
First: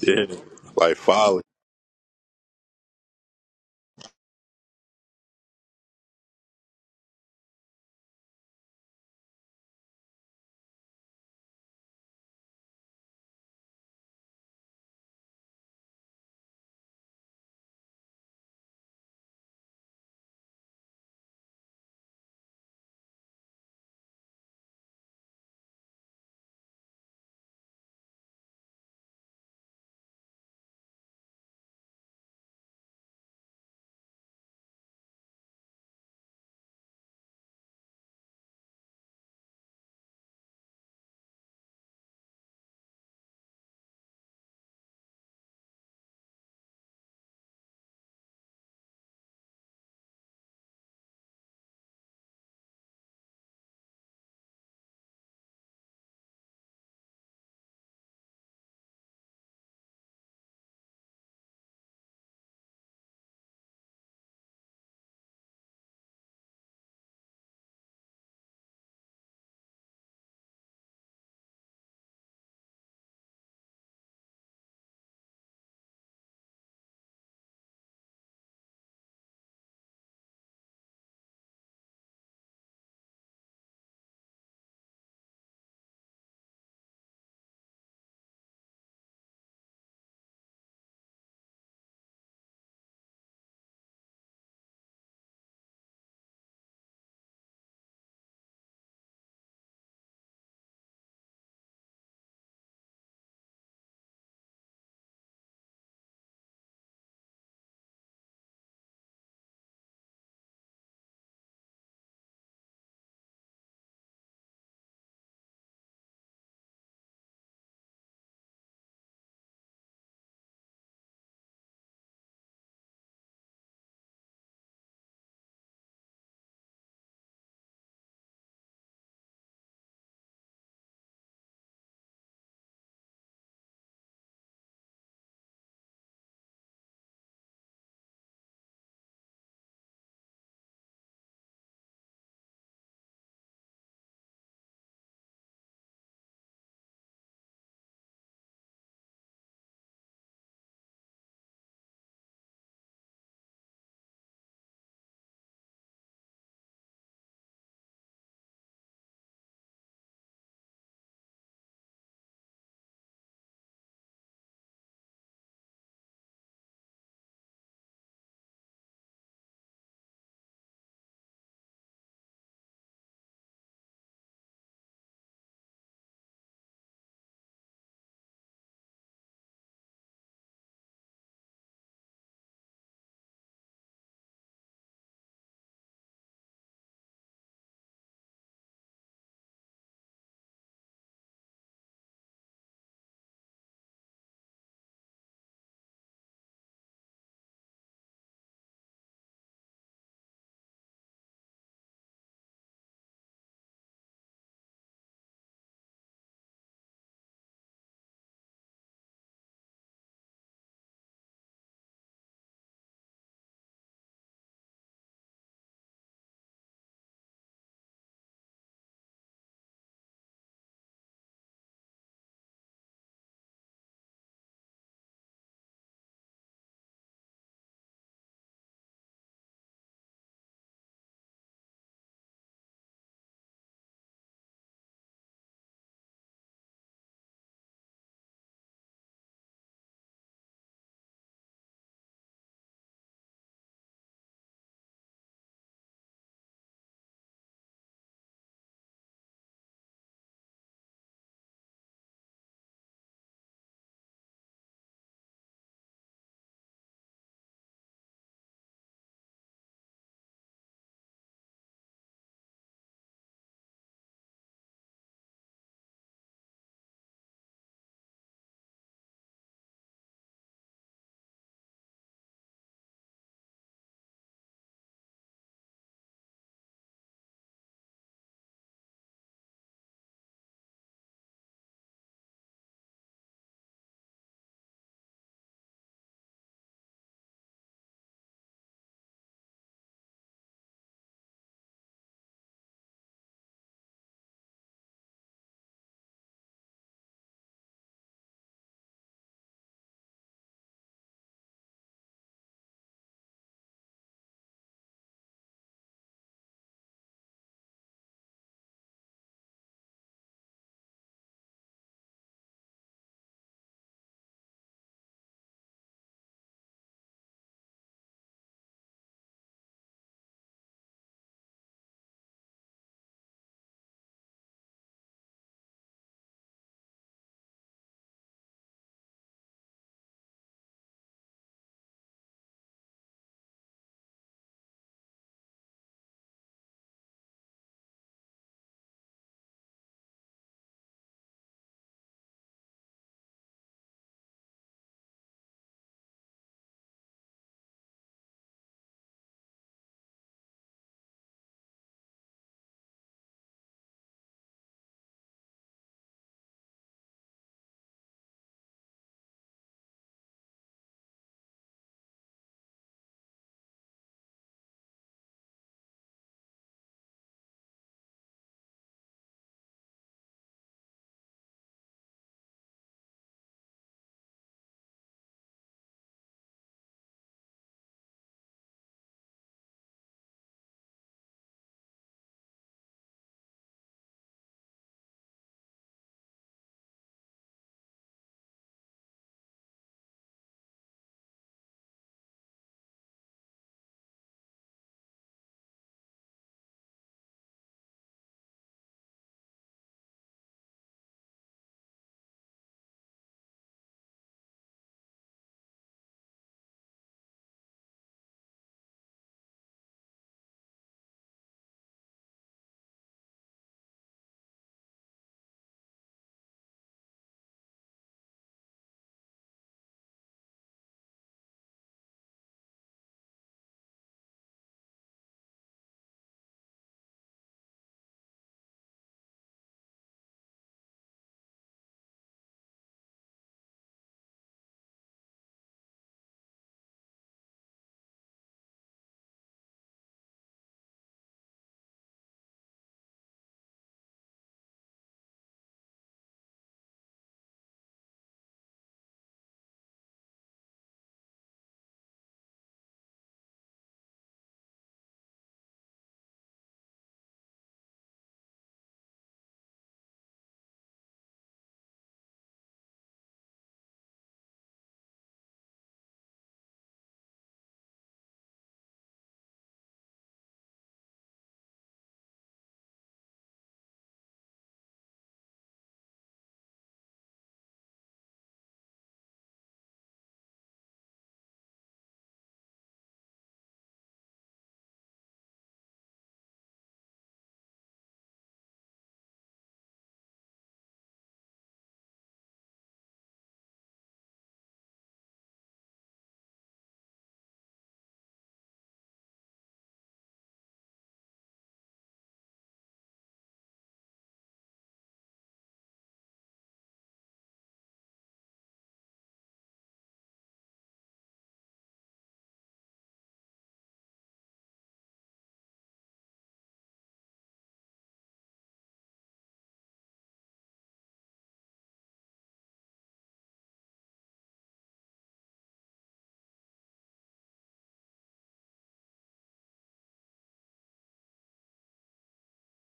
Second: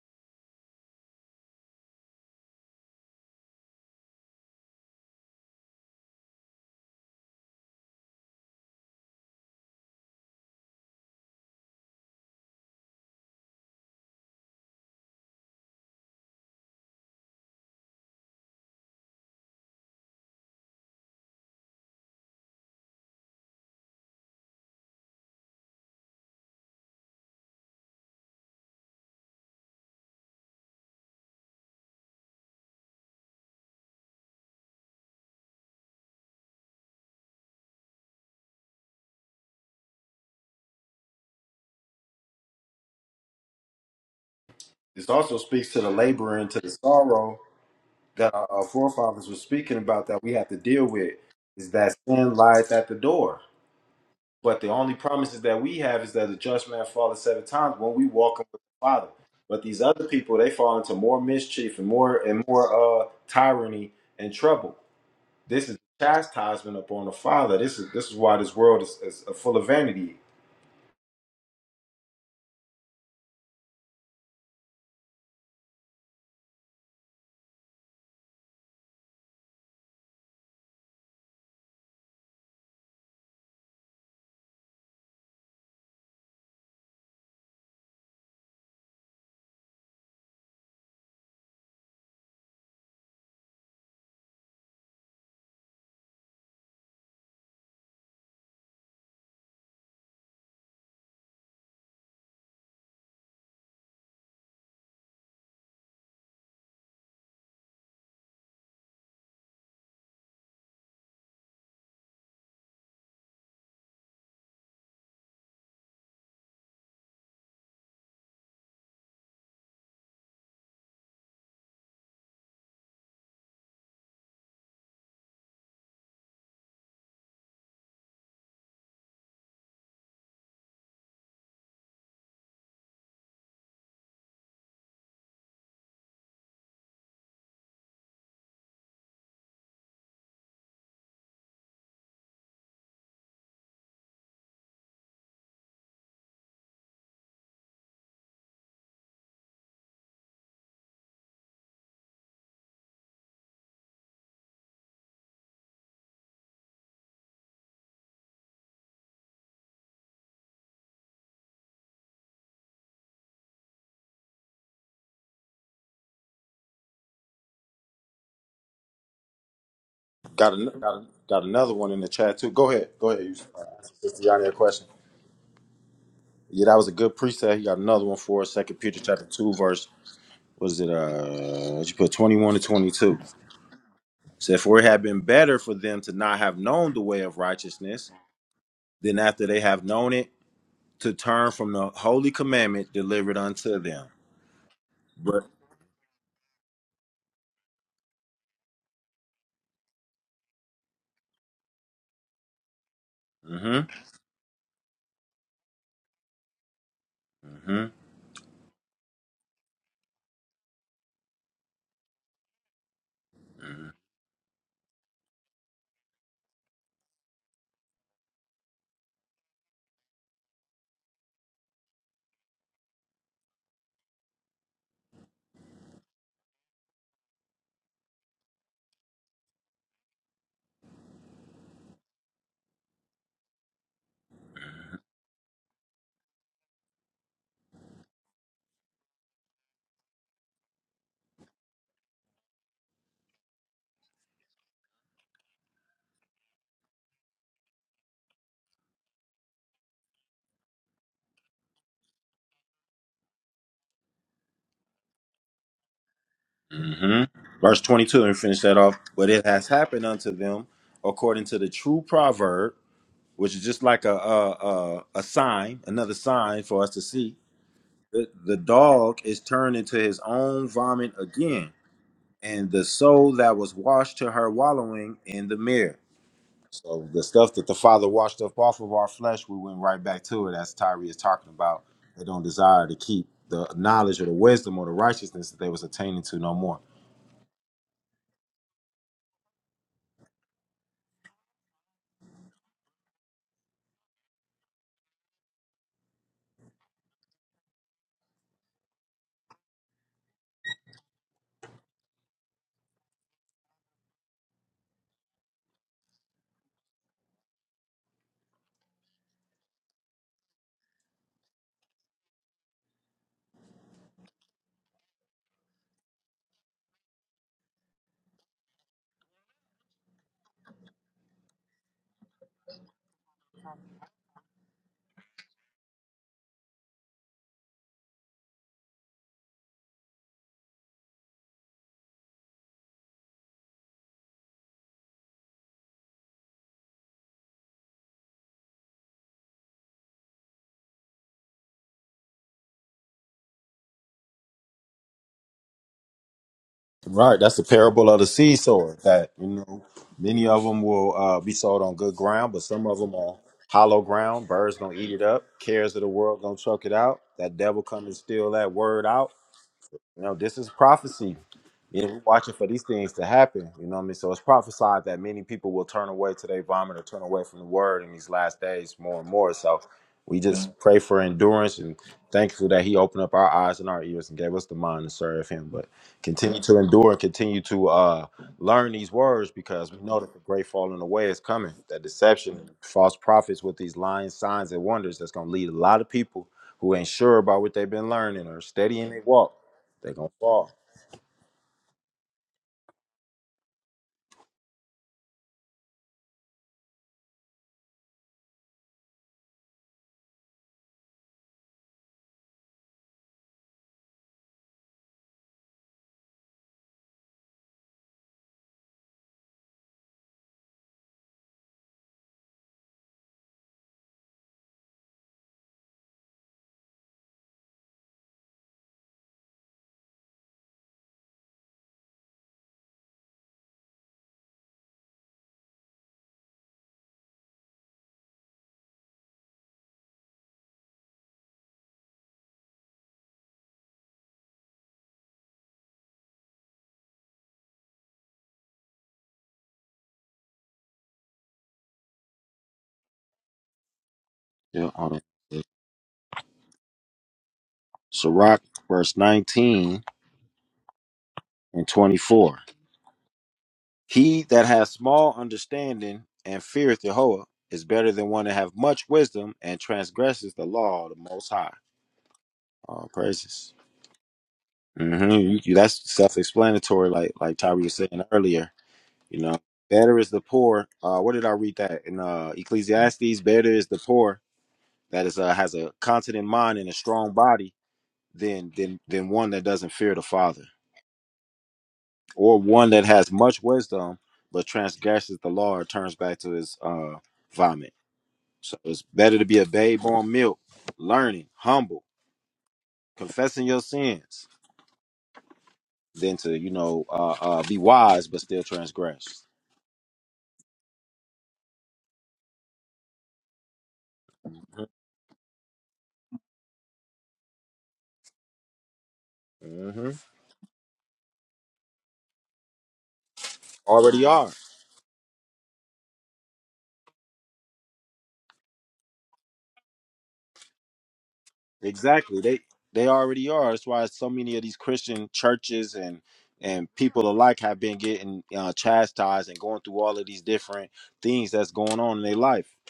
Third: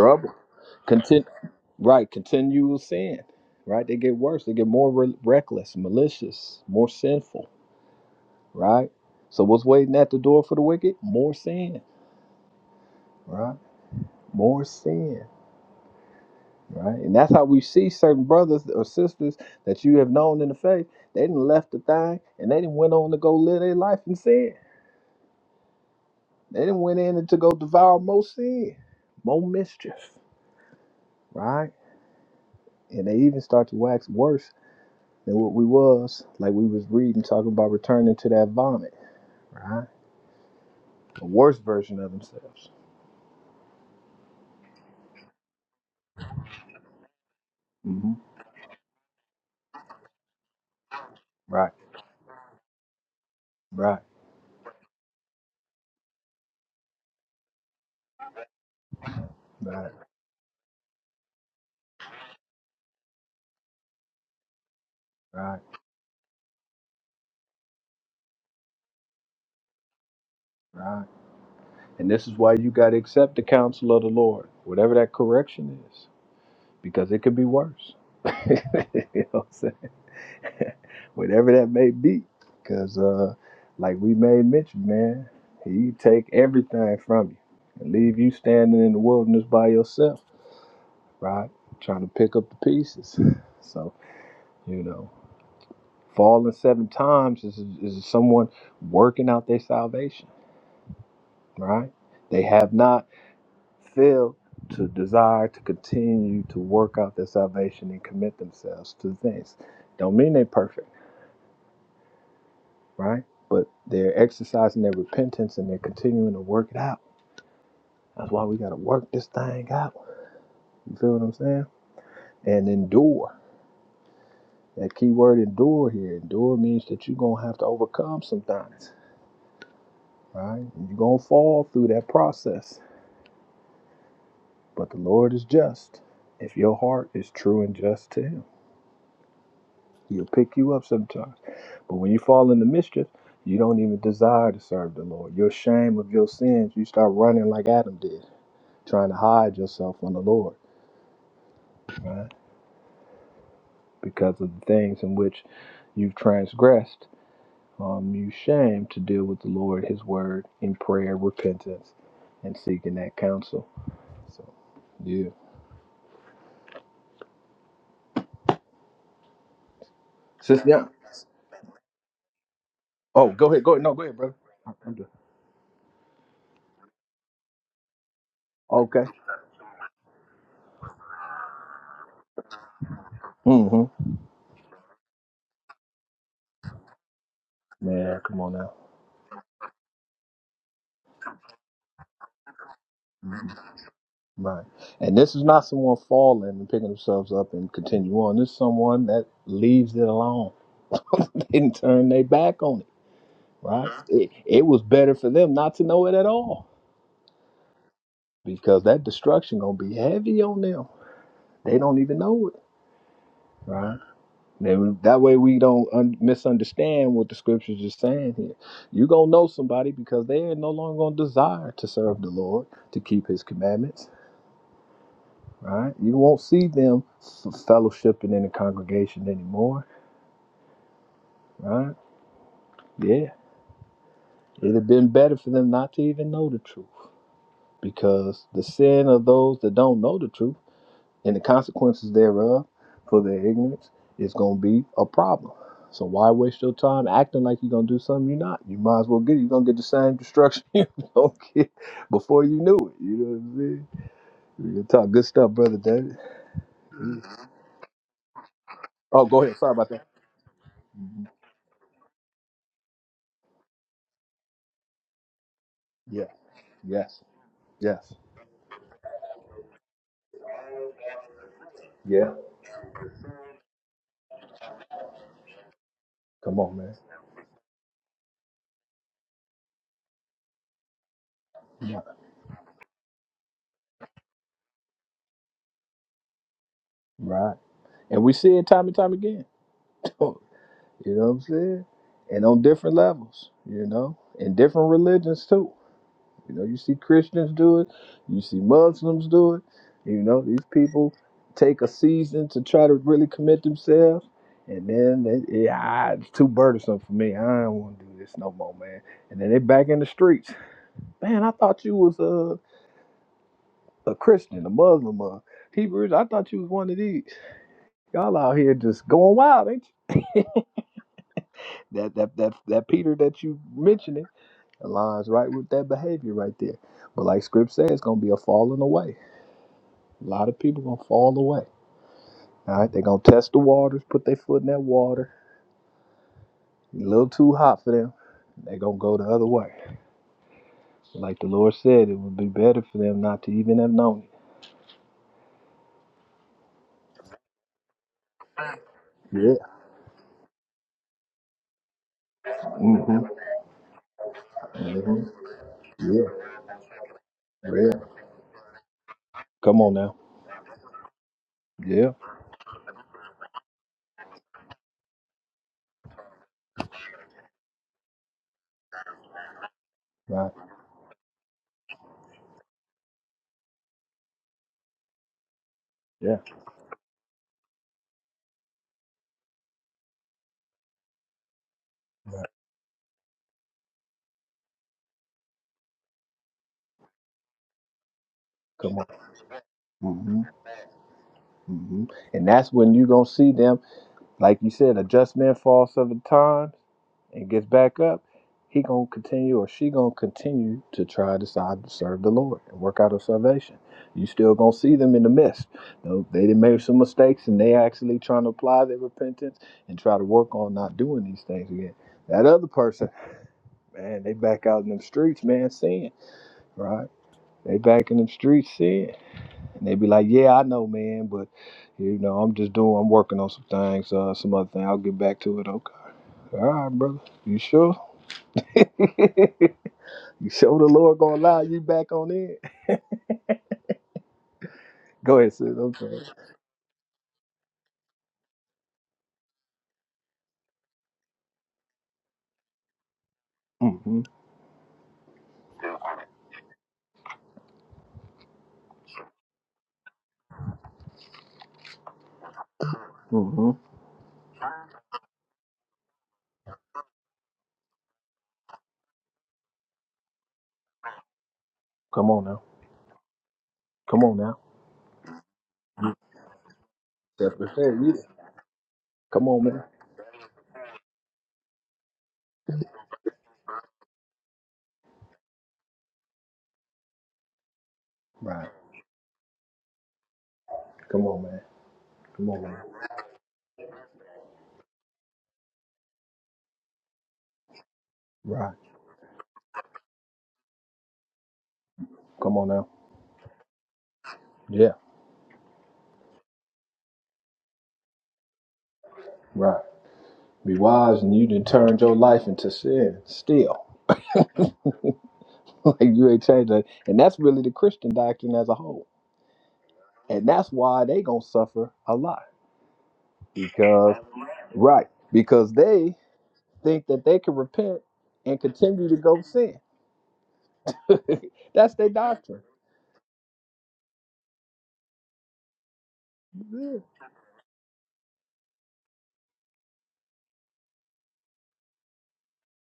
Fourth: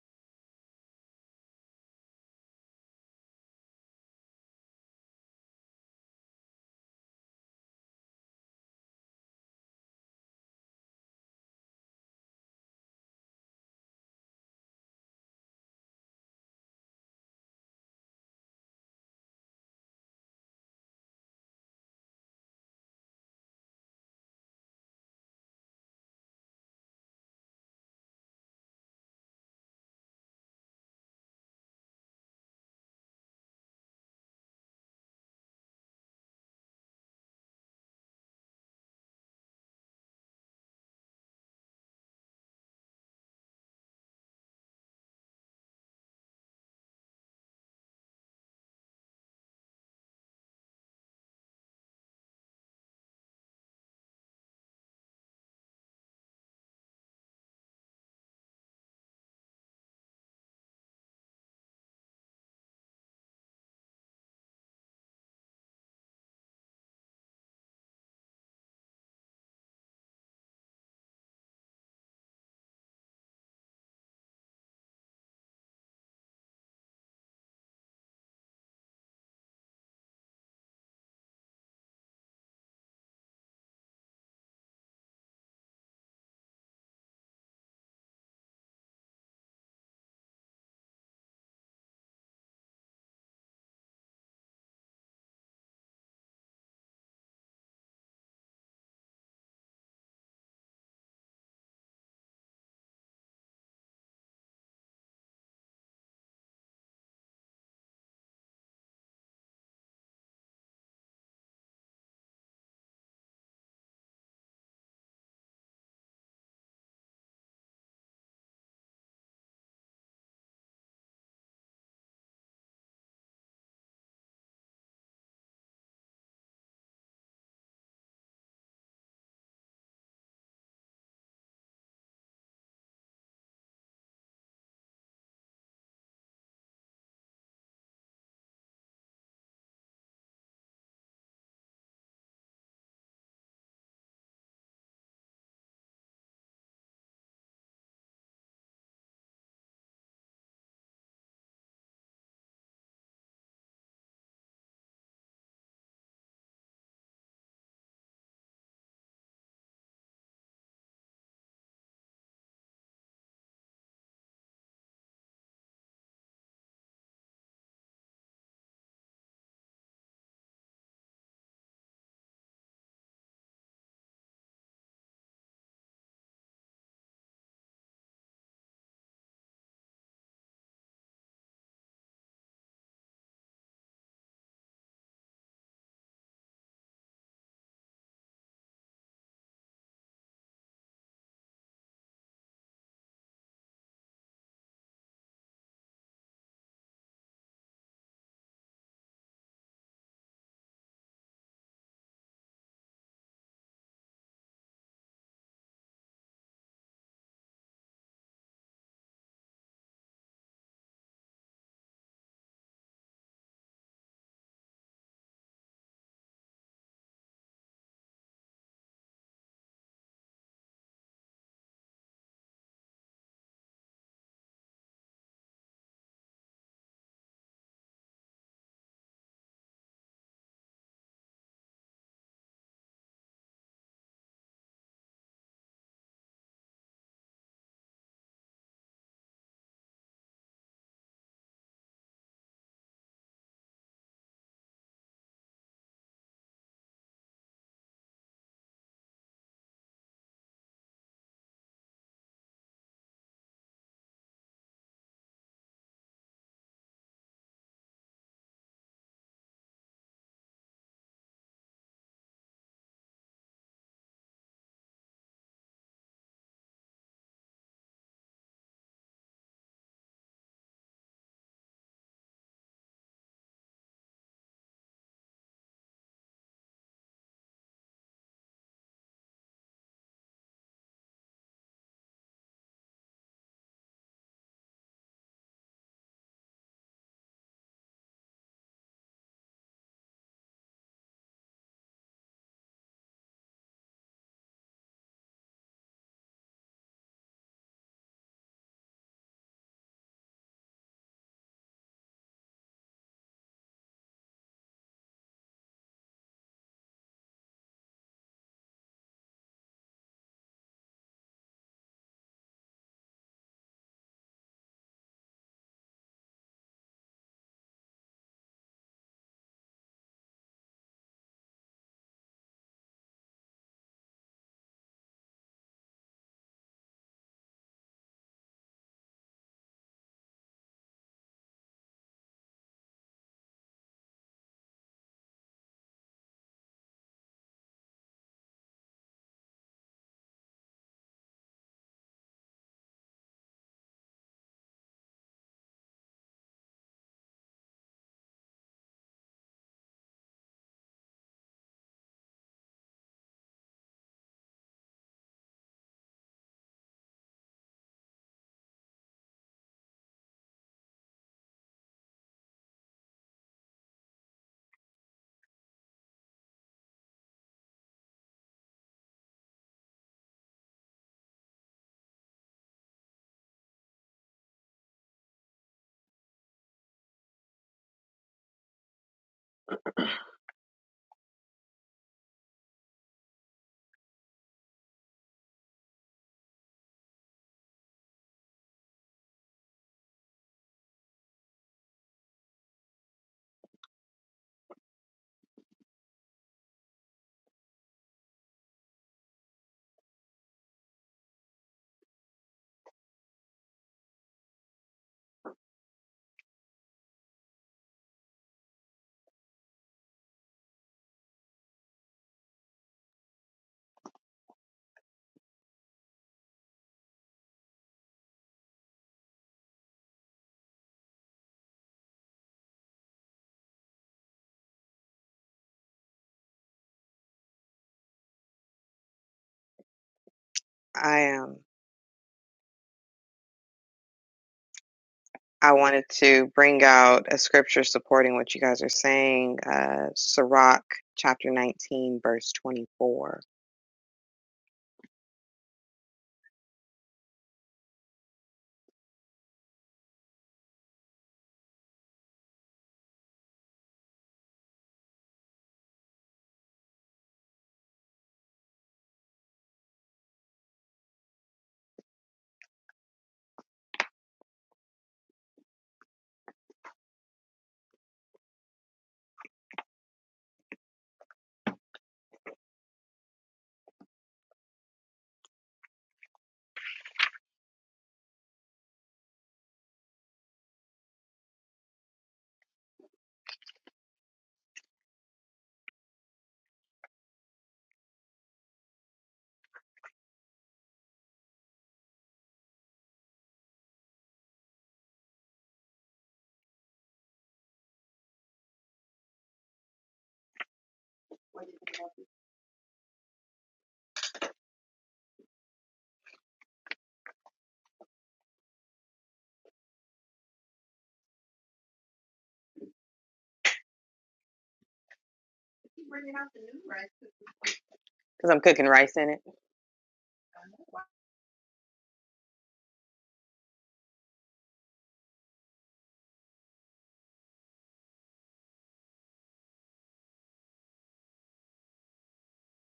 Speaker 4: Yeah, like
Speaker 2: Contin-
Speaker 4: folly.
Speaker 2: right. Continual sin. Right. They get worse. They get more re- reckless, malicious, more sinful. Right. So what's waiting at the door for the wicked? More sin. Right. More sin. Right. And that's how we see certain brothers or sisters that you have known in the faith. They didn't left the thing and they didn't went on to go live their life in sin They then went in and to go devour more sin, more mischief, right? And they even start to wax worse than what we was, like we was reading, talking about returning to that vomit, right? A worse version of themselves. hmm Right, right, right, right, right. And this is why you got to accept the counsel of the Lord, whatever that correction is, because it could be worse. you know what I'm saying? whatever that may be. Because, uh, like we made mention, man, he take everything from you and leave you standing in the wilderness by yourself, right? Trying to pick up the pieces. So, you know, falling seven times is, is someone working out their salvation, right? They have not failed to desire to continue to work out their salvation and commit themselves to things. Don't mean they perfect right? But they're exercising their repentance and they're continuing to work it out. That's why we got to work this thing out. You feel what I'm saying? And endure. That key word endure here. Endure means that you're going to have to overcome some things, right? You're going to fall through that process. But the Lord is just. If your heart is true and just to Him, He'll pick you up sometimes. But when you fall into mischief, you don't even desire to serve the Lord. You're ashamed of your sins. You start running like Adam did, trying to hide yourself from the Lord right? Because of the things in which you've transgressed, um, you shame to deal with the Lord, His Word, in prayer, repentance, and seeking that counsel. So, yeah, Sis, yeah. Oh, go ahead, go ahead. No, go ahead, brother. I- am done. Okay. Mm-hmm. Man, come on now. Right. And this is not someone falling and picking themselves up and continue on. This is someone that leaves it alone. They Didn't turn their back on it. Right. It, it was better for them not to know it at all because that destruction gonna be heavy on them. They don't even know it, right? Then that way we don't un- misunderstand what the scriptures is saying here. You gonna know somebody because they are no longer gonna desire to serve the Lord to keep His commandments, right? You won't see them f- fellowshipping in the congregation anymore, right? Yeah, it'd have been better for them not to even know the truth because the sin of those that don't know the truth and the consequences thereof for their ignorance is going to be a problem. So why waste your time acting like you're going to do something you're not? You might as well get it. You're going to get the same destruction you're going to get before you knew it. You know what I'm saying? We can talk good stuff, brother David. Oh, go ahead. Sorry about that. Yeah. Yes. Yes. Yeah. Come on, man. Yeah. Right. And we see it time and time again. You know what I'm saying? And on different levels, you know, and different religions too. You know, you see Christians do it, you see Muslims do it. You know, these people take a season to try to really commit themselves, and then they, yeah, ah, it's too burdensome for me. I don't want to do this no more, man. And then they back in the streets. Man, I thought you was a a Christian, a Muslim, a Hebrew. I thought you was one of these. Y'all out here just going wild, ain't you? That that that that Peter that you mentioning aligns right with that behavior right there. But like Script says, it's gonna be a falling away A lot of people gonna fall away. All right, they gonna test the waters, put their foot in that water. A little too hot for them. they gonna go the other way. Like the Lord said, it would be better for them not to even have known it. Yeah. hmm hmm Yeah. Yeah. Come on now. Yeah. Right. Yeah. Come on. hmm hmm And that's when you gonna see them, like you said, a just man falls seven times. and gets back up, he gonna continue or she gonna continue to try to decide to serve the Lord and work out her salvation. You still gonna see them in the midst. No, they did made some mistakes and they actually trying to apply their repentance and try to work on not doing these things again. That other person, man, they back out in them streets, man, sin, right? They back in them streets sin. And they be like, Yeah, I know, man, but you know, I'm just doing I'm working on some things, uh, some other thing. I'll get back to it. Okay. All right, brother. You sure? You show the Lord
Speaker 3: I
Speaker 2: gonna
Speaker 3: am.
Speaker 2: allow you back on it. Go ahead, sis.
Speaker 3: I
Speaker 2: I'm
Speaker 3: wanted
Speaker 2: sorry.
Speaker 3: to bring out a scripture supporting what you guys are saying, uh, Sirach chapter 19, verse 24.
Speaker 2: Mm-hmm. Mm-hmm. Come on now. Come on now. That's what I said. You- Come on, man. Right. Come on, man. Come on, man. Right. Come on now. Yeah. Right. Be wise, and you done turned your life into sin. Still, like you ain't changed that. And that's really the Christian doctrine as a whole. And that's why they gonna suffer a lot because, right? Because they think that they can repent
Speaker 3: because
Speaker 2: and
Speaker 3: I'm cooking
Speaker 2: continue
Speaker 3: rice
Speaker 2: to
Speaker 3: in
Speaker 2: go
Speaker 3: it.
Speaker 2: sin. That's their doctrine. Yeah.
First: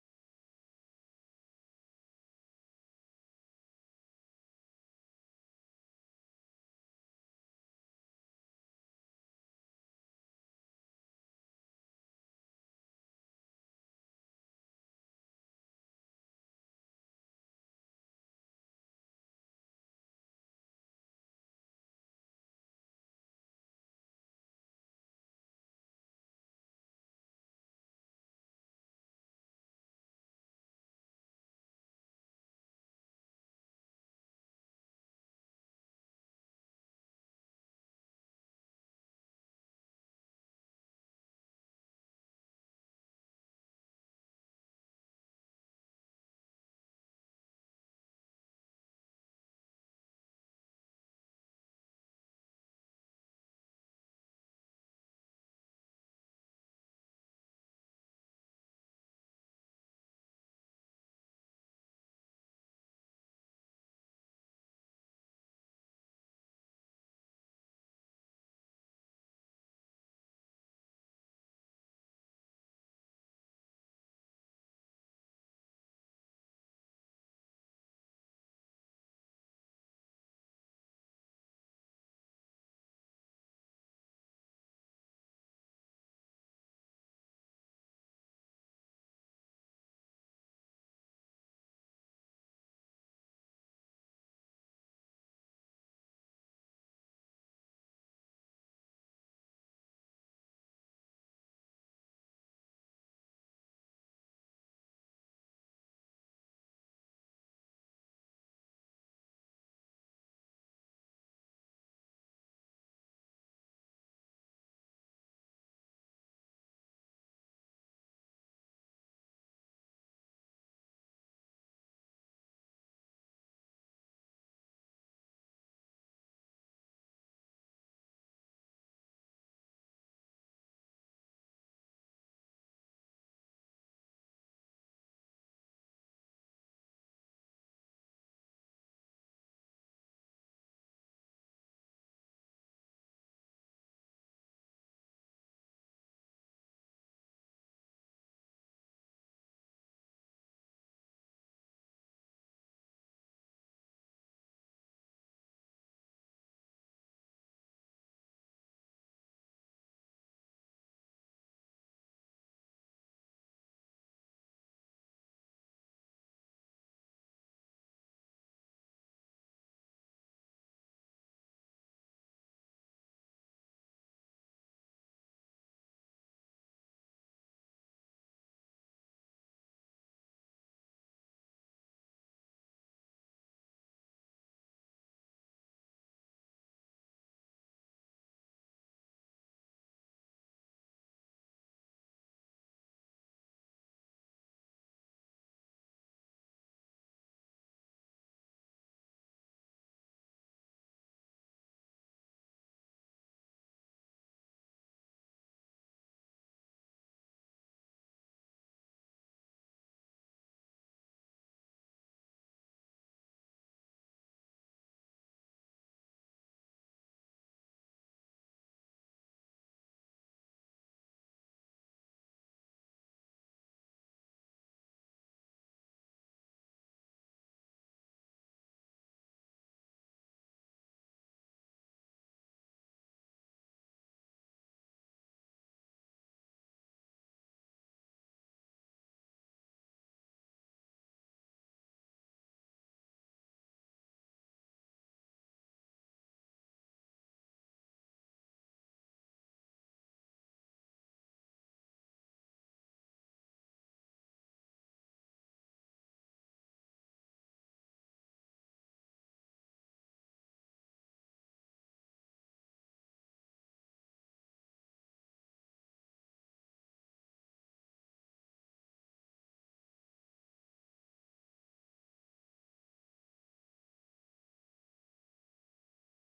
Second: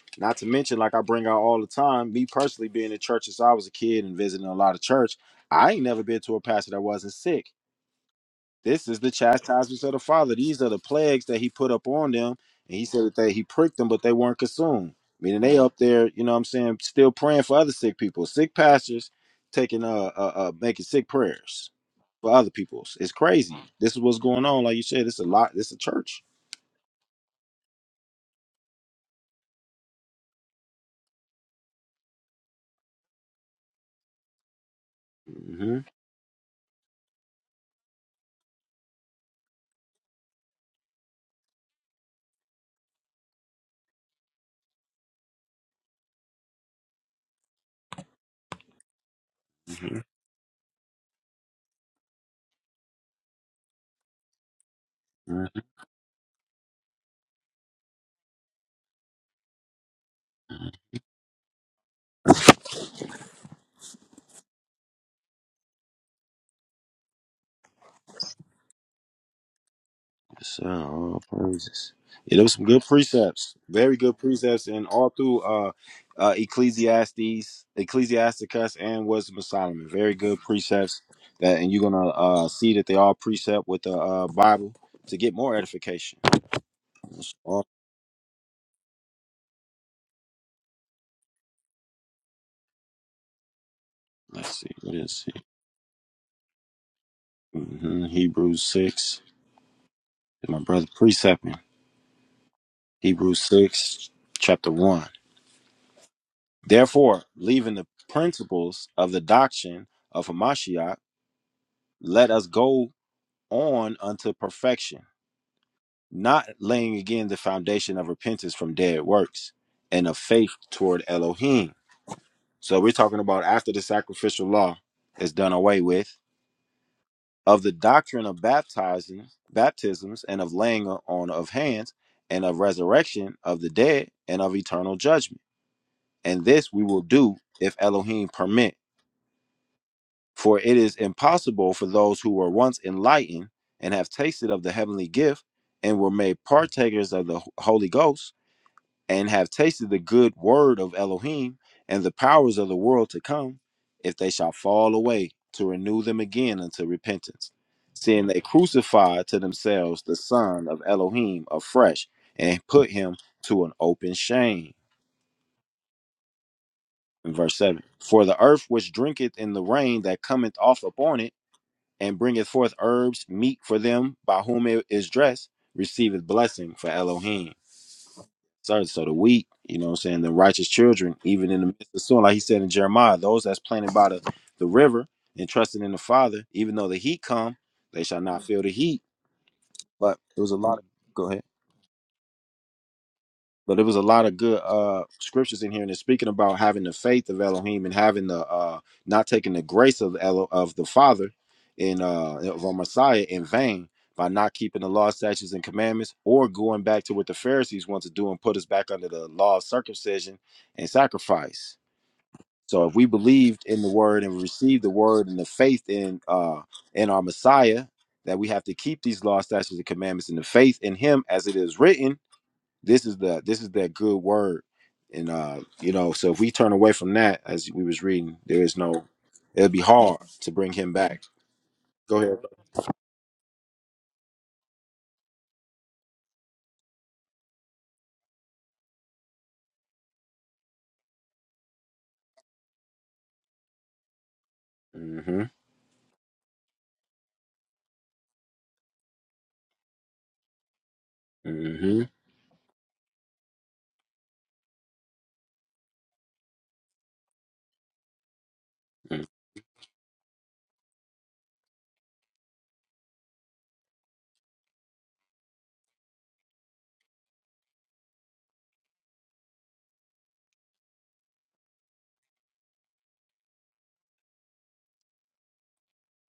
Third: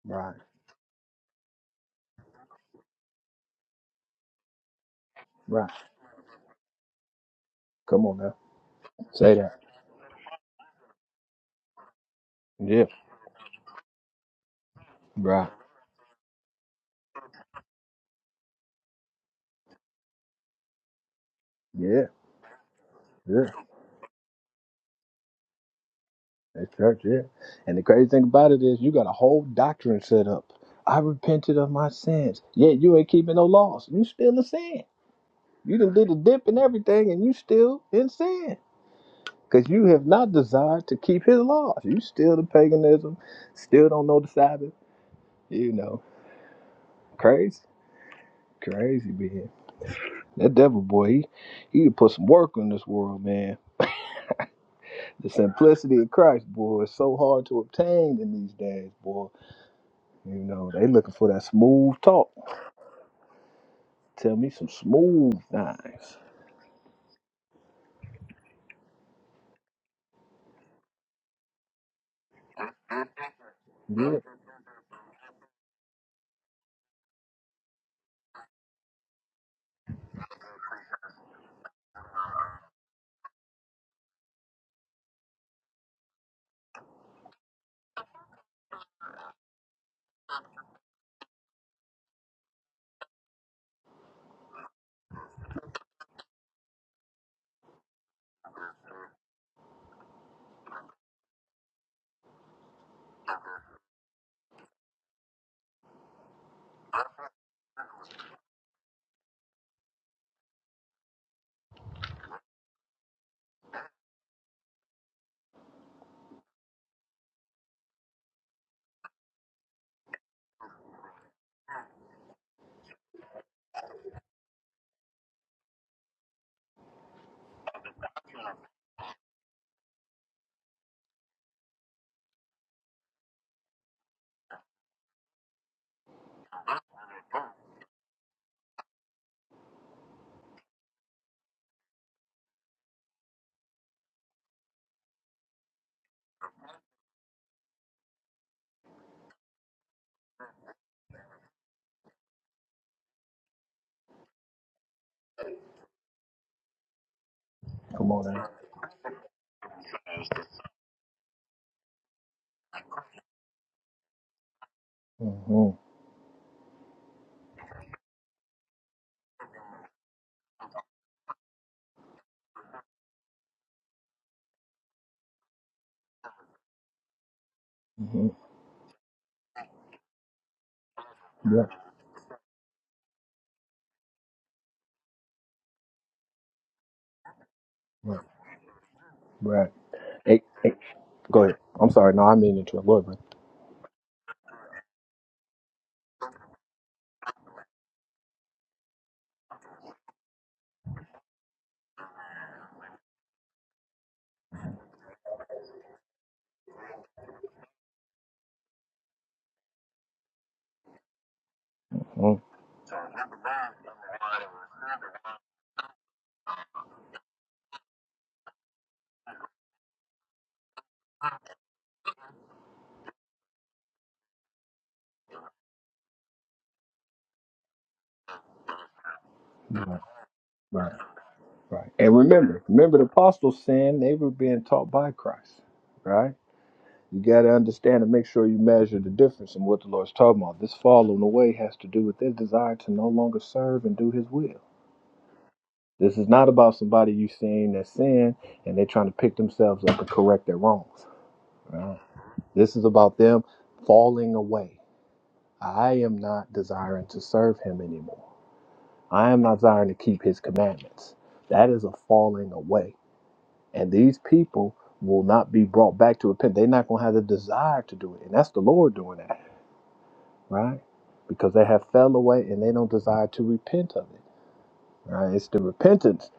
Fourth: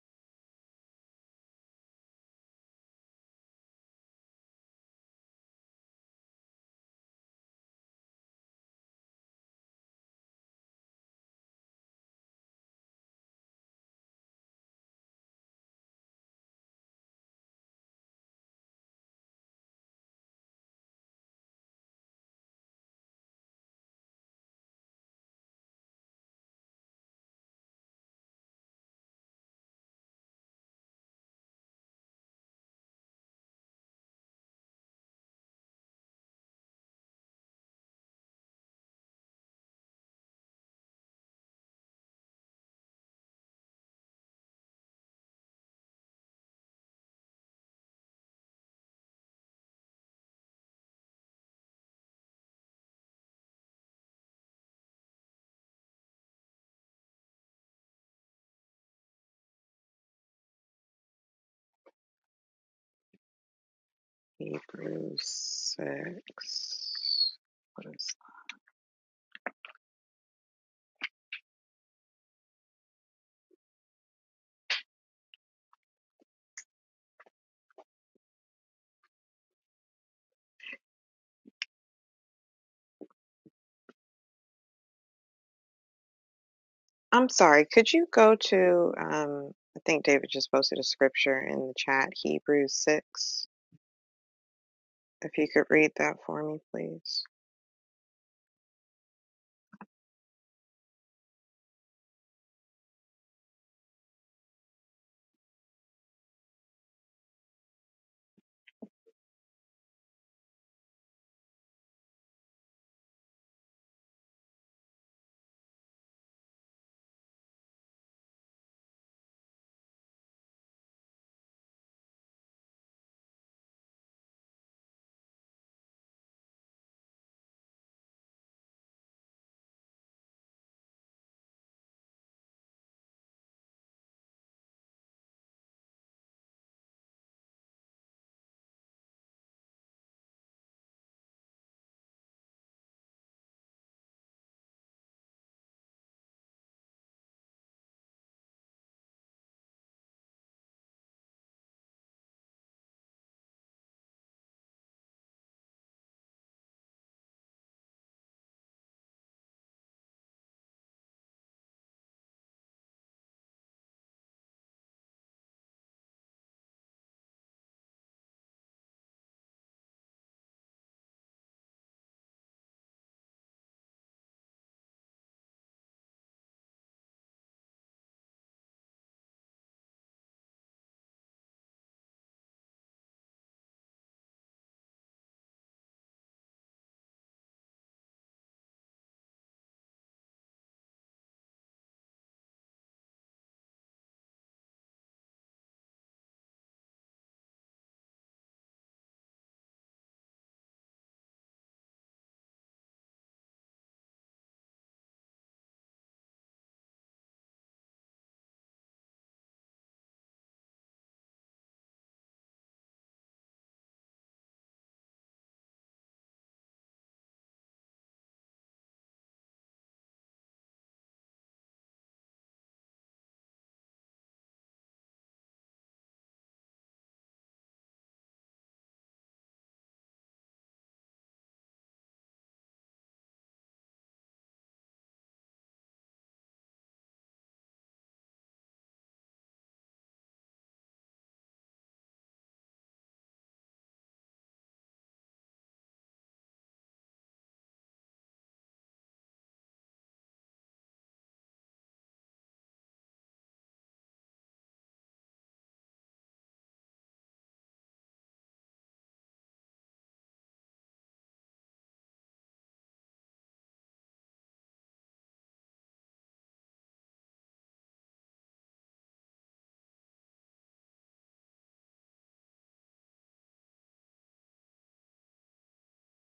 Speaker 2: Right, right. Come on now. Say that. Yeah. Right. Yeah, yeah. That's church, yeah. And the crazy thing about it is you got a whole doctrine set up. I repented of my sins. Yeah, you ain't keeping no laws. You still in sin. You done did a dip and everything and you still in sin. Because you have not desired to keep his laws. You still the paganism, still don't know the Sabbath. You know. Crazy. Crazy being. That devil boy, he he put some work on this world, man. The simplicity of Christ, boy, is so hard to obtain in these days, boy. You know, they looking for that smooth talk. Tell me some smooth
Speaker 3: Hebrews
Speaker 2: things.
Speaker 3: 6. What is
Speaker 2: Yeah.
Speaker 3: I'm sorry, could you go to, um, I think David just posted a scripture in the chat, Hebrews 6. If you could read that for me, please.
Speaker 2: Come on now. Mm-hmm. Mm-hmm. Yeah. Right. Right. Hey, hey, go ahead. I'm sorry. No, I mean to interrupt. Go ahead, man. Mhm. Right. Right. Right. And remember, remember the apostles saying they were being taught by Christ, right? You got to understand and make sure you measure the difference in what the Lord's talking about. This falling away has to do with their desire to no longer serve and do His will. This is not about somebody you seeing that sin and they're trying to pick themselves up and correct their wrongs. This is about them falling away. I am not desiring to serve Him anymore. I am not desiring to keep His commandments. That is a falling away. And these people will not be brought back to repent. They're not going to have the desire to do it. And that's the Lord doing that right? Because they have fell away and they don't desire to repent of it, right? It's the repentance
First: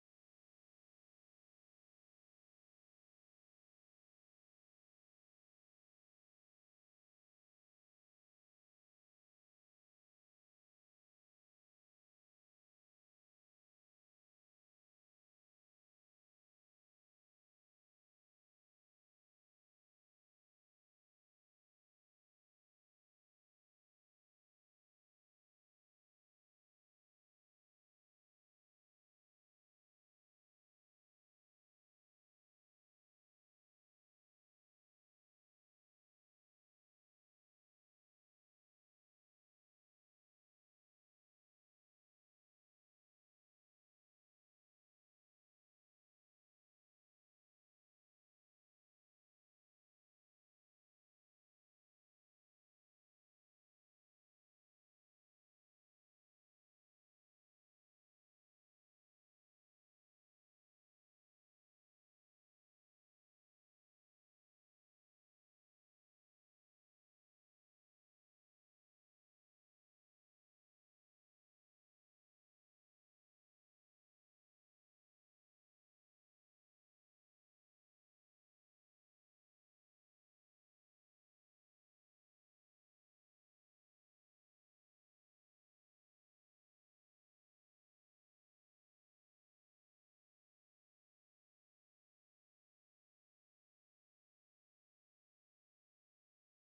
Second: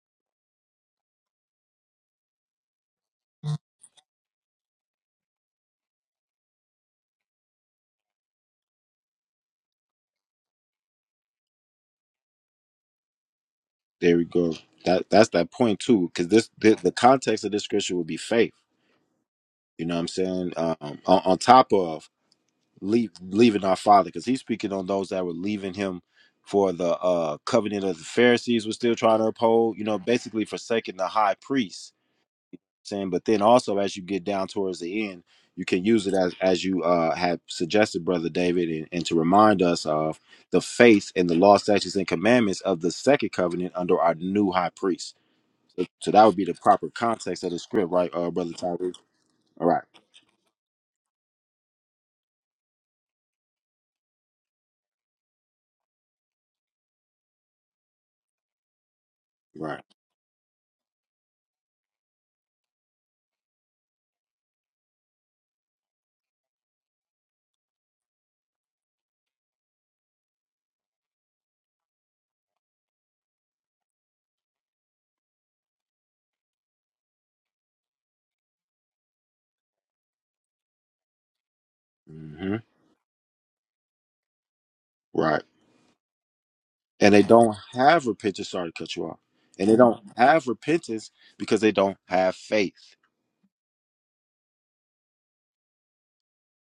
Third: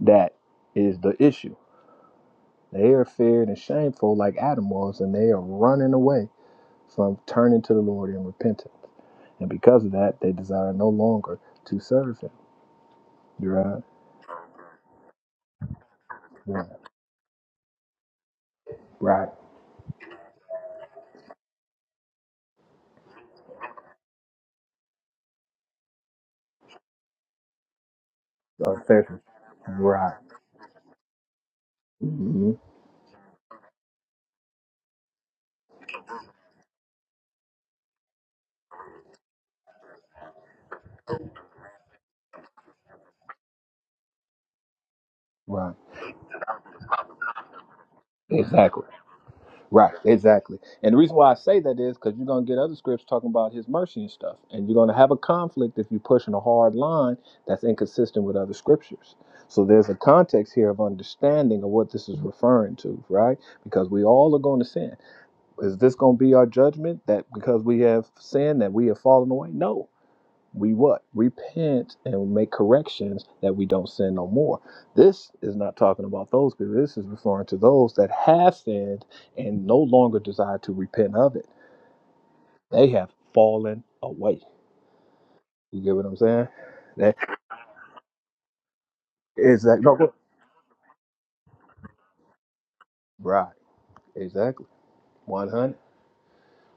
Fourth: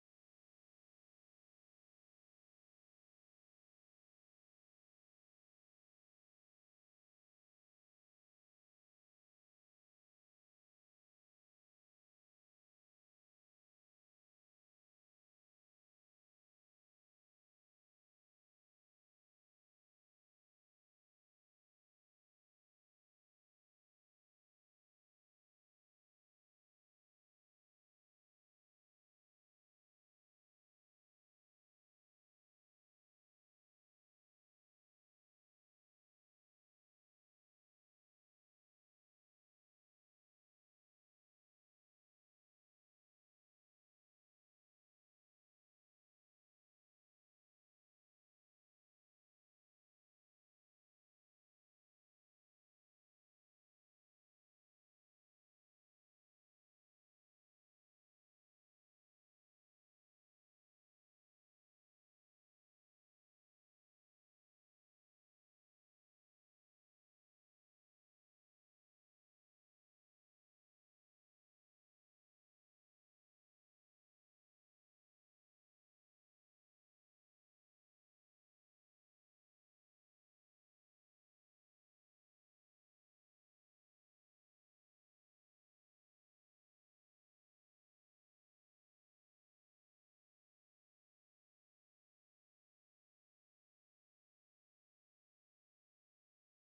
Speaker 2: that is the issue. They are feared and shameful like Adam was, and they are running away from turning to the Lord in repentance. And because of that, they desire no longer to serve Him, right? Right. Right. Uh, fair- Right. Mhm. Right. Exactly. Right, exactly. And the reason why I say that is because you're going to get other scripts talking about his mercy and stuff. And you're going to have a conflict if you're pushing a hard line that's inconsistent with other scriptures. So there's a context here of understanding of what this is referring to, right? Because we all are going to sin. Is this going to be our judgment that because we have sinned that we have fallen away? No, we what repent and make corrections that we don't sin no more this is not talking about those people this is referring to those that have sinned and no longer desire to repent of it they have fallen away you get what i'm saying that is that no, go- right exactly 100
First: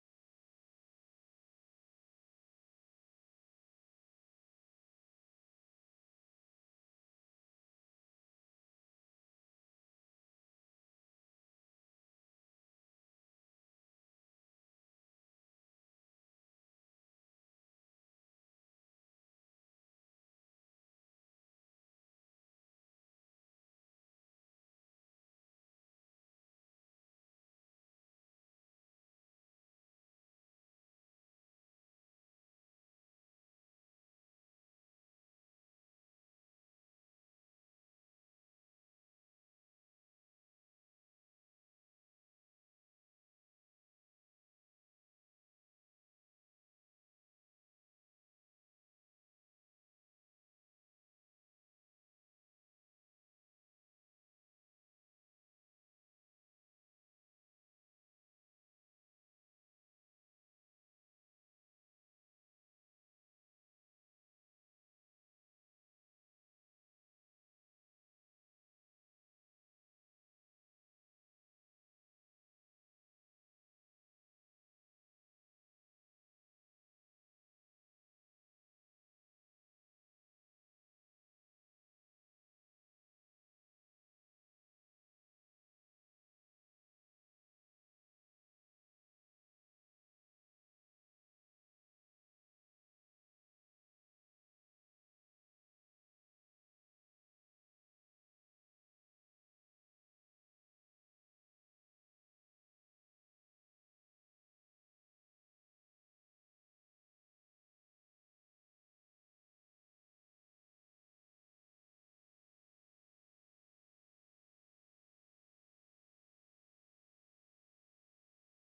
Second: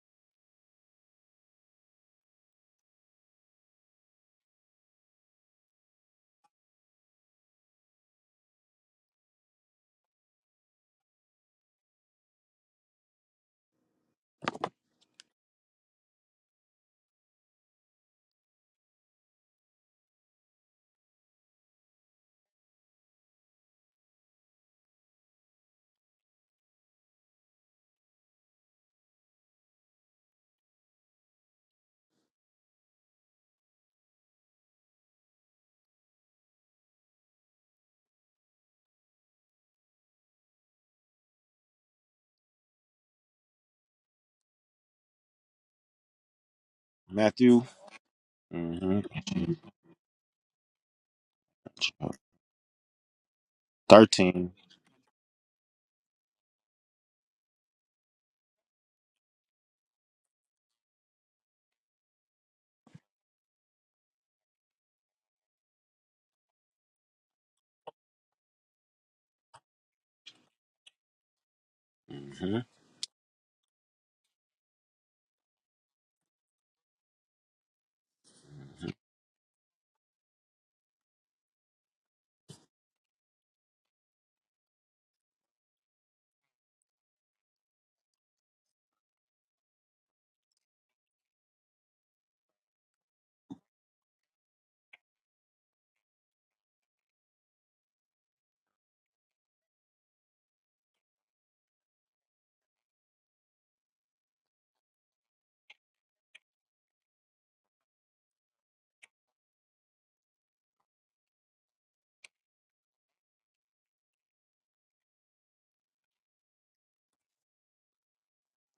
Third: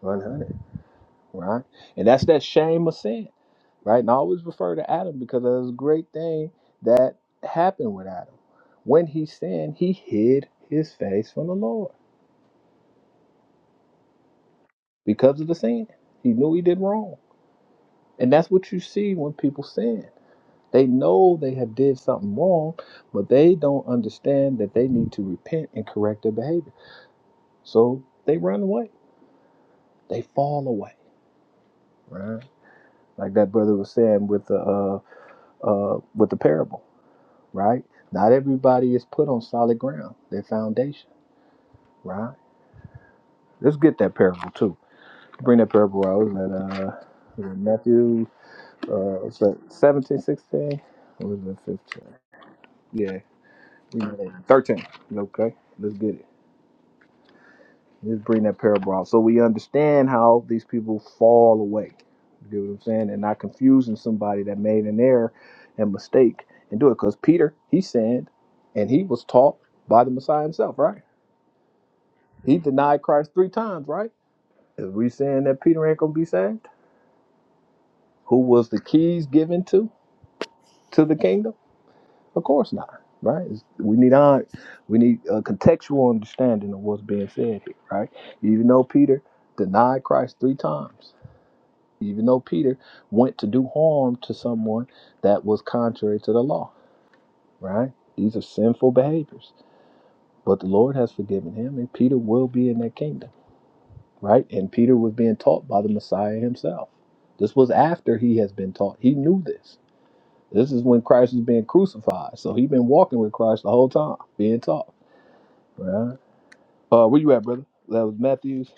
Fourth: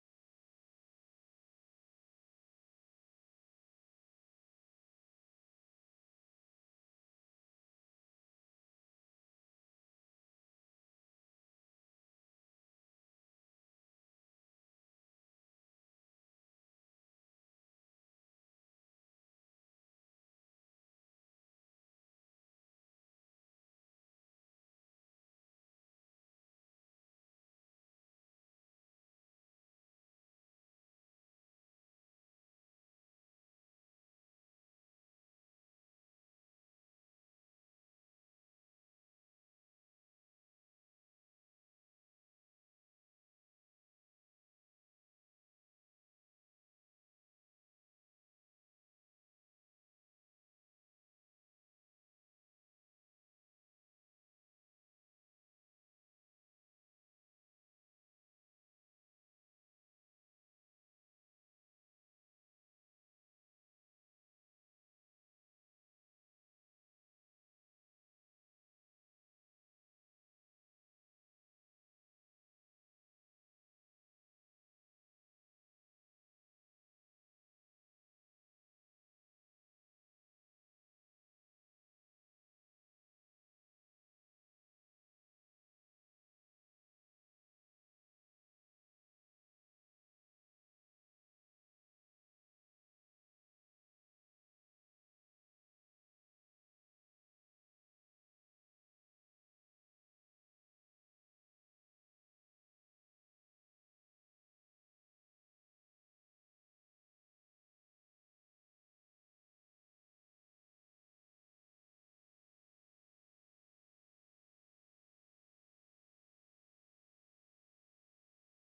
Speaker 2: 100 right and that's that shame of sin right and i always refer to adam because that's a great thing that happened with adam when he sinned he hid his face from the lord because of the sin. He knew he did wrong. And that's what you see when people sin. They know they have did something wrong, but they don't understand that they need to repent and correct their behavior. So they run away. They fall away, right? Like that brother was saying with the uh, uh, with the parable, right? Not everybody is put on solid ground, their foundation, right? Let's get that parable too. Bring that parable out. that uh, Matthew? Uh, so 17, 16, or was it 15? Yeah, we made it. 13. Okay, let's get it. Let's bring that parable out so we understand how these people fall away. You get what I'm saying? And not confusing somebody that made an error and mistake and do it. Because Peter, he sinned and he was taught by the Messiah himself, right? He denied Christ three times, right? Is we saying that Peter ain't going to be saved? Who was the keys given to to the kingdom? Of course not, right? It's- we need on, we need a contextual understanding of what's being said here, right? Even though Peter denied Christ three times, even though Peter went to do harm to someone that was contrary to the law, right? These are sinful behaviors, but the Lord has forgiven him, and Peter will be in that kingdom, right? And Peter was being taught by the Messiah himself. This was after he has been taught. He knew this. This is when Christ was being crucified, so he'd been walking with Christ the whole time, being taught. Right. Uh, where you at, brother? That was Matthews.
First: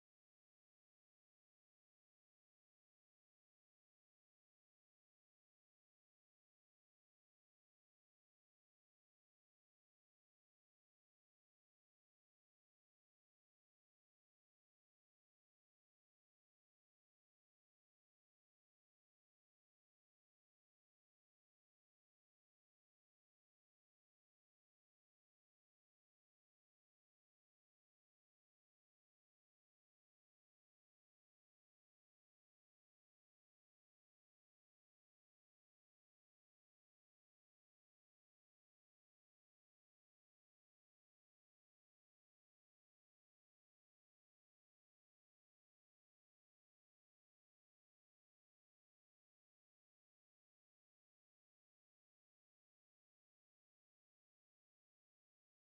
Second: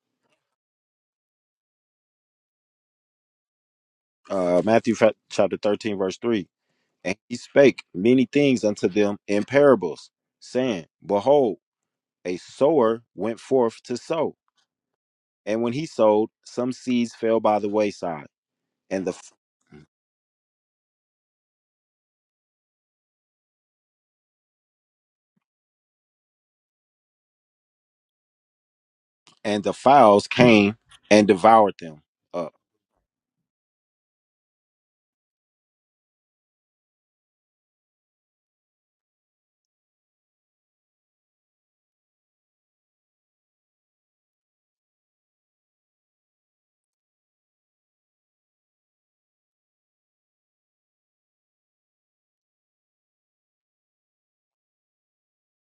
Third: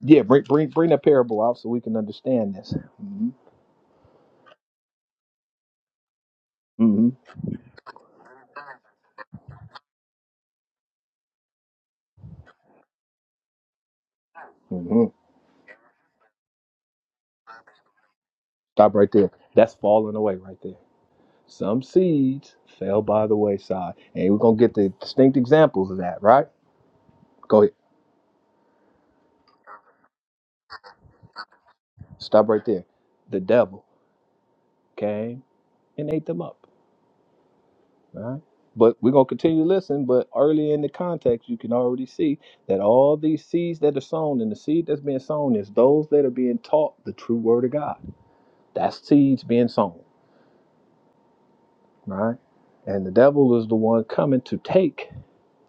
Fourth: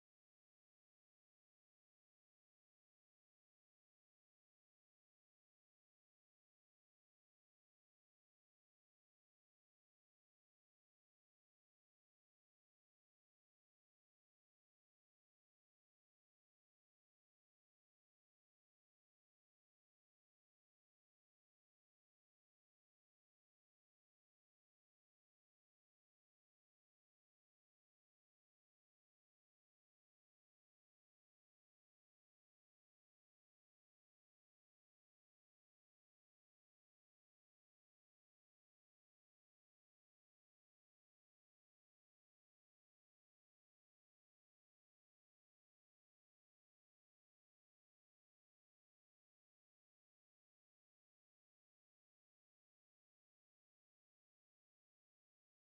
Speaker 2: Yeah, bring bring bring that parable out so we can understand this. hmm hmm hmm Stop right there. That's falling away right there. Some seeds fell by the wayside, and we're gonna get the distinct examples of that. Right? Go ahead. Stop right there. The devil came and ate them up. Right? But we're gonna continue to listen. But early in the context, you can already see that all these seeds that are sown and the seed that's being sown is those that are being taught the true word of God That's seeds being sown, right? And the devil is the one coming to take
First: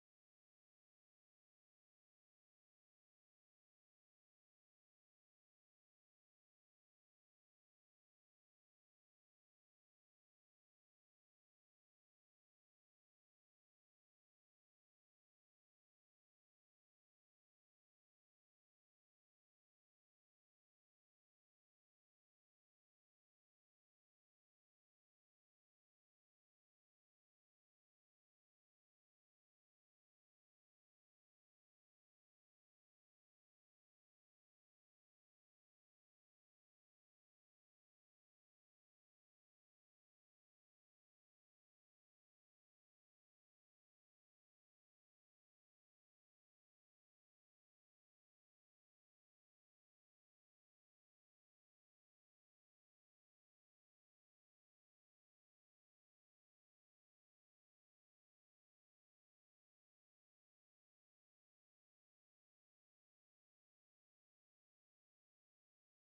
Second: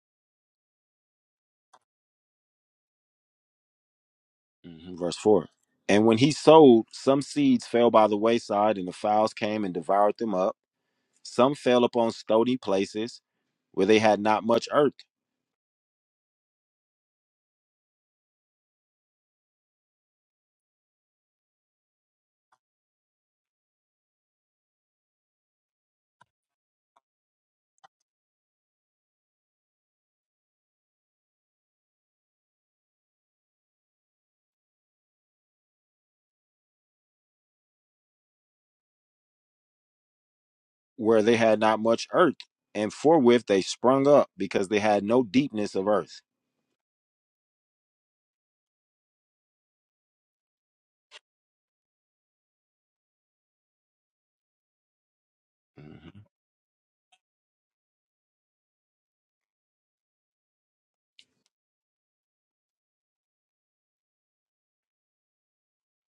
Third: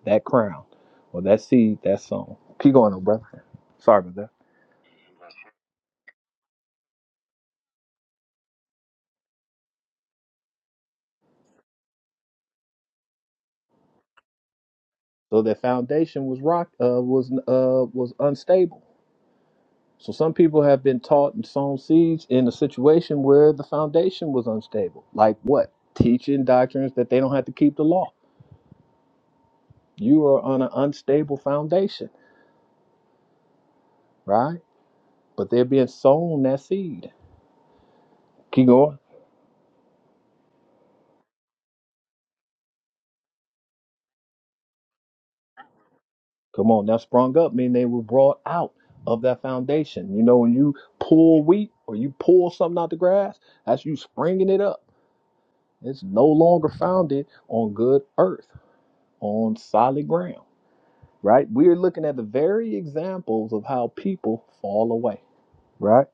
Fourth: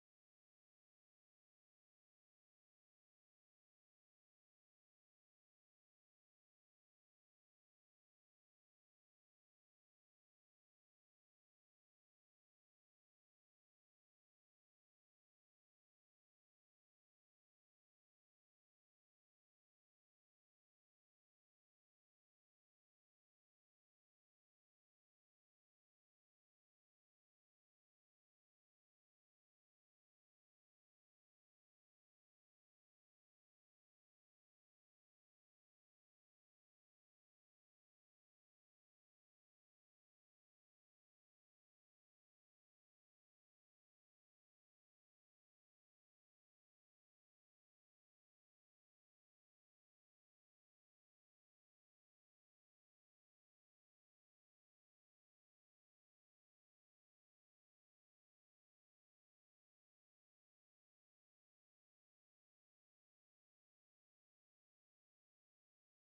Speaker 2: that crown or that seed that's sown. Keep going, though, brother. Sorry about that. So their foundation was rock uh, was uh, was unstable. So some people have been taught and sown seeds in a situation where the foundation was unstable. Like what? Teaching doctrines that they don't have to keep the law. You are on an unstable foundation, right? But they're being sown that seed. Keep going. Come on, now sprung up mean they were brought out of that foundation. You know, when you pull wheat or you pull something out the grass, that's you springing it up. It's no longer founded on good earth, on solid ground, right? We're looking at the very examples of how people fall away, right?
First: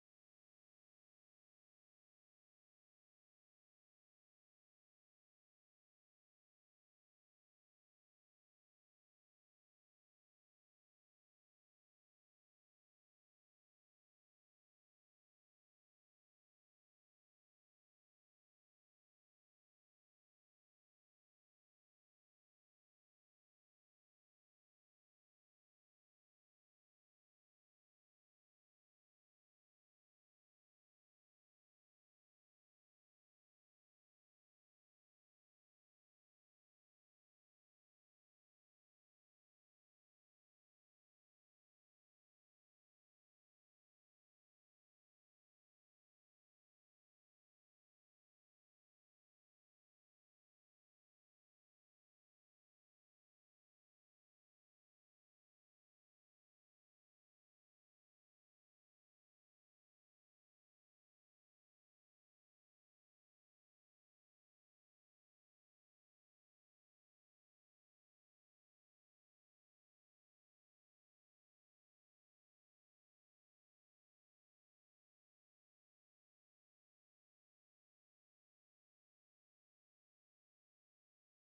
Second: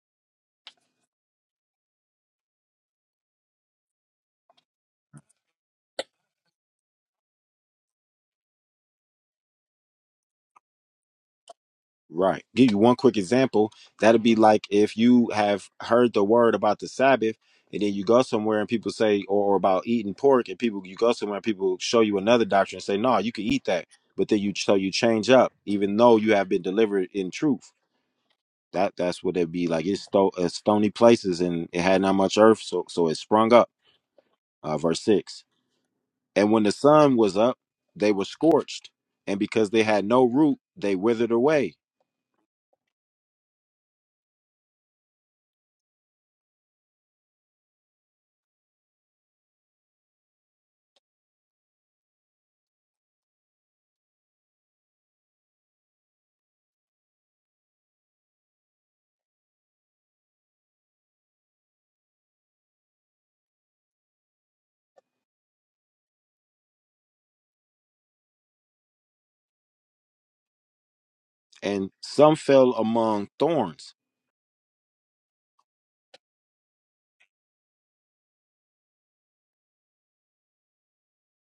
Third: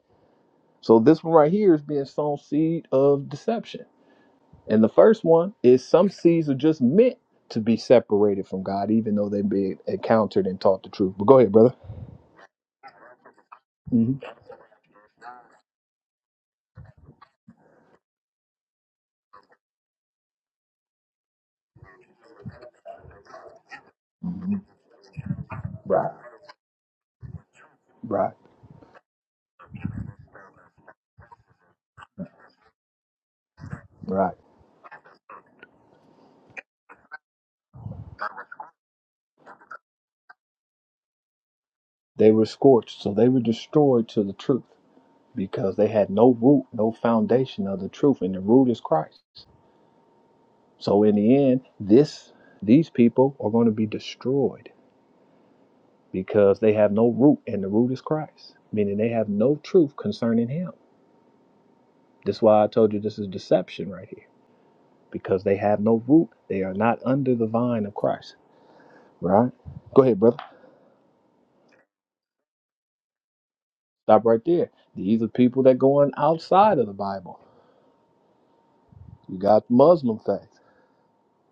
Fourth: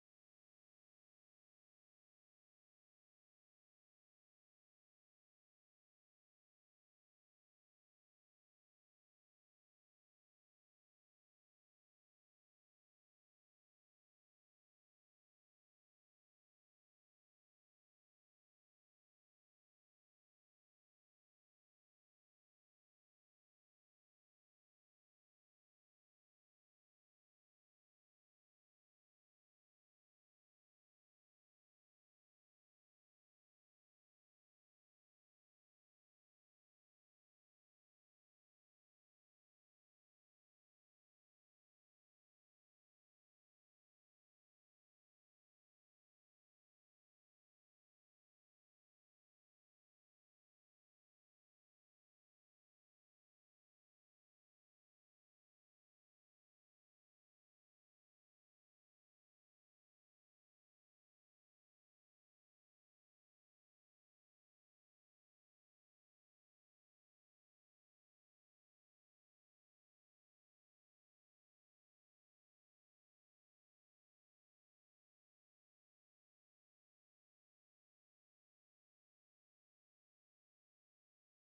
Speaker 2: So this one right here is being sown seed of deception. And the first one is some seeds are just meant to be separated from God, even though they've been encountered and taught the truth. But go ahead, brother. Mhm. Right, right, right. They were scorched, so they were destroyed to the truth because they had no root, no foundation of the truth, and the root is Christ. So in the end, this these people are going to be destroyed because they have no root, and the root is Christ, meaning they have no truth concerning Him. That's why I told you this is deception right here because they have no root. They are not under the vine of Christ. Right? Go ahead, brother. Stop right there. These are people that go on outside of the Bible You got Muslim faith,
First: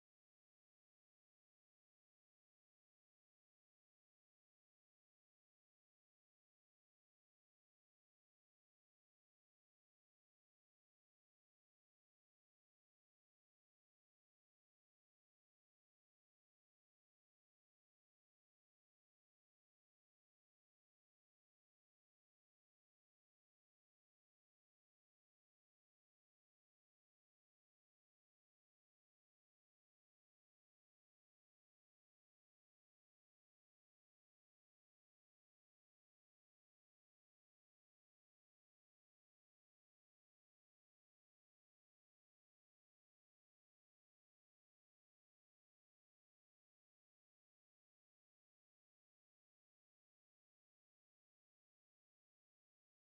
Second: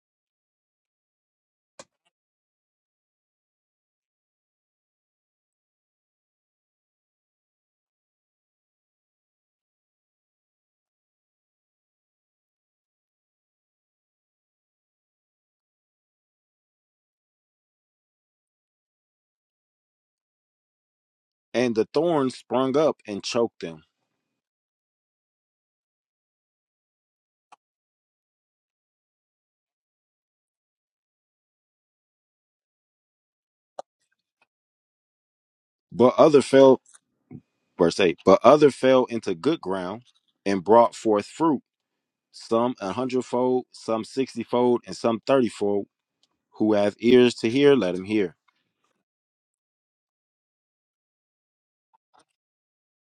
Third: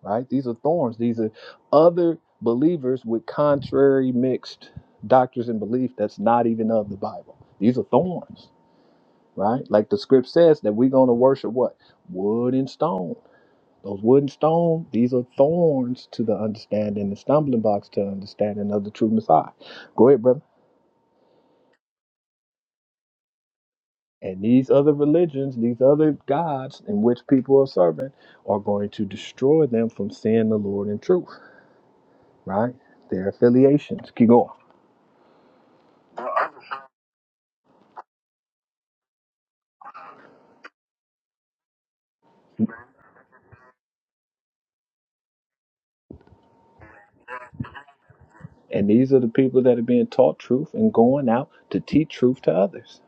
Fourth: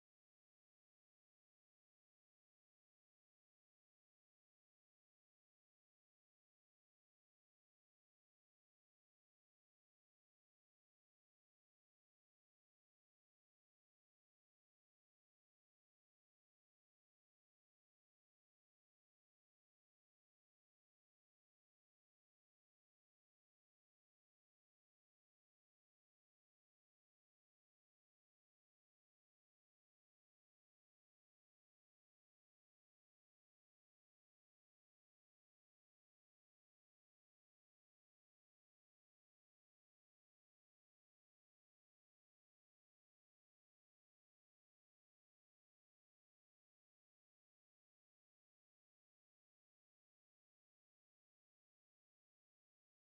Speaker 2: right? These are thorns. These are other believers with contrary mixed doctrines and belief that's not even of the Bible. These are thorns, right? Like the script says that we're going to worship what? Wood and stone. Those wood and stone, these are thorns to the understanding, the stumbling blocks to understanding of the true Messiah. Go ahead, brother. And these other religions, these other gods in which people are serving, are going to destroy them from seeing the Lord in truth right? Their affiliations. Keep going. And these are the people that are being taught truth and going out to teach truth to others.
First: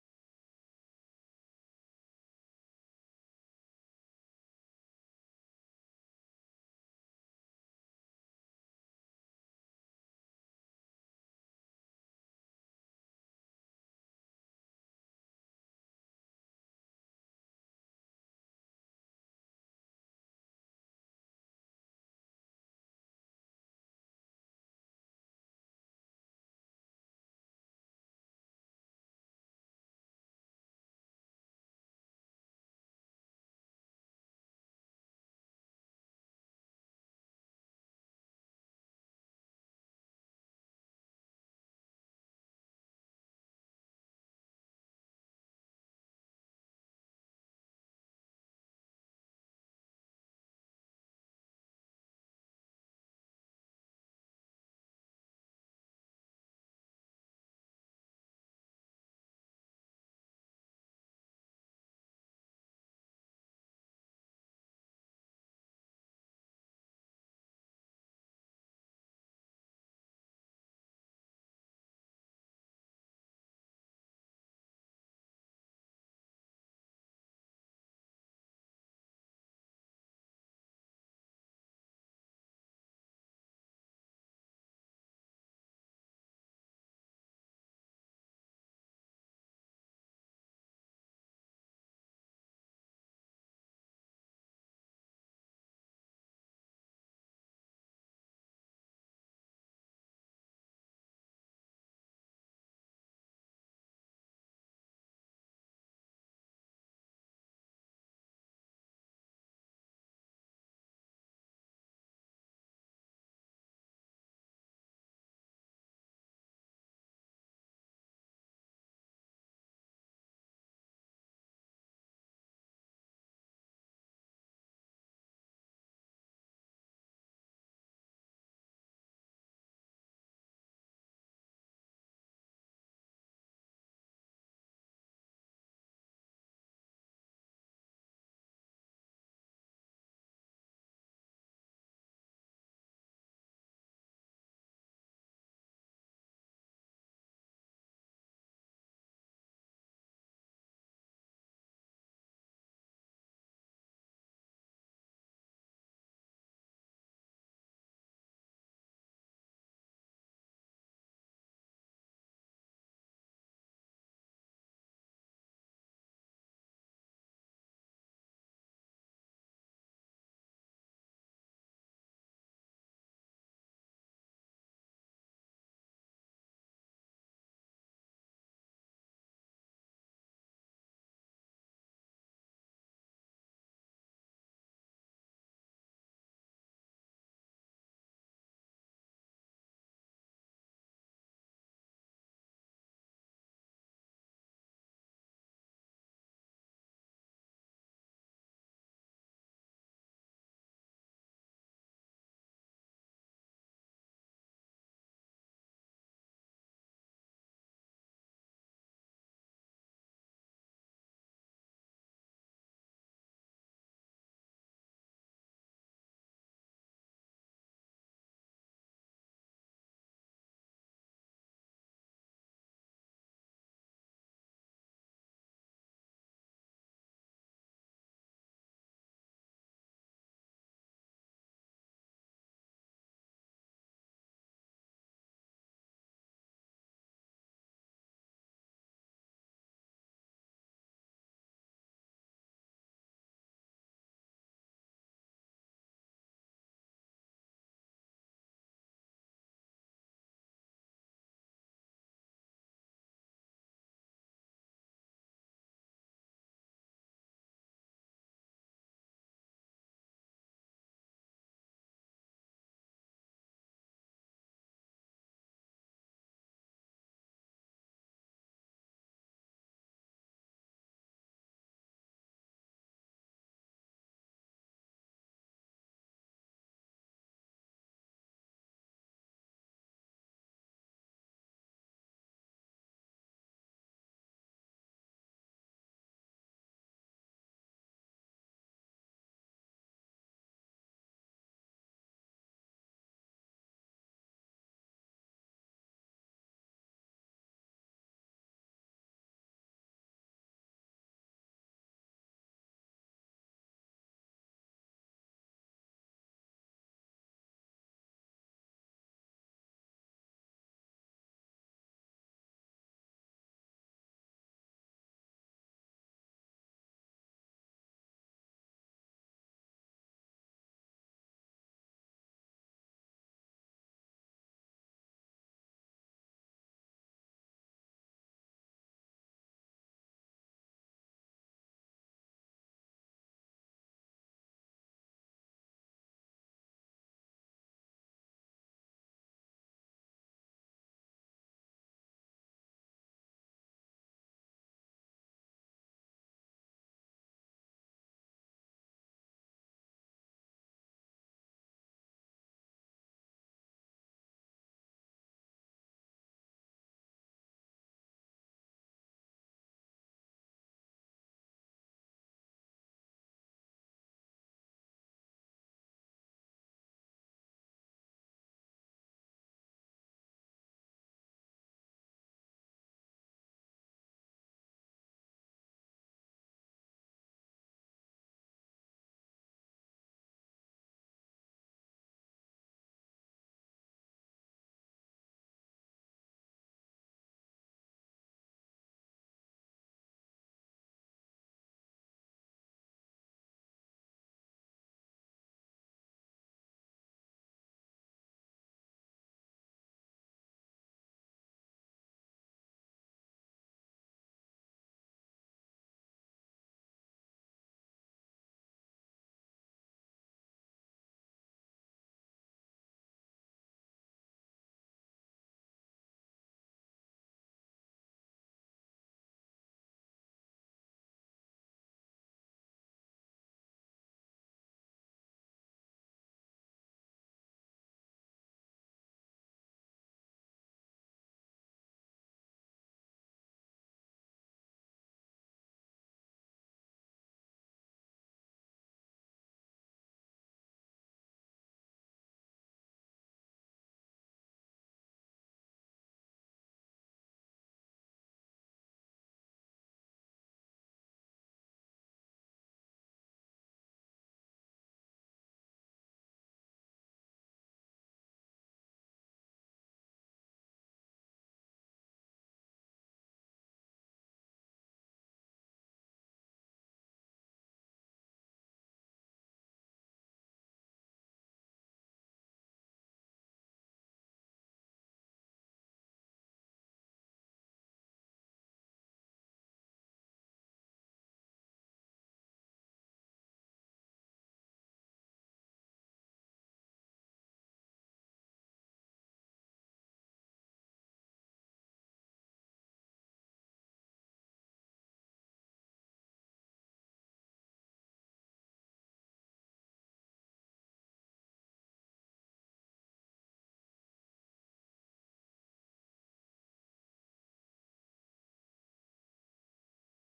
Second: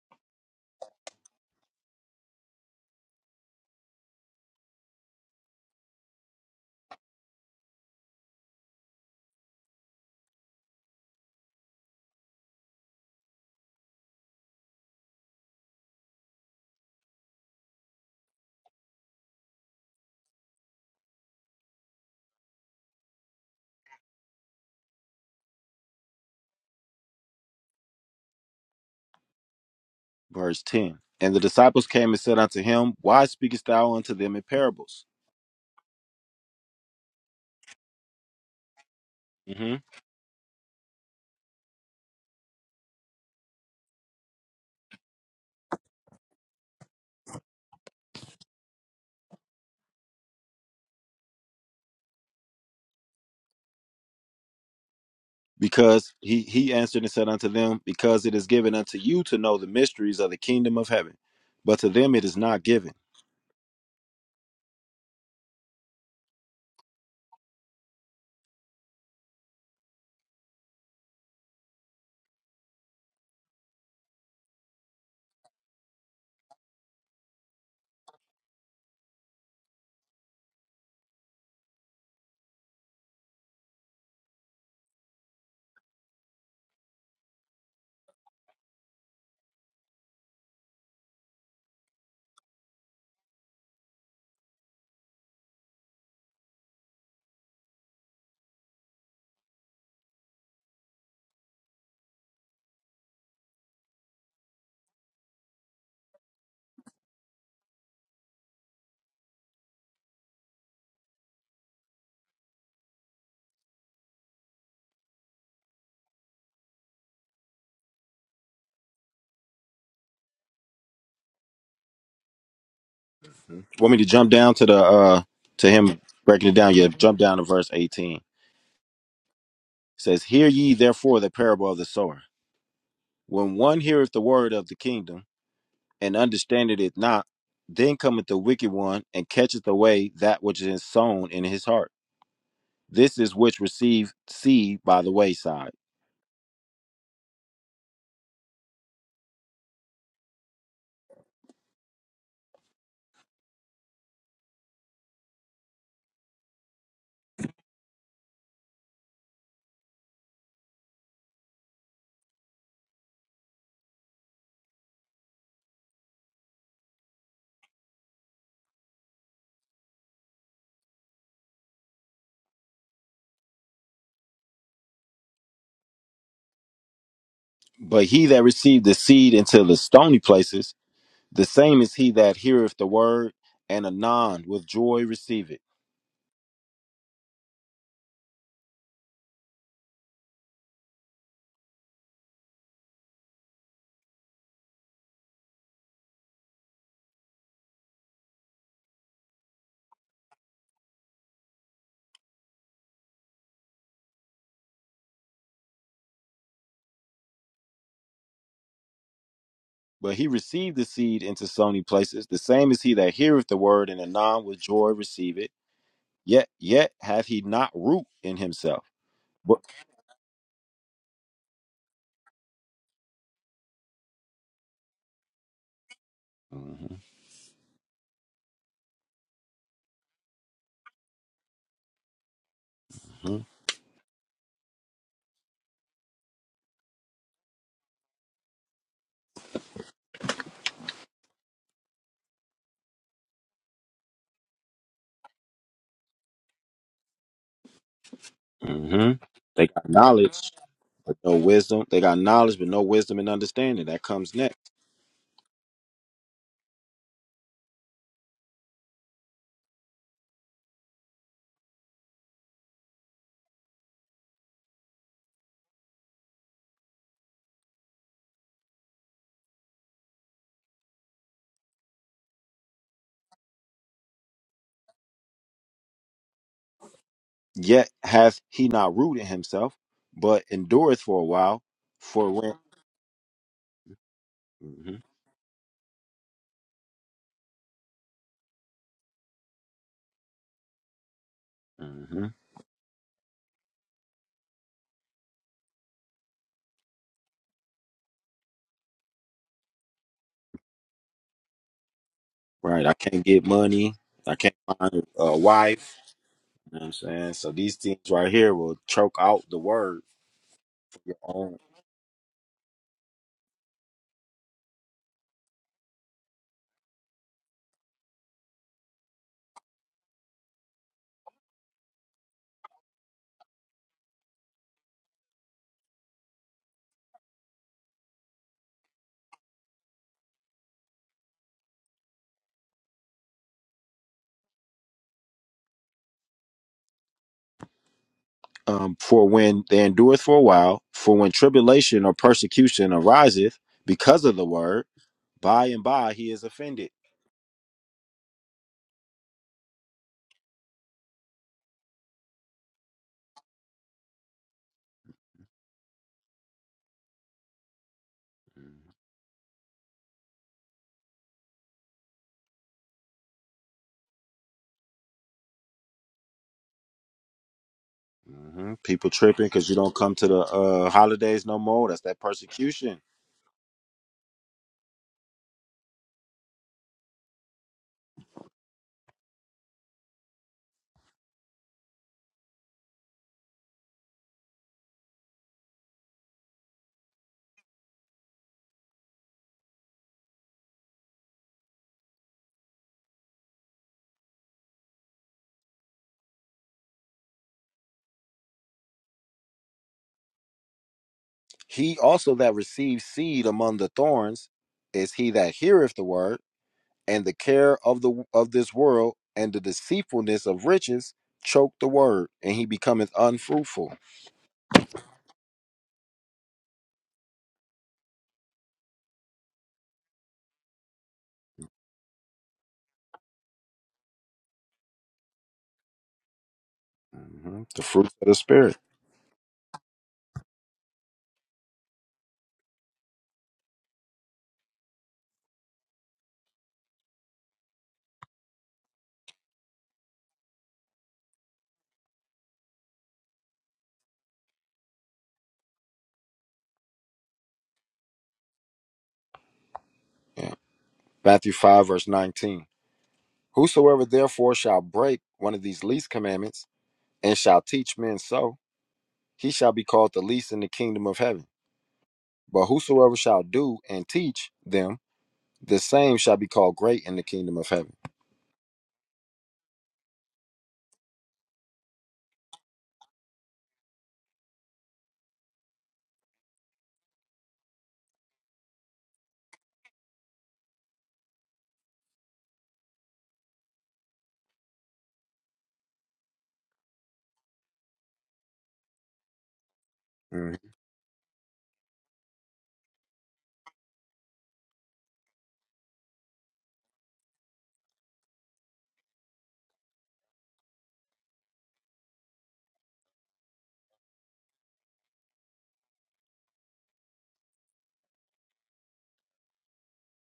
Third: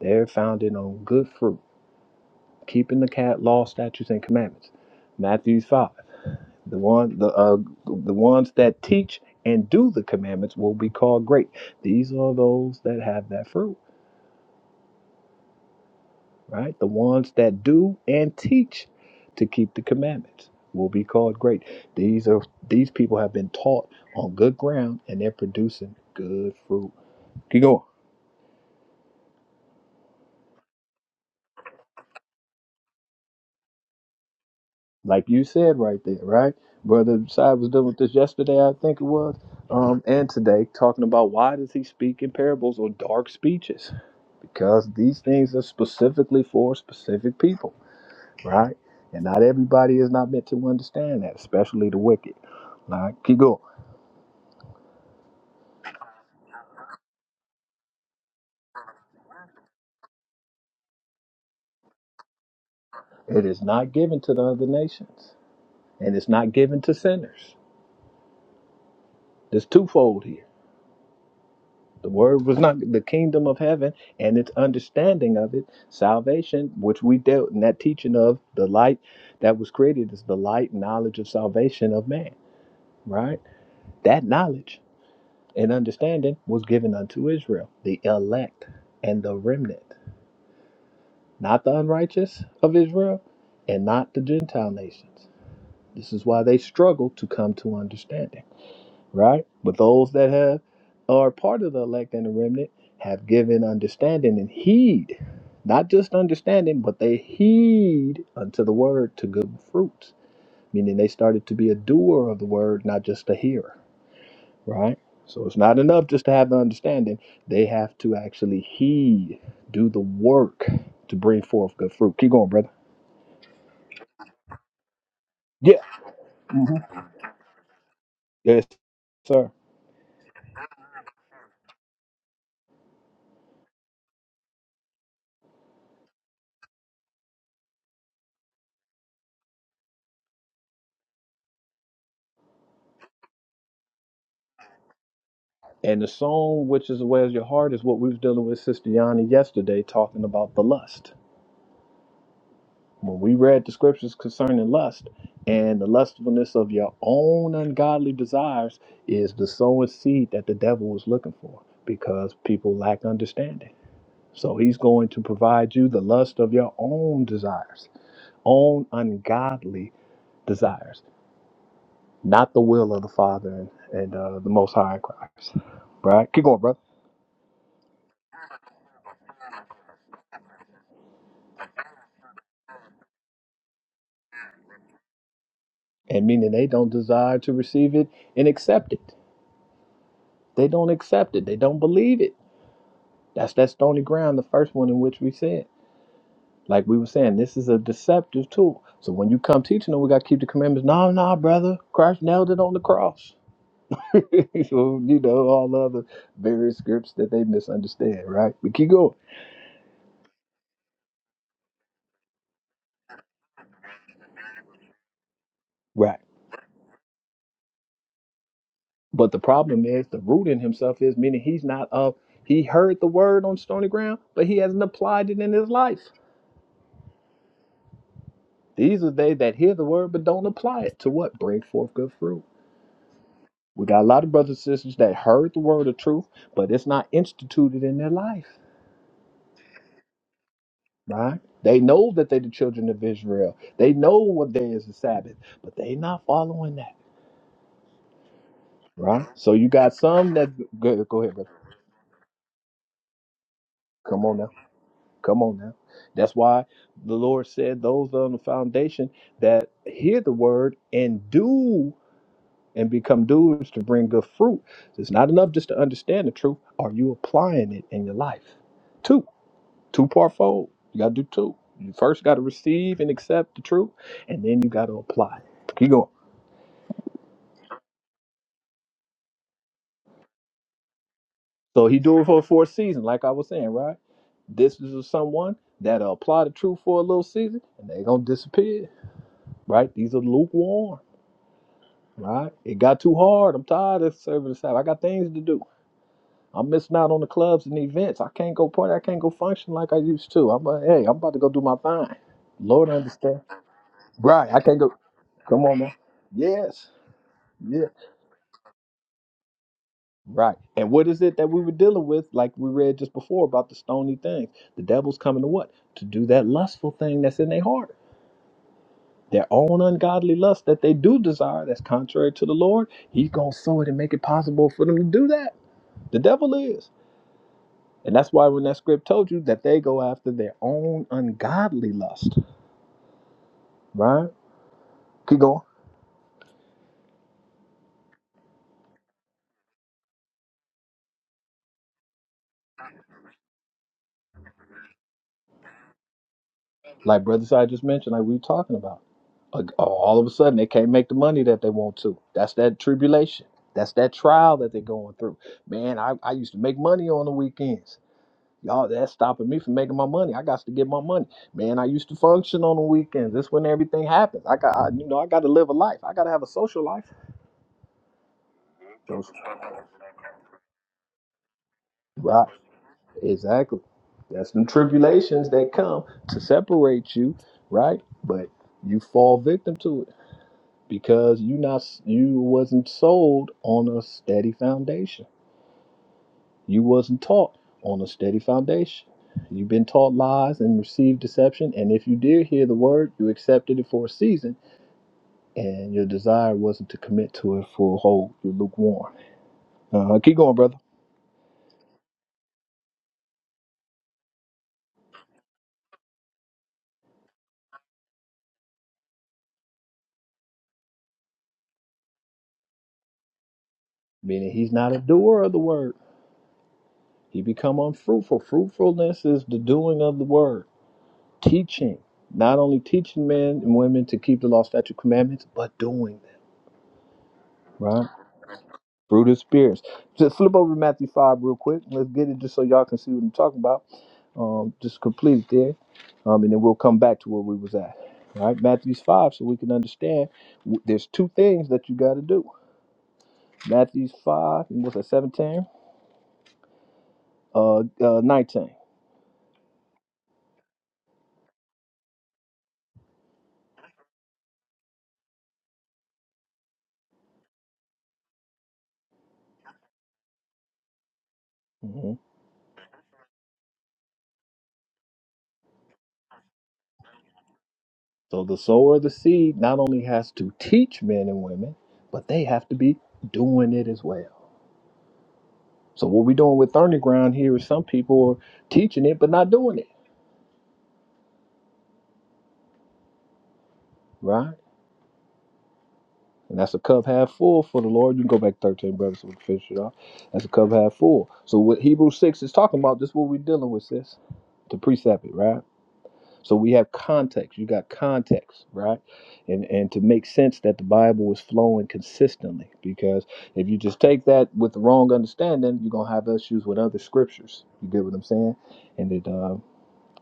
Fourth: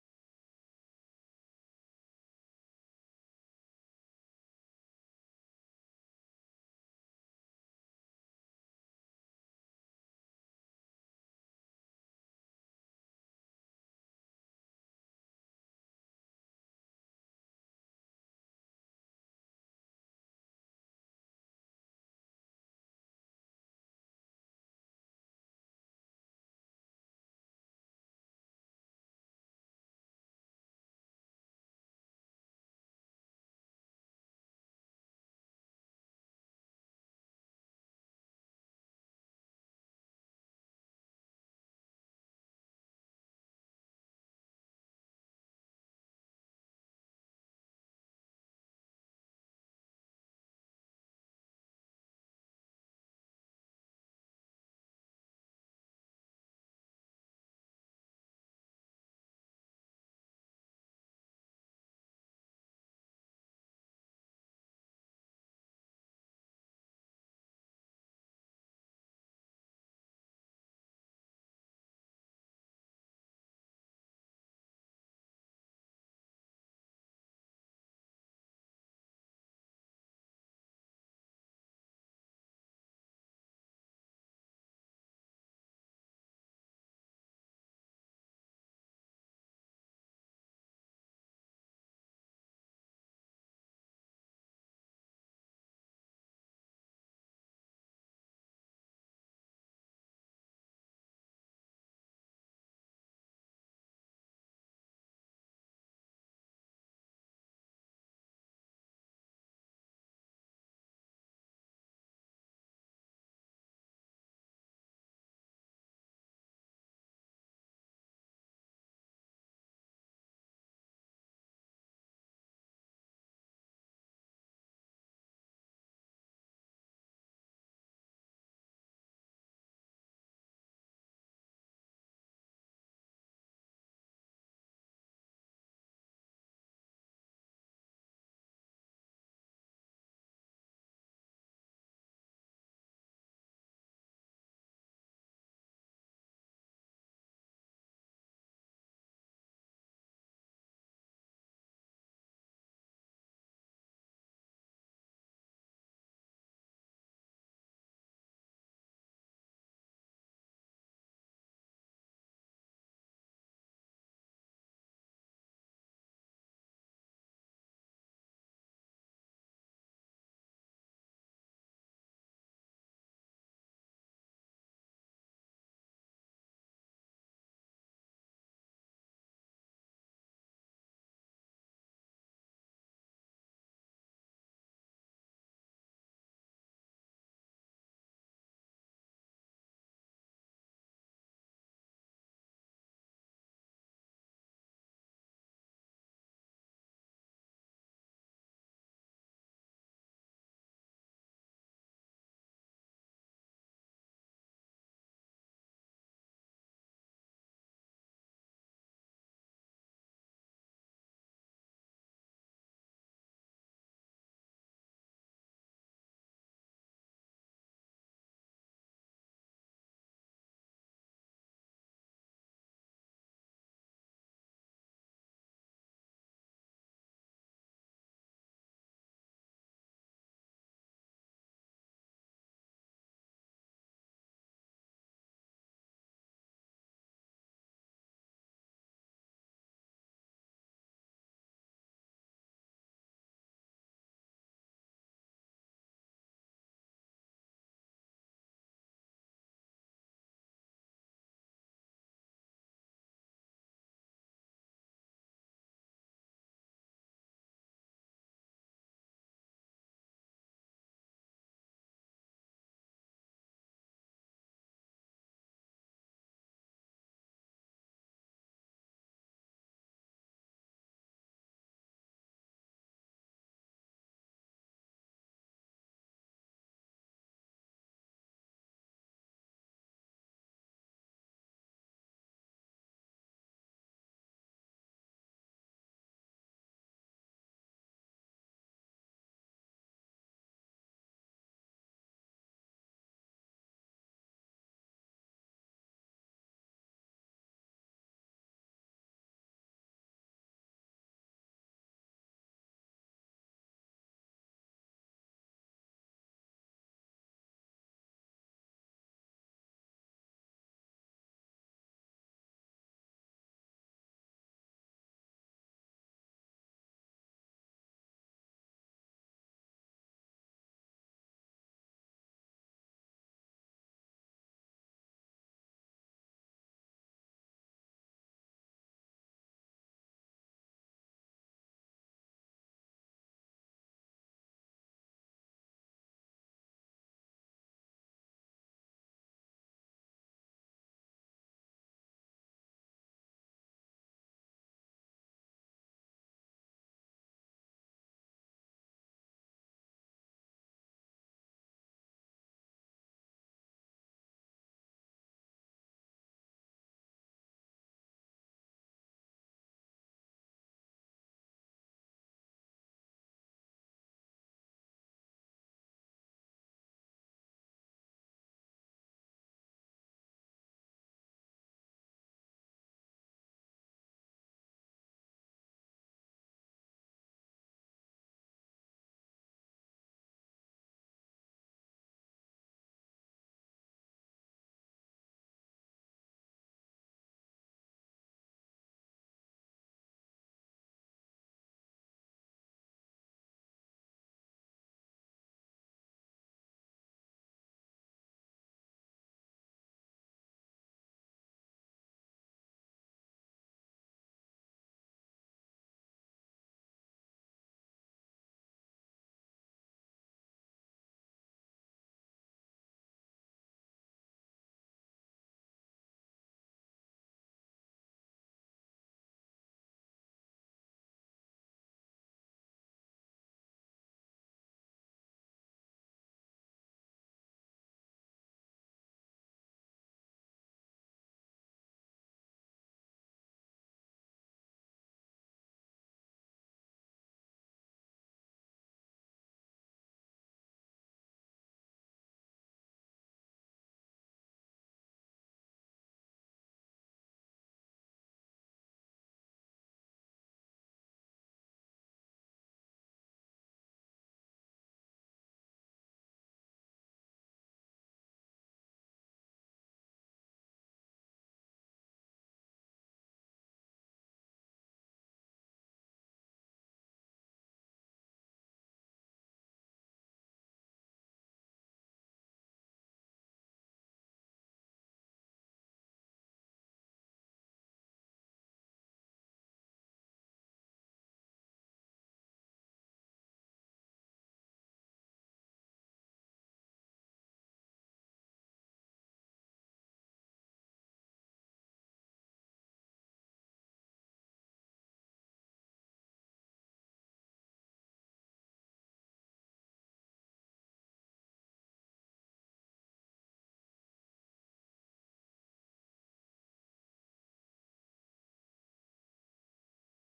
Speaker 2: They're founded on good fruit, keeping the cat law, statutes, and commandments. Matthew five. The one, the uh, the ones that teach and do the commandments will be called great. These are those that have that fruit. right? The ones that do and teach to keep the commandments will be called great. These are these people have been taught on good ground and they're producing good fruit. Keep going. Like you said right there, right? Brother Side was dealing with this yesterday, I think it was, um, and today, talking about why does he speak in parables or dark speeches? Because these things are specifically for specific people, right? And not everybody is not meant to understand that, especially the wicked. All right, keep going. It is not given to the other nations, and it's not given to sinners. There's twofold here. The word was not the kingdom of heaven and its understanding of it, salvation, which we dealt in that teaching of the light that was created is the light knowledge of salvation of man, right? That knowledge and understanding was given unto Israel, the elect and the remnant, not the unrighteous of Israel and not the Gentile nations. This is why they struggle to come to understanding right? But those that have are part of the elect and the remnant have given understanding and heed, not just understanding, but they heed unto the word to good fruits, meaning they started to be a doer of the word, not just a hearer, right? So it's not enough just to have the understanding; they have to actually heed, do the work to bring forth good fruit. Keep going, brother. Yeah, yes, sir. And the song, which is Where's Your Heart, is what we was dealing with Sister Yanni yesterday, talking about the lust. When we read the scriptures concerning lust and the lustfulness of your own ungodly desires is the sowing seed that the devil was looking for because people lack understanding. So he's going to provide you the lust of your own desires, own ungodly desires, not the will of the Father and, and uh, the Most High in Christ. Right? Keep going, brother. and meaning they don't desire to receive it and accept it. They don't accept it. They don't believe it. That's that stony ground, the first one in which we said. Like we were saying, this is a deceptive tool. So when you come teaching them, we got to keep the commandments. No, no, brother. Christ nailed it on the cross. so, you know, all the other various scripts that they misunderstand, right? We keep going. Right. But the problem is the root in himself is meaning he's not of, he heard the word on stony ground, but he hasn't applied it in his life. These are they that hear the word but don't apply it to what? Bring forth good fruit. We got a lot of brothers and sisters that heard the word of truth, but it's not instituted in their life, right? They know that they're the children of Israel. They know what day is the Sabbath, but they not following that, right? So you got some that good. Go ahead, brother. Come on now. Come on now. That's why the Lord said those on the foundation that hear the word and do. and become doers to bring good fruit. It's not enough just to understand the truth. Are you applying it in your life? Two, two part fold. You got to do two. You first got to receive and accept the truth, and then you got to apply. Keep going. So he do it for a fourth season, like I was saying, right? This is someone that'll apply the truth for a little season, and they're gonna disappear, right? These are lukewarm, right? It got too hard. I'm tired of serving the Sabbath. I got things to do. I'm missing out on the clubs and events. I can't go party. I can't go function like I used to. I'm like, hey, I'm about to go do my thing. Lord understand. Right. I can't go. Come on now. Yes. Yeah. Right. And what is it that we were dealing with, like we read just before about the stony things? The devil's coming to what? To do that lustful thing that's in their heart. Their own ungodly lust that they do desire that's contrary to the Lord. He's gonna sow it and make it possible for them to do that. The devil is. And that's why when that script told you that they go after their own ungodly lust, right? Keep going. Like Brother Side just mentioned, like we were talking about. Uh, oh, All of a sudden, they can't make the money that they want to. That's that tribulation. That's that trial that they're going through. Man, I, I used to make money on the weekends. Y'all, that's stopping me from making my money. I got to get my money. Man, I used to function on the weekends. That's when everything happens. I got, I, you know, I got to live a life. I got to have a social life. Right. Exactly. That's the tribulations that come to separate you, right? But you fall victim to it because you not you wasn't sold on a steady foundation. You wasn't taught on a steady foundation. You've been taught lies and received deception, and if you did hear the word, you accepted it for a season, and your desire wasn't to commit to it for a whole. You're lukewarm. Uh, keep going, brother. Meaning he's not a doer of the word. He become unfruitful. Fruitfulness is the doing of the word, teaching, not only teaching men and women to keep the law, statute, commandments, but doing them, right? Through the spirits. Just flip over to Matthew 5 real quick. Let's get it just so y'all can see what I'm talking about. Um, just complete it there. Um, and then we'll come back to where we was at. All right, Matthew's 5, so we can understand w- there's two things that you got to do. Matthew's 5, and what's that, 17? Uh, uh, 19. Mm-hmm. So the sower of the seed not only has to teach men and women, but they have to be doing it as well. So what we're doing with thorny Ground here is some people are teaching it but not doing it, right? And that's a cup half full for the Lord. You can go back 13, brothers, so we can finish it off. That's a cup half full. So what Hebrews 6 is talking about, this is what we're dealing with, sis. To precept it, right? So we have context. You got context, right? And and to make sense that the Bible is flowing consistently, because if you just take that with the wrong understanding, you're gonna have issues with other scriptures. You get what I'm saying? And it uh,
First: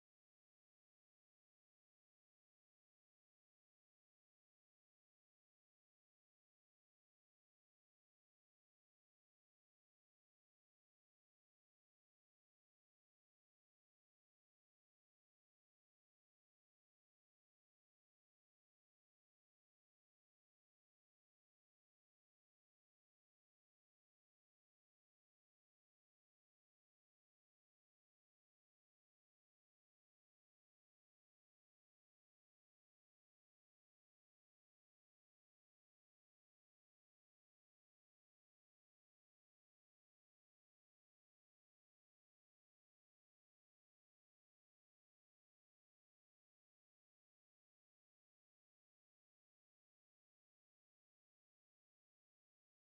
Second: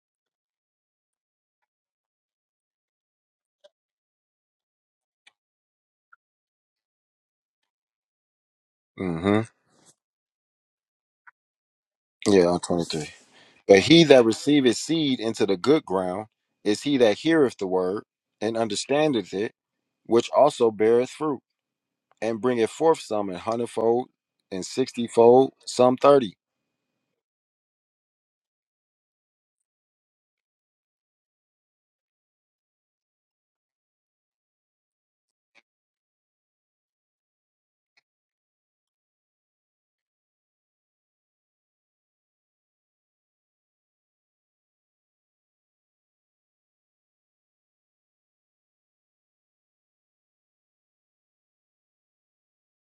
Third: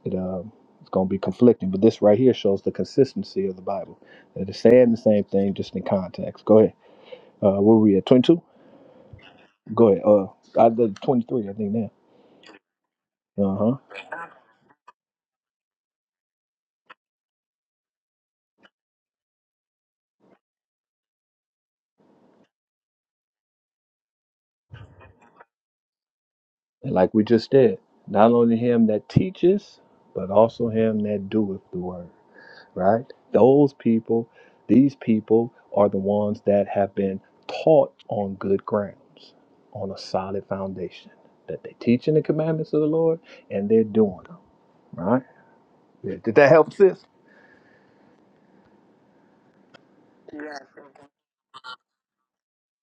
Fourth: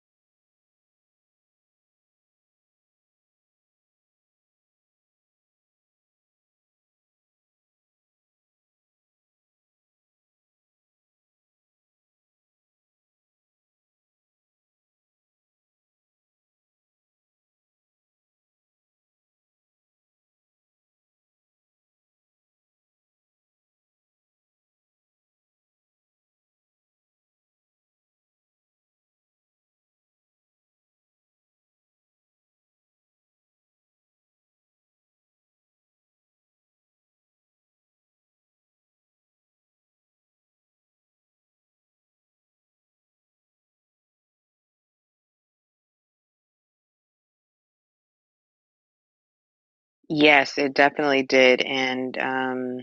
Speaker 2: it uh, it's gonna be conflicting. But this right here shows the consistency of the Bible. That It's saying the same thing just in context. Go ahead. Uh, where were we at? 22. Go ahead. Uh, I did 23, I think now. Uh huh. And like we just did, not only him that teaches, but also him that doeth the word, right? Those people, these people are the ones that have been taught on good grounds, on a solid foundation, that they teaching the commandments of the Lord and they're doing them, right? Yeah, Did that help, sis?
Speaker 3: Yes, it definitely did. And um,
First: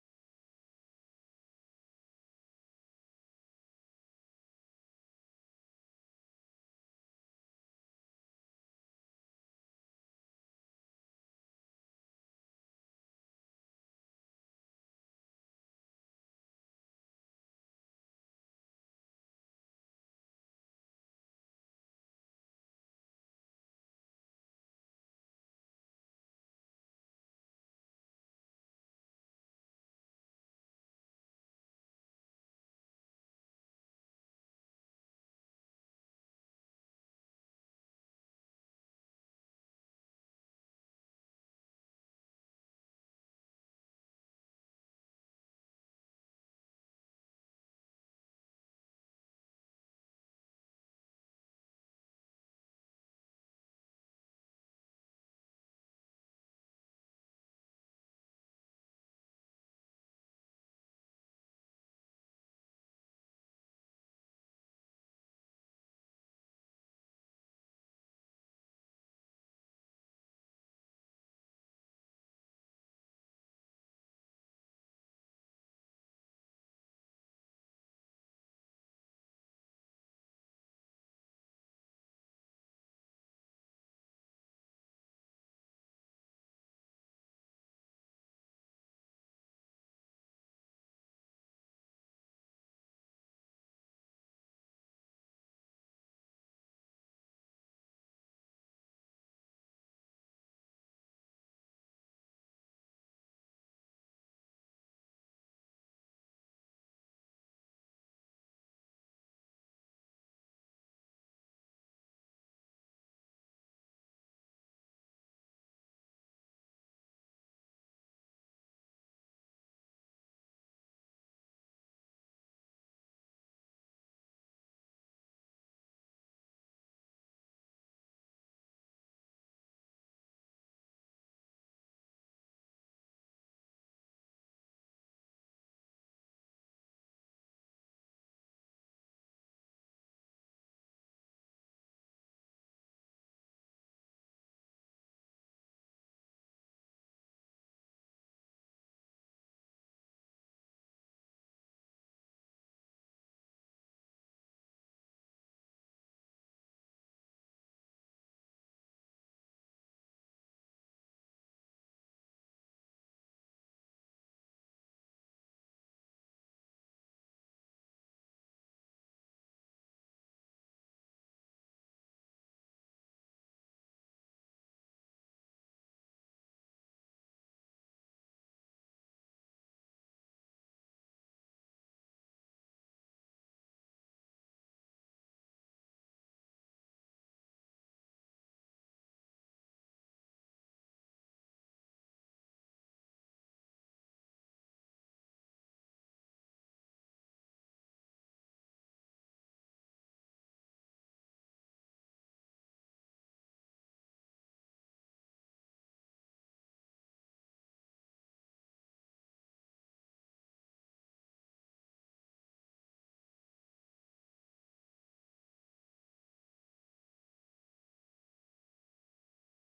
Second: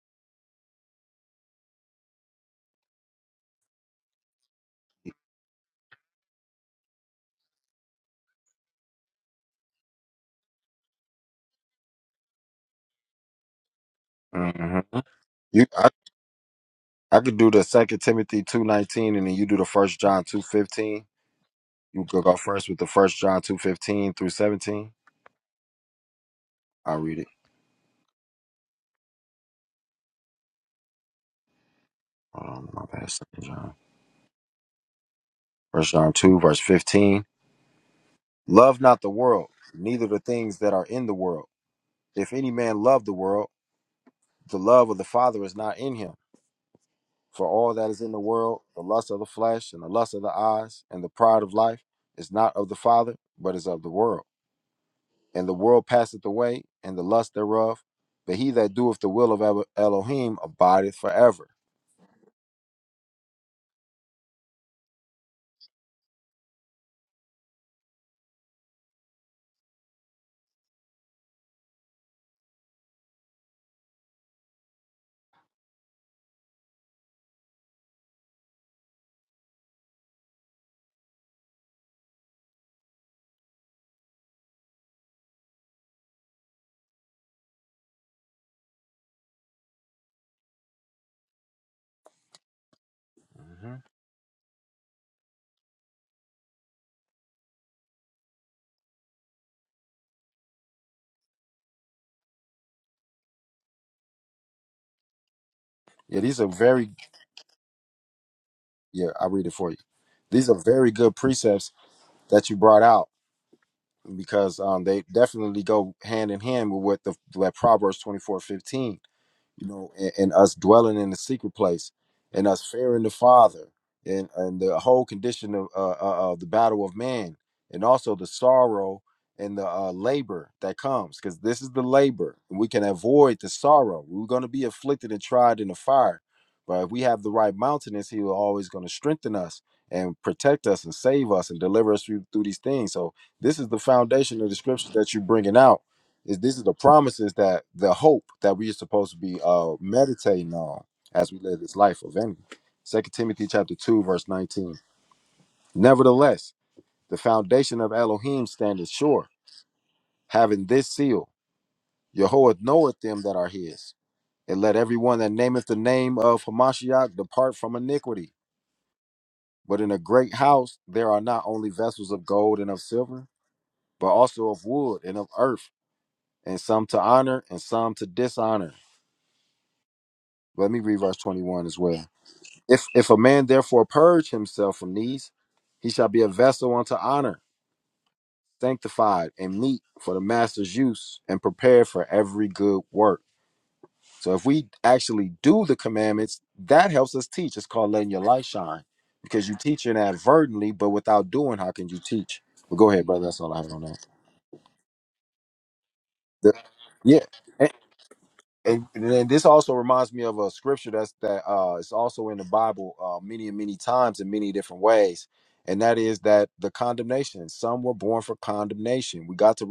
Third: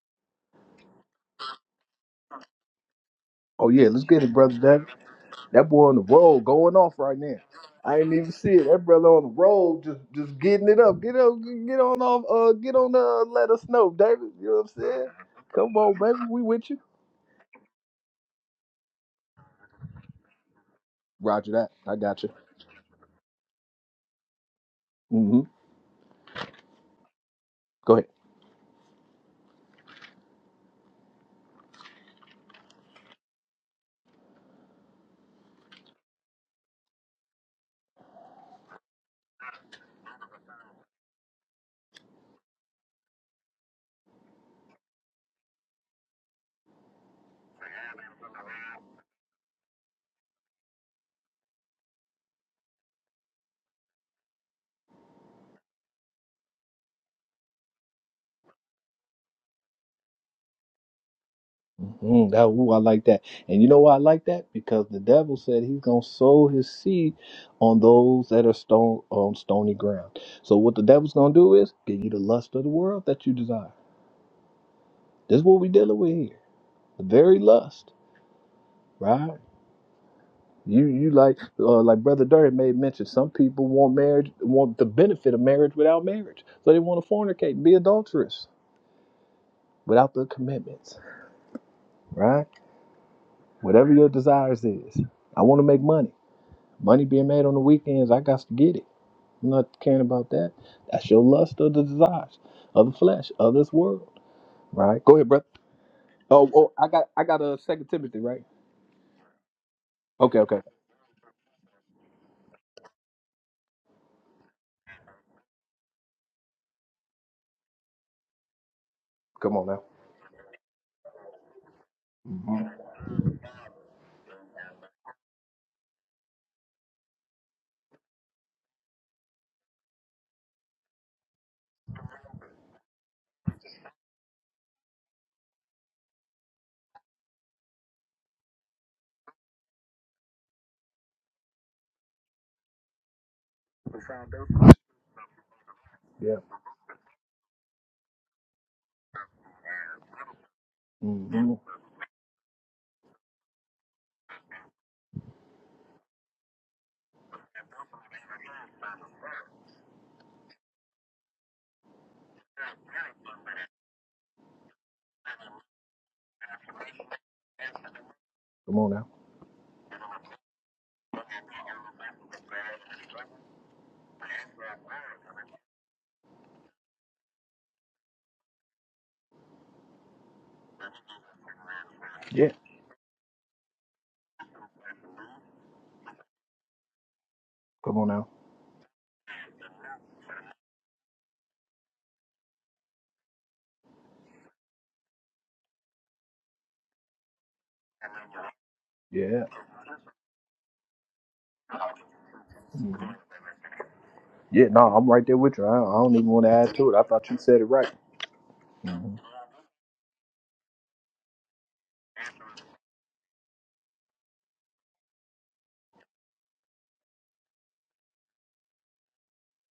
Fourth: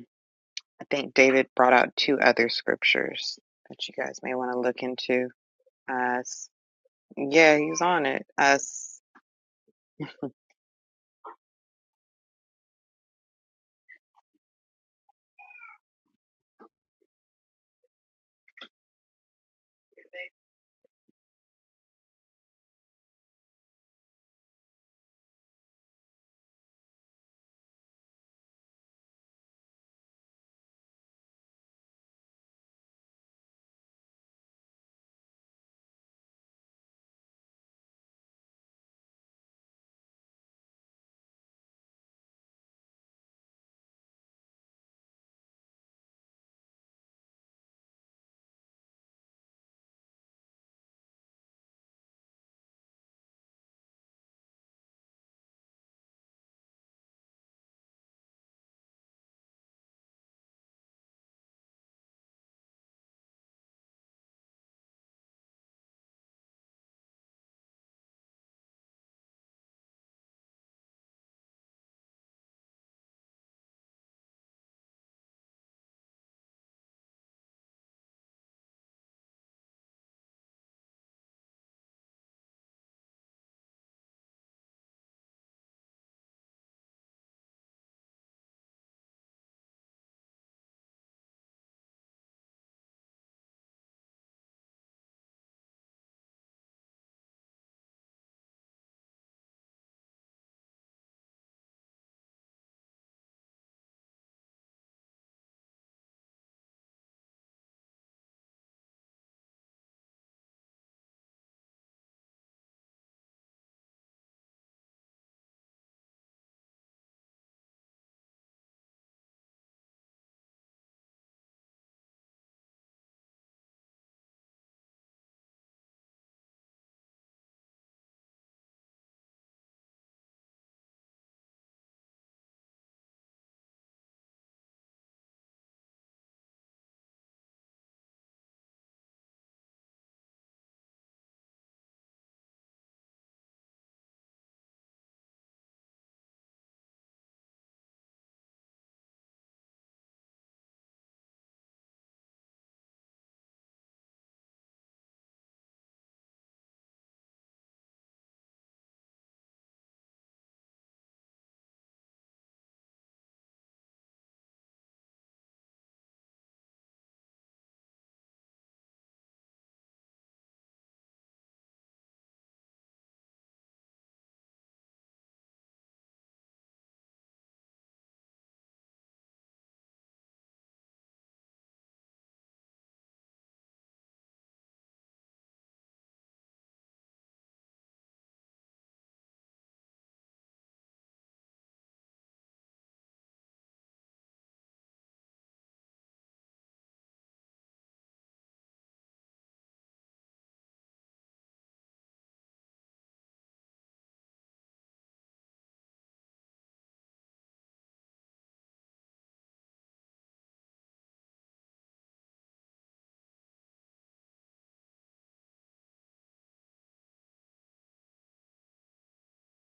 Speaker 3: I think David brought out two other scriptures
Speaker 2: Oh,
Speaker 3: that
Speaker 2: yeah,
Speaker 3: you
Speaker 2: let's
Speaker 3: guys
Speaker 2: get it,
Speaker 3: may want to look
Speaker 2: brother.
Speaker 3: into.
Speaker 2: That boy on the
Speaker 3: Uh,
Speaker 2: road
Speaker 3: s-
Speaker 2: going off right now.
Speaker 3: yeah, he's
Speaker 2: I
Speaker 3: on
Speaker 2: ain't
Speaker 3: it.
Speaker 2: even see it. That
Speaker 3: Us.
Speaker 2: brother on the road just just getting it up. Get up, get on off. Uh, get on. Uh, let us know, David. You know what I'm saying? Come on, baby. We with you. Roger that. I got you. Mm-hmm. Go ahead. Mm, that ooh, I like that. And you know why I like that? Because the devil said he's gonna sow his seed on those that are stone on stony ground. So what the devil's gonna do is give you the lust of the world that you desire. This is what we dealing with here. The very lust, right? You you like uh, like brother Dirty made mention. Some people want marriage, want the benefit of marriage without marriage, so they want to fornicate, and be adulterous without the commitments, right? Whatever your desires is, I want to make money. Money being made on the weekends, I got to get it. I'm not caring about that. That's your lust of the desires of the flesh of this world, right? Go ahead, brother. Oh, oh, I got I got a Second Timothy, right? Okay, okay. Come on now. Mhm. Yeah. Mhm. Come on now. Yeah. Come on now. Yeah. Yeah, no, I'm right there with you. I, I don't even want to add to it. I thought you said it right. hmm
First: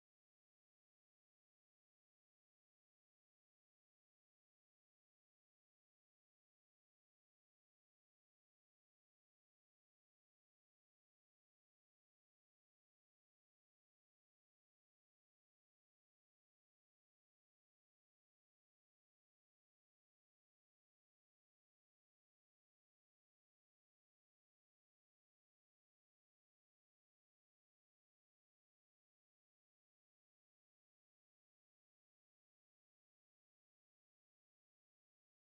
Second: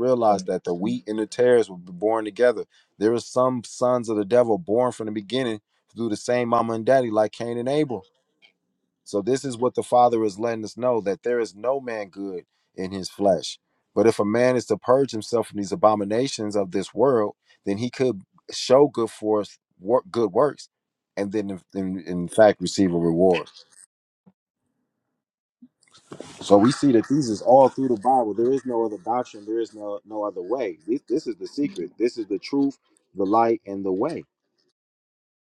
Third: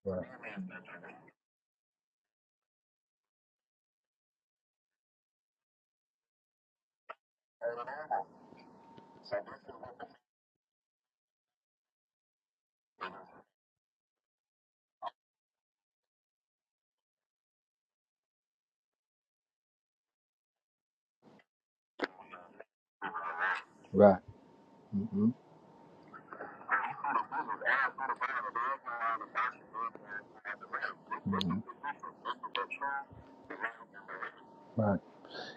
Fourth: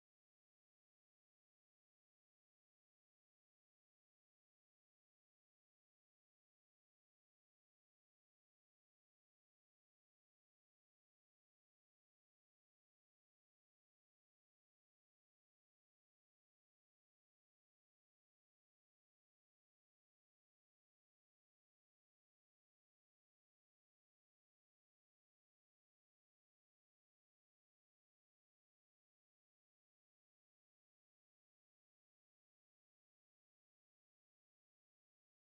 Speaker 2: Right. Right. hmm hmm Right.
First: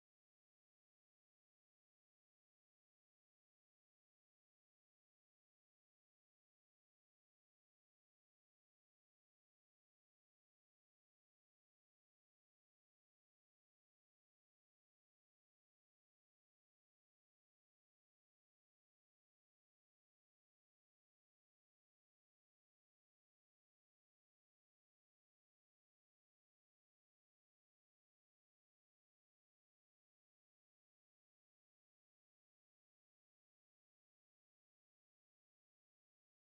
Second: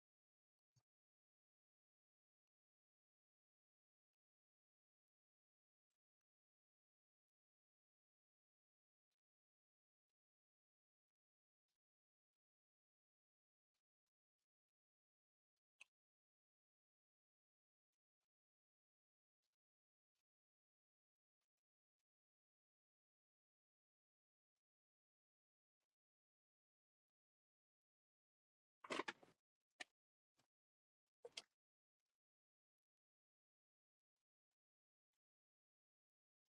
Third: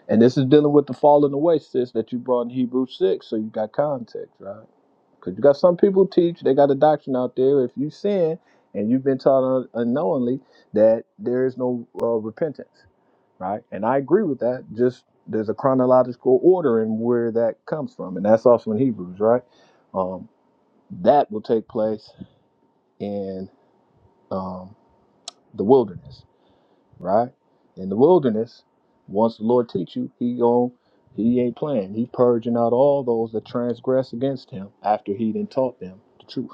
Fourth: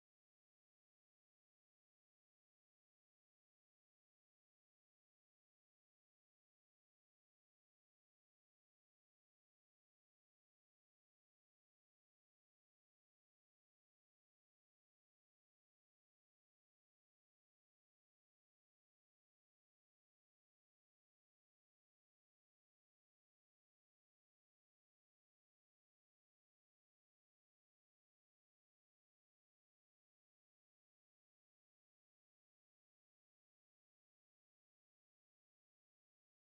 Speaker 2: And this is dealing with the falling away, sis, that you brought in Hebrew 6. So you got context, right? Because you got some people teach, they got a doctrine out there. If you sin and you've been taught un- unknowingly that there is no uh, repentance, right? And I agree with that. Just there's a chronological order in where that comes from. And that's also in Hebrews, right? Um, that will take place in. um, the wilderness, right? In the wilderness, once the Lord teach you, he gon' he ain't playing. He purging out all those that transgress against him after he done taught them the truth.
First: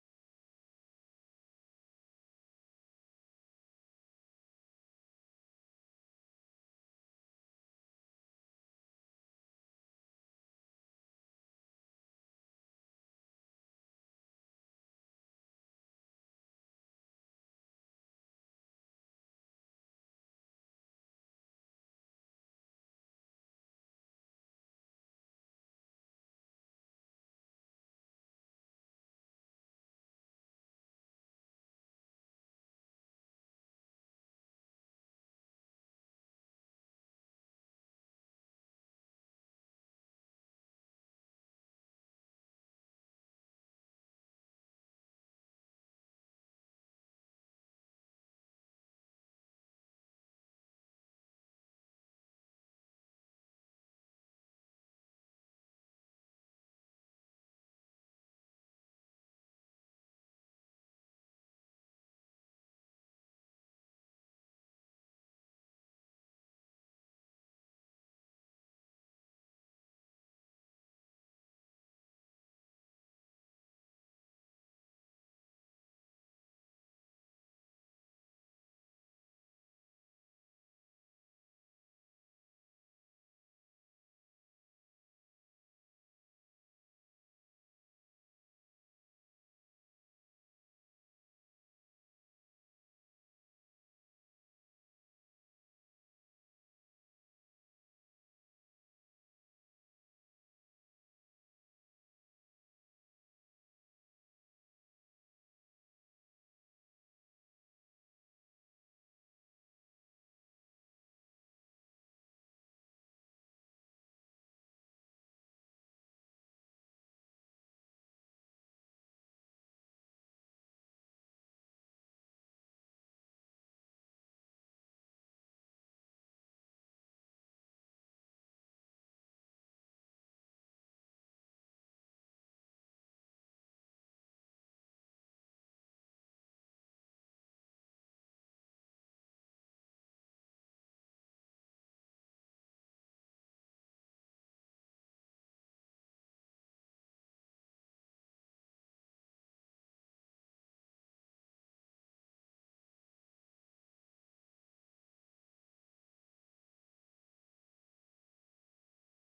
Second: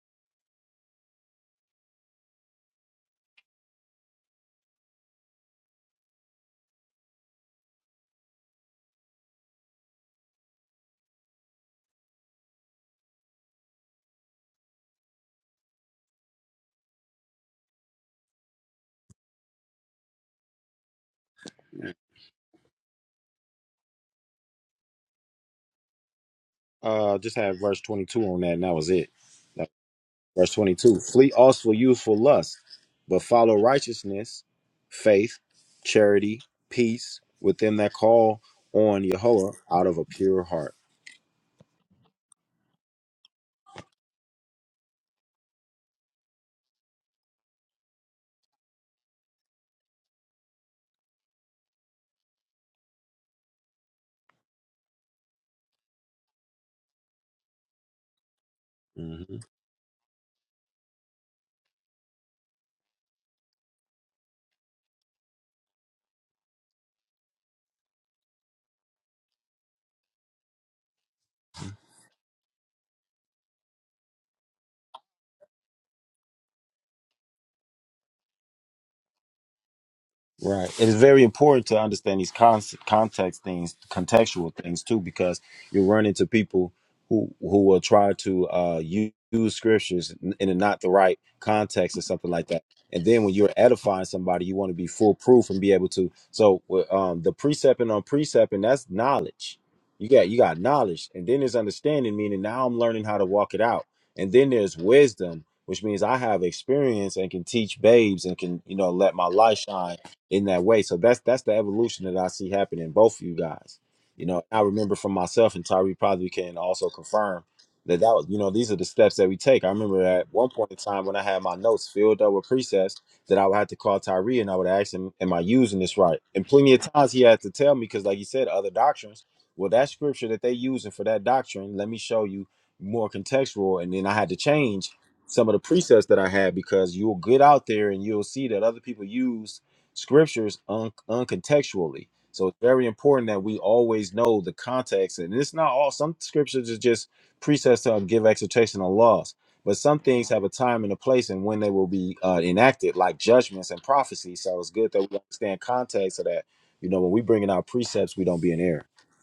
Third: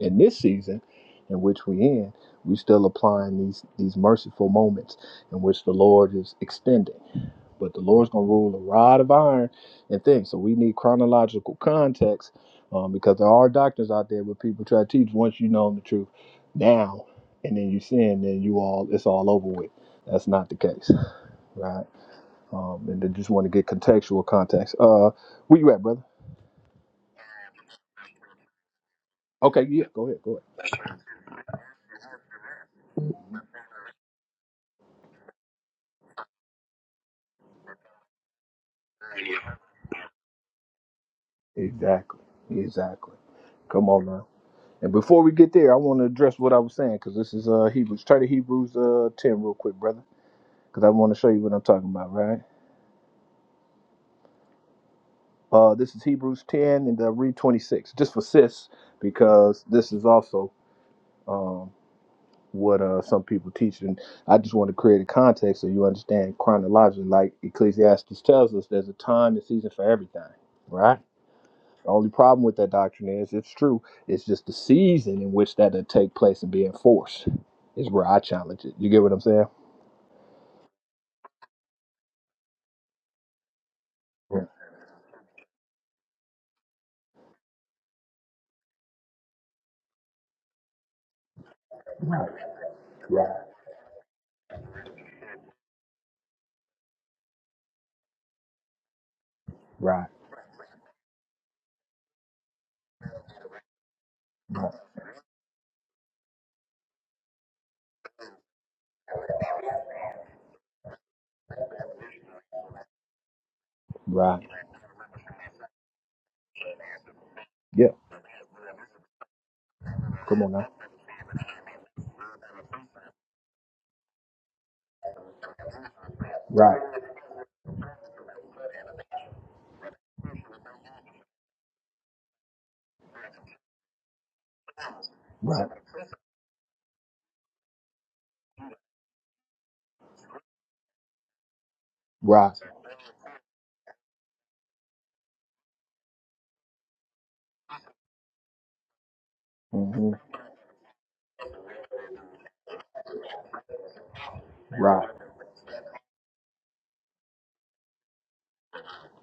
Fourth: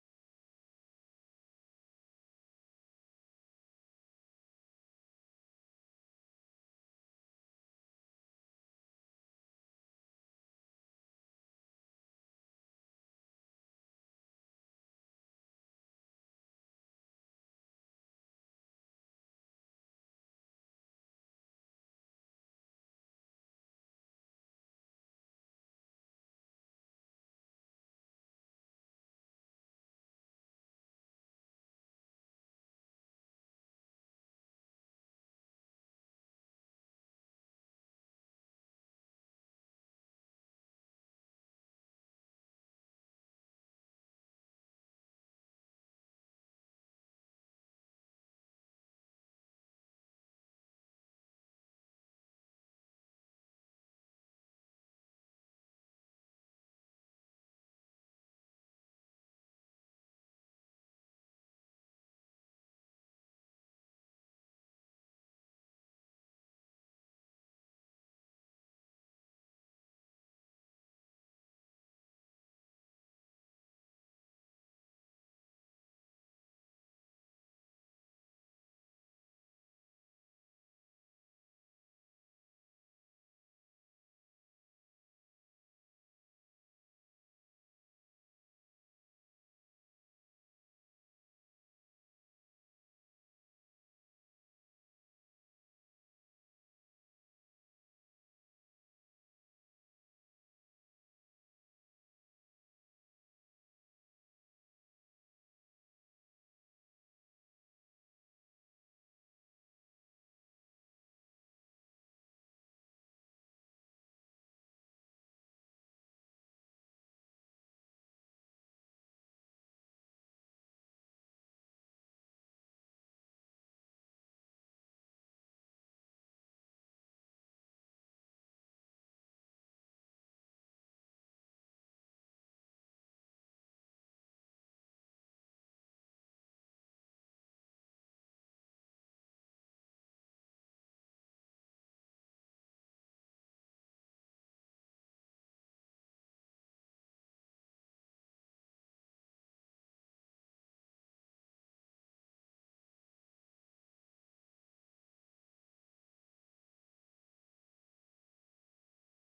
Speaker 2: In this season in which we in, we still applying these these merciful moments in which the Lord is extending but the Lord's gonna rule a rod of iron and things. So we need chronological context um, because there are doctrines out there where people try to teach once you know the truth now, and then you sin, then you all it's all over with. That's not the case, right? Um, and they just want to get contextual context. Uh, where you at, brother? Okay, yeah, go ahead, go ahead. Exactly, exactly. Come on now. And before we get there, I want to address what I was saying because this is uh Hebrews. Try to Hebrews uh ten real quick, brother, because I want to show you what I'm talking about, right? Uh, this is Hebrews 10 and the read 26, just for sis, because this is also um, what uh, some people teach. And I just want to create a context so you understand chronologically. Like Ecclesiastes tells us, there's a time and season for everything, right? The only problem with that doctrine is it's true. It's just the season in which that'll take place and be enforced is where I challenge it. You get what I'm saying? Yeah. Right, right, right, right. Yeah, come on now. Right, right, right. hmm Right.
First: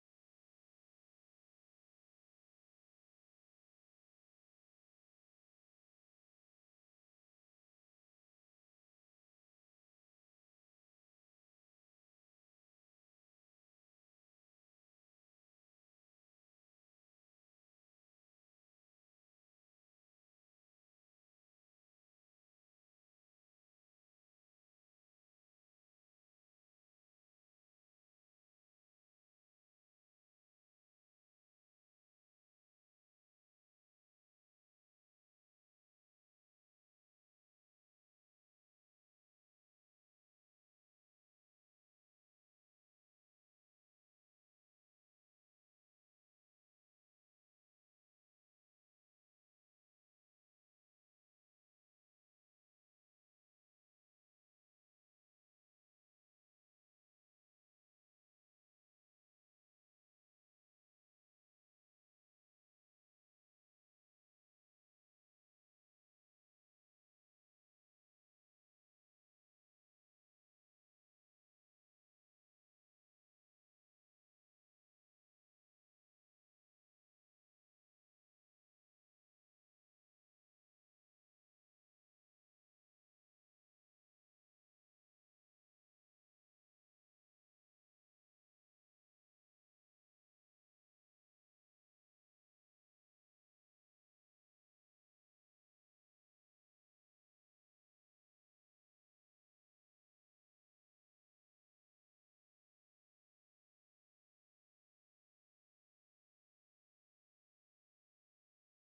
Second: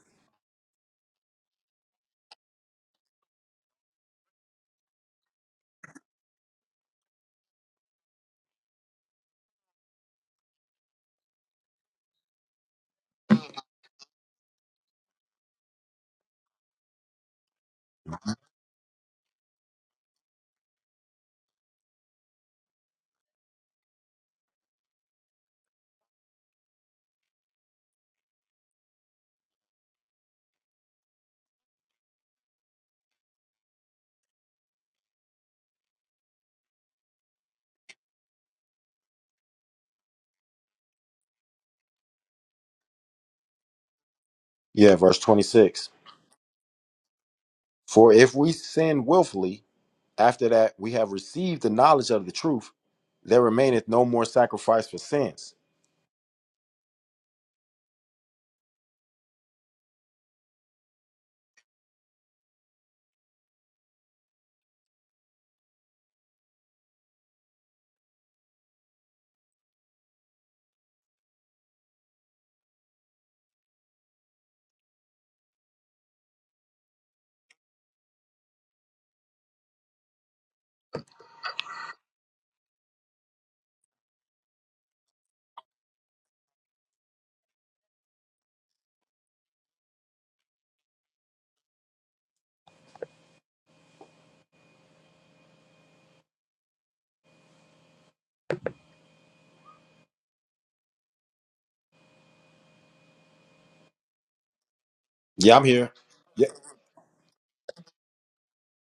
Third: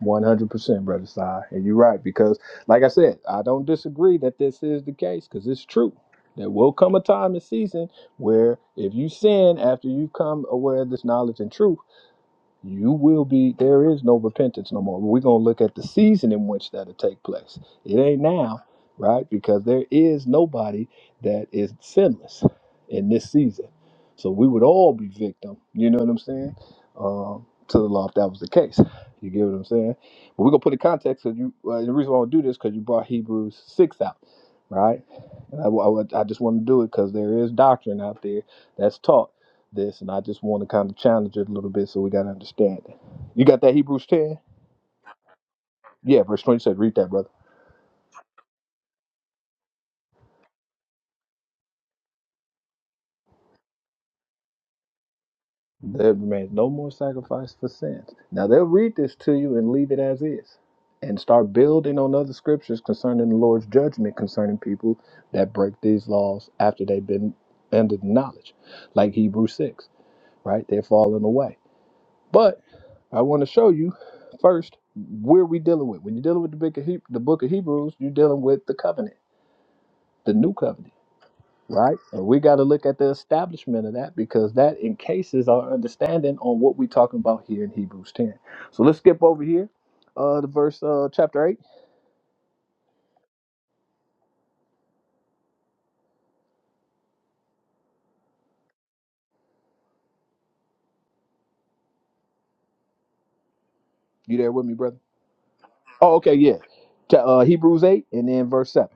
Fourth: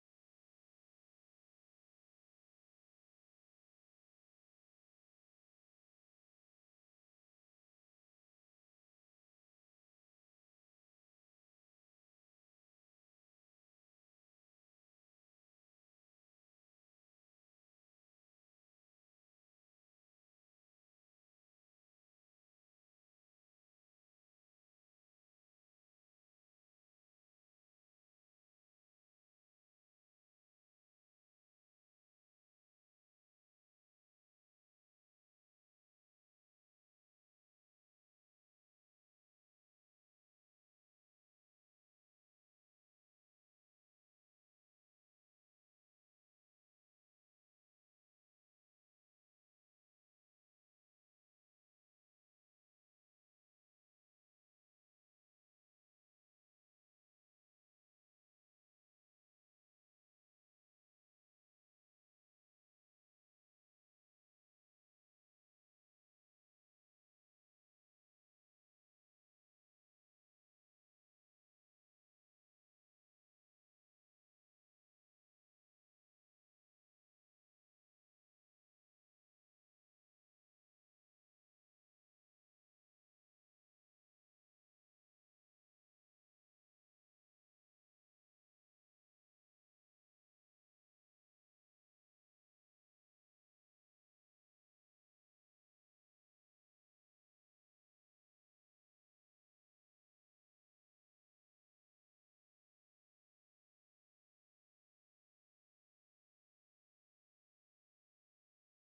Speaker 2: One hundred percent, brother Sai, and you're right because, like I said, I don't disagree that this is the case because it's true. There will come a time and season where if you sin after you've come aware of this knowledge and truth you will be there is no repentance no more we're going to look at the season in which that'll take place it ain't now right because there is nobody that is sinless in this season so we would all be victim you know what i'm saying um, to the law if that was the case you get what i'm saying but we're going to put in context because you uh, the reason why i want to do this because you brought hebrews 6 out right and i, I, would- I just want to do it because there is doctrine out there that's taught this, and I just want to kind of challenge it a little bit so we got to understand it. You got that Hebrews 10? Yeah, verse 20 said, read that, brother. There remains no more sacrifice for sins. Now they'll read this to you and leave it as is and start building on other scriptures concerning the Lord's judgment concerning people that break these laws after they've been under the knowledge, like Hebrews 6, right? They're falling away. But I want to show you first where we dealing with. When you're dealing with the book of, he- the book of Hebrews, you're dealing with the covenant, the new covenant right? And we got to look at the establishment of that because that encases our understanding on what we're talking about here in Hebrews 10. So let's skip over here, uh, the verse, uh, chapter 8. You there with me, brother? Oh, okay, yeah. Ch- uh, Hebrews 8 and then verse 7.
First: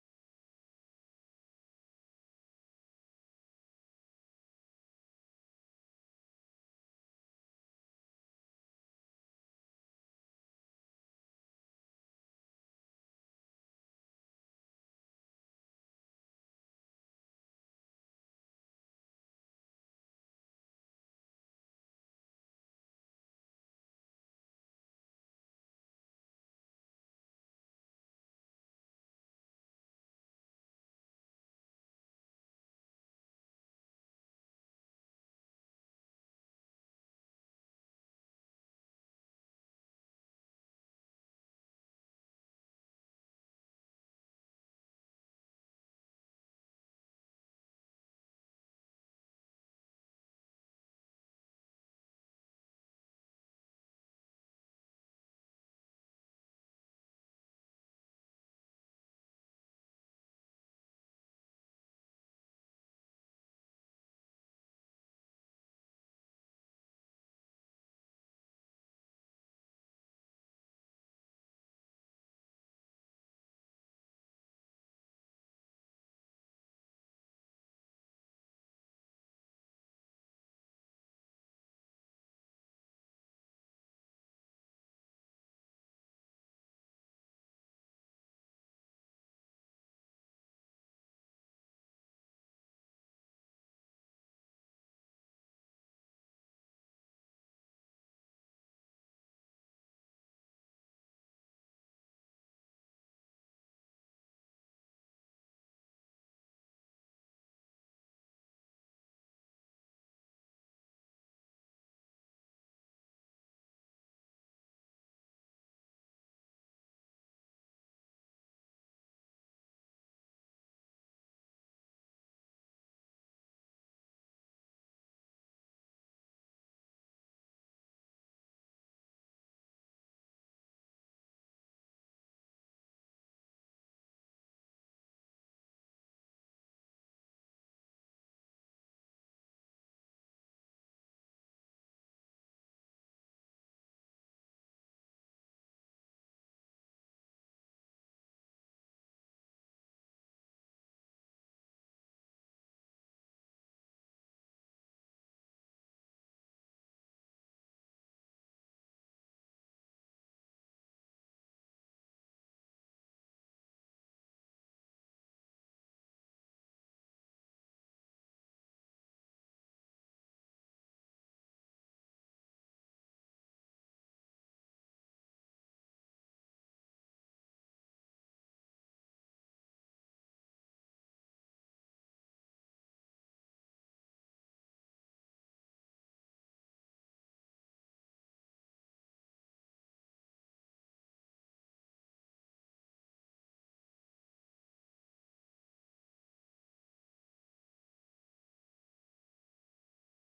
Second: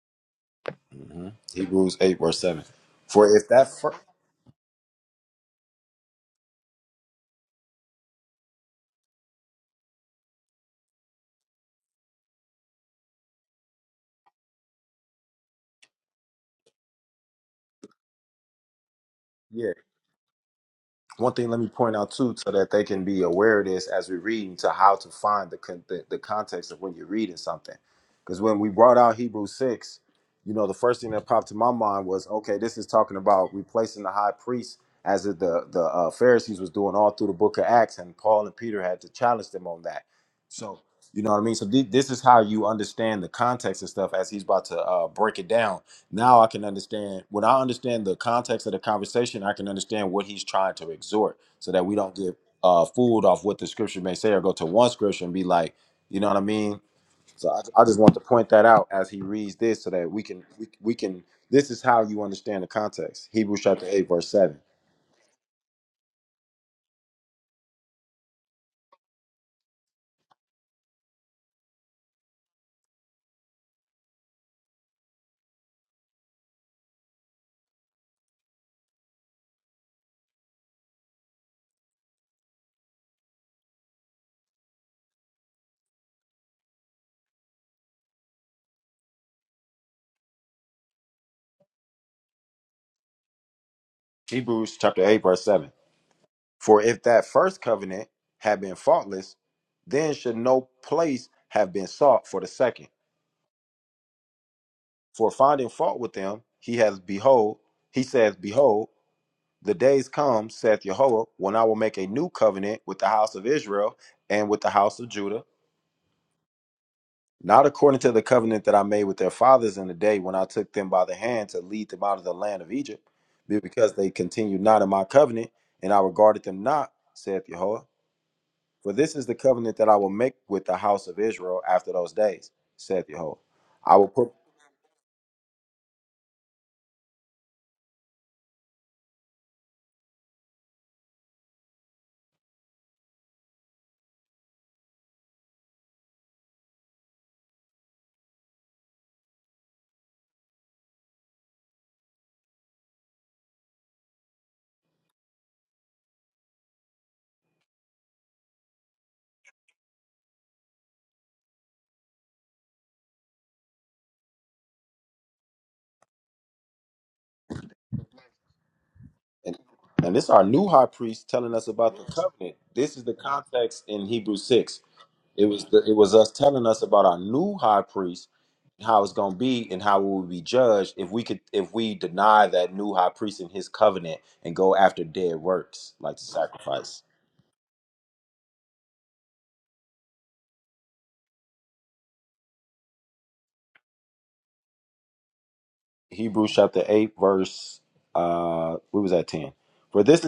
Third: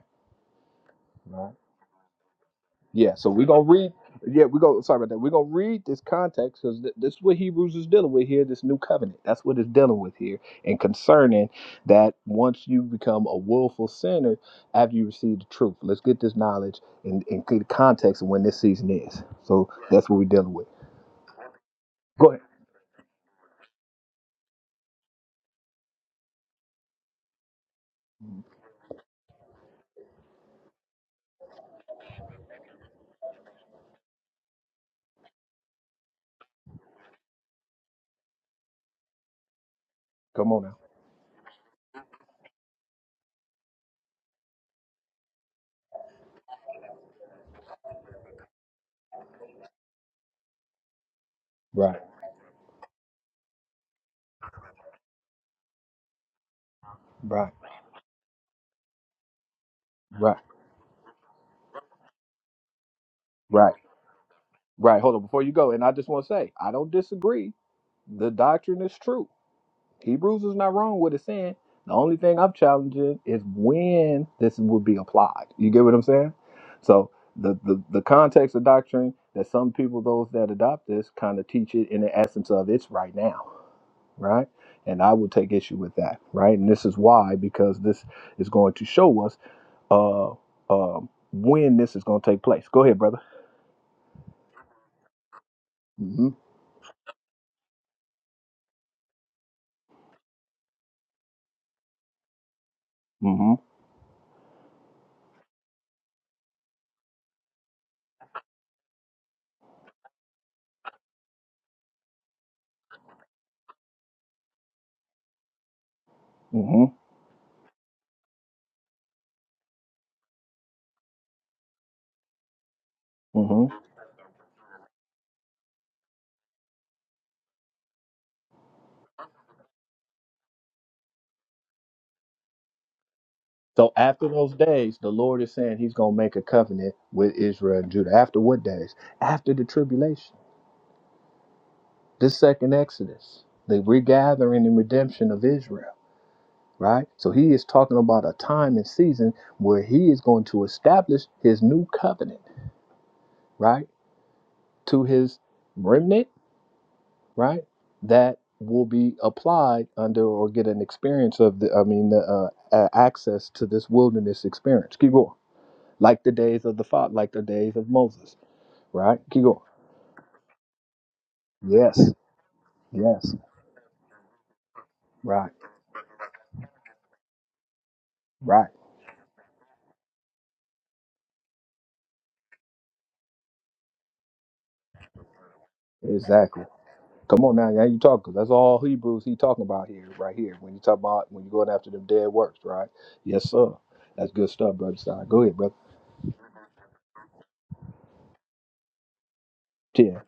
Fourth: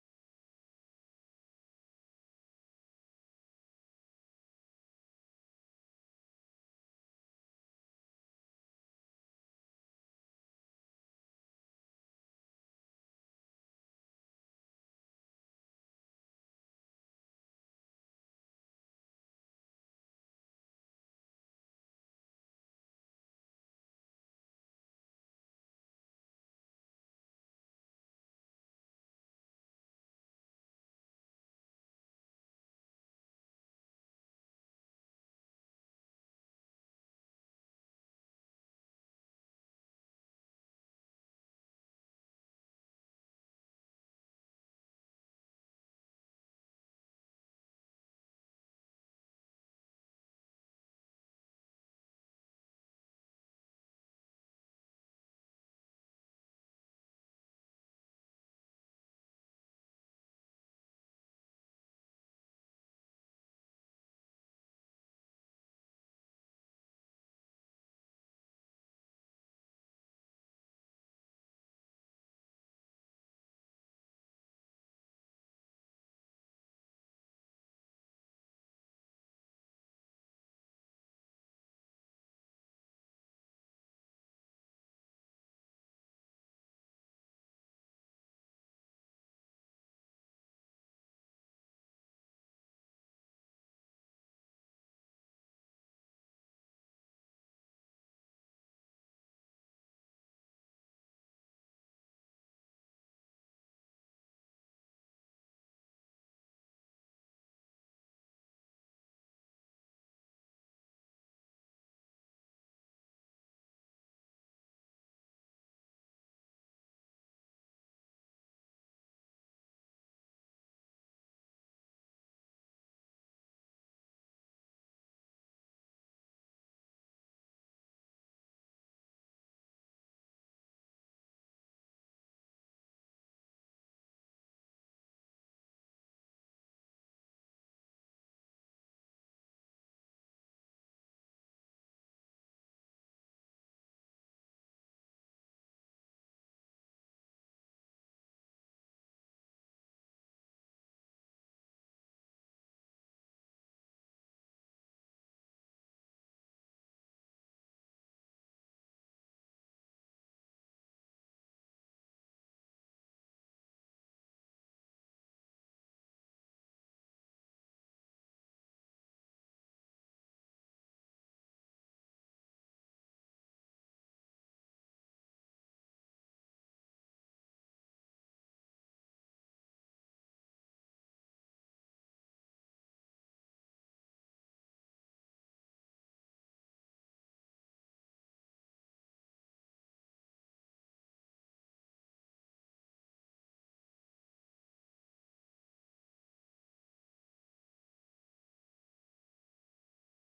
Speaker 2: Yeah, so we're gonna read. Yeah, we go. Sorry about that. We're gonna read this context because th- this is what Hebrews is dealing with here. This new covenant. That's what it's dealing with here, and concerning that once you become a willful sinner after you receive the truth. Let's get this knowledge and and get the context of when this season is. So that's what we're dealing with. Go ahead. Come on now. Right. Right. Right. Right. Right. Hold on. Before you go, and I just want to say, I don't disagree. The doctrine is true. Hebrews is not wrong with it saying. The only thing I'm challenging is when this would be applied. You get what I'm saying? So the the, the context of doctrine that some people, those that adopt this, kind of teach it in the essence of it's right now, right? And I will take issue with that, right? And this is why, because this is going to show us uh um when this is going to take place. Go ahead, brother. Mm-hmm. Mm-hmm. Mm-hmm. Mm-hmm. So after those days, the Lord is saying he's going to make a covenant with Israel and Judah. After what days? After the tribulation, the second Exodus, the regathering and redemption of Israel, right? So he is talking about a time and season where he is going to establish his new covenant, right? To his remnant, right? That will be applied under or get an experience of the, I mean, the uh, uh, access to this wilderness experience. Keep going. Like the days of the father, like the days of Moses Right? Keep going. Yes. Yes. Right. Right. Exactly. Come on now. Now you talk 'cause that's all Hebrews he talking about here, right here. When you talk about when you're going after them dead works, right? Yes, sir. That's good stuff, brother. Stein. Go ahead, brother. Ten.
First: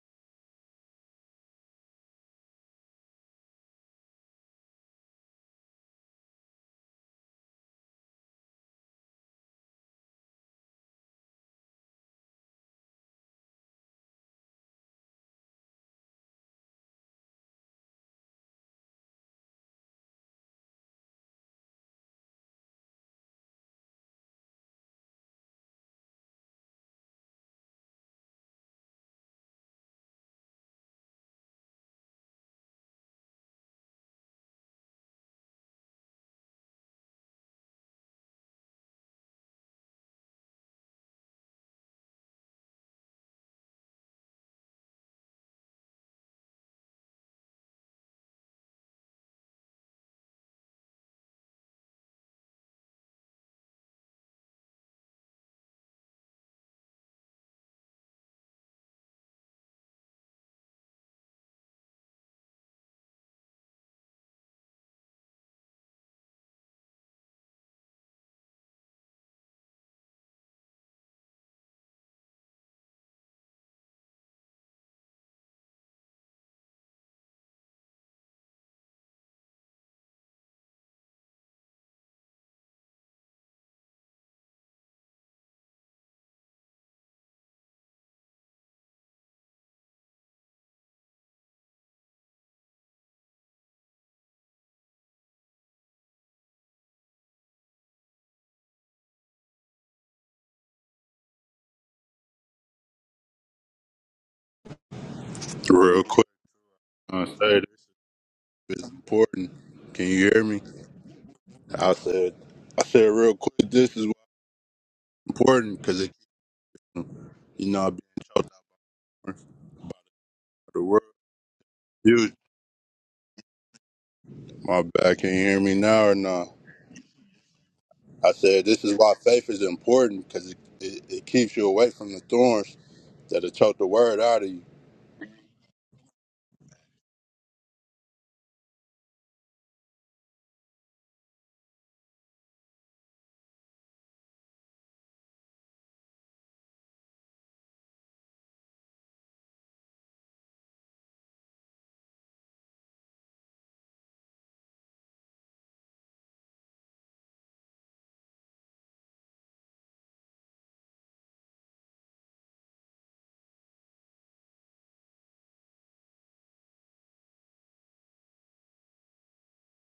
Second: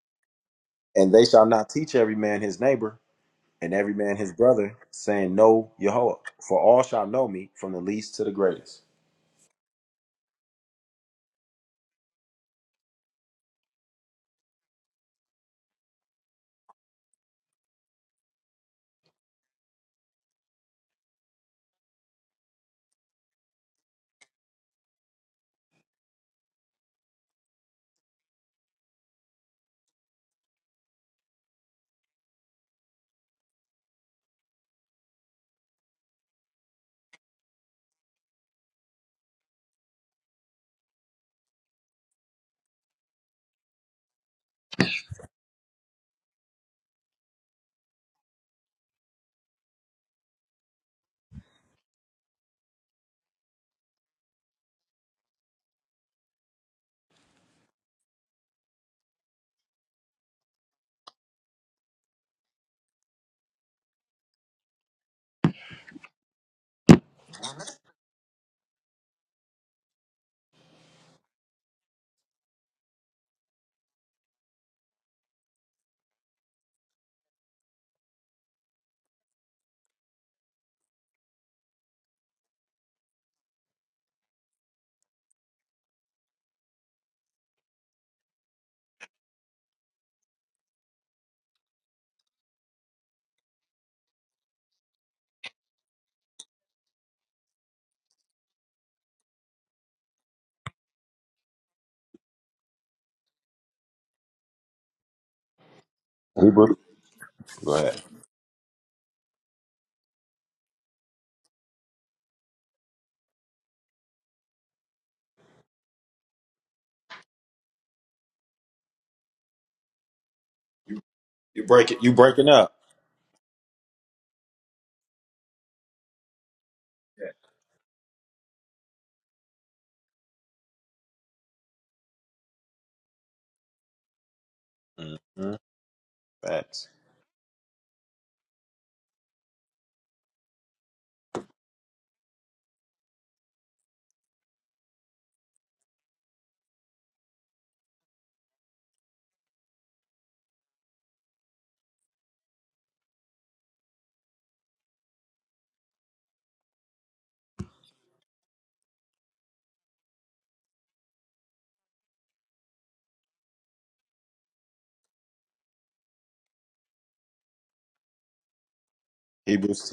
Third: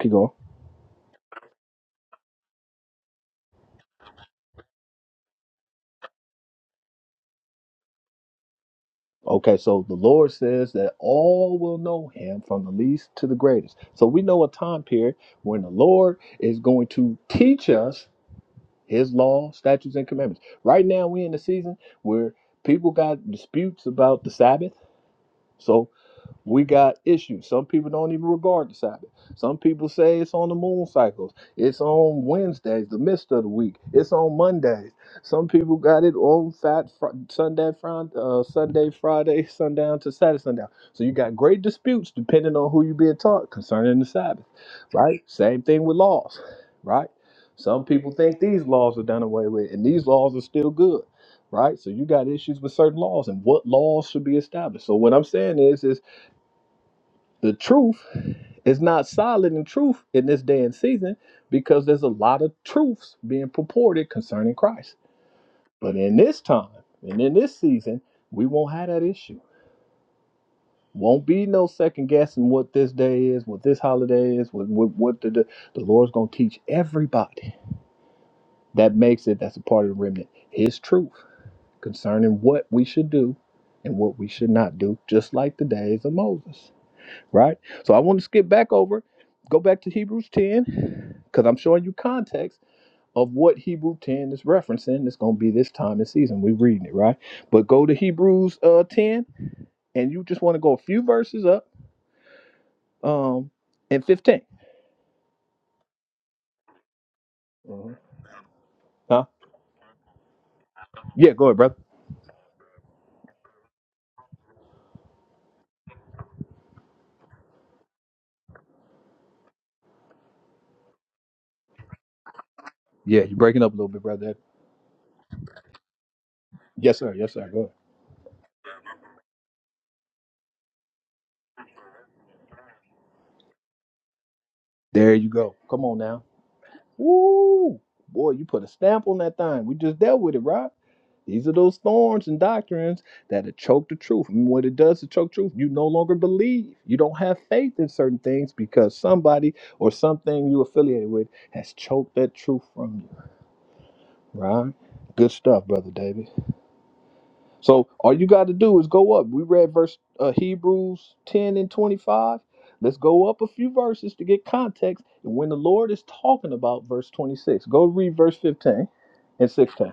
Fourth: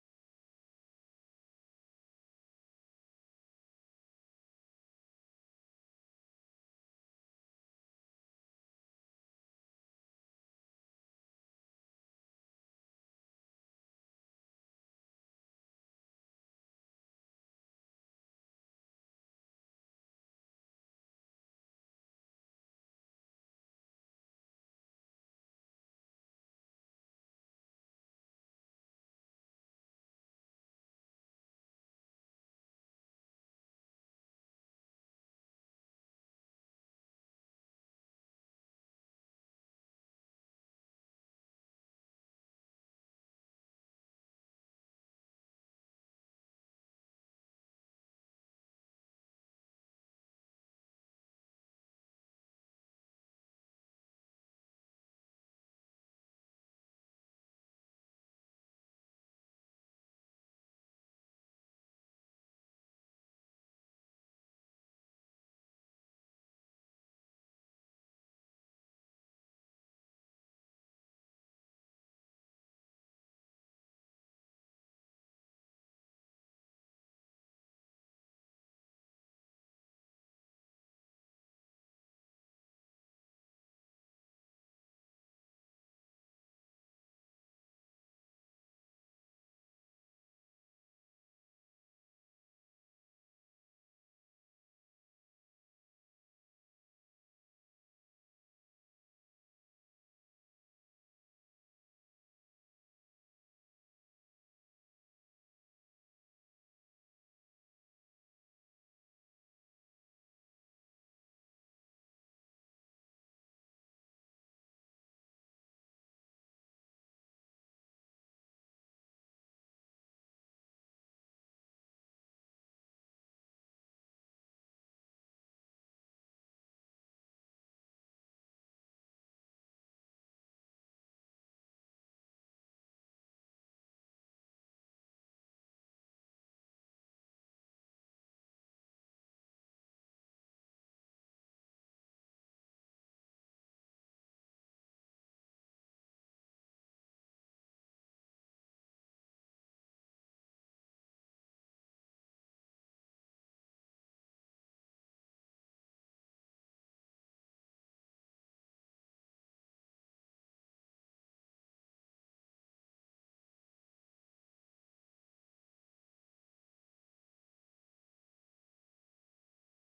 Speaker 2: Keep going. Okay, so the Lord says that all will know him from the least to the greatest. So we know a time period when the Lord is going to teach us his law, statutes, and commandments. Right now, we're in the season where people got disputes about the Sabbath So we got issues. Some people don't even regard the Sabbath. Some people say it's on the moon cycles. It's on Wednesdays, the midst of the week. It's on Mondays. Some people got it on Fat fr- Sunday, Friday, uh, Sunday, Friday, sundown to Saturday, sundown. So you got great disputes depending on who you being taught concerning the Sabbath, right? Same thing with laws, right? Some people think these laws are done away with, and these laws are still good right? So you got issues with certain laws and what laws should be established. So what I'm saying is, is the truth is not solid in truth in this day and season because there's a lot of truths being purported concerning Christ. But in this time and in this season, we won't have that issue. Won't be no second guessing what this day is, what this holiday is, what what, what the, the the Lord's gonna teach everybody that makes it that's a part of the remnant. His truth concerning what we should do and what we should not do, just like the days of Moses. right? So I want to skip back over, go back to Hebrews 10, because I'm showing you context of what Hebrews 10 is referencing. It's going to be this time and season. We're reading it, right? But go to Hebrews uh, 10, and you just want to go a few verses up um, and 15.
Speaker 4: Real quick, I say this
Speaker 2: Mhm.
Speaker 4: is
Speaker 2: Huh?
Speaker 4: important. Can you hear me?
Speaker 2: Yeah, go ahead, brother.
Speaker 4: I said, I said real quick. This is why it's important because it you know being choked out of the world. You,
Speaker 2: Yeah, you're breaking up a little bit, brother.
Speaker 4: my bad. Can you hear me now or not?
Speaker 2: Yes, sir. Yes, sir. Go ahead.
Speaker 4: I said this is why faith is important because it, it, it keeps you away from the thorns that'll choke the word out of you.
Speaker 2: There you go. Come on now. Woo! Boy, you put a stamp on that thing. We just dealt with it, right? These are those thorns and doctrines that choke the truth. And what it does to choke truth, you no longer believe. You don't have faith in certain things because somebody or something you affiliated with has choked that truth from you. Right? Good stuff, brother David. So all you got to do is go up. We read verse uh, Hebrews 10 and 25. Let's go up a few verses to get context. And when the Lord is talking about verse 26, go read verse 15 and 16.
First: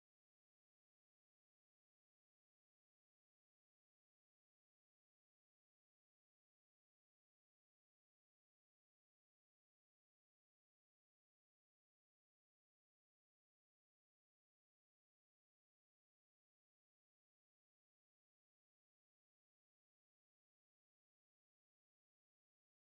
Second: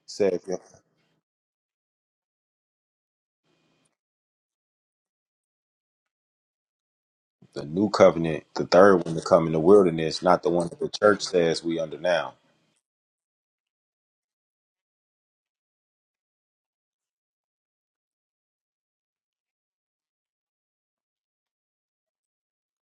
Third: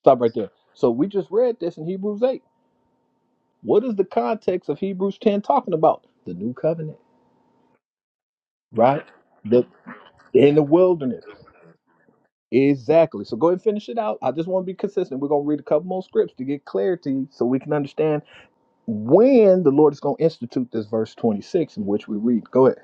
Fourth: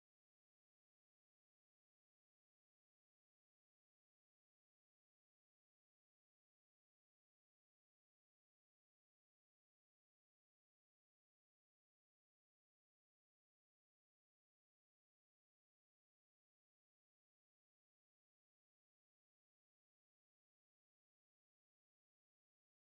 Speaker 2: Stop right there. So we just read this in Hebrews 8. What is the context of Hebrews 10 talking about? The new covenant, right? The in the wilderness. Exactly. So go ahead and finish it out. I just want to be consistent. We're going to read a couple more scripts to get clarity so we can understand when the Lord is going to institute this verse 26 in which we read. Go ahead.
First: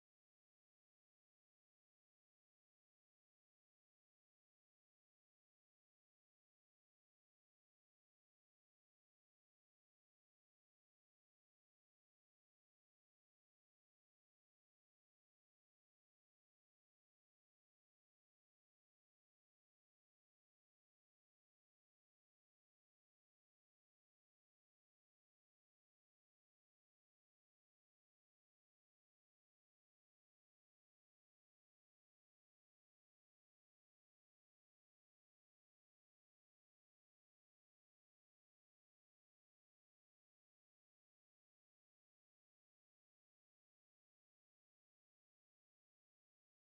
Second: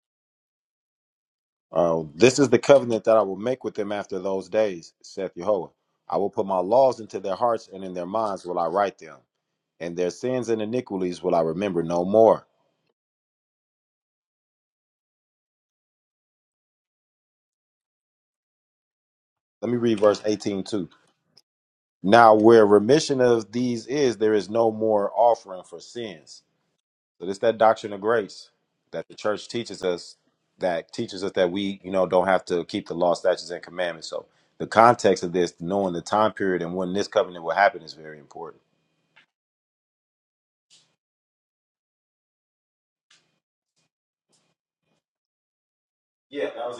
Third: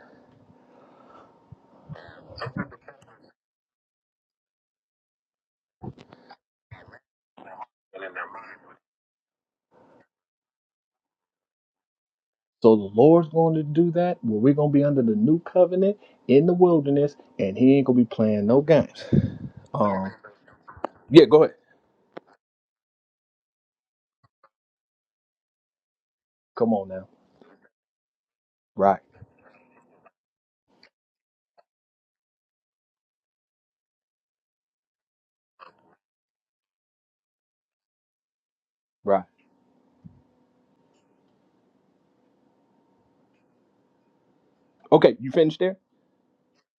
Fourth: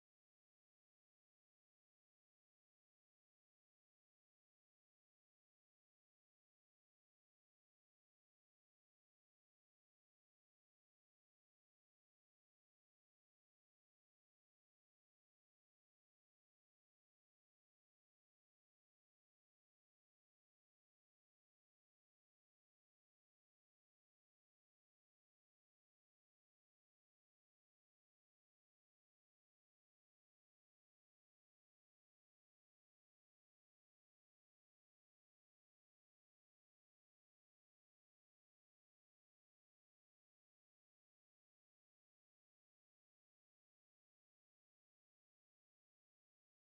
Speaker 2: So the Lord's going to do that where we're going to be under the new covenant in the wilderness and he ain't going to be playing no games. Um yeah, go ahead. Come on now. Right. Right. Okay, you finished there?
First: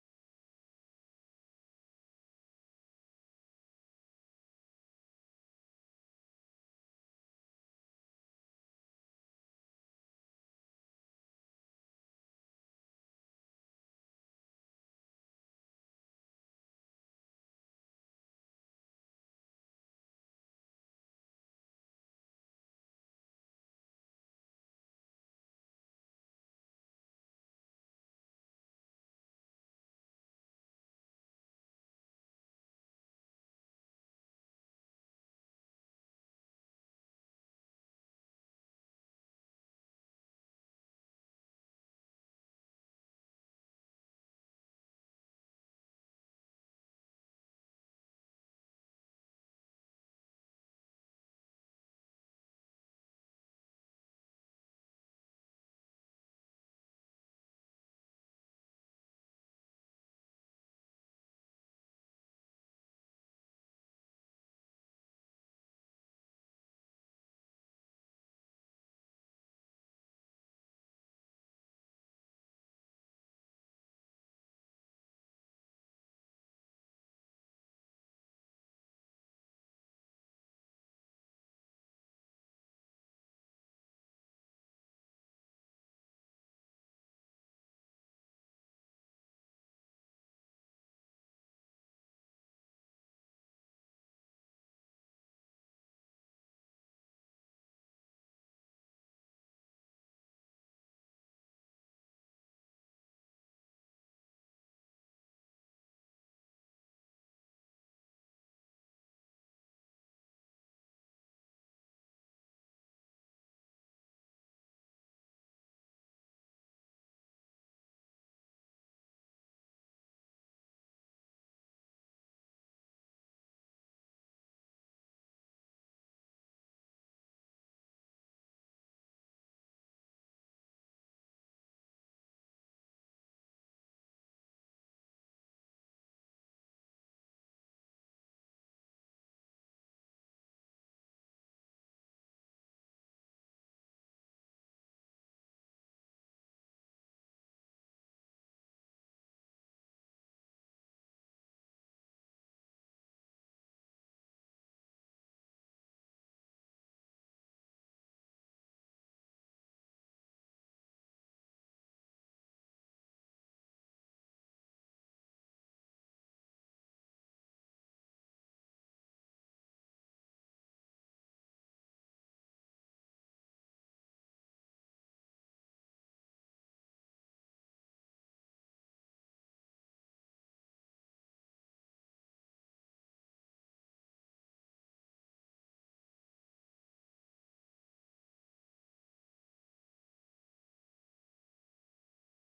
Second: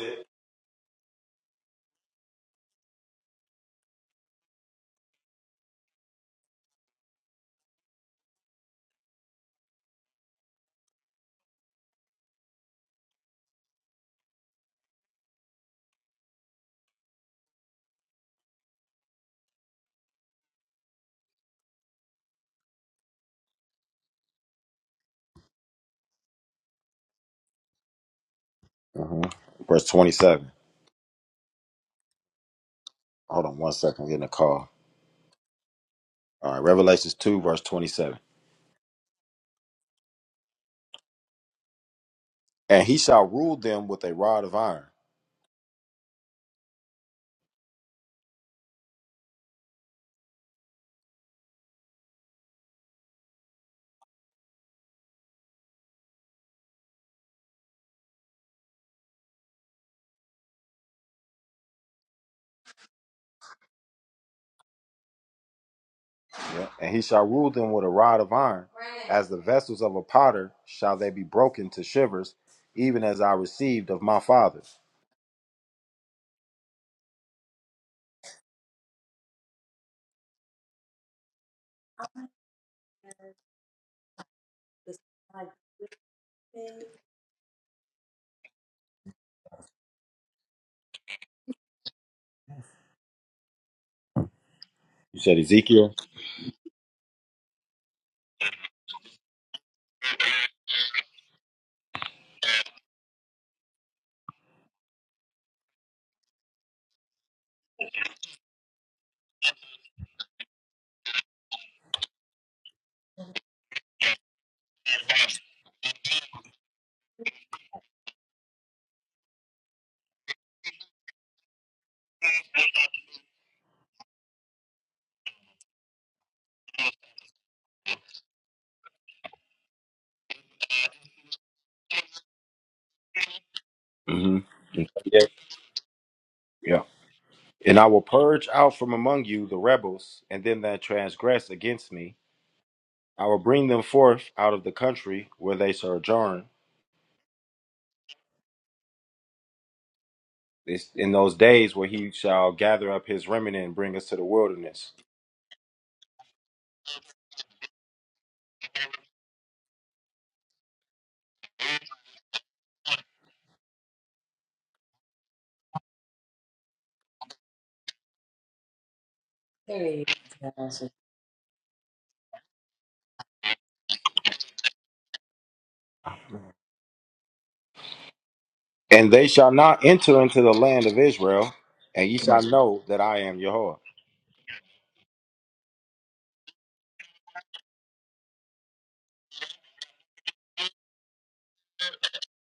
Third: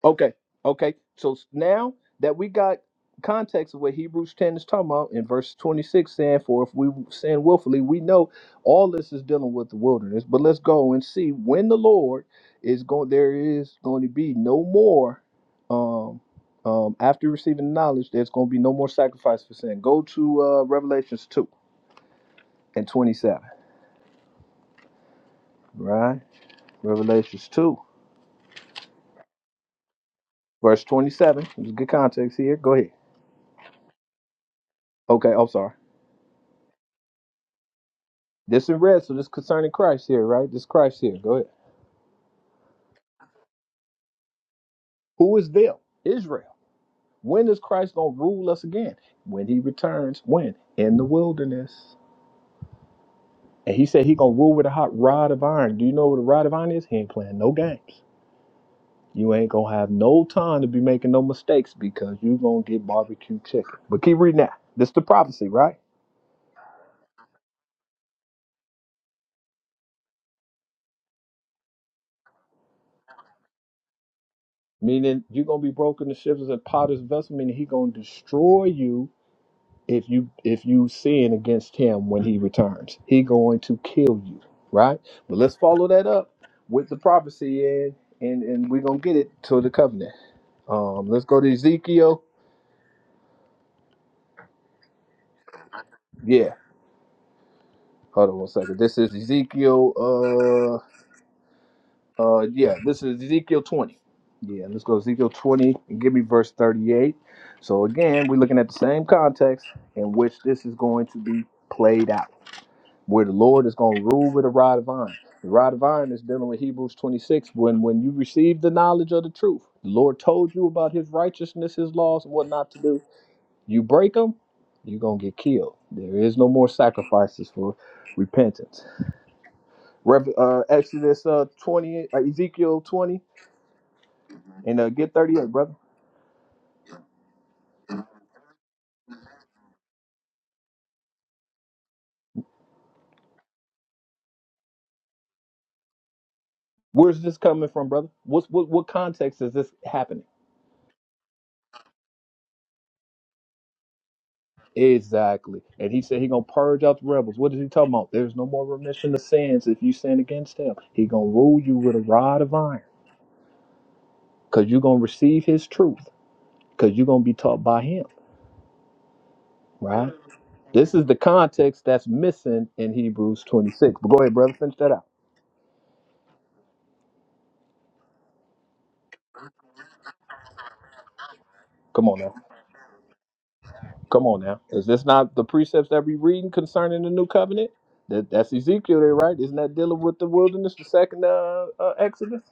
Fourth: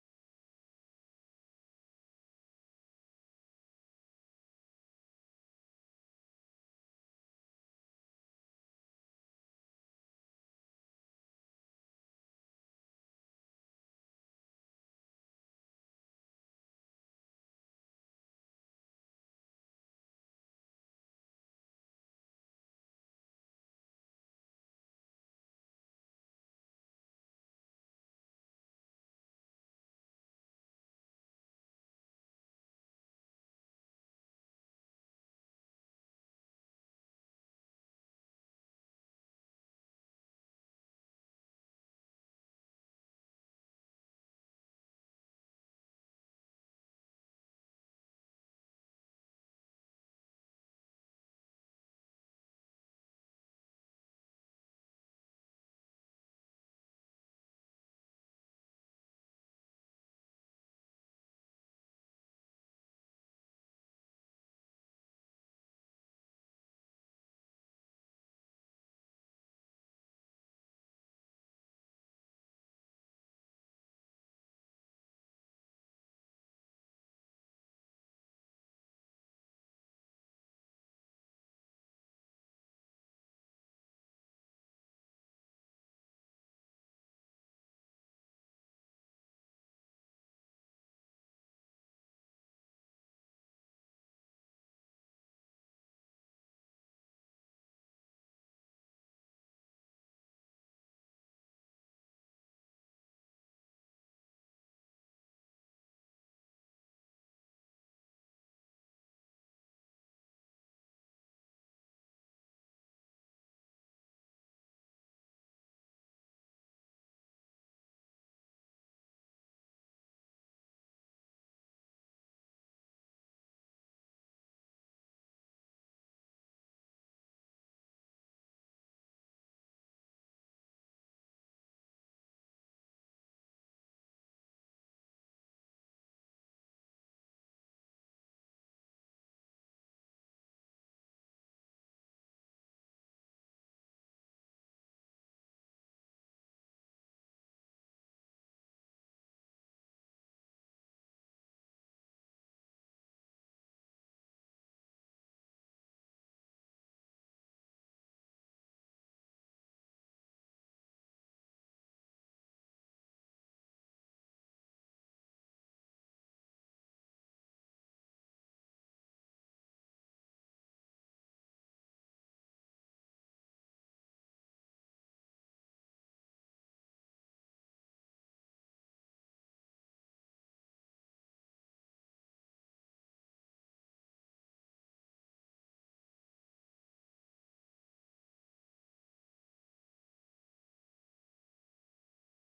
Speaker 2: Okay, okay. So s- now that we got context of what Hebrews 10 is talking about in verse 26 saying, For if we sin willfully, we know all this is dealing with the wilderness. But let's go and see when the Lord is going, there is going to be no more. Um, um, after receiving knowledge, there's going to be no more sacrifice for sin. Go to uh, Revelations 2 and 27, right? Revelations 2, verse 27. There's good context here. Go ahead. Okay, I'm sorry. This in red, so this concerning Christ here, right? This Christ here. Go ahead. Who is them? Israel. When is Christ gonna rule us again? When he returns. When? In the wilderness. And he said he gonna rule with a hot rod of iron. Do you know what a rod of iron is? He ain't playing no games. You ain't gonna have no time to be making no mistakes because you gonna get barbecue chicken. But keep reading that. This the prophecy, right? Meaning you're gonna be broken to shivers and potter's vessel, meaning he gonna destroy you if you if you sin against him when he returns he going to kill you right but let's follow that up with the prophecy and and and we're gonna get it to the covenant um let's go to ezekiel yeah hold on one second this is ezekiel uh uh yeah this is ezekiel 20 yeah let's go ezekiel 20 and give me verse 38 so again we're looking at the same context in which this is going to be played out where the Lord is going to rule with a rod of iron. The rod of iron is dealing with Hebrews 26. When when you receive the knowledge of the truth, the Lord told you about His righteousness, His laws, and what not to do. You break them, you're gonna get killed. There is no more sacrifices for repentance. Rev, uh, Exodus uh, 20, uh, Ezekiel 20, and uh, get 38, brother. Where's this coming from, brother? What's what what context is this happening? Exactly. And he said he gonna purge out the rebels. What is he talking about? There's no more remission of sins if you sin against him. He gonna rule you with a rod of iron. Cause you're gonna receive his truth. Cause you're gonna be taught by him.
Speaker 1: There
Speaker 2: Right?
Speaker 1: you go.
Speaker 2: This is the context that's missing in Hebrews 26. But go ahead, brother, finish that out. Come on now. Come on now. Is this not the precepts that we reading concerning the new covenant? That, that's Ezekiel there, right? Isn't that dealing with the wilderness, the second uh, uh, Exodus?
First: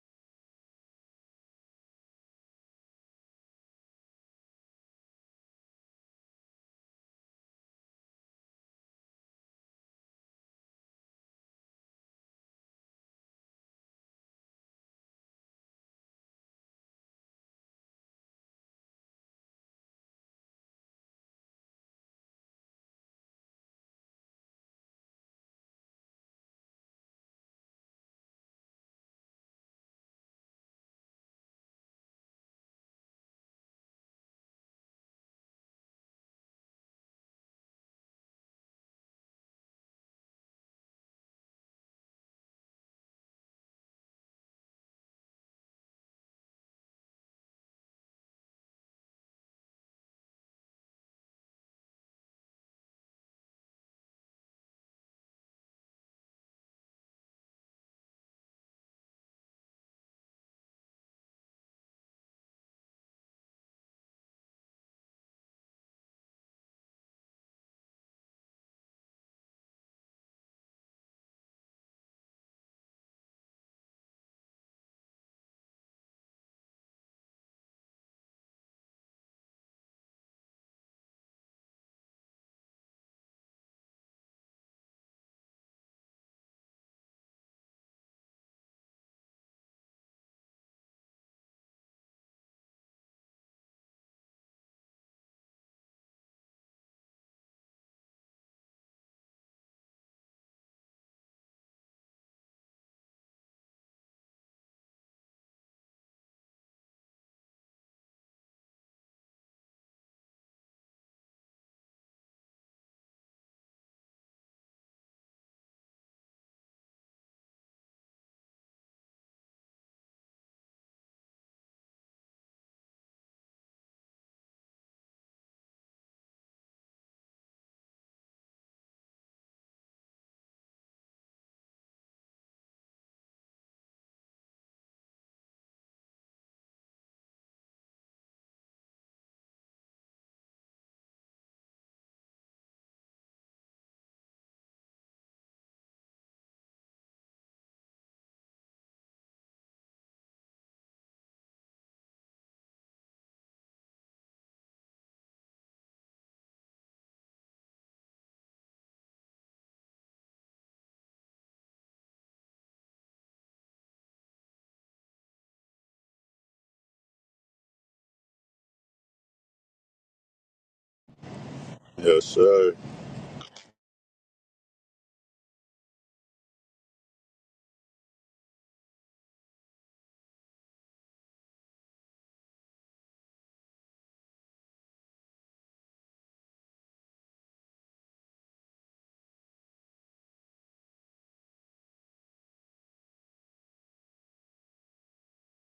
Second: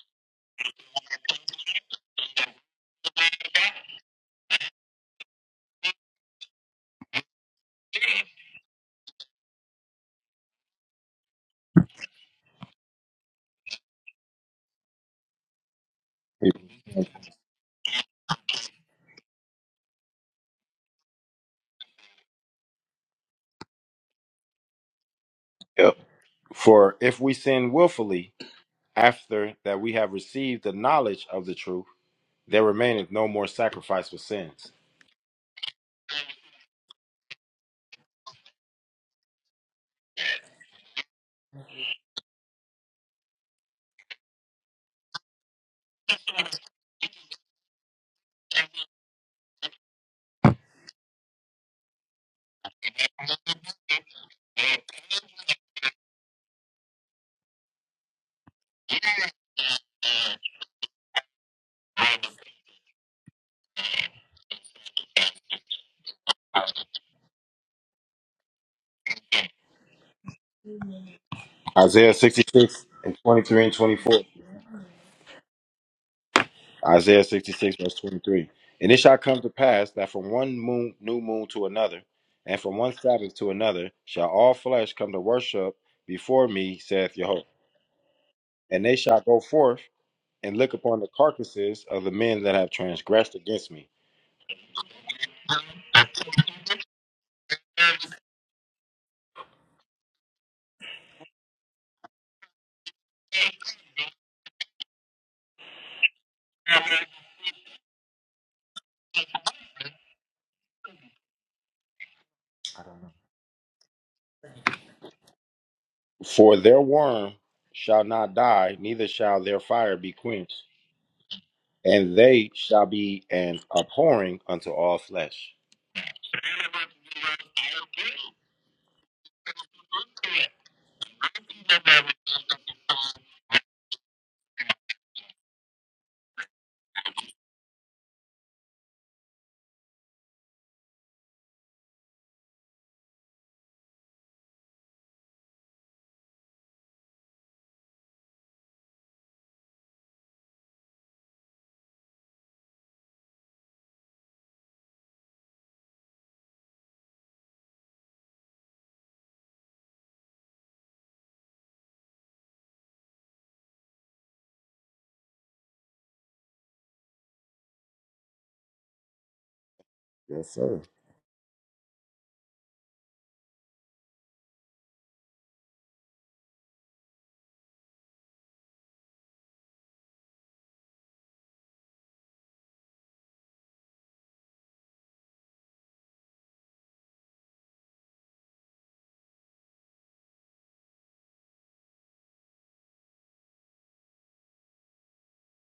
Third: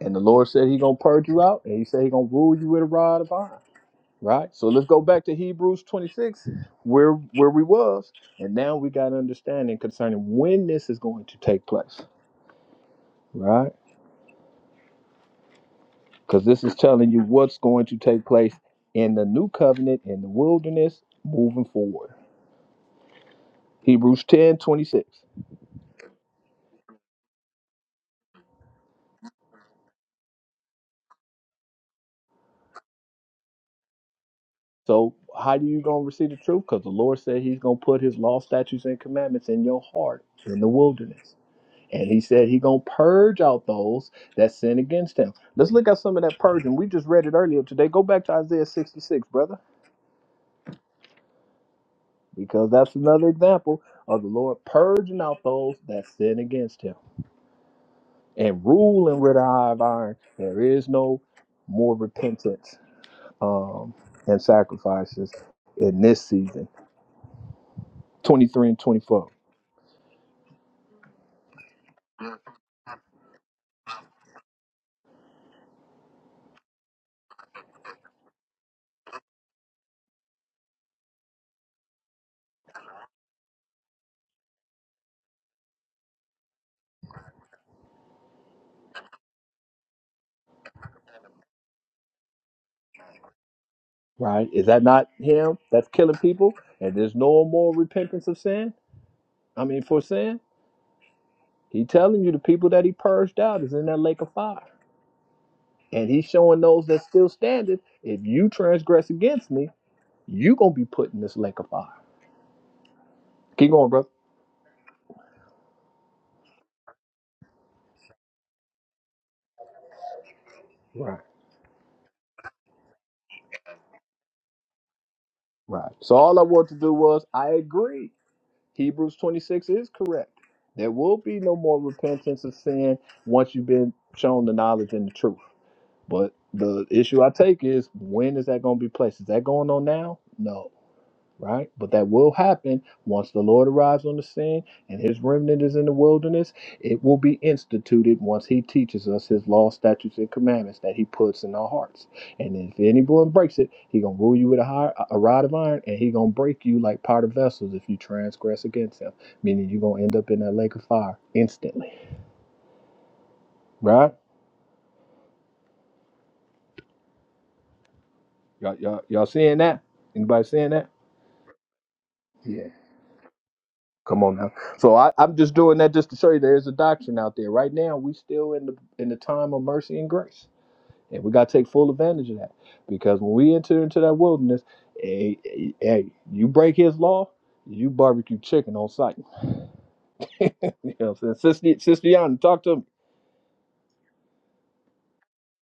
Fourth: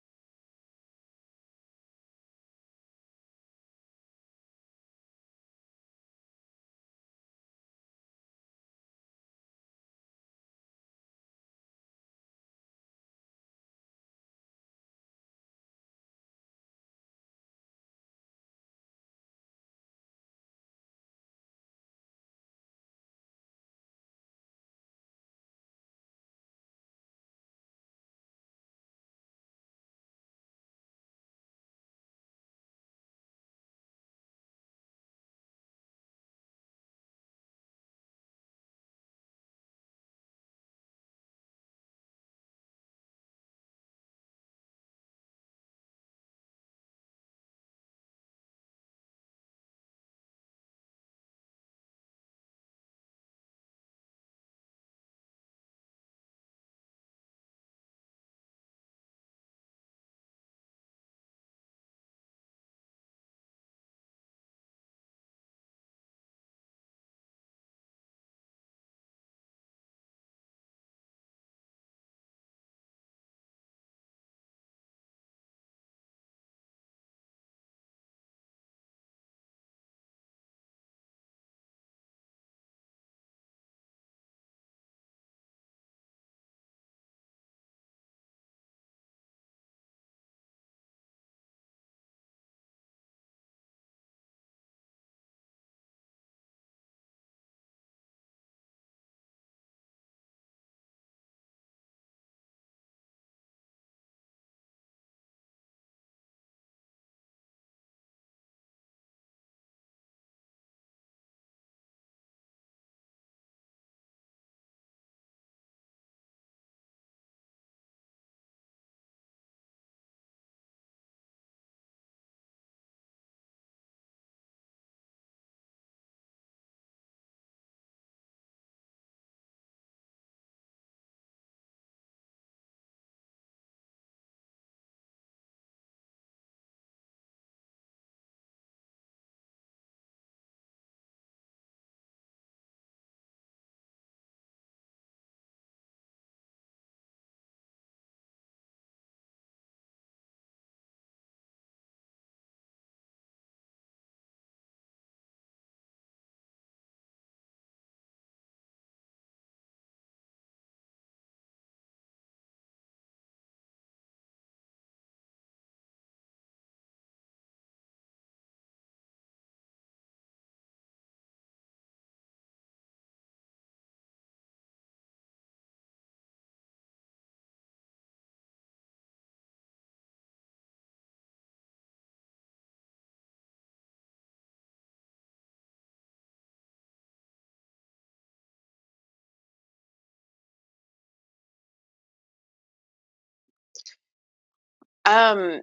Speaker 2: And the Lord said He's gonna purge you out, and He said He's gonna rule you with a rod of iron. Right. So let's go back to Hebrews 26, where where we was, and now we got understanding concerning when this is going to take place. Right. Because this is telling you what's going to take place in the new covenant in the wilderness moving forward. Hebrews 10:26. So how do you gonna receive the truth? Because the Lord said He's gonna put His law, statutes, and commandments in your heart in the wilderness. And he said he gonna purge out those that sin against him. Let's look at some of that purging. We just read it earlier today. Go back to Isaiah 66, brother, because that's another example of the Lord purging out those that sin against him and ruling with a high of iron. There is no more repentance um, and sacrifices in this season. 23 and 24, right? Is that not him that's killing people? And there's no more repentance of sin? I mean, for sin? He telling you the people that he purged out is in that lake of fire. And he's showing those that still standing, if you transgress against me, you gonna be put in this lake of fire. Keep going, brother. Right. Right. So all I wanted to do was I agree. Hebrews 26 is correct. There will be no more repentance of sin once you've been shown the knowledge and the truth. But the issue I take is when is that going to be placed? Is that going on now? No. right? But that will happen once the Lord arrives on the scene and his remnant is in the wilderness. It will be instituted once he teaches us his law, statutes, and commandments that he puts in our hearts. And if anyone breaks it, he gonna rule you with a, high, a rod of iron and he gonna break you like part of vessels if you transgress against him, meaning you're gonna end up in that lake of fire instantly, right? Y'all, y'all, y'all seeing that? Anybody seeing that?
Speaker 4: Yes,
Speaker 2: Yeah.
Speaker 4: sir.
Speaker 2: Come on now. So I, I'm just doing that just to show you there's a doctrine out there. Right now, we still in the in the time of mercy and grace, and we got to take full advantage of that because when we enter into that wilderness, hey, hey, hey, you break His law, you barbecue chicken on sight. you know, what I'm saying? sister, sister Yana, talk to me.
Speaker 3: Um,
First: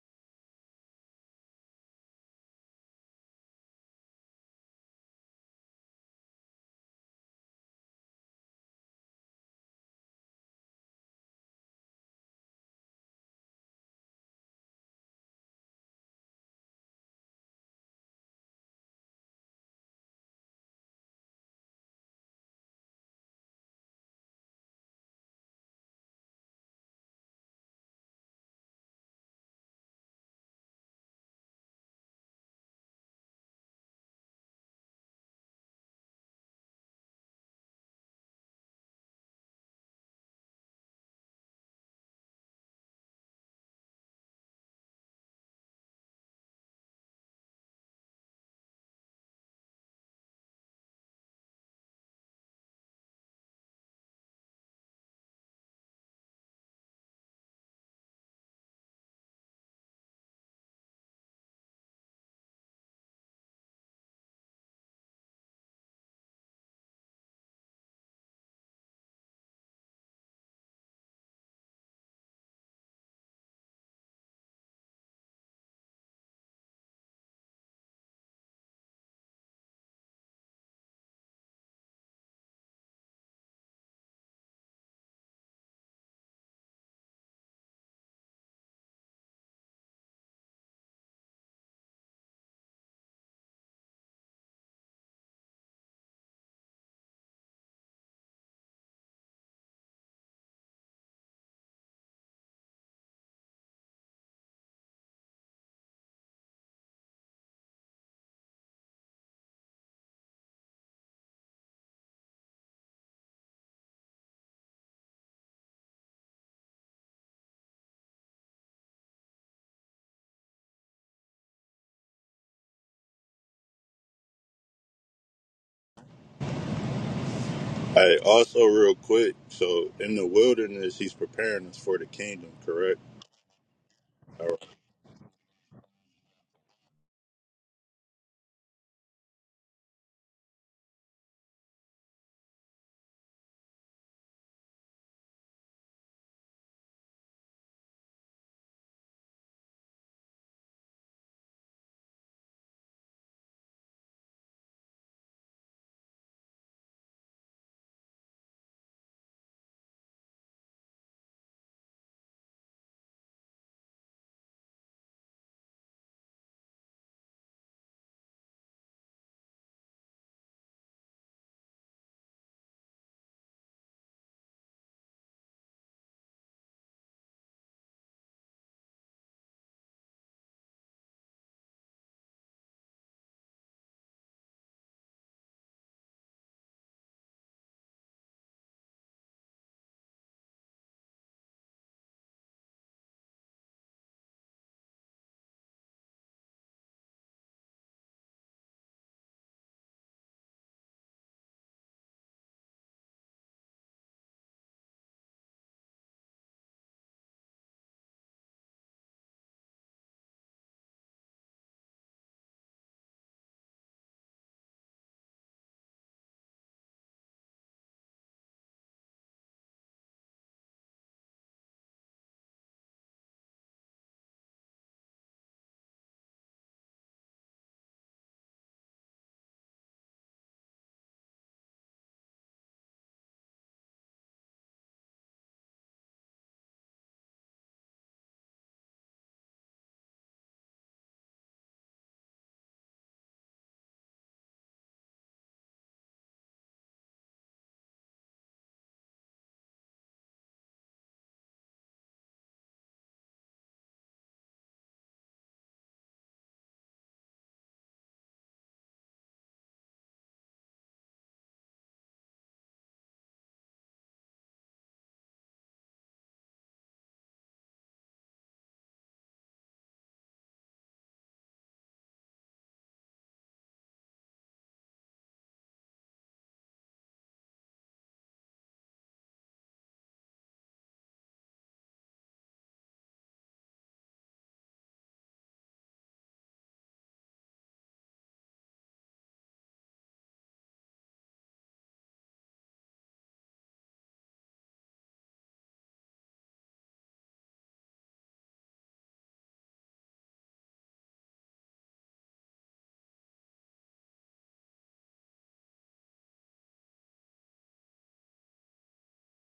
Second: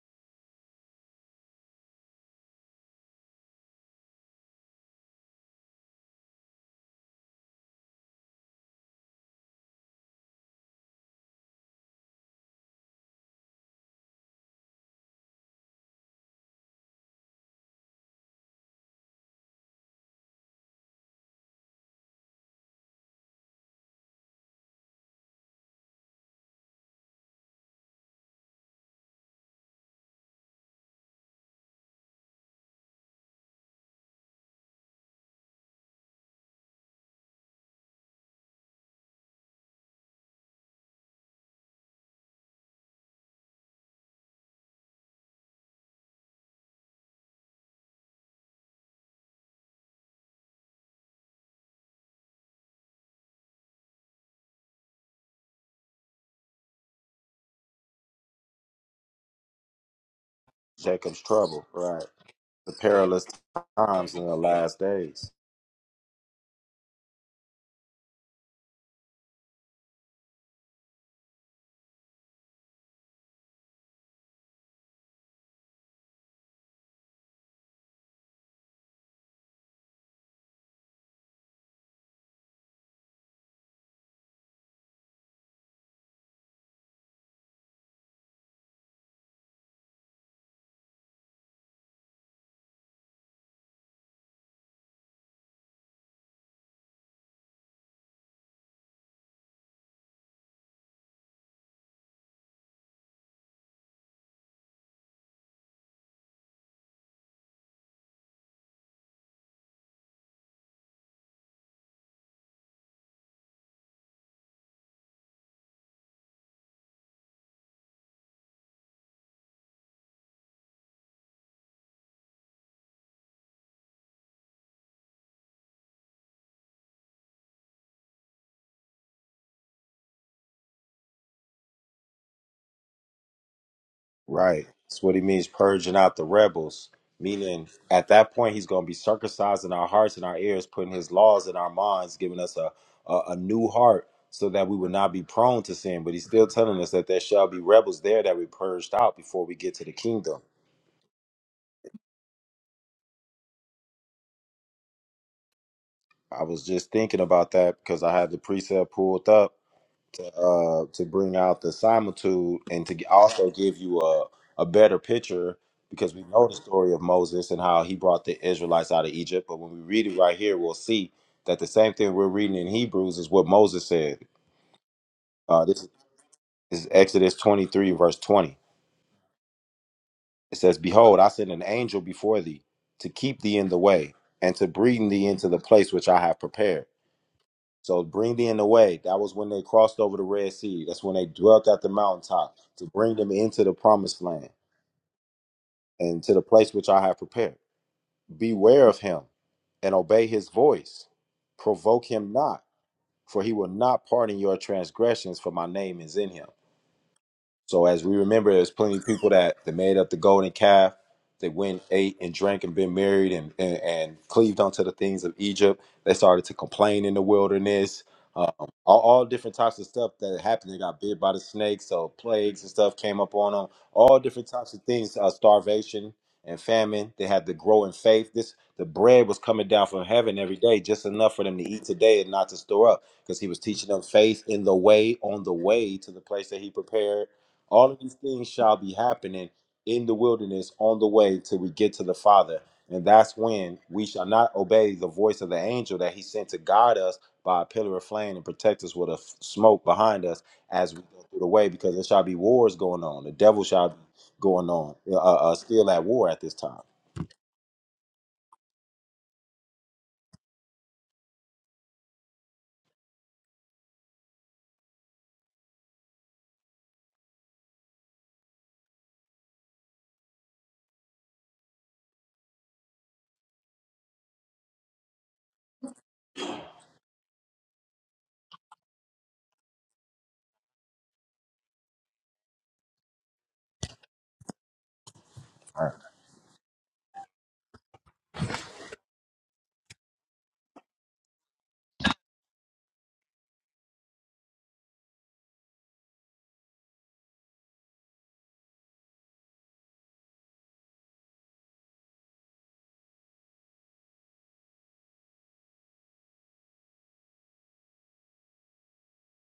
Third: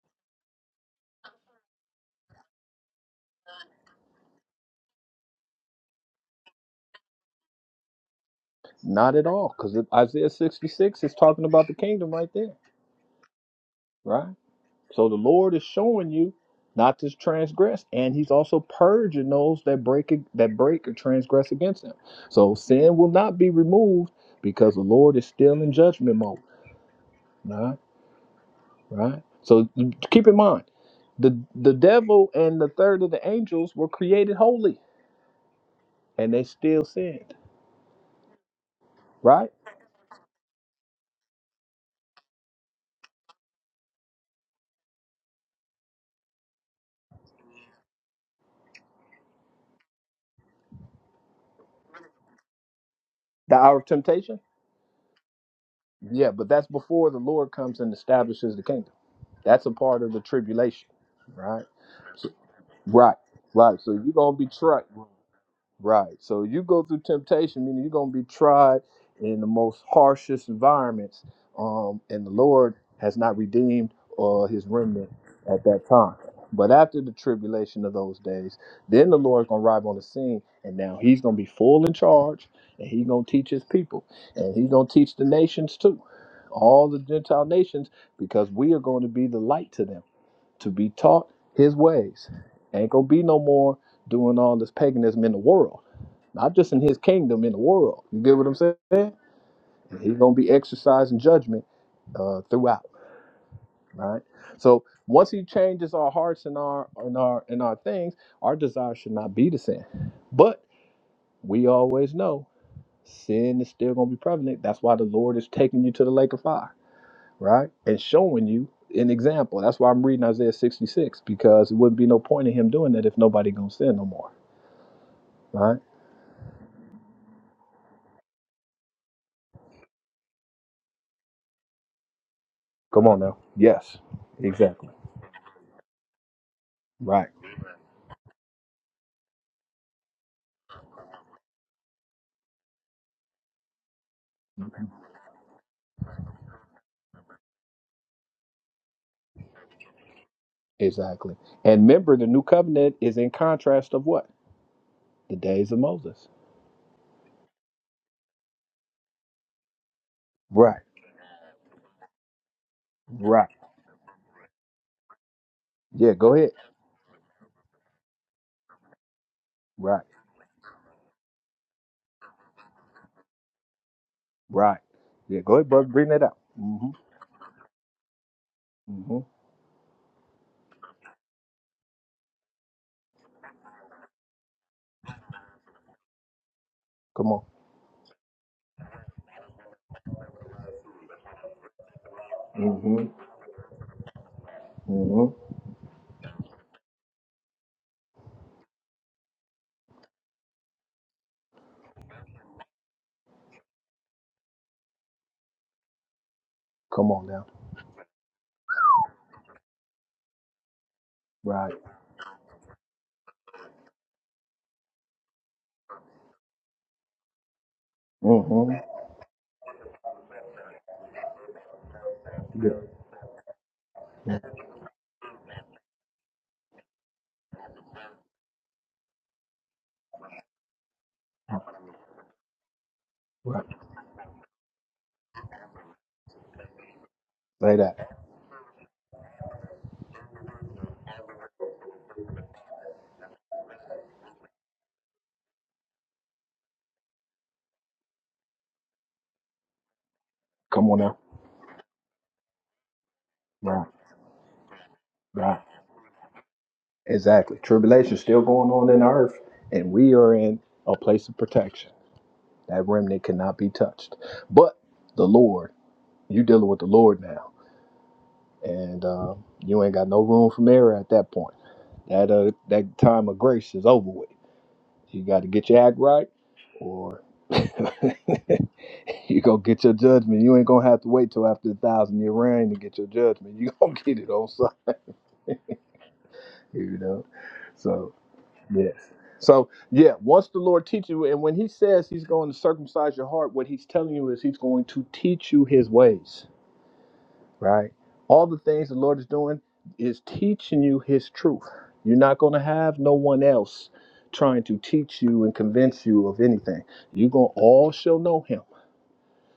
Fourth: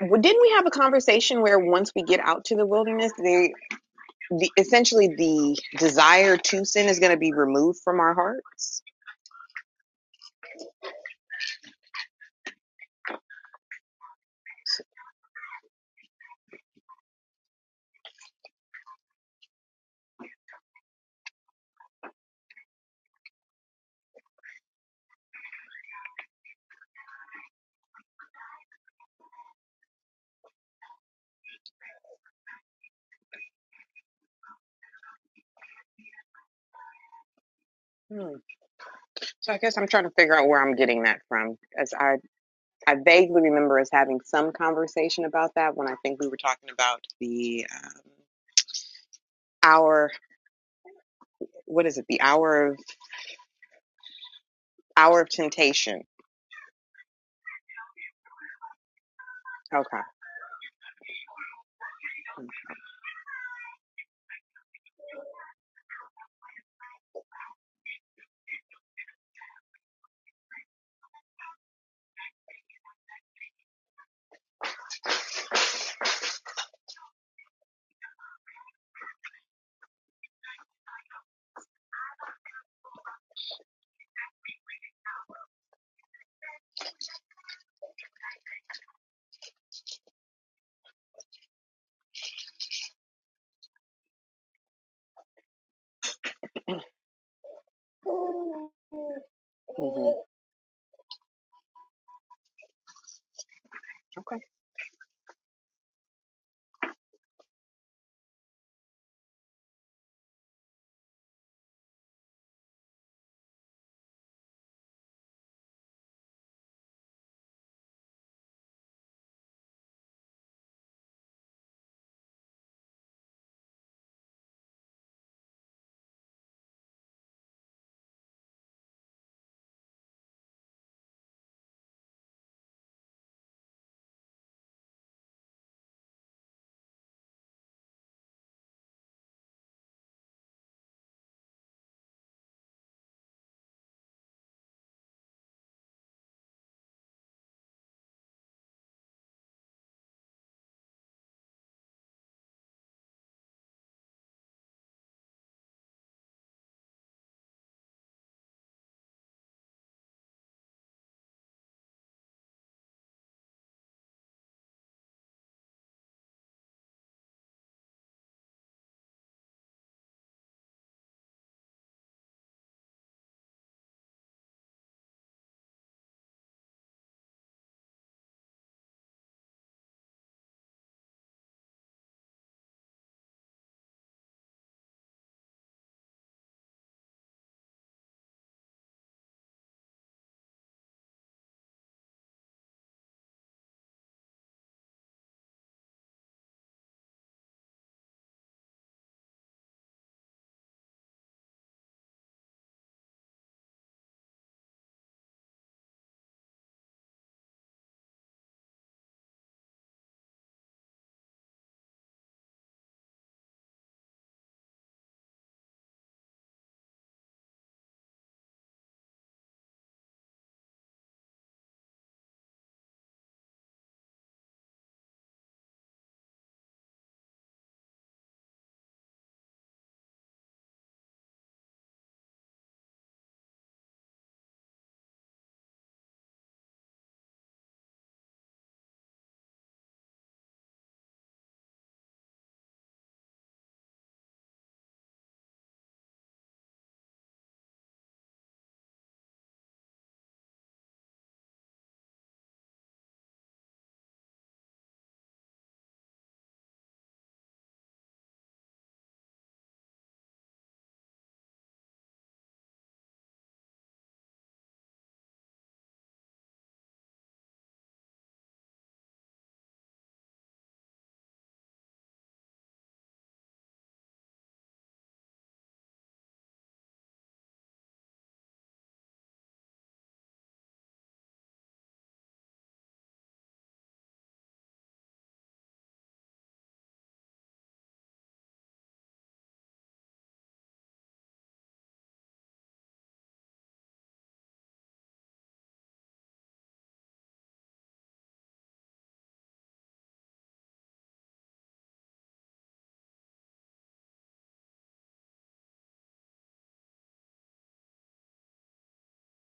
Speaker 3: w- didn't we have a conversation where once we get out to the wilderness, they the essentially the desire to sin is going to be removed from our hearts.
Speaker 2: Not at all, because Isaiah 66 is talking about the kingdom right there, right? So the Lord is showing you not to transgress, and He's also purging those that break that break or transgress against Him. So sin will not be removed because the Lord is still in judgment mode. Right, right. So keep in mind the the devil and the third of the angels were created holy, and they still sinned.
Speaker 3: Hmm.
Speaker 2: Right,
Speaker 3: So I guess I'm trying to figure out where I'm getting that from, as I I vaguely remember us having some conversation about that when I think we were talking about the um, hour. What is it? The hour of
Speaker 2: the hour of temptation.
Speaker 3: hour of temptation.
Speaker 2: Yeah, but that's before the Lord comes and establishes the kingdom. That's a
Speaker 3: Okay.
Speaker 2: part of the tribulation. Right, right, right. So you're gonna be tried. Right. So you go through temptation, meaning you're gonna be tried in the most harshest environments. Um, and the Lord has not redeemed uh, his remnant at that time. But after the tribulation of those days, then the Lord's gonna arrive on the scene, and now he's gonna be full in charge, and he's gonna teach his people, and he's gonna teach the nations too, all the Gentile nations, because we are going to be the light to them, to be taught his ways. Ain't gonna be no more doing all this paganism in the world not just in his kingdom, in the world. You get what I'm
Speaker 3: hmm
Speaker 2: saying? And He's going to be exercising judgment uh, throughout, right?
Speaker 3: Okay.
Speaker 2: So once he changes our hearts and our and our and our things, our desire should not be to sin. But we always know sin is still going to be prevalent. That's why the Lord is taking you to the lake of fire, right? And showing you an example. That's why I'm reading Isaiah 66 because it wouldn't be no point in him doing that if nobody going to sin no more, right?
Speaker 4: Hey, also real quick, so in the wilderness, he's preparing us for the kingdom, correct?
Speaker 2: Come on now. Yes,
Speaker 4: All right.
Speaker 2: exactly. Right. Exactly. And remember, the new covenant is in contrast of what? The days of Moses. Right. Right. Yeah, go ahead. Right. Right. Yeah, go ahead, brother. Bring that out. Mm-hmm. Mm-hmm. Come on. Mm-hmm. Mm-hmm. Come on now. Right. Mm-hmm. Yeah. Mhm. Right. Say that. Come on now. Right. Right. Exactly. Tribulation's still going on in the earth, and we are in a place of protection. That remnant cannot be touched. But the Lord, you dealing with the Lord now. and uh, you ain't got no room for error at that point. That uh, that time of grace is over with. You got to get your act right, or you gonna get your judgment. You ain't gonna have to wait till after the thousand year reign to get your judgment. You gonna get it on Sunday, you know. So yes. So yeah, once the Lord teaches you, and when He says He's going to circumcise your heart, what He's telling you is He's going to teach you His ways. right? All the things the Lord is doing is teaching you His truth. You're not going to have no one else trying to teach you and convince you of anything. You're going to all shall know Him.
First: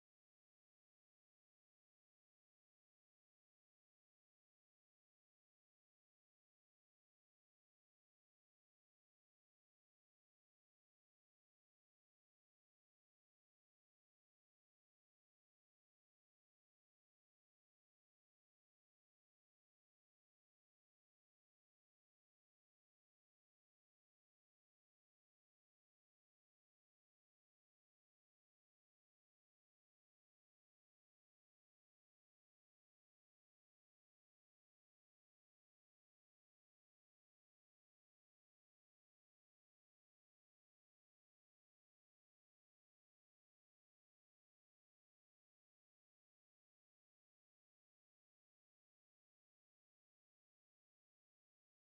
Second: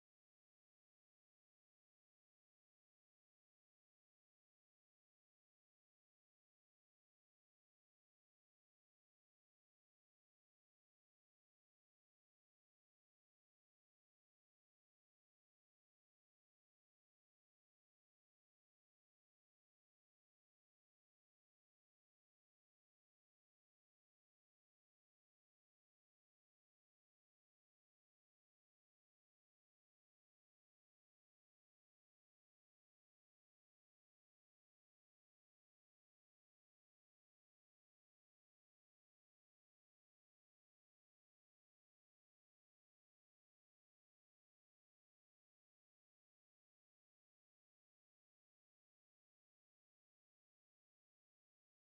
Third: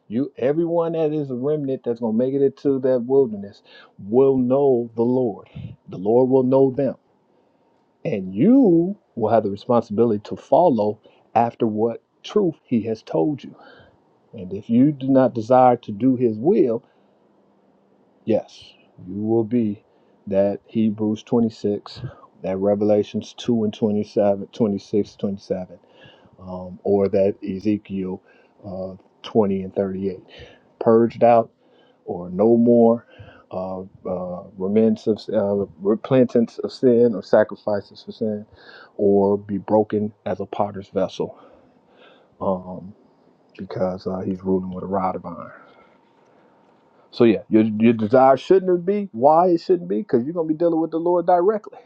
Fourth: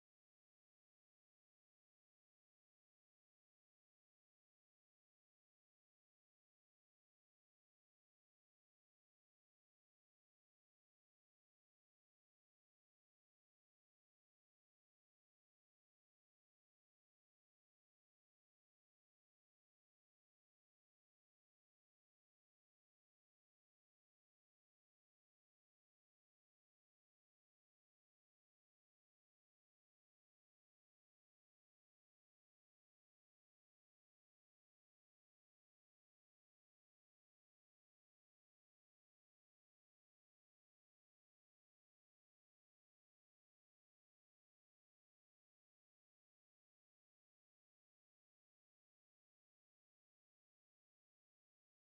Speaker 2: You, everyone that is a remnant that's going to make it into that wilderness will know the Lord. The Lord will know them. And you will have the responsibility to follow after what truth He has told you. And if you do not desire to do His will, Yes, you will be that Hebrews 26, that Revelations 2 and 27, 26, 27, um, or that Ezekiel uh, 20 and 38. Purged out or no more, uh, uh, remnants of, uh, repentance of sin or sacrifices for sin, or be broken as a potter's vessel um, because uh, he's ruling with a rod of iron. So yeah, your your desire shouldn't be. Why it shouldn't be? Because you're gonna be dealing with the Lord directly.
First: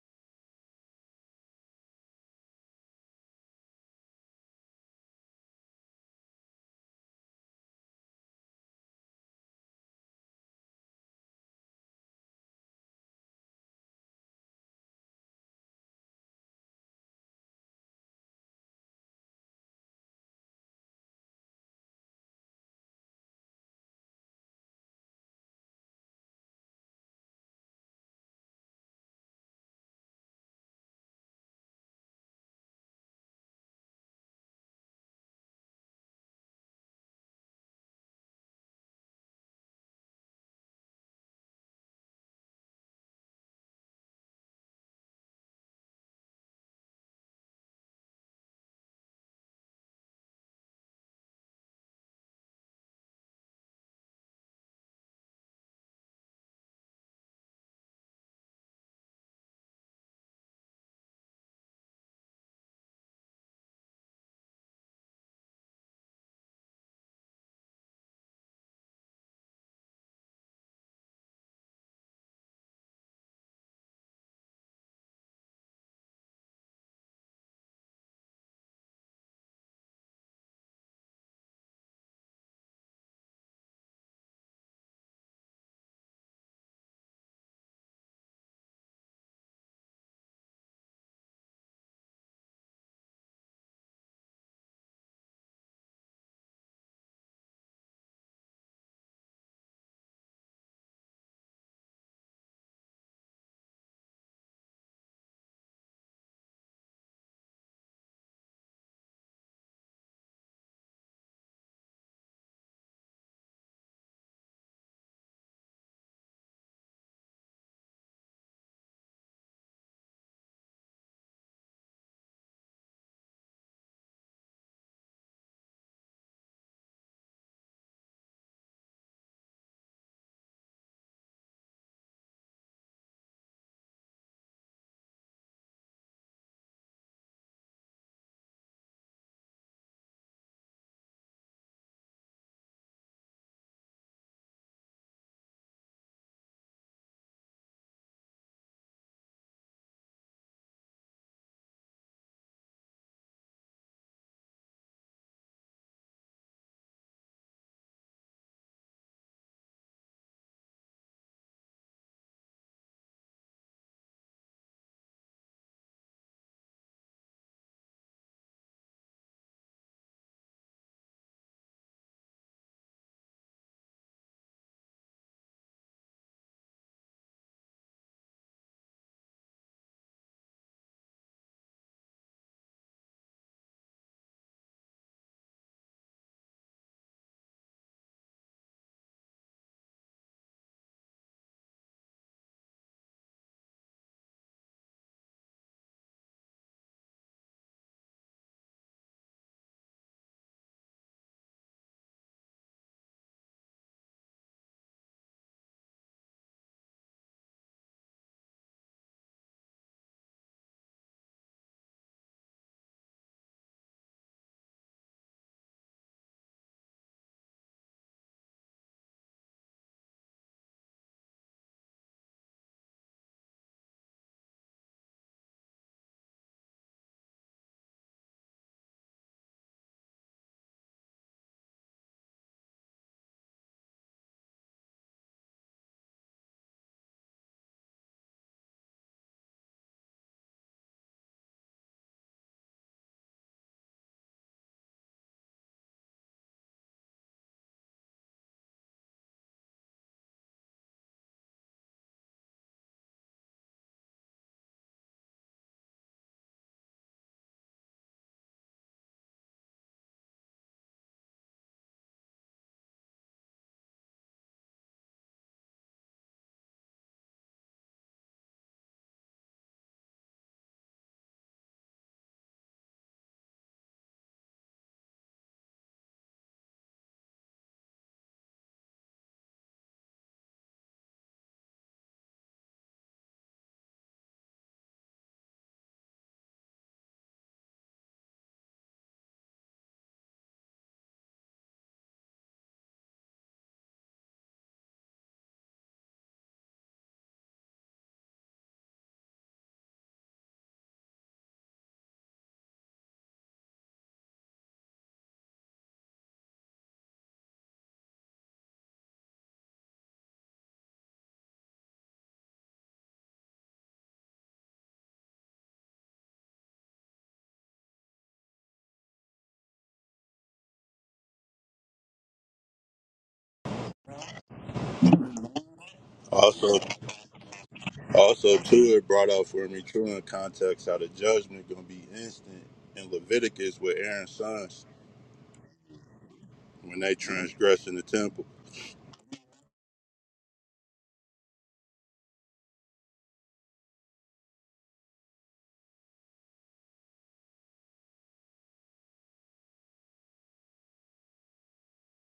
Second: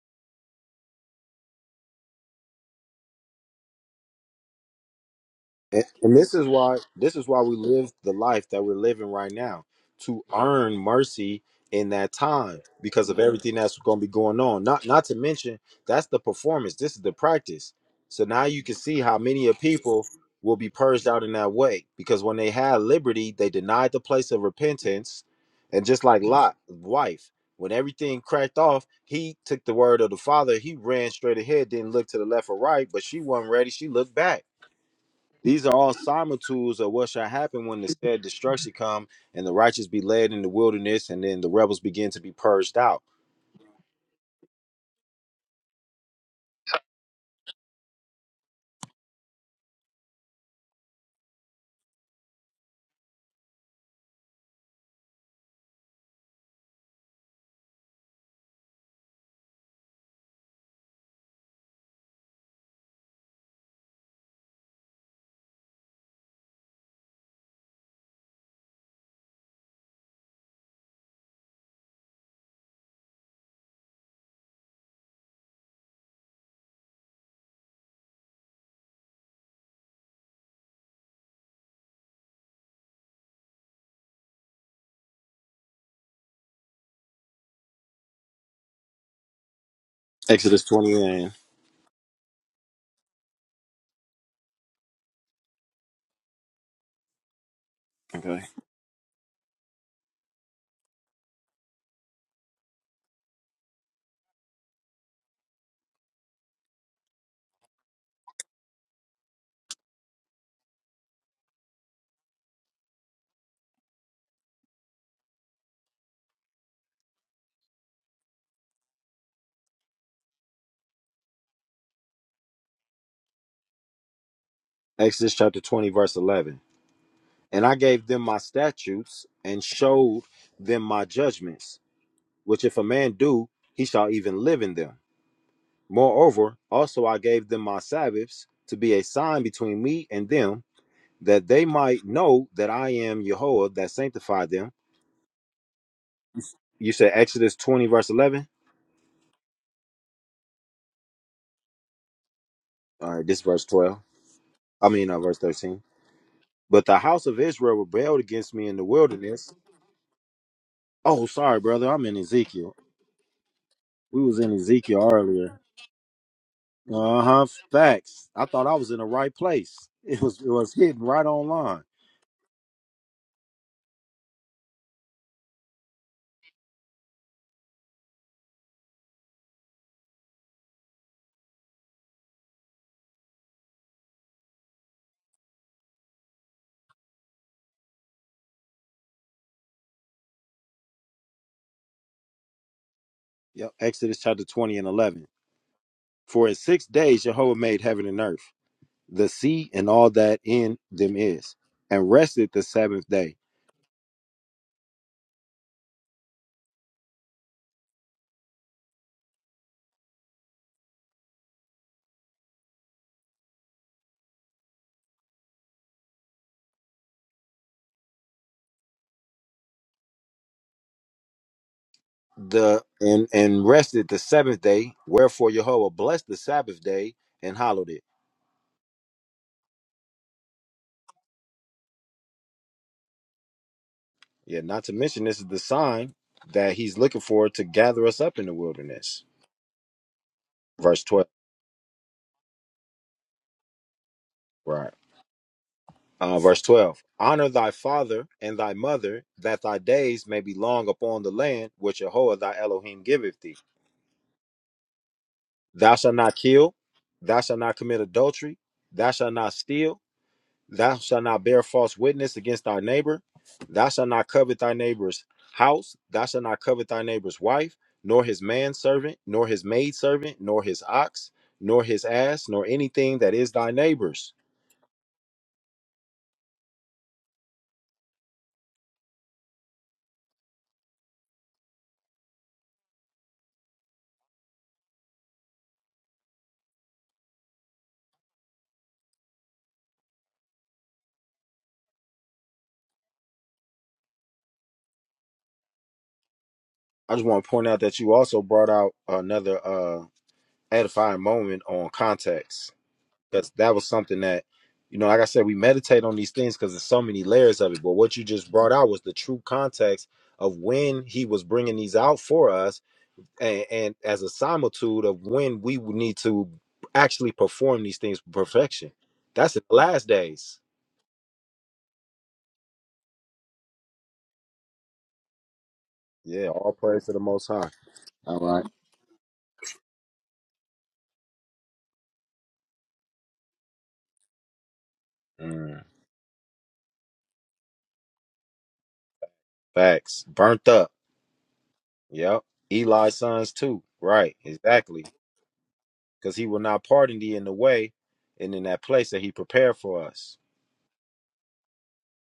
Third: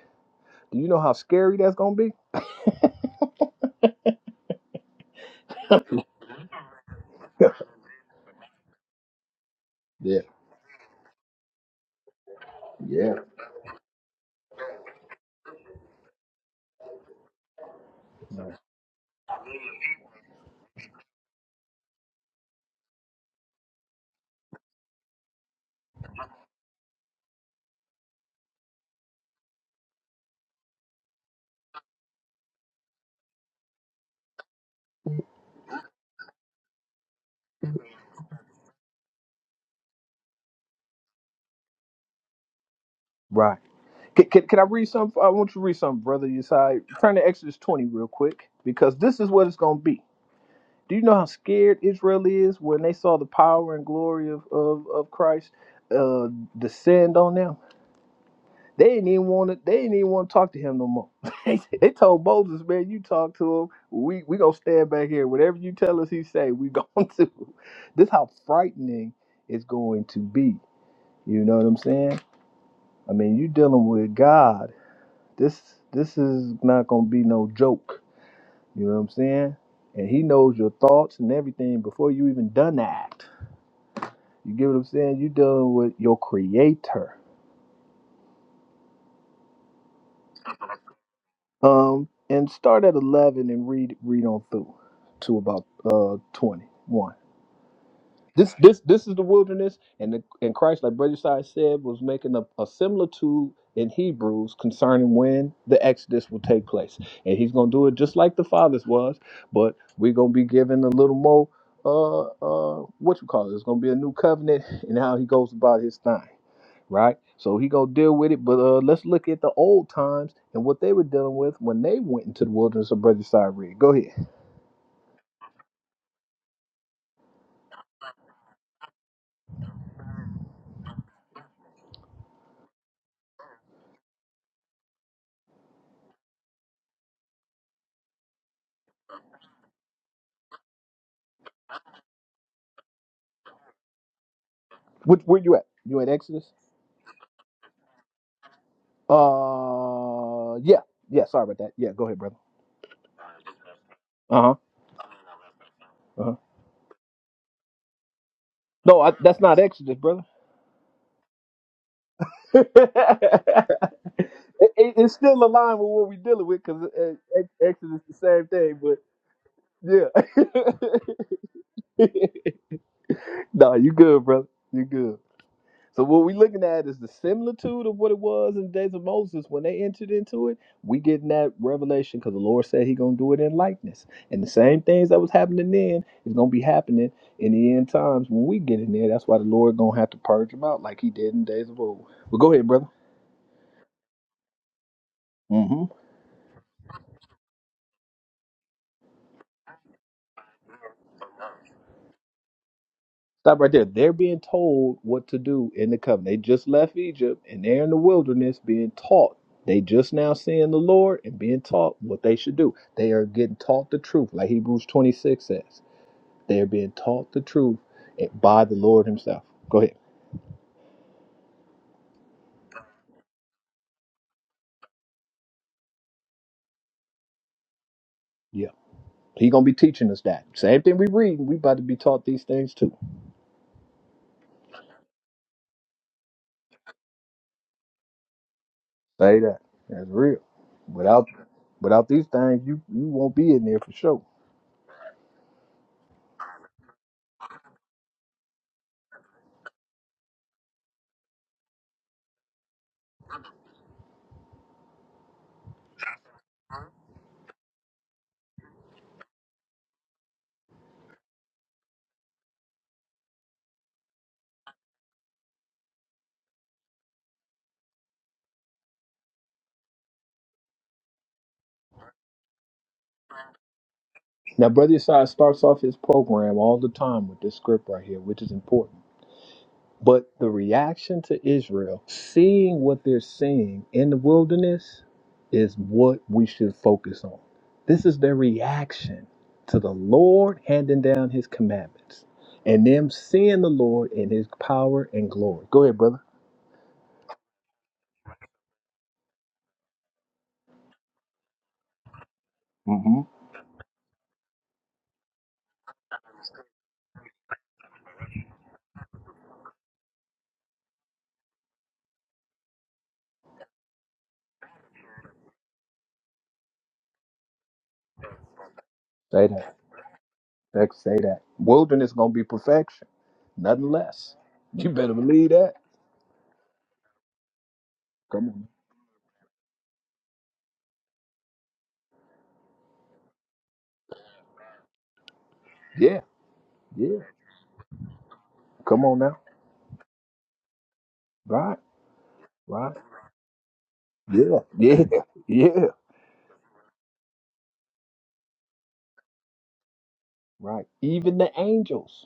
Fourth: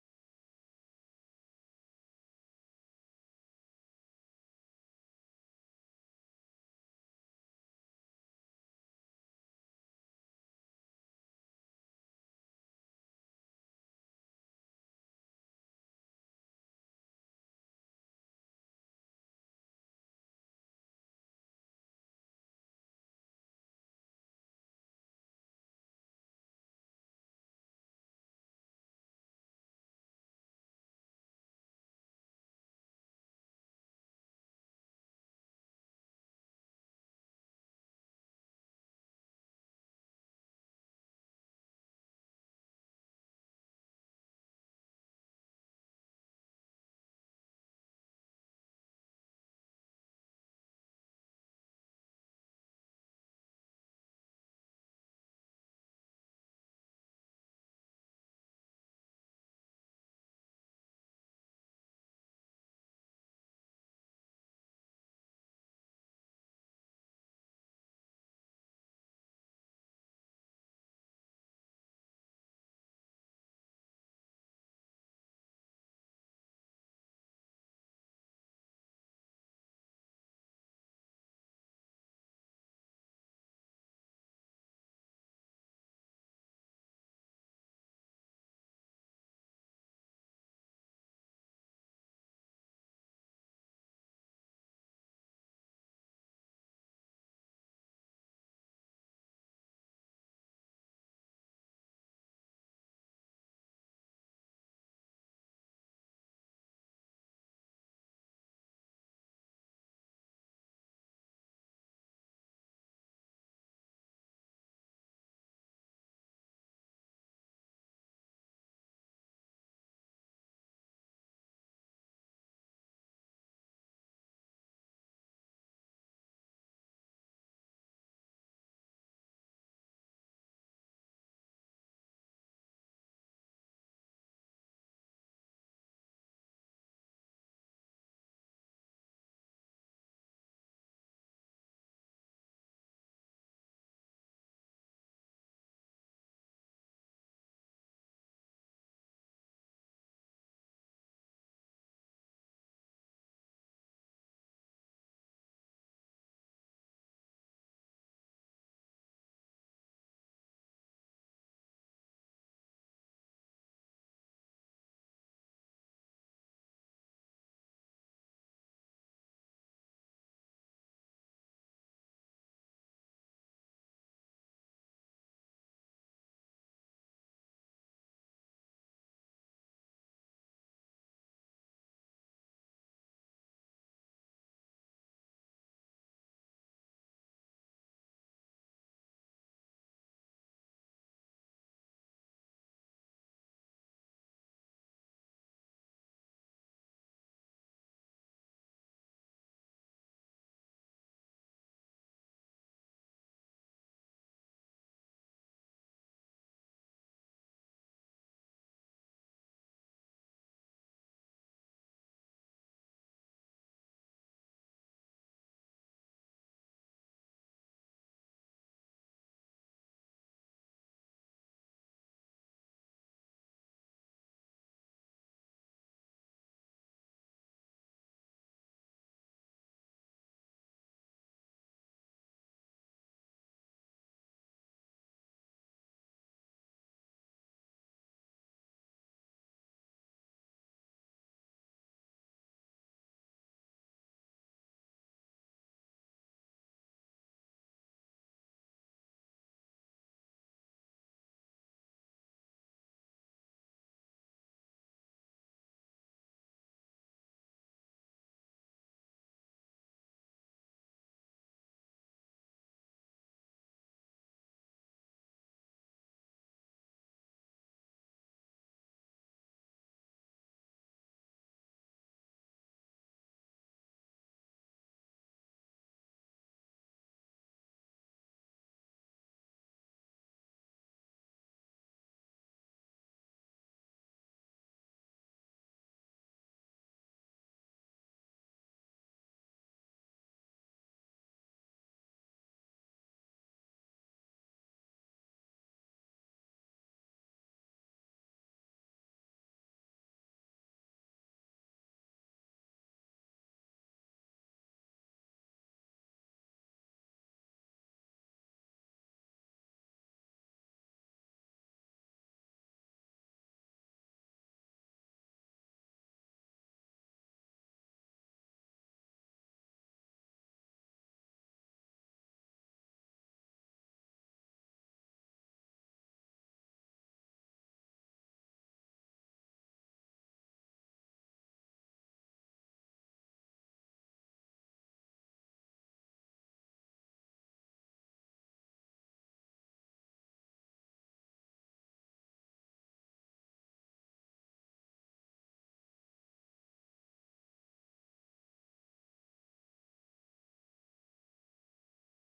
Speaker 2: Do you know how scary that's gonna be? Yeah. Yeah. Right. Can, can, can I read something? I want you to read something, brother. Yesai. Turn to Exodus 20 real quick because this is what it's going to be. Do you know how scared Israel is when they saw the power and glory of, of, of Christ uh, descend on them? They didn't even want to. They didn't even want to talk to him no more. they they told Moses, "Man, you talk to him. We we gonna stand back here. Whatever you tell us, he say we going to." This how frightening it's going to be. You know what I'm saying? I mean, you dealing with God. This this is not gonna be no joke. You know what I'm saying? And He knows your thoughts and everything before you even done the act. You get what I'm saying? You dealing with your Creator. Um, and start at eleven and read read on through to about uh twenty one. This this this is the wilderness, and the, and Christ, like Brother Side said, was making a, a similitude in Hebrews concerning when the Exodus will take place, and He's gonna do it just like the fathers was, but we're gonna be given a little more uh uh what you call it? It's gonna be a new covenant and how He goes about His thing right? So he gonna deal with it. But uh, let's look at the old times and what they were dealing with when they went into the wilderness of Brother Cyrene. Go ahead. Which, where you at? You at Exodus? Uh, yeah, yeah. Sorry about that. Yeah, go ahead, brother. Uh huh. Uh huh. No, I, that's not Exodus, brother. it, it- it's still aligned with what we're dealing with because Exodus is the same thing. But yeah. nah, you good, brother. You good. So what we're looking at is the similitude of what it was in the days of Moses when they entered into it. We getting that revelation because the Lord said He gonna do it in likeness, and the same things that was happening then is gonna be happening in the end times when we get in there. That's why the Lord gonna have to purge them out like He did in the days of old. But go ahead, brother. Stop right there. They're being told what to do in the covenant. They just left Egypt and they're in the wilderness being taught. They just now seeing the Lord and being taught what they should do. They are getting taught the truth, like Hebrews 26 says. They are being taught the truth by the Lord Himself. Go ahead. Yeah. He gonna be teaching us that. Same thing we read, we about to be taught these things too. Say that. That's real. Without without these things, you you won't be in there for sure. Now, Brother Yesai starts off his program all the time with this script right here, which is important. But the reaction to Israel, seeing what they're seeing in the wilderness, is what we should focus on. This is their reaction to the Lord handing down his commandments and them seeing the Lord in his power and glory. Go ahead, brother. mm hmm Say that. That- Say that. Wilderness gonna be perfection, nothing less. You better believe that.
Speaker 4: Also,
Speaker 2: Come
Speaker 4: also
Speaker 2: on.
Speaker 4: too, it brought out for me too in context how the judgment gonna be instant in Leviticus with Aaron's sons
Speaker 2: Yeah,
Speaker 4: when they
Speaker 2: yeah.
Speaker 4: transgress in the temple.
Speaker 2: Come on now. Right, right. Yeah, yeah, yeah. Right. Even the angels,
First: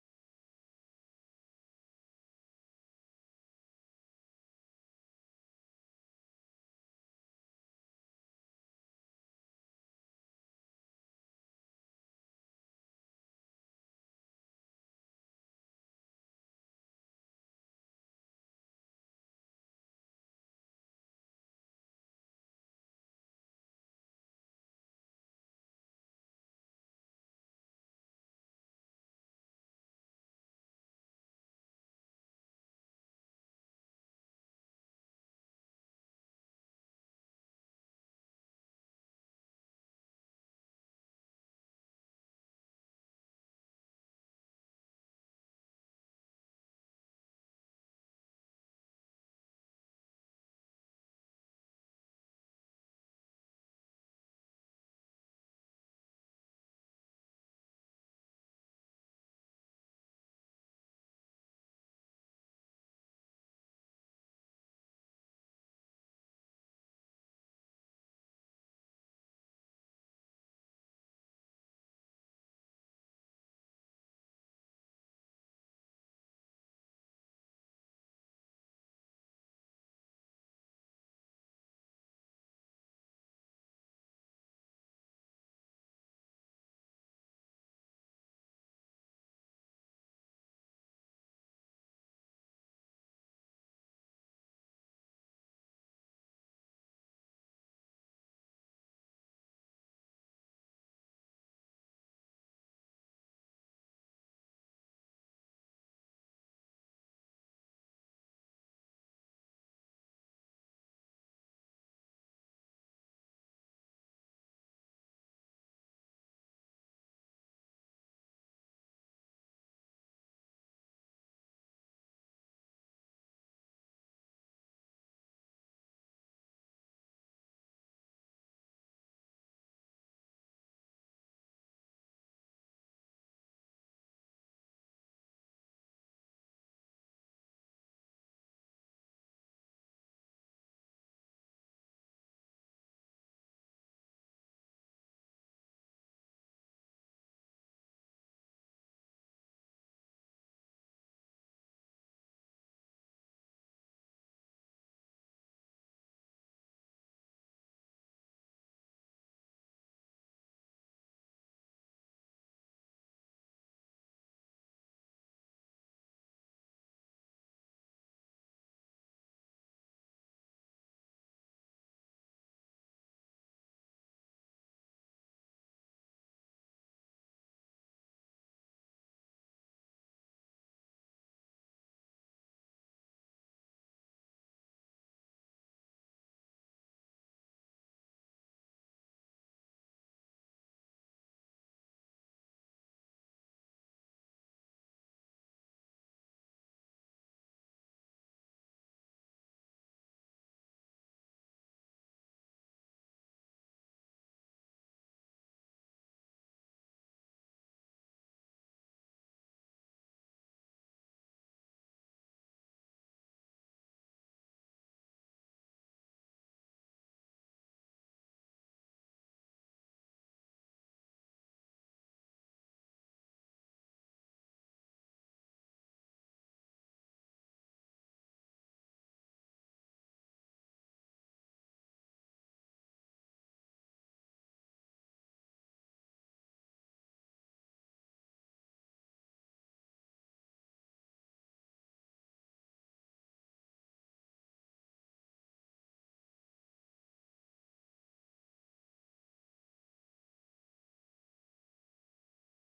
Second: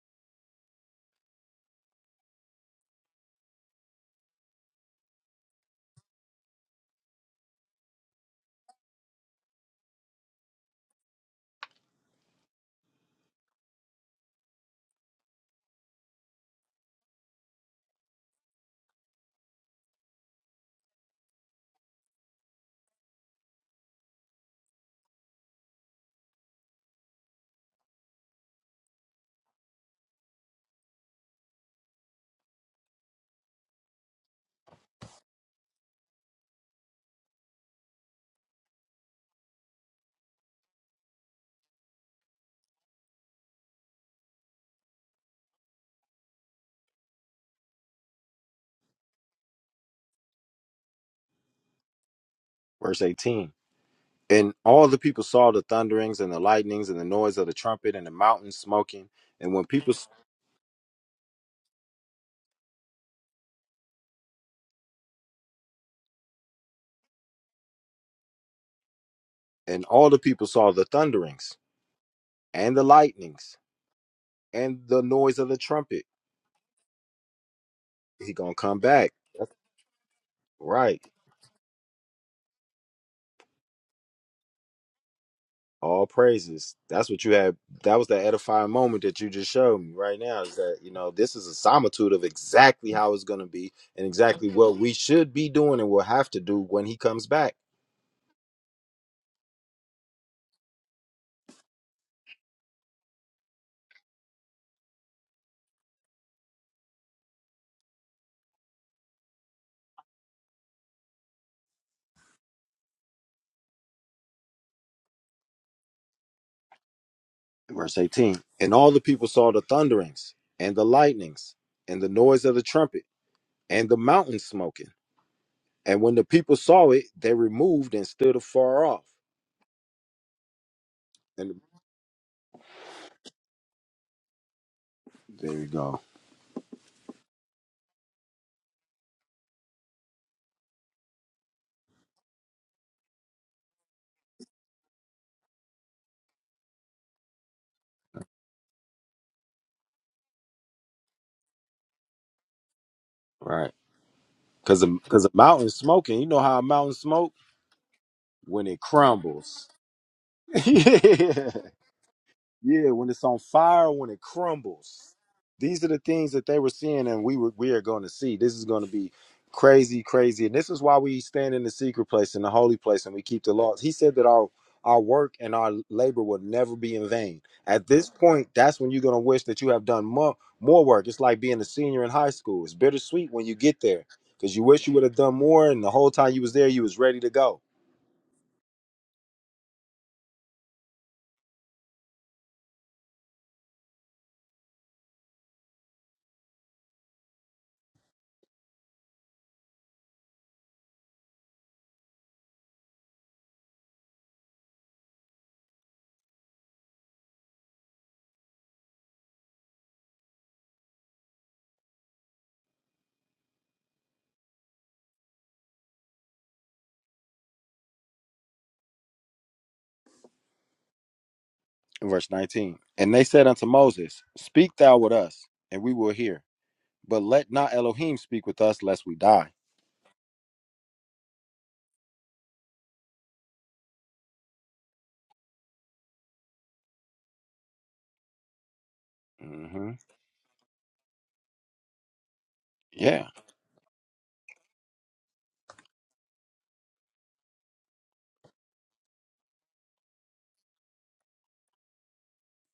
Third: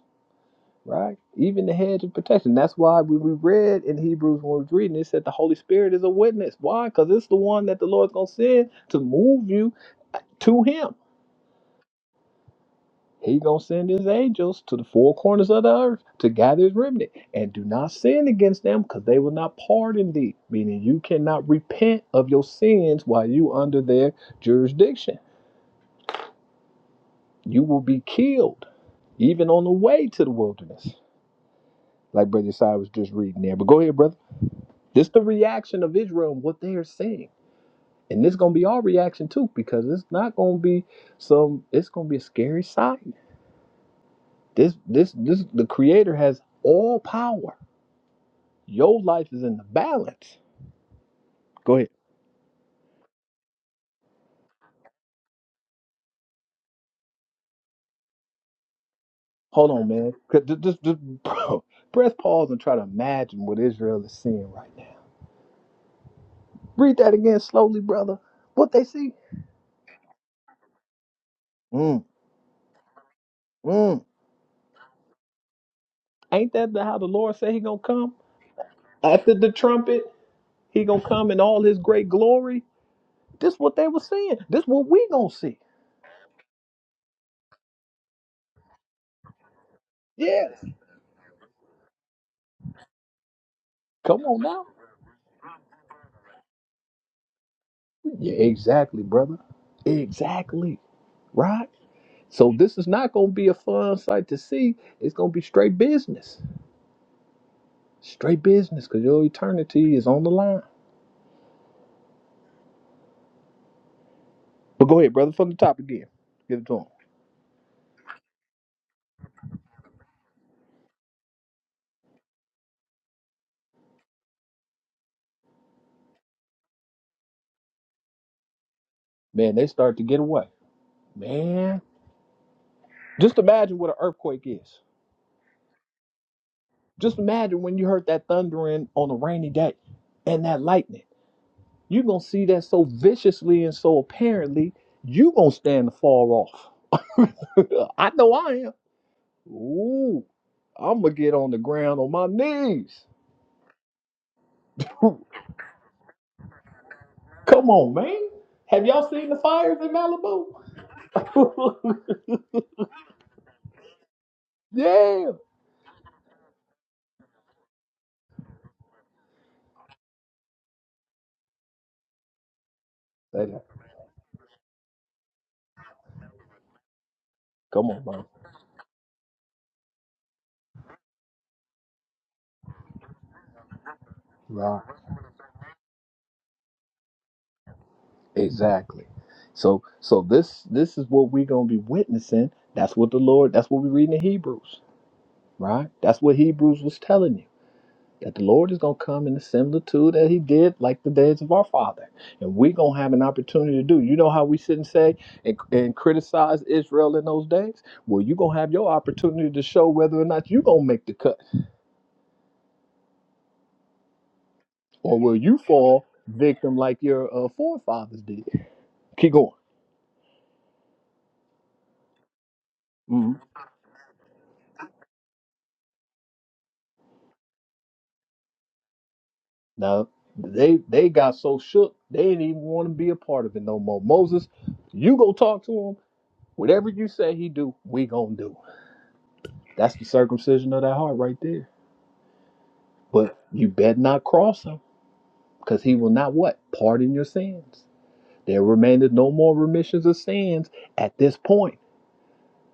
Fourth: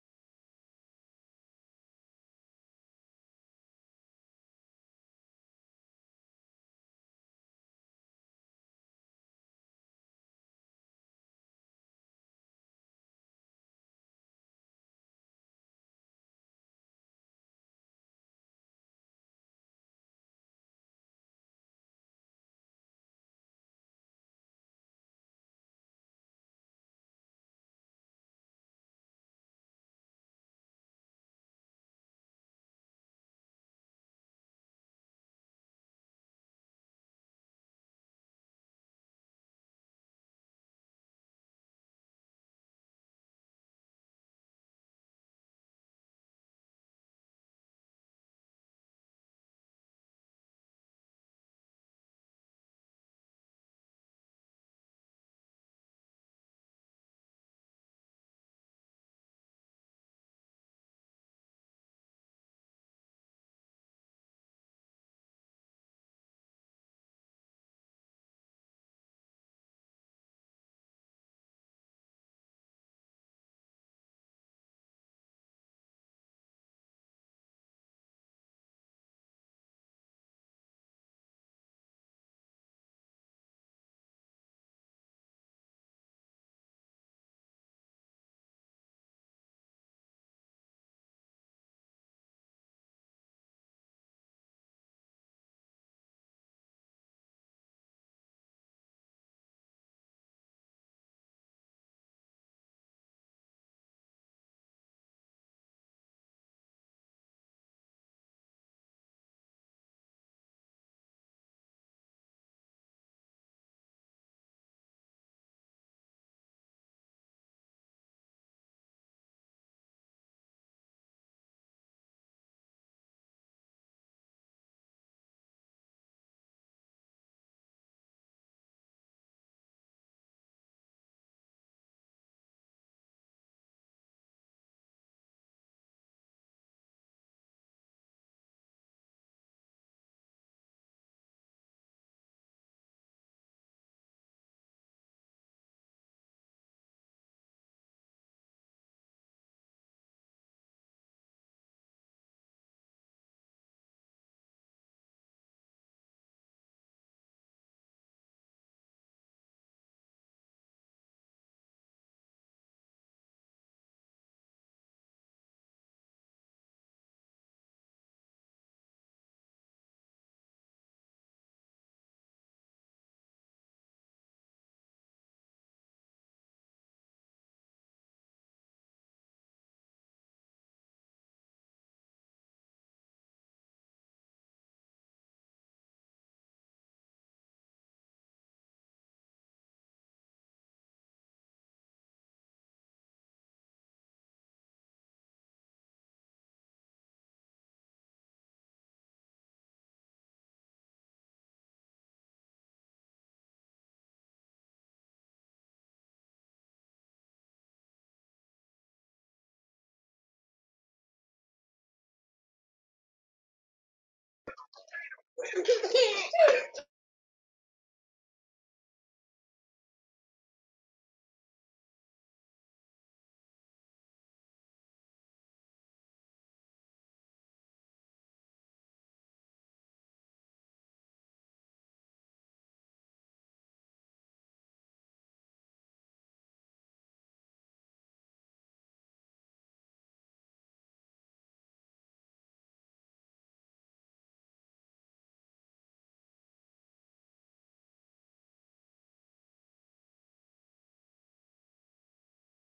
Speaker 2: right? Even the hedge of protection. That's why we, we read in Hebrews when we was reading, it said the Holy Spirit is a witness. Why? Because it's the one that the Lord's gonna send to move you to him. He gonna send his angels to the four corners of the earth to gather his remnant. And do not sin against them, because they will not pardon thee. Meaning you cannot repent of your sins while you under their jurisdiction You will be killed, even on the way to the wilderness, like Brother Side was just reading there. But go ahead, brother. This is the reaction of Israel and what they are saying. And this gonna be our reaction too, because it's not gonna be some it's gonna be a scary sight. This this this the creator has all power. Your life is in the balance. Go ahead. Hold on, man. 'Cause Just, just, just bro, press pause and try to imagine what Israel is seeing right now. Read that again slowly, brother. What they see? Mm, mm. Ain't that the, how the Lord said he gonna come? After the trumpet, he gonna come in all his great glory. This what they were saying. This what we gonna see. Yes. Come on now. Yeah, exactly, brother. Exactly. Right? So this is not gonna be a fun sight to see. It's gonna be straight business. Straight business, cause your eternity is on the line. But go ahead, brother, from the top again. Give it to him. Man, they start to get away. Man. Just imagine what an earthquake is. Just imagine when you heard that thundering on a rainy day and that lightning. You're going to see that so viciously and so apparently, you going to stand far off. I know I am. Ooh, I'm going to get on the ground on my knees. Come on, man. Have y'all seen the fires in Malibu? yeah. Hey, Come on, man. Right. Exactly. So so this this is what we're gonna be witnessing. That's what the Lord that's what we read in Hebrews. right? That's what Hebrews was telling you. That the Lord is going to come in the similitude that He did, like the days of our father. And we're going to have an opportunity to do. You know how we sit and say and, and criticize Israel in those days? Well, you're going to have your opportunity to show whether or not you're going to make the cut. Or will you fall victim like your uh, forefathers did? Keep going. hmm Now, they they got so shook, they didn't even want to be a part of it no more. Moses, you go talk to him. Whatever you say he do, we going to do. That's the circumcision of that heart right there. But you bet not cross him, because he will not what? Pardon your sins. There remaineth no more remissions of sins at this point.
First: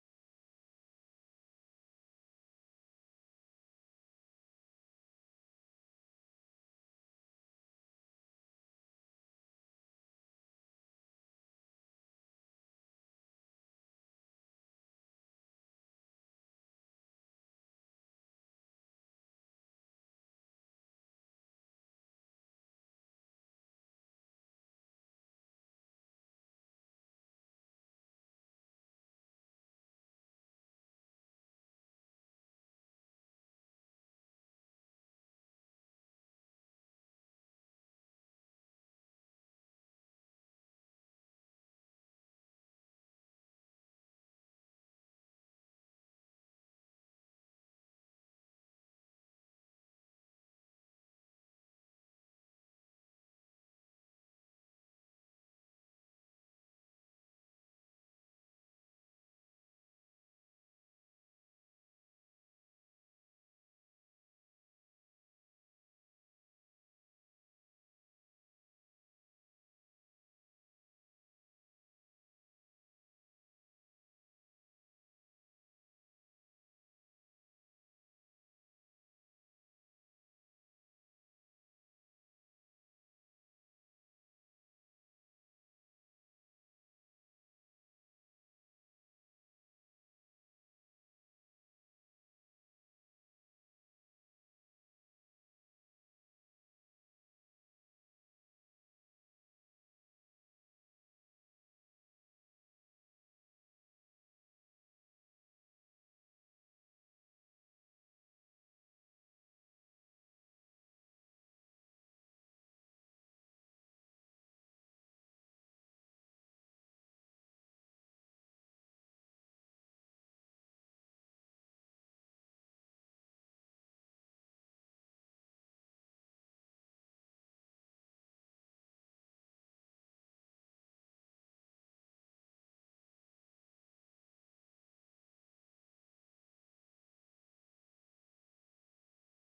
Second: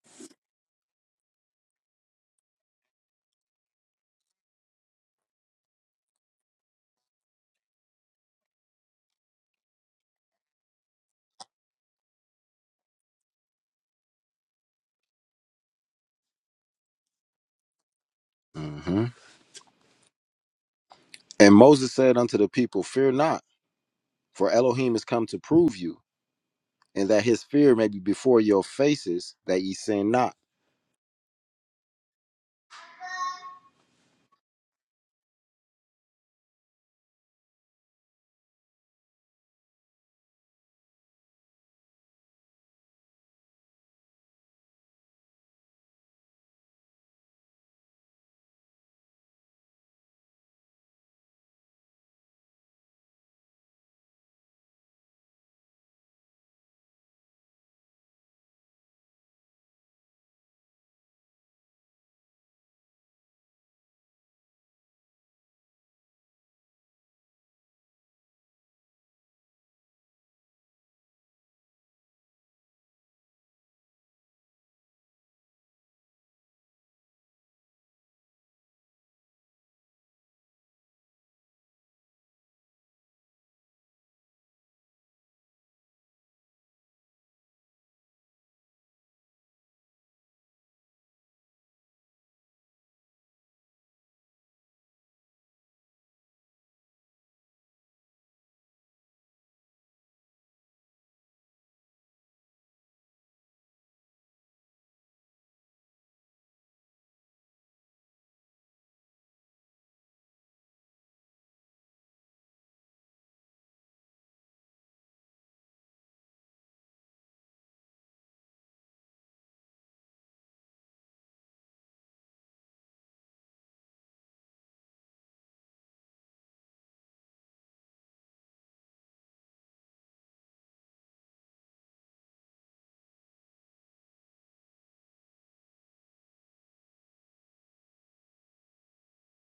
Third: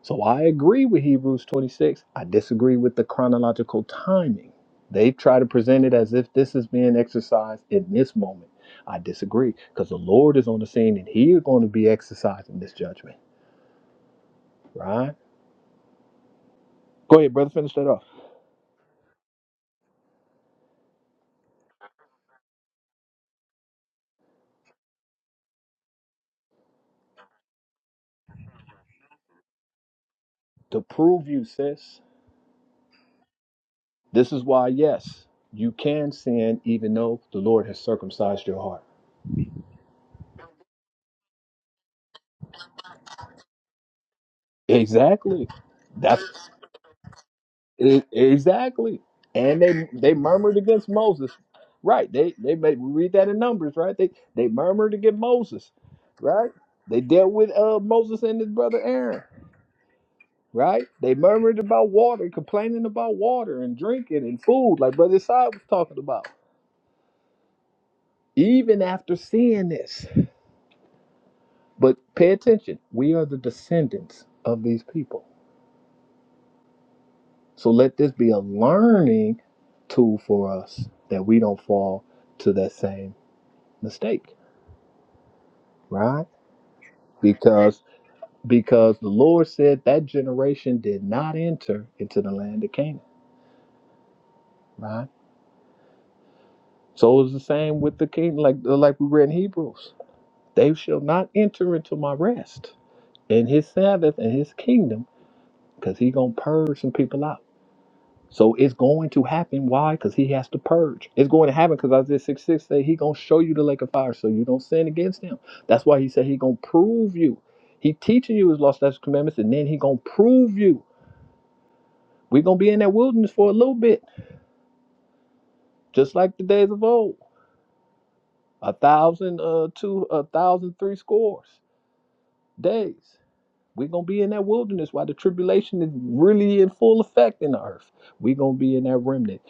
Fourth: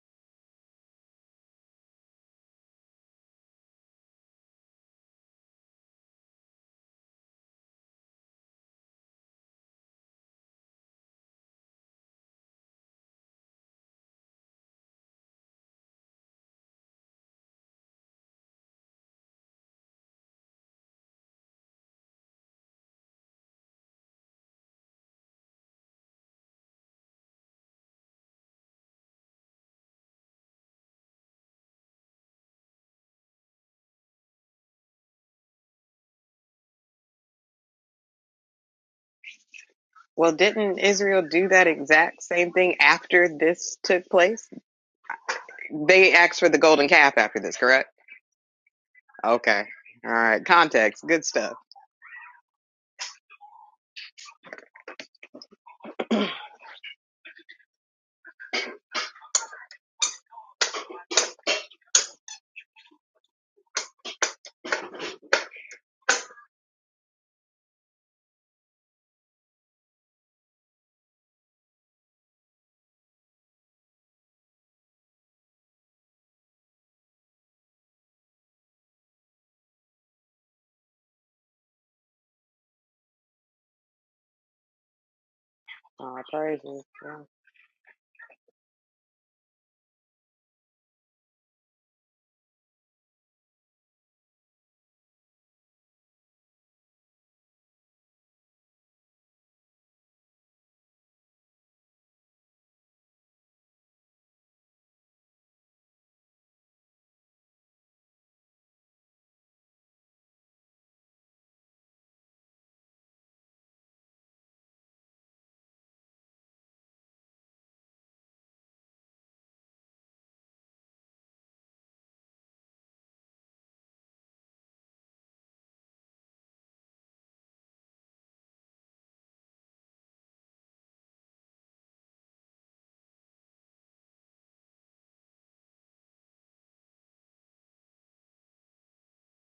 Speaker 2: So I agree with Hebrews 26. I disagree with the chronological timing. They try to present it as if this is being exercised in this moment. I disagree, because the Lord is on the scene and he is going to be exercising this judgment, right? Go ahead, brother, finish that off. To prove you, sis. This is why, yes, you can sin even though the Lord has circumcised your heart.
Speaker 3: Well, didn't Israel do that exact same thing after this took place?
Speaker 2: Exactly.
Speaker 3: They
Speaker 2: That's
Speaker 3: asked for the golden calf after this, correct?
Speaker 2: e- exactly. And
Speaker 3: Okay.
Speaker 2: they
Speaker 3: All
Speaker 2: they
Speaker 3: right.
Speaker 2: murmured against
Speaker 3: Context. Good
Speaker 2: Moses.
Speaker 3: stuff.
Speaker 2: Right. They they made we read that in Numbers, right? They they murmured against Moses. Right? They dealt with uh Moses and his brother Aaron. Right? They murmured about water, complaining about water and drinking and food, like Brother Side was talking about. Even after seeing this. But pay attention. We are the descendants of these people. So let this be a learning tool for us that we don't fall to that same mistake,
Speaker 3: Oh,
Speaker 2: right?
Speaker 3: praise him. Yeah.
Speaker 2: Because because the Lord said that generation did not enter into the land of Canaan, right? So it was the same with the king, like like we read in Hebrews. They shall not enter into my rest and his Sabbath and his kingdom, because he gonna purge some people out. So it's going to happen. Why? Because he has to purge. It's going to happen because Isaiah 6 6 said he going to show you the lake of fire so you don't sin against him. That's why he said he going to prove you. He teaching you his law, statutes, commandments, and then he going to prove you. we going to be in that wilderness for a little bit, just like the days of old. A thousand, uh, two, a thousand, three scores days. we going to be in that wilderness while the tribulation is really in full effect in the earth. we going to be in that remnant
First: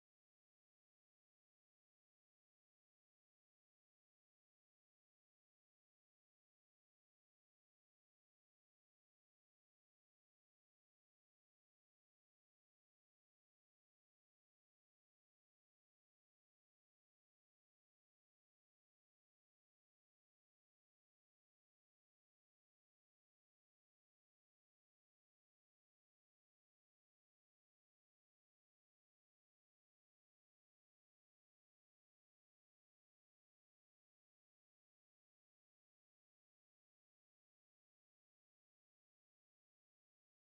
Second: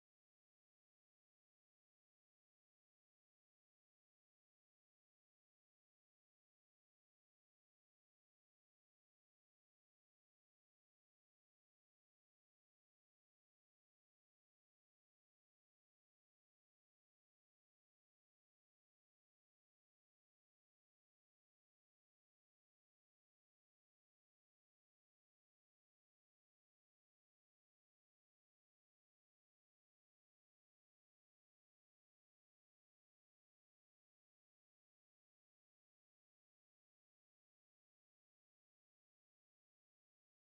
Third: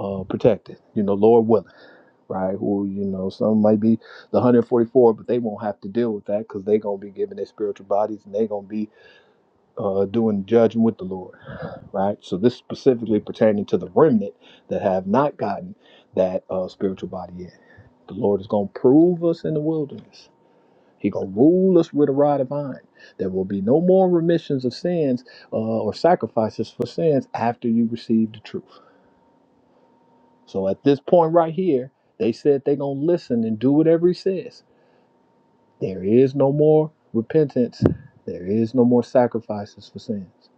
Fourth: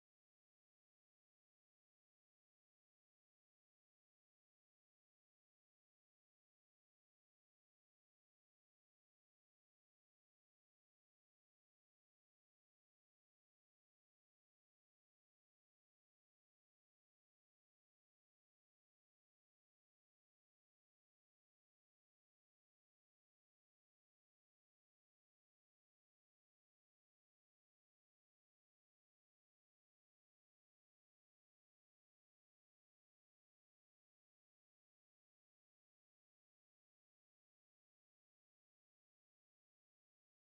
Speaker 2: uh, protected, you know, Lord willing. right? Who, you know, some might be the 144, but they won't have to deal with that because they're going to be given their spiritual bodies and they're going to be uh, doing judging with the Lord, right? So this specifically pertaining to the remnant that have not gotten that uh, spiritual body yet. The Lord is going to prove us in the wilderness. He going to rule us with a rod of iron. There will be no more remissions of sins uh, or sacrifices for sins after you receive the truth. So at this point right here, they said they're going to listen and do whatever he says There is no more repentance. There is no more sacrifices for sins.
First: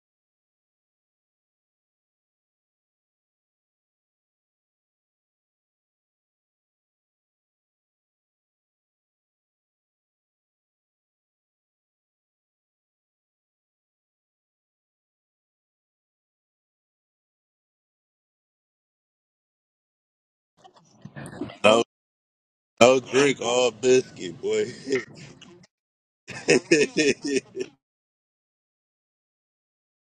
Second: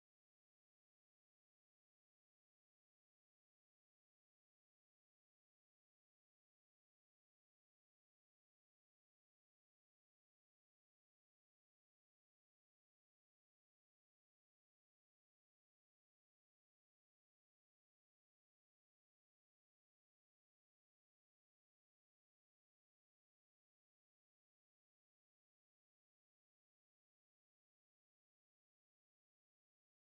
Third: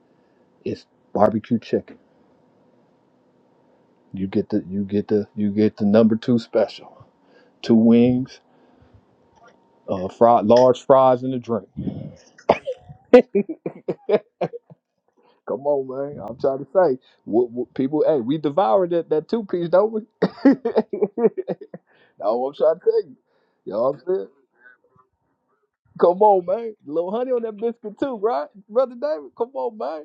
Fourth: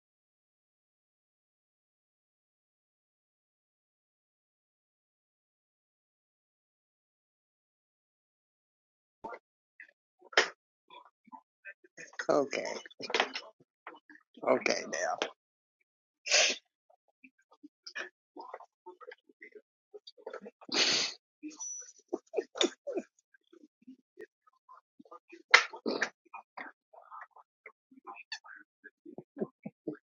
Speaker 2: It's barbecue chicken. You get the you get the you get the number two special. Two wings, uh, fried, large fries, and a drink.
Speaker 3: Okay. Okay, now.
Speaker 2: Come on, man. I'm trying to say, what, what people? Hey, we devoured that that two piece, don't we? no,
Speaker 4: No,
Speaker 2: I'm trying to
Speaker 4: no
Speaker 2: tell you.
Speaker 4: drink, all
Speaker 2: You know what I'm saying?
Speaker 4: biscuit, boy.
Speaker 2: Come on, man. A little honey on that biscuit too, right, brother David? Come on, man.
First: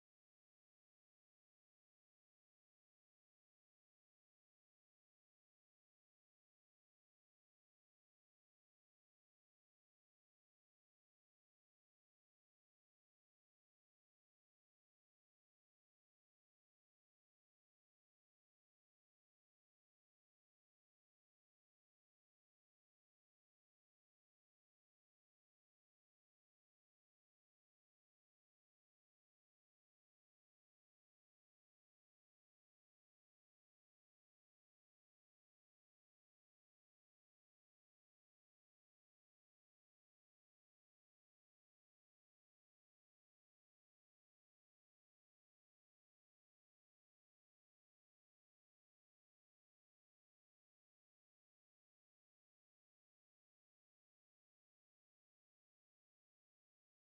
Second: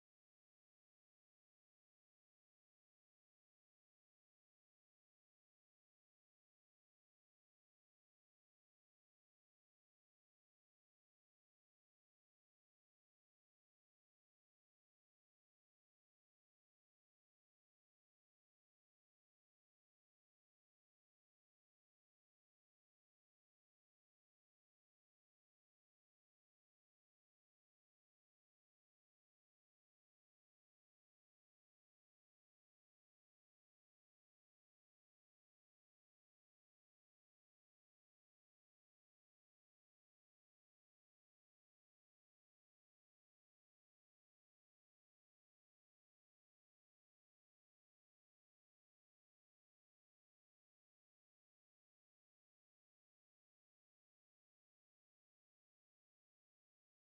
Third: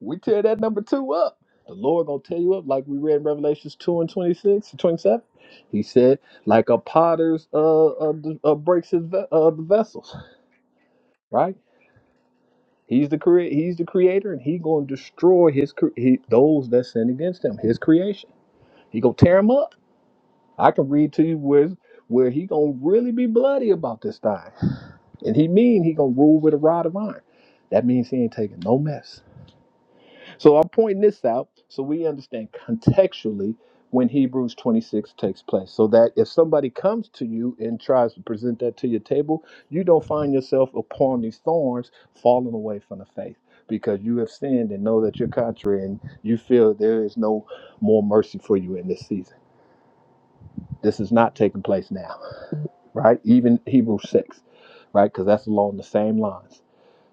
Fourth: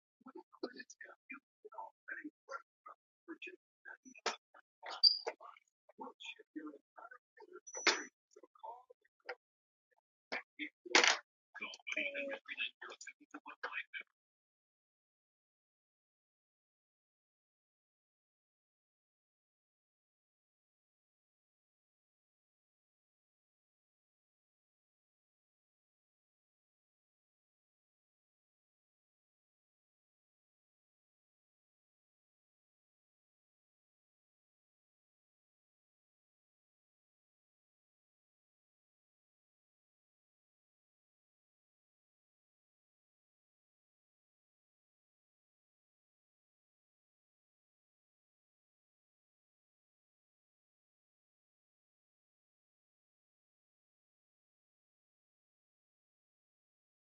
Speaker 2: We tear that number two up. The Lord gonna tear you up, like we read in Revelations two and 26 to 27. He said, like a potter's uh, uh, d- uh breaks his ve- uh, the vessels, right? He's the creator. He's the creator, and he gonna destroy his cre- he, those that sin against him, his creation. He gonna tear him up. I can read to you where where he gonna really be bloody about this thing, and he mean he gonna rule with a rod of iron. That means he ain't taking no mess. So I'm pointing this out so we understand contextually when Hebrews 26 takes place. So that if somebody comes to you and tries to present that to your table, you don't find yourself upon these thorns falling away from the faith because you have sinned and know that you're contrary and you feel there is no more mercy for you in this season. This is not taking place now, right? Even Hebrews 6, right? Because that's along the same lines,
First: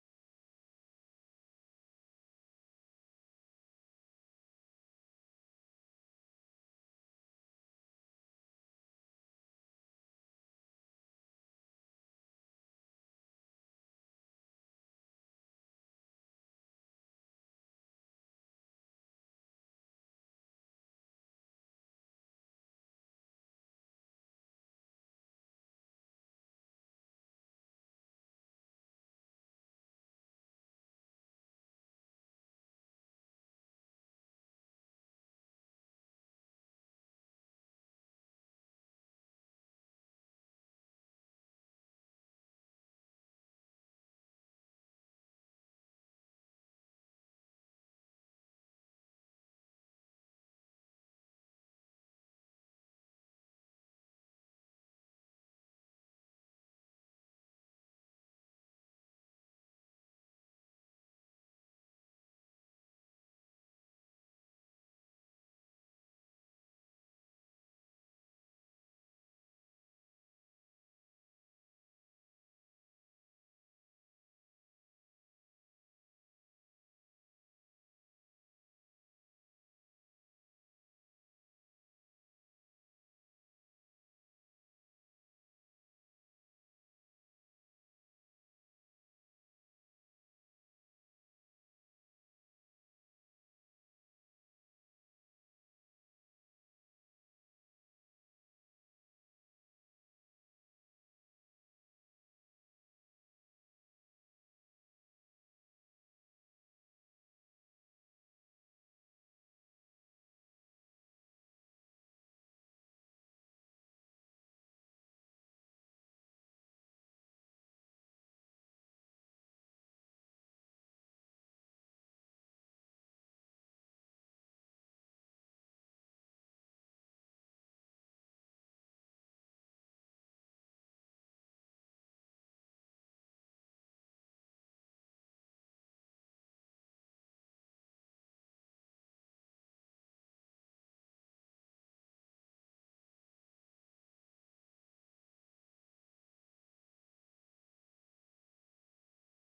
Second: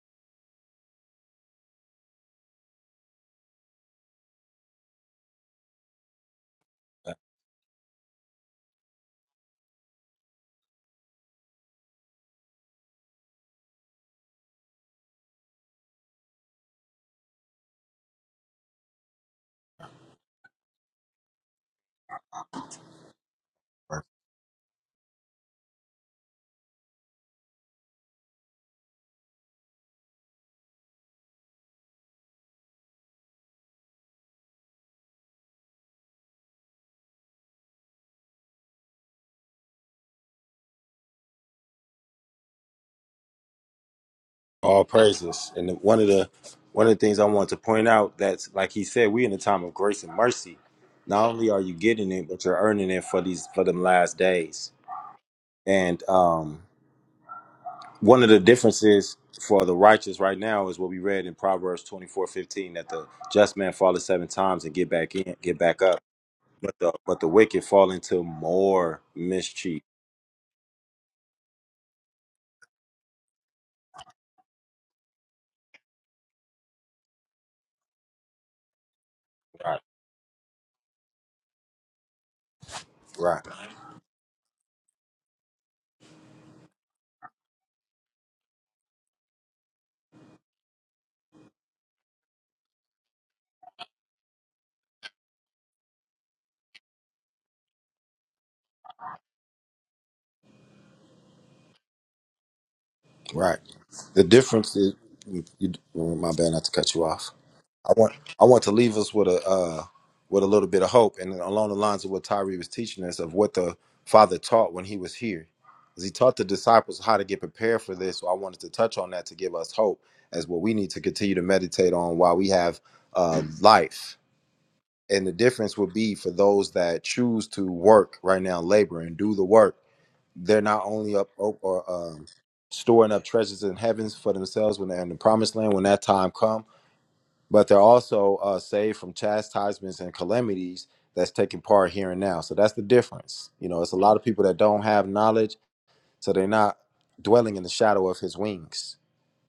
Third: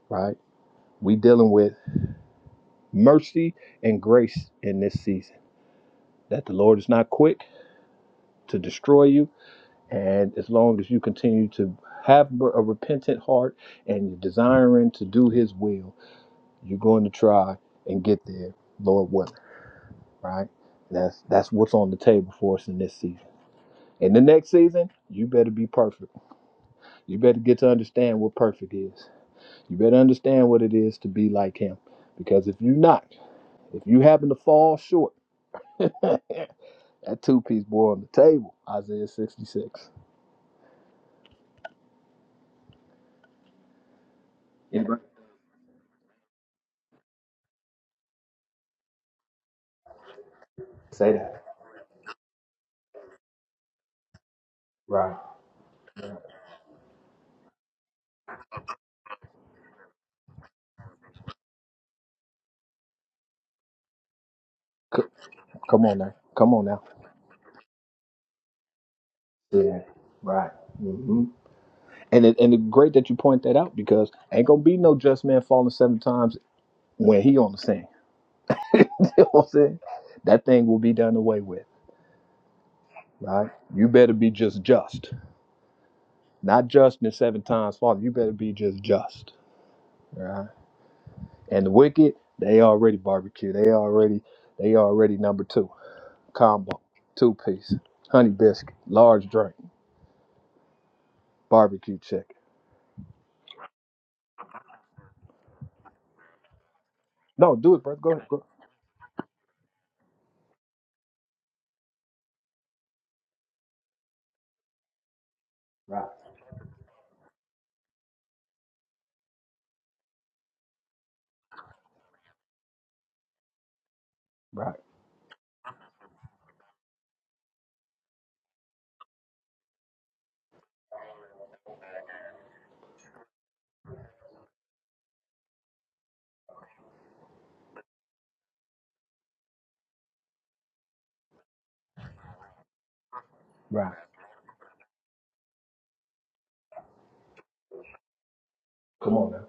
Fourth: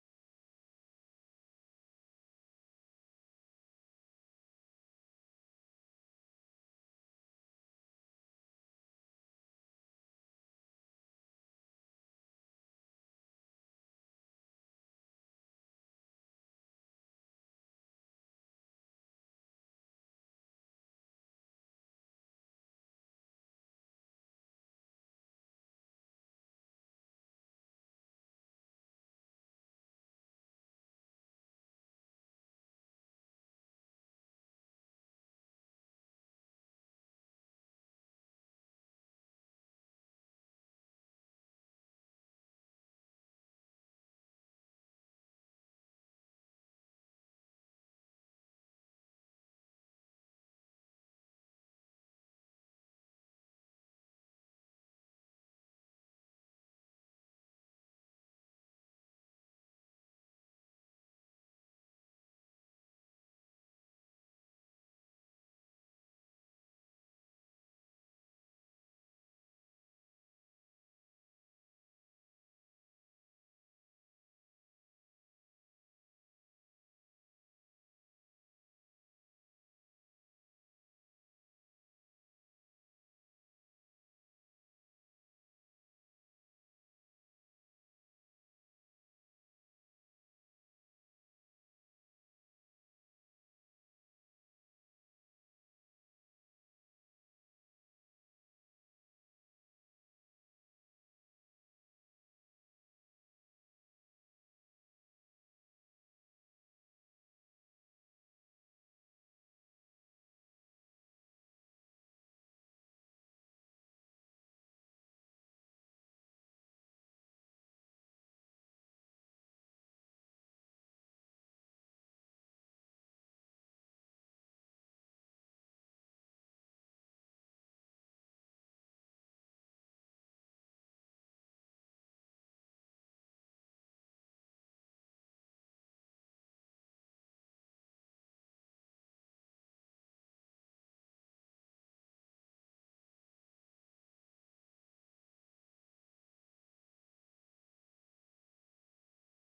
Speaker 2: right? We dealing with mercy and grace in this season that the Lord is not quick to destroy you. And as long as you continue to have a repentant heart and you're desiring to do His will, you're going to try and get there, Lord willing, right? That's that's what's on the table for us in this season. In the next season, you better be perfect. You better get to understand what perfect is. You better understand what it is to be like Him, because if you're not, if you happen to fall short, that two-piece boy on the table, Isaiah 66. Anybody Say that. Right. C- come on now. Come on now. Yeah. Right. hmm And it, and it's great that you point that out because ain't gonna be no just man falling seven times when he on the scene. you know what I'm saying? That thing will be done away with, right? You better be just just, not just in seven times falling. You better be just just, right? And the wicked, they already barbecue. They already they already number two combo, two piece, honey biscuit, large drink, barbecue chicken. No, do it, bro. Go ahead. Go. Right, right, right. Come on now.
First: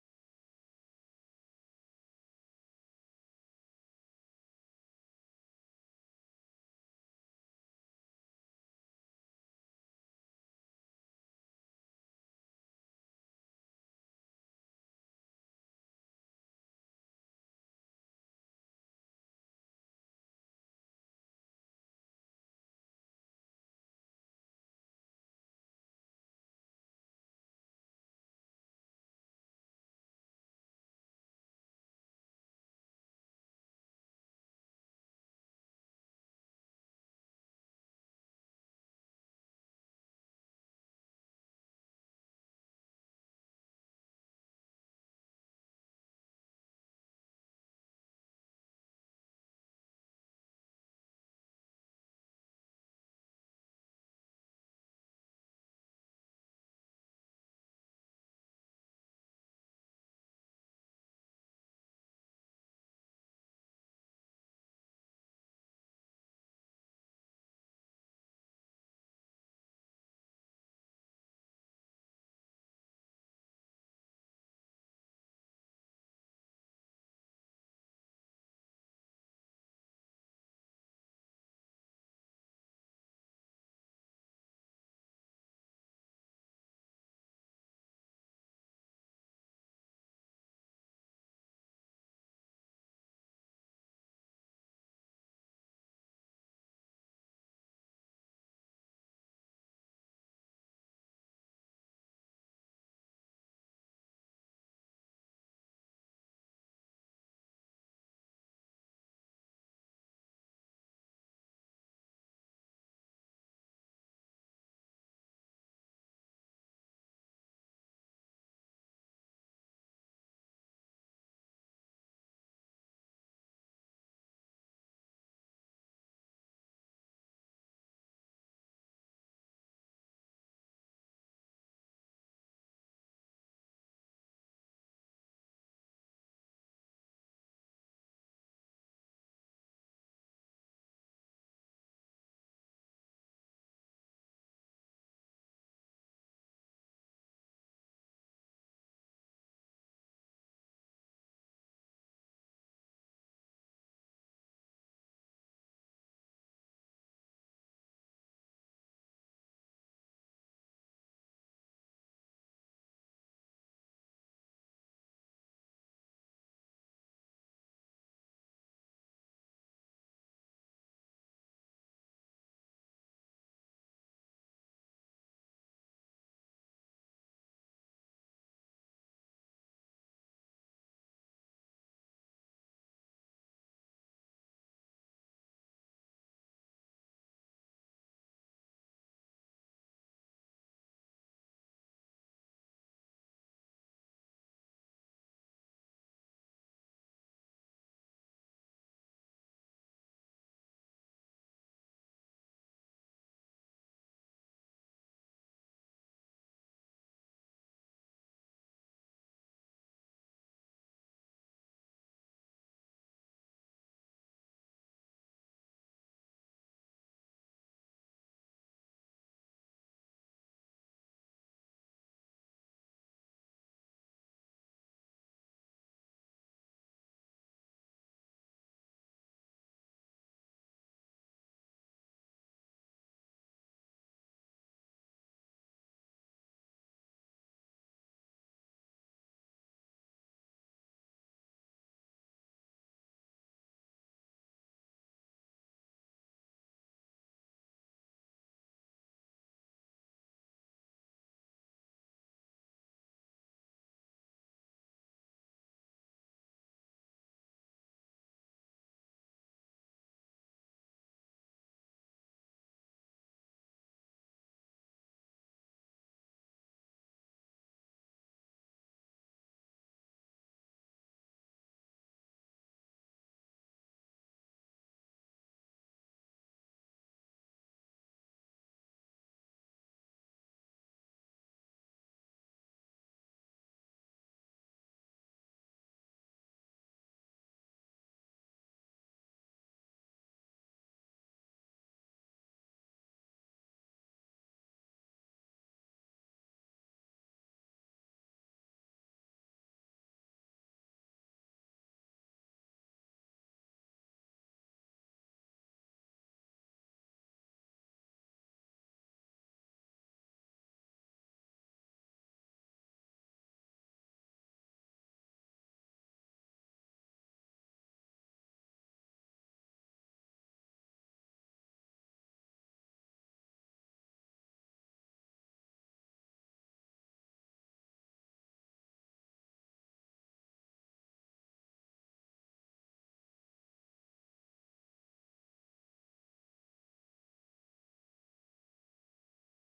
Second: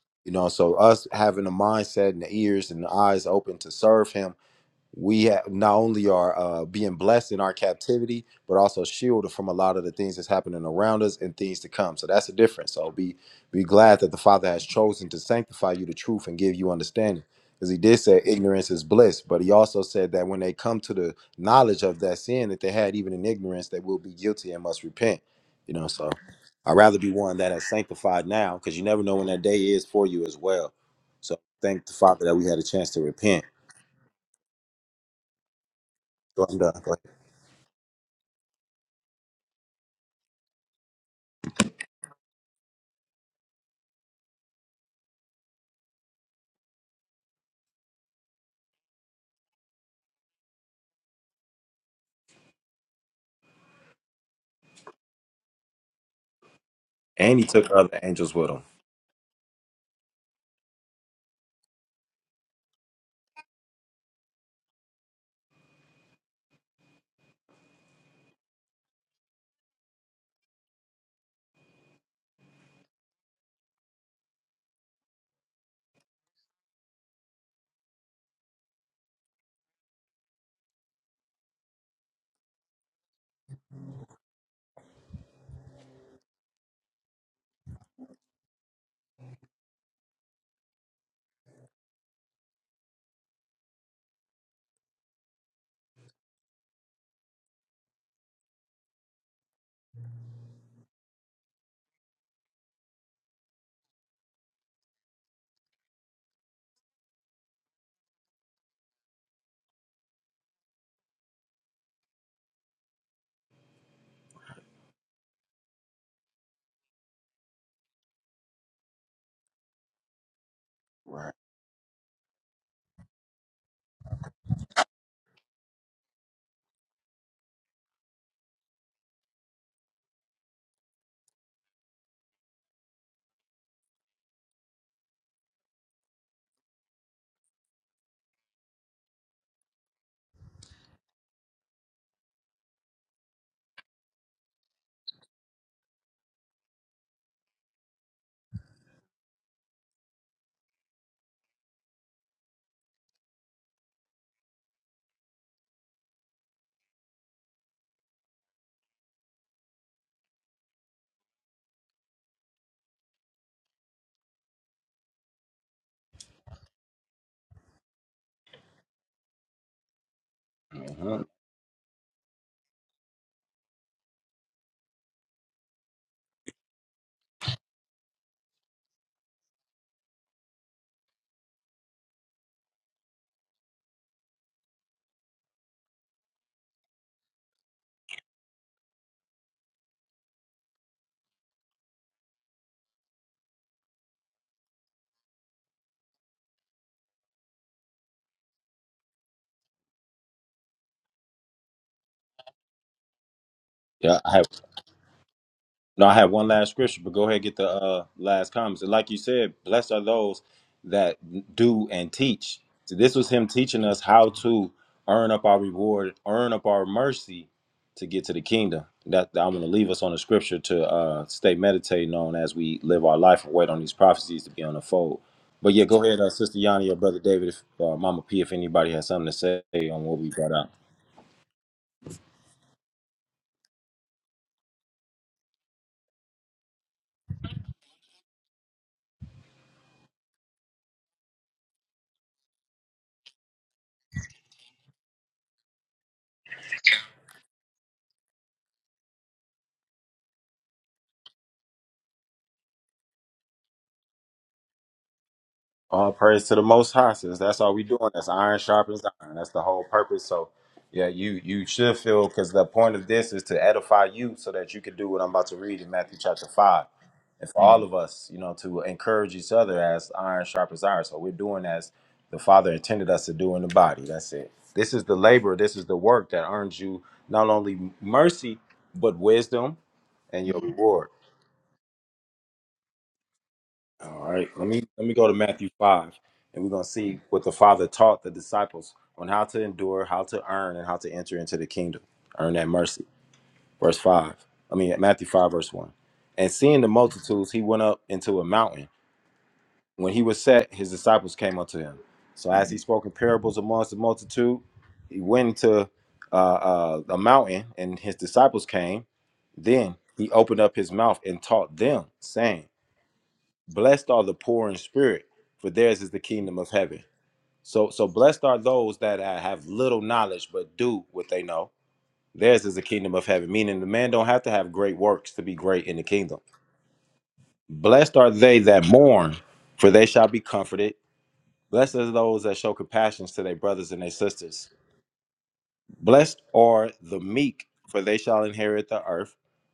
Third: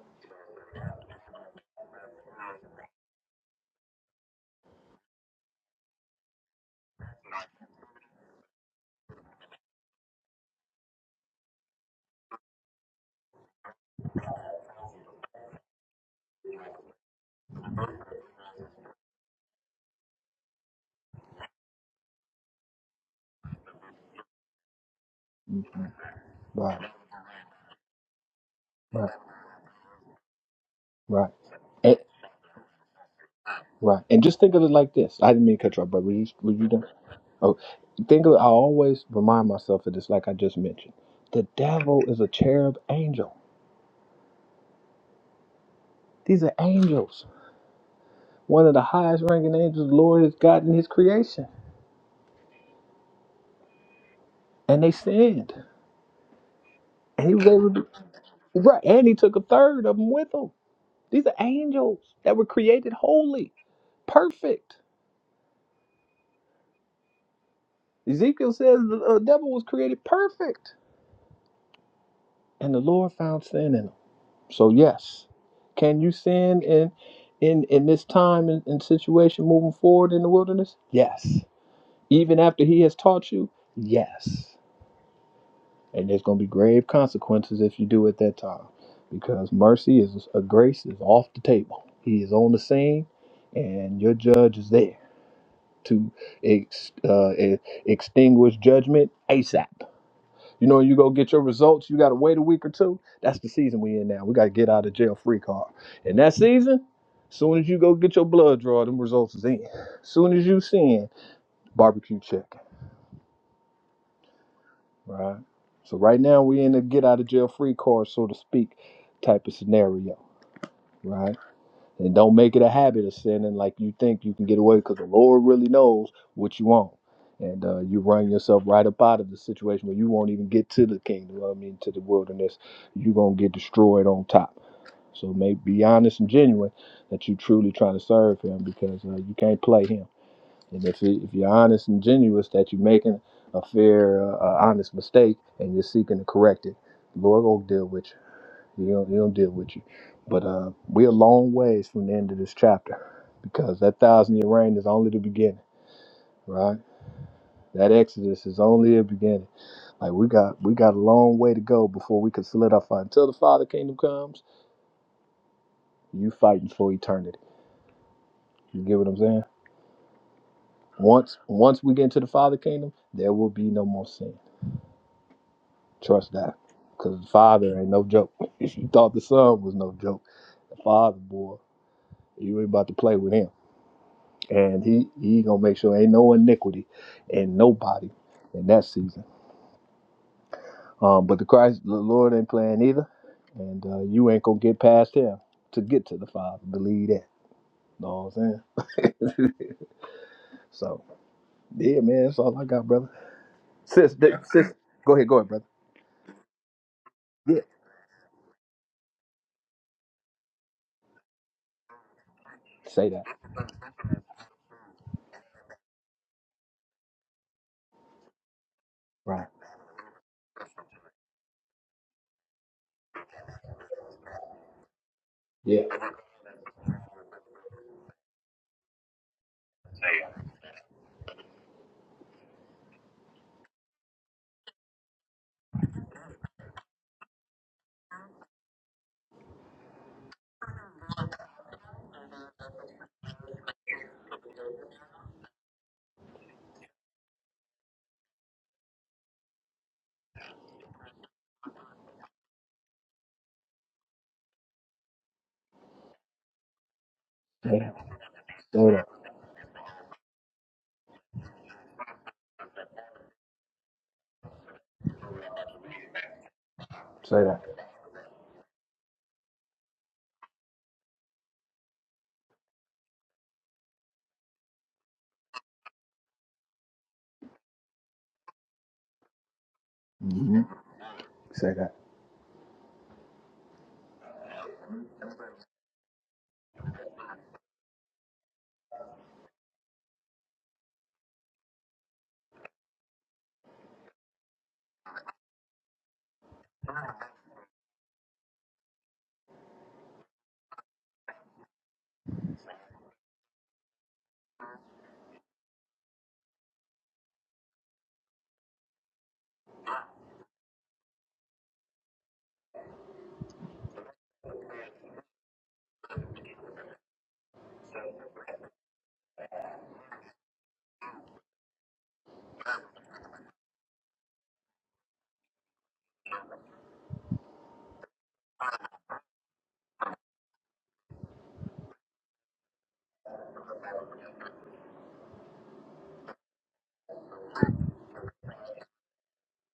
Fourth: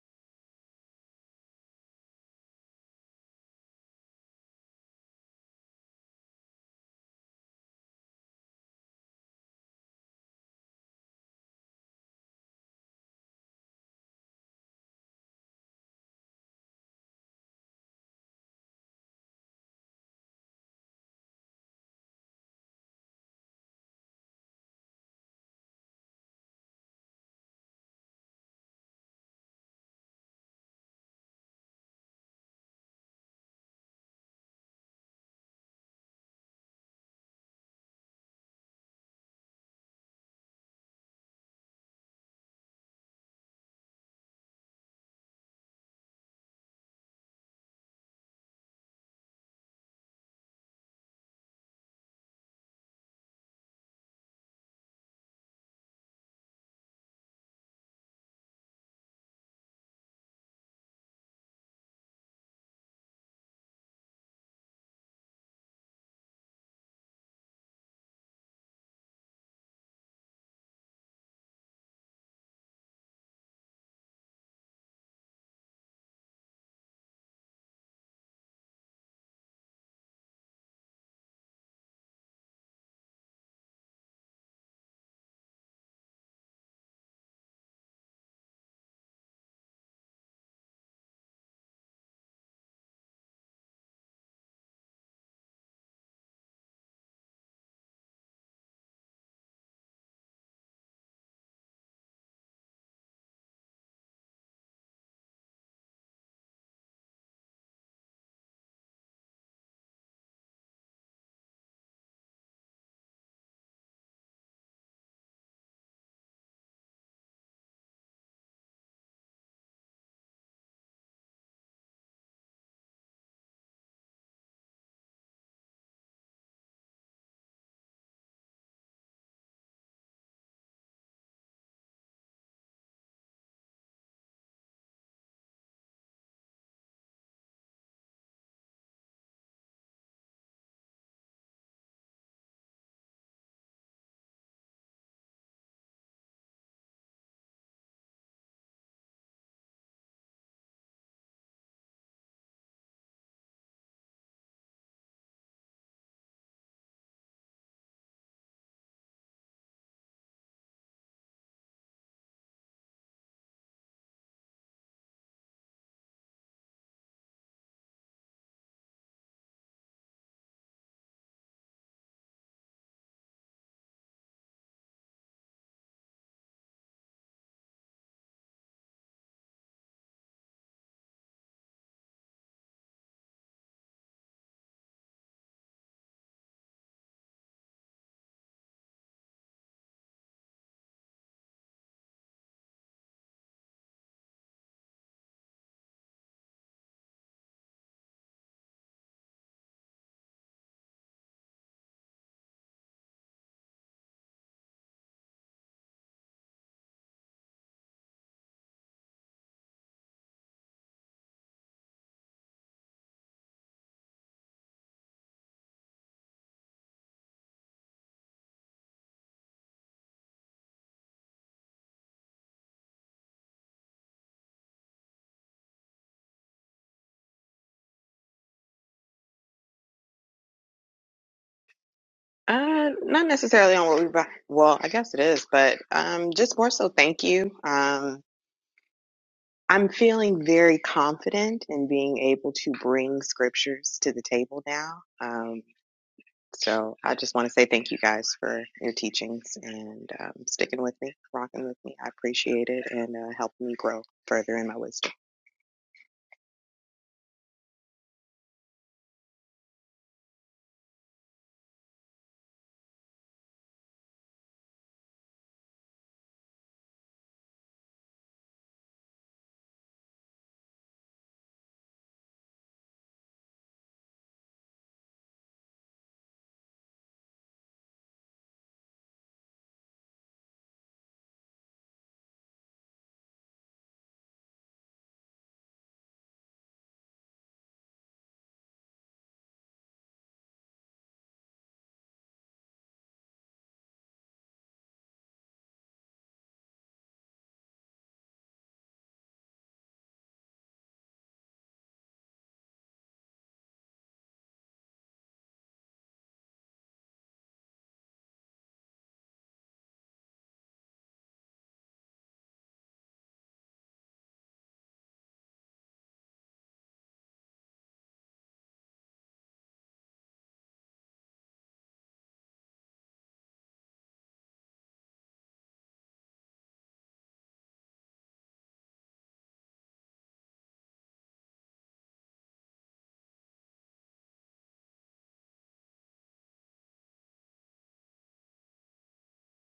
Speaker 2: hmm Right, right, right. And, right. And just think of it like this. I didn't mean to cut you off, but were you, were you done? Oh, think of it. I always remind myself of this, like I just mentioned. The devil is a cherub angel. These are angels. One of the highest ranking angels the Lord has gotten in his creation. And they sinned. And he was able to, right. And he took a third of them with him. These are angels that were created holy, perfect. Ezekiel says the uh, devil was created perfect, and the Lord found sin in him. So yes, can you sin in in in this time and, and situation moving forward in the wilderness? Yes. Even after He has taught you, yes. And there's going to be grave consequences if you do at that time, because mercy is a grace is off the table. He is on the scene, and your judge is there to ex, uh, e- extinguish judgment ASAP. You know, you go get your results, you got to wait a week or two. That's the season we in now. We got to get out of jail free card. And that season, soon as you go get your blood draw, them results is in. Soon as you send barbecue chicken, right? So right now we in the get out of jail free card, so to speak, type of scenario, right? And don't make it a habit of sinning like you think you can get away because the Lord really knows what you want. And uh, you run yourself right up out of the situation where you won't even get to the kingdom, I mean, to the wilderness. You're going to get destroyed on top. So may be honest and genuine that you truly trying to serve him because uh, you can't play him. And if, you- if you're honest and genuous that you're making a fair, uh, uh, honest mistake and you're seeking to correct it, the Lord going to deal with you. He don't, he don't deal with you. But uh, we're a long ways from the end of this chapter because that thousand year reign is only the beginning, right? That Exodus is only the beginning. Like we got we got a long way to go before we can solidify. Until the Father Kingdom comes, you fighting for eternity. You get what I'm saying? Once once we get into the Father Kingdom, there will be no more sin. Trust that. Cause the Father ain't no joke. If you thought the Son was no joke, the Father boy, you ain't about to play with him. and he he gonna make sure ain't no iniquity in nobody in that season. Um, but the Christ, the Lord ain't playing either, and uh, you ain't gonna get past him to get to the Father. Believe that. Know what I'm saying? so yeah, man, that's all I got, brother. Sis, th- sis, go ahead, go ahead, brother. Yeah, say that, right? Yeah,
Speaker 3: Uh, not necessarily on what we buy. Well, I guess it is, but um, just more so. Thank you. Um, I'm feeling very confident in being able to bring scriptures to the table now. Um, so I just want to say thank you guys for your teachings and um, sticking with me, rocking with me. I appreciate it and uh, helping me grow further in my wisdom.
Speaker 2: yeah, say that, say that. hmm Say that.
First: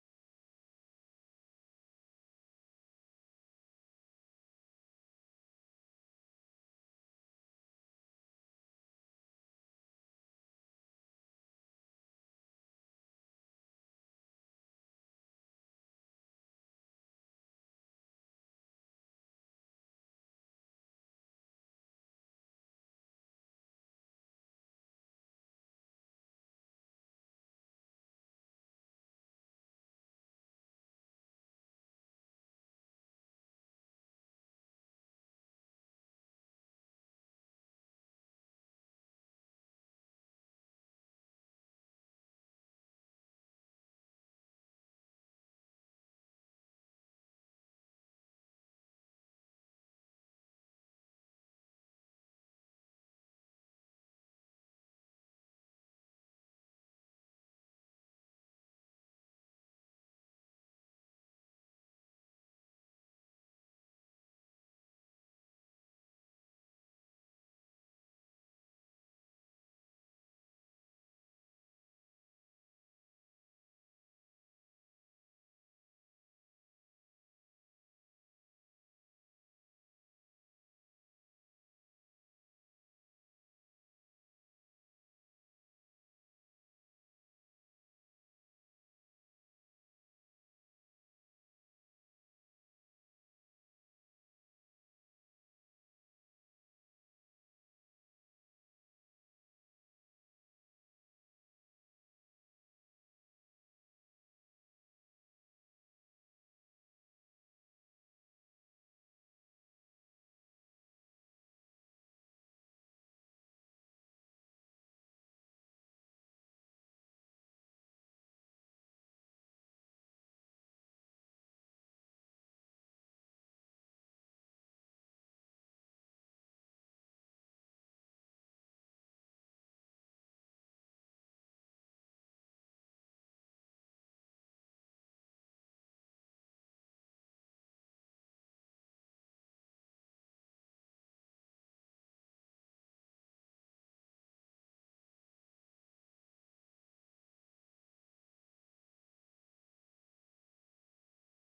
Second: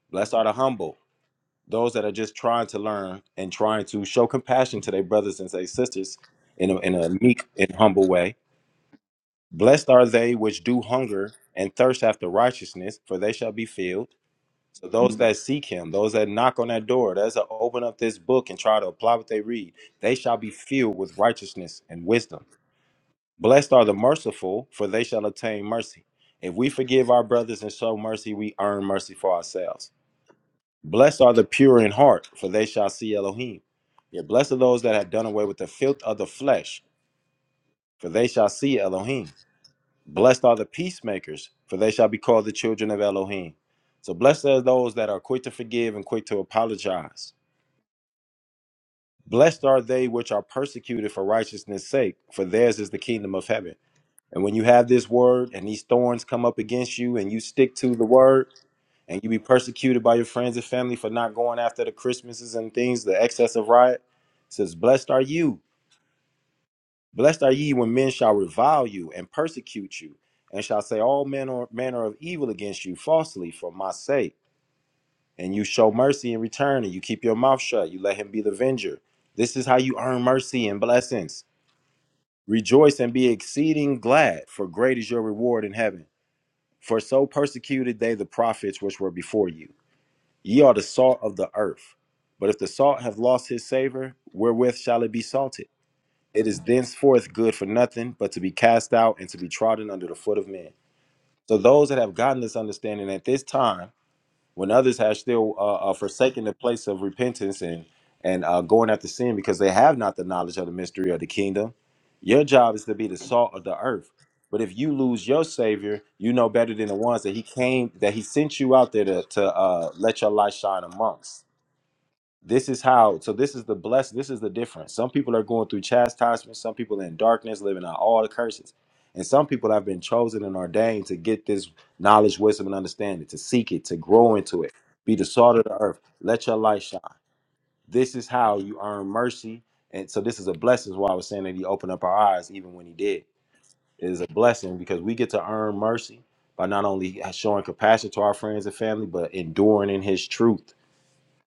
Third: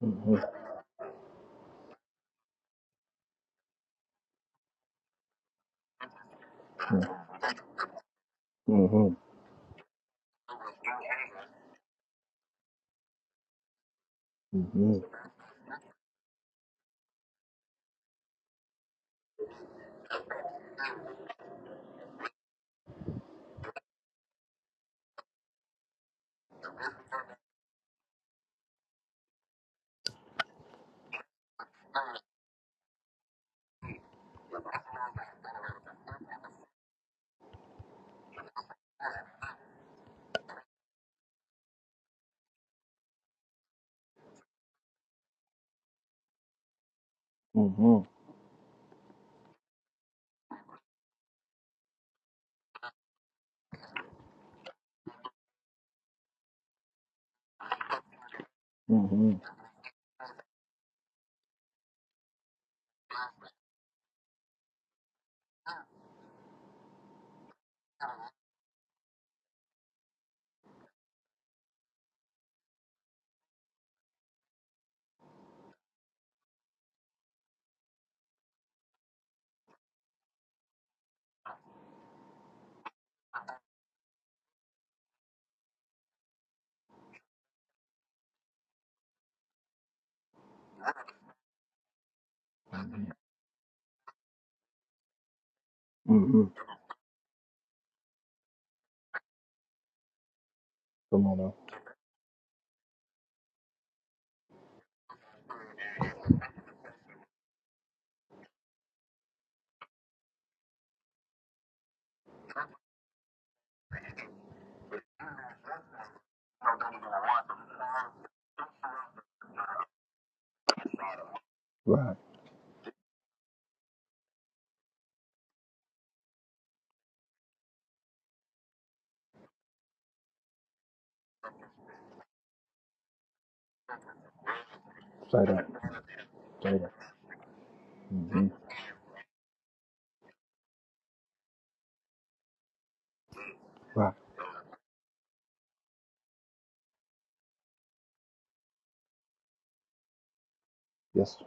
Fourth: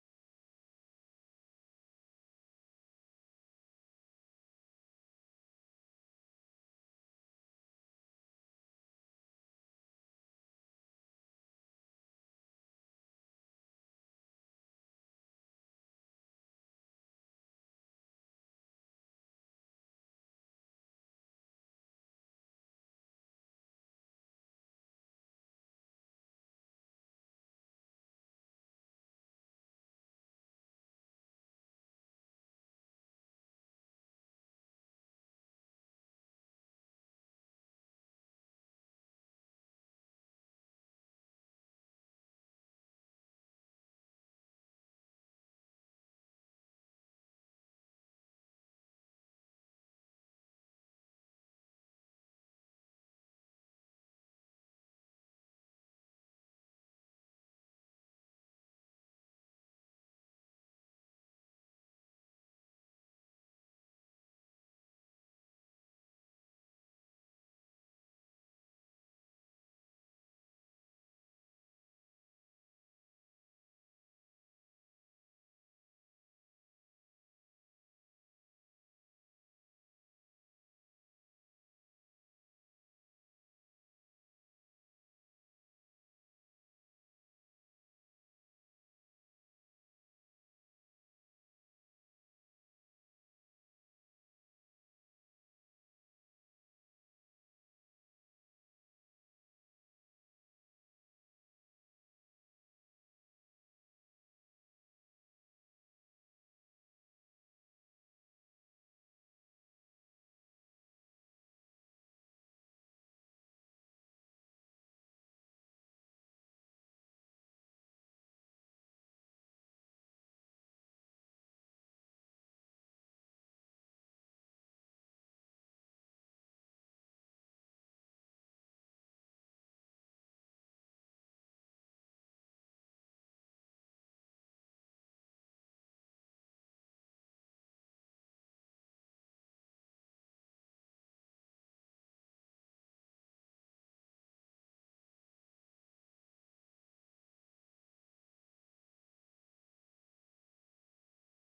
Speaker 2: hmm hmm hmm hmm hmm hmm Come on now, right? Say that. say that. Mhm. Right. Yes.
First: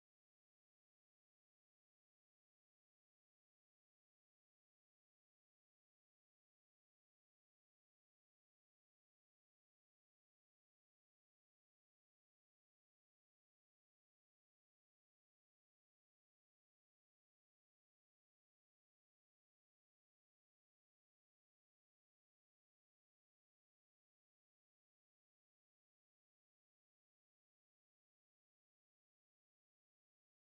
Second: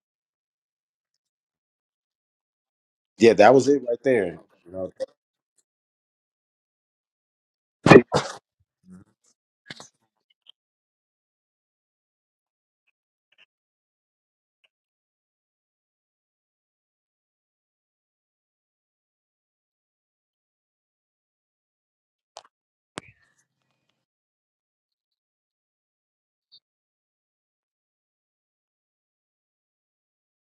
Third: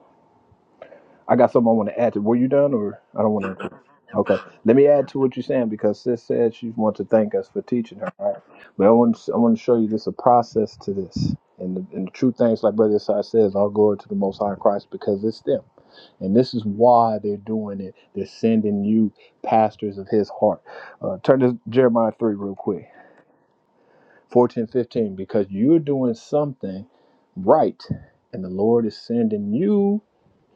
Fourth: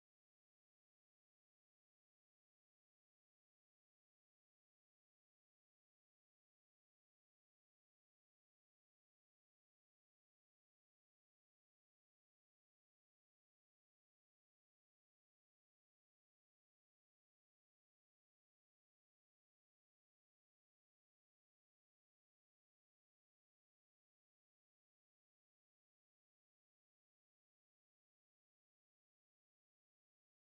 Speaker 2: I got something I want to add to. Were you done or I don't want to? Okay. Let me add to what you're saying because sis said she wants to thank us for teaching her, right? But I want to, I want to show you there's a process to this. And the, and the true things, like Brother Sai says, all glory to the Most High Christ because it's them. And this is why they're doing it. They're sending you pastors of his heart. Uh, turn to Jeremiah 3 real quick 14, 15, because you're doing something right. And the Lord is sending you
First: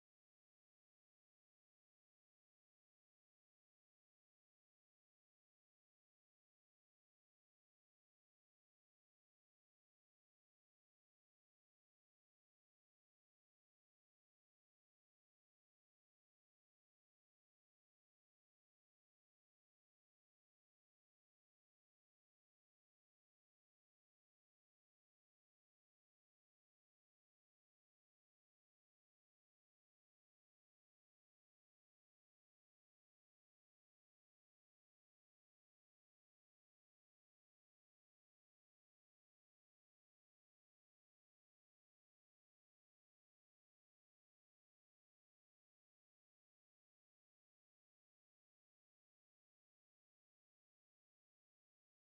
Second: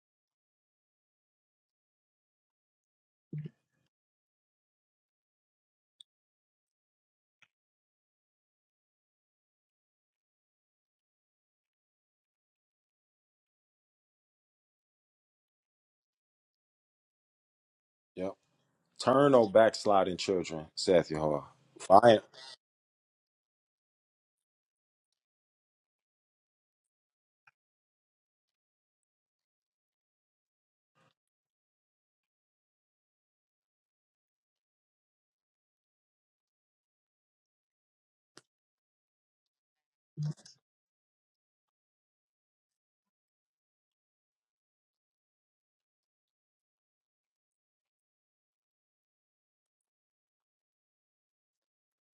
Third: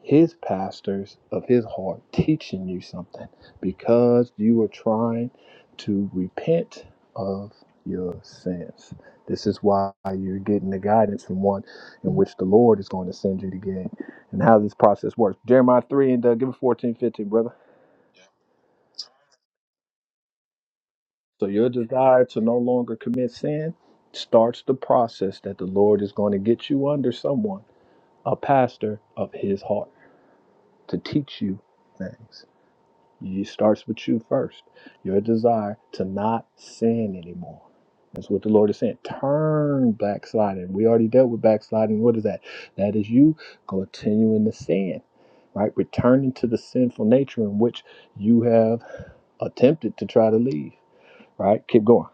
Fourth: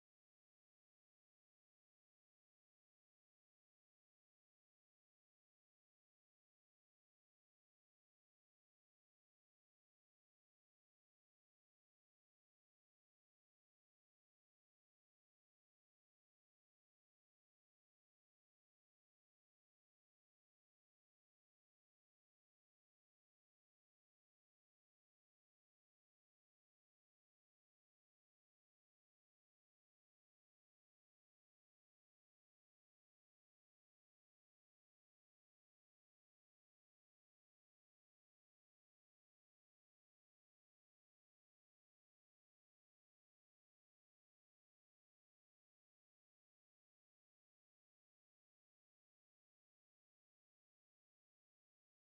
Speaker 2: his pastors of his heart teaching you something because you are trying to repent of your sins. This is why you're getting the guidance from one in which the Lord is going to send you to get and how this process works. Jeremiah 3 and uh, give it 14, fifteen, brother. So your desire to no longer commit sin starts the process that the Lord is going to get you under someone, a pastor of his heart, to teach you things. It starts with you first. Your desire to not sin anymore. That's what the Lord is saying. Turn backsliding. We already dealt with backsliding. What is that? That is you continuing to sin, right? Returning to the sinful nature in which you have attempted to try to leave, right? Keep going.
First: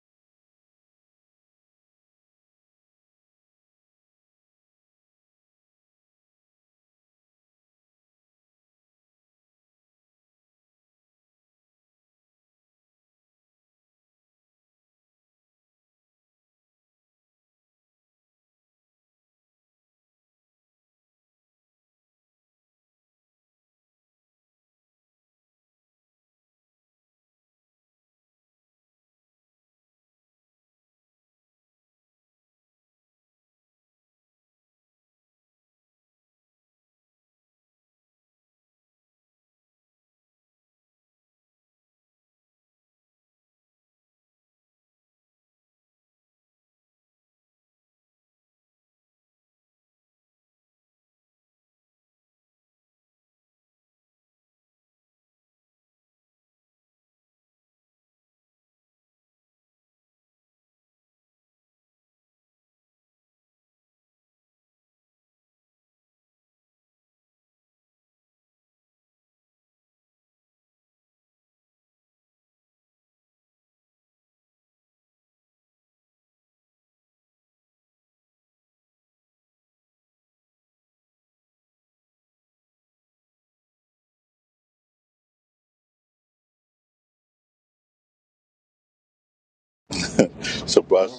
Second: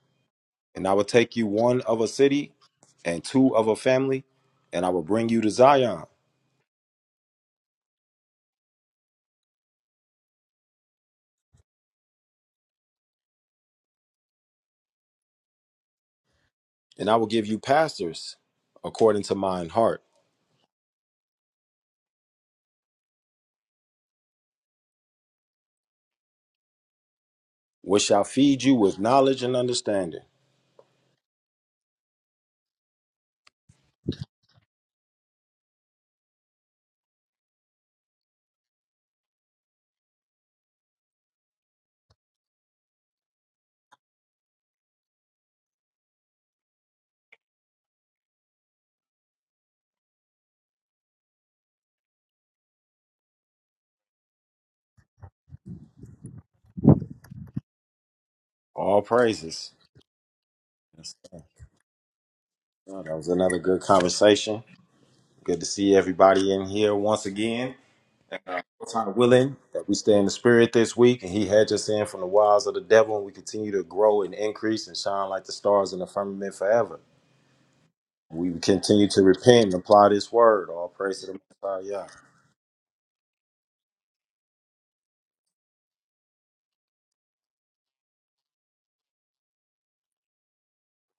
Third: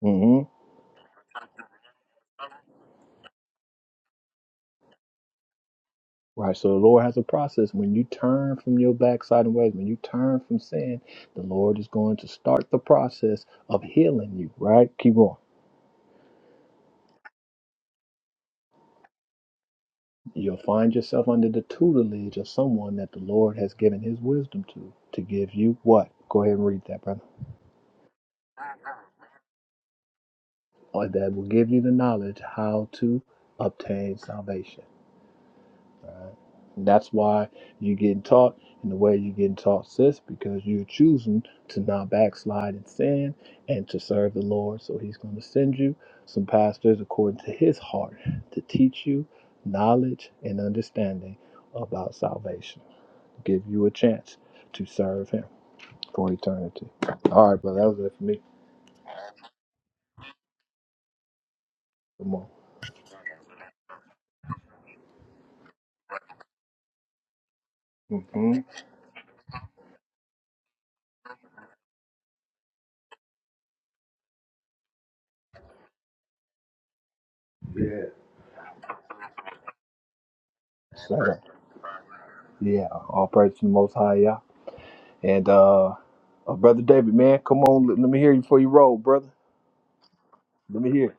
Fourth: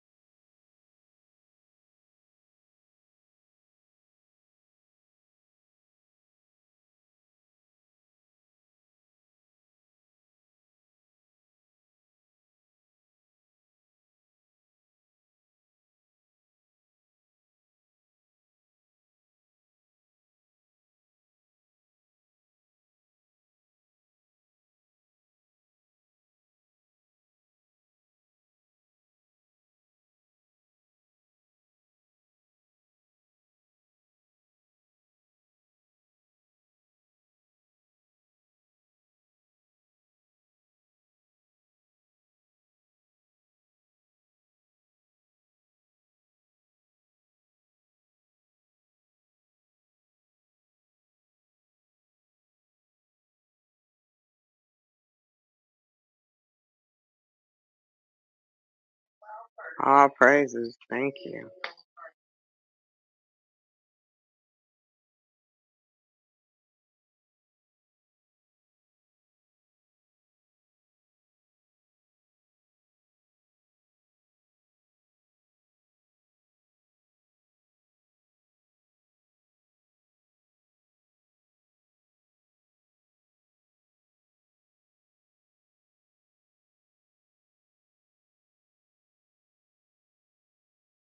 Speaker 2: hmm Right. So the Lord has a process. When you turn from your backsliding ways, when you turn from sin, the Lord is going to start the process of healing you, right? Keep going. You'll find yourself under the tutelage of someone that the Lord has given his wisdom to, to give you what? Go ahead and read that, brother. Or that will give you the knowledge how to obtain salvation. And that's why you're getting taught in the way you're getting taught, sis, because you're choosing to not backslide in sin and to serve the Lord. So he's going to send you some pastors according to his heart to teach you knowledge and understanding about salvation, give you a chance to serve him. for eternity. All right, brother, that was it for me.
Speaker 3: All praises. Thank you.
Speaker 2: Come on. Mm-hmm. Yeah. Sir. Yeah, all praise to the Most High, yeah. And uh, uh, brother David, man, come on, let, let me hear you before you roll, brother. Let
Speaker 4: so
Speaker 2: me hear.
Speaker 4: by
Speaker 2: it.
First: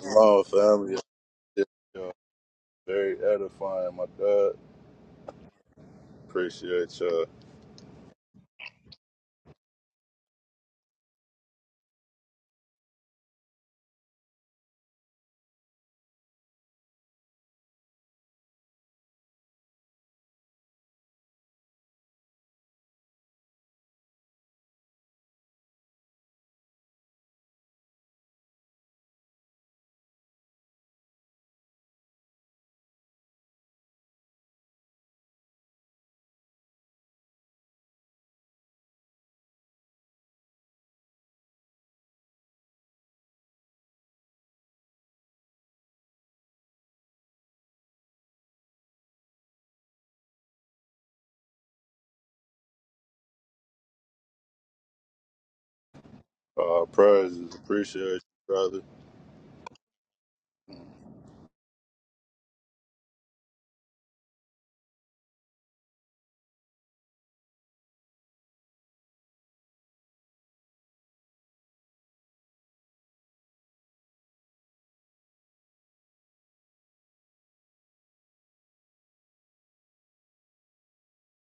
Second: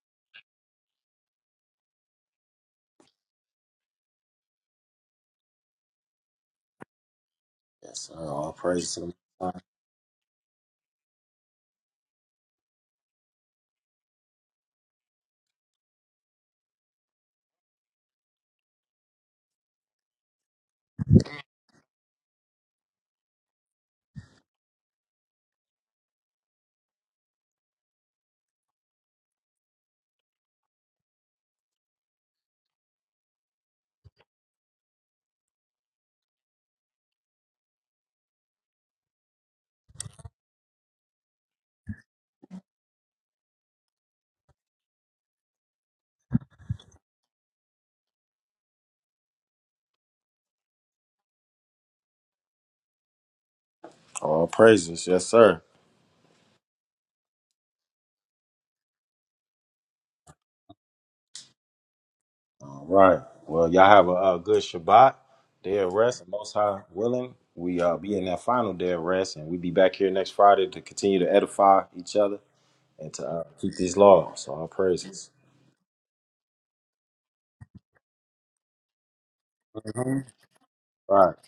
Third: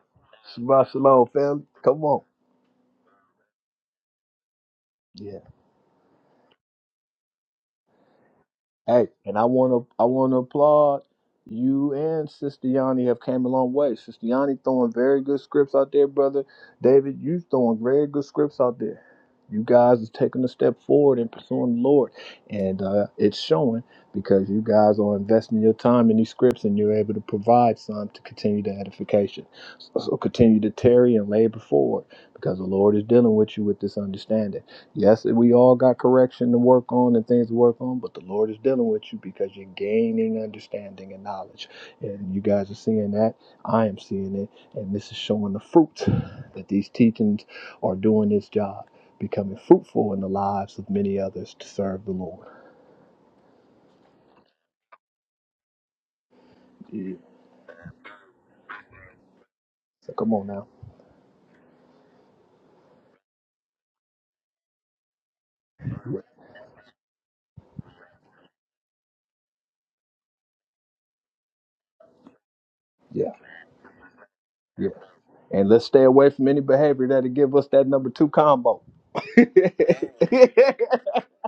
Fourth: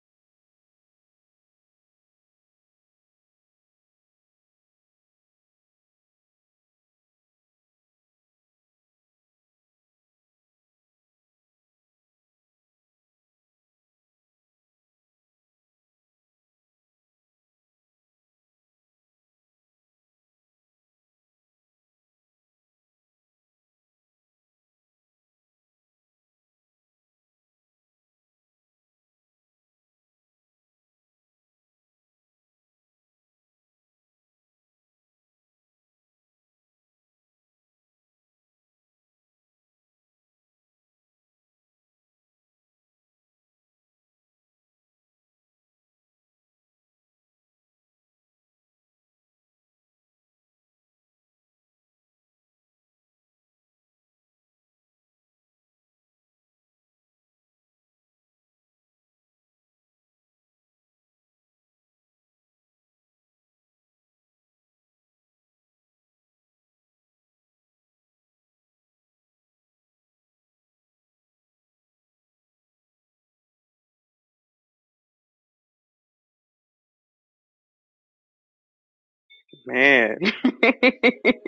Speaker 2: Shabbat
Speaker 4: family,
Speaker 2: shalom, family.
Speaker 4: it's,
Speaker 2: Come
Speaker 4: uh,
Speaker 2: on.
Speaker 4: very edifying. My God,
Speaker 2: Yeah.
Speaker 4: appreciate y'all.
Speaker 2: Hey, and I want to I want to applaud you and Sister Yanni have came a long way. Sister Yanni throwing very good scripts out there, brother. David, you throwing very good scripts out there. You guys is taking a step forward and pursuing the Lord, and uh, it's showing because you guys are investing your time in these scripts, and you're able to provide some to continue the edification. So, so continue to tarry and labor forward because the Lord is dealing with you with this understanding. Yes, we all got correction to work on and things to work on, but the Lord is dealing with you because you're gaining understanding and knowledge. And you guys are seeing that. I am seeing it. And this is showing the fruit that these teachings are doing its job, becoming fruitful in the lives of many others to serve the Lord.
Speaker 4: Uh,
Speaker 2: Yeah.
Speaker 4: praises, appreciate you, brother.
Speaker 2: So come on now. Yeah, yeah. And let's stay away from any behavior that'll give us that number two combo.
Speaker 3: Man,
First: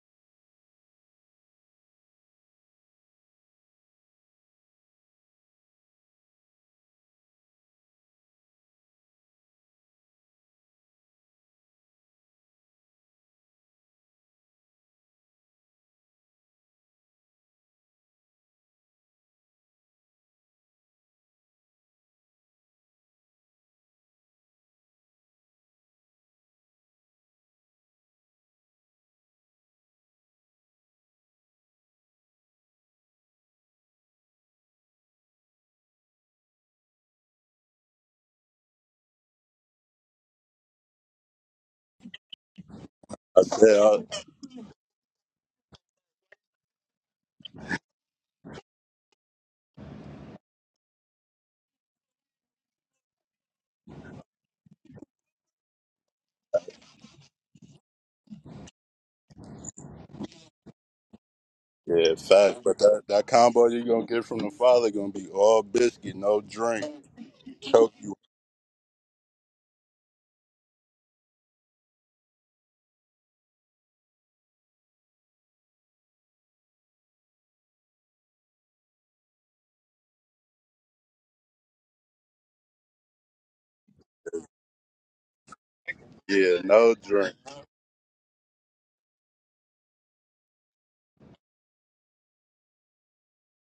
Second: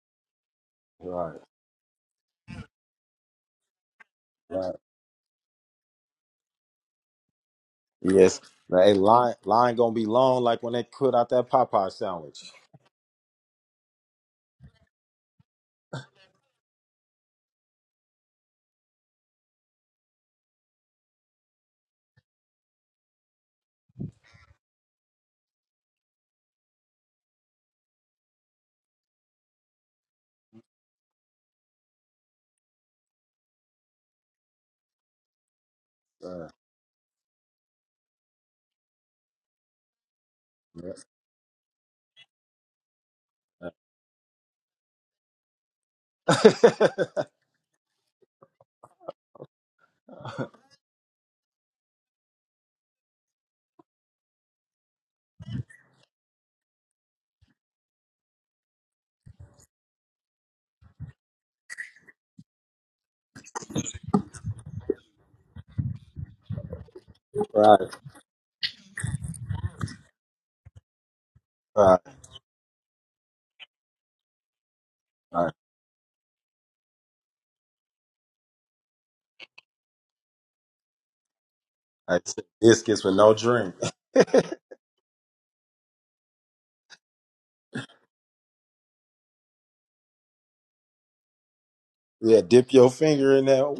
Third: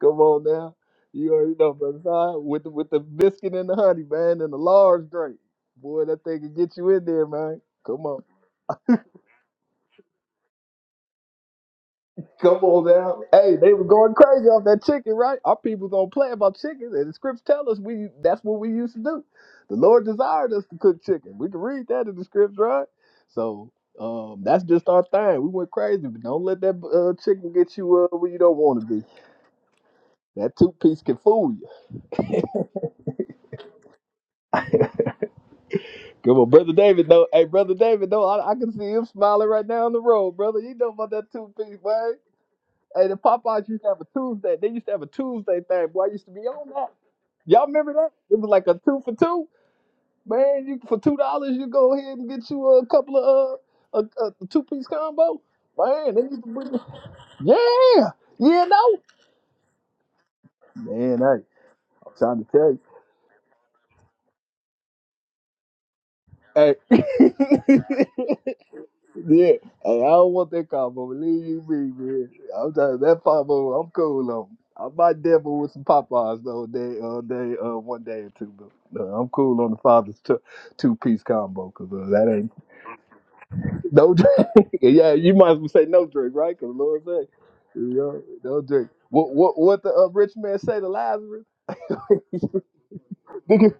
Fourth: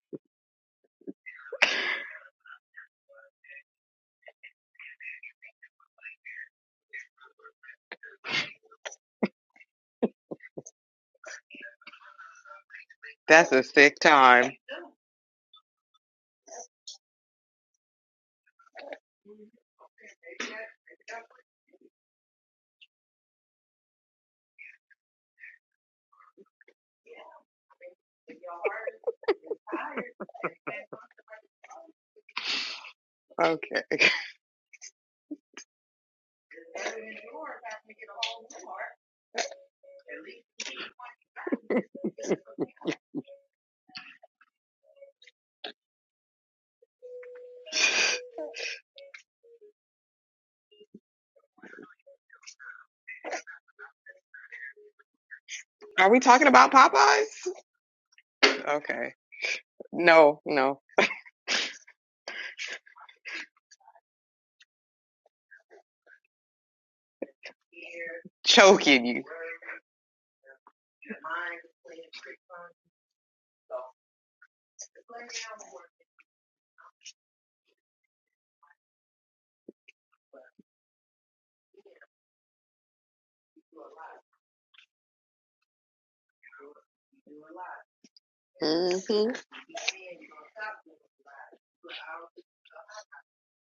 Speaker 2: Come on now. You already know, brother. Ty, With the, with the biscuit and the honey, man, and the large drink. Boy, that thing can get you in there, man. Come on. Come on now.
Speaker 3: that's
Speaker 2: Hey,
Speaker 3: a
Speaker 2: they were
Speaker 3: sick
Speaker 2: going crazy
Speaker 3: time.
Speaker 2: off that chicken, right? Our people don't play about chicken, and the scripts tell us we that's what we used to do. The Lord desired us to cook chicken. We can read that in the scripts, right? So um, that's just our thing. We went crazy, but don't let that uh, chicken get you uh, where you don't want to be. That two piece can fool you.
Speaker 3: Okay.
Speaker 2: Good one, brother David. Though, hey, brother David. Though, I, I can see him smiling right now on the road, brother. You know about that two piece, man. Hey, the
Speaker 4: I
Speaker 2: Popeyes used to have
Speaker 4: said,
Speaker 2: a Tuesday. They used to have a Tuesday thing. Boy, I used to be on that. Y'all remember that? It was like a two for two, man. You for two dollars, you go ahead and get you a couple of uh, a, a two piece combo,
Speaker 3: Are
Speaker 2: man.
Speaker 3: we
Speaker 2: They used
Speaker 3: talking
Speaker 2: to
Speaker 3: about
Speaker 2: bring,
Speaker 3: Popeyes?
Speaker 2: yeah, yeah, no,
Speaker 3: Okay. No, no.
Speaker 2: man. Hey, I'm
Speaker 4: Yeah,
Speaker 2: trying
Speaker 4: facts.
Speaker 2: to
Speaker 4: But that, that combo you're gonna get from the father gonna be all biscuit, no
Speaker 2: tell
Speaker 4: drink. Choke
Speaker 2: you,
Speaker 4: you.
Speaker 2: hey.
Speaker 3: Choking you.
Speaker 2: Yeah, hey, I don't want that combo. Believe you me, man. I'm telling you, that combo, I'm cool on. I might devil with some Popeyes though, day, uh, day, uh, one day or two. But no, I'm cool on the father's two, two piece combo because uh, that ain't no drink. yeah, you might as well say no drink, right?
Speaker 4: Yeah,
Speaker 2: Because
Speaker 4: no
Speaker 2: Lord say,
Speaker 4: drink.
Speaker 2: you know, no drink.
Speaker 3: Mm-hmm.
Speaker 2: What, what, what the uh, rich man say to Lazarus? Come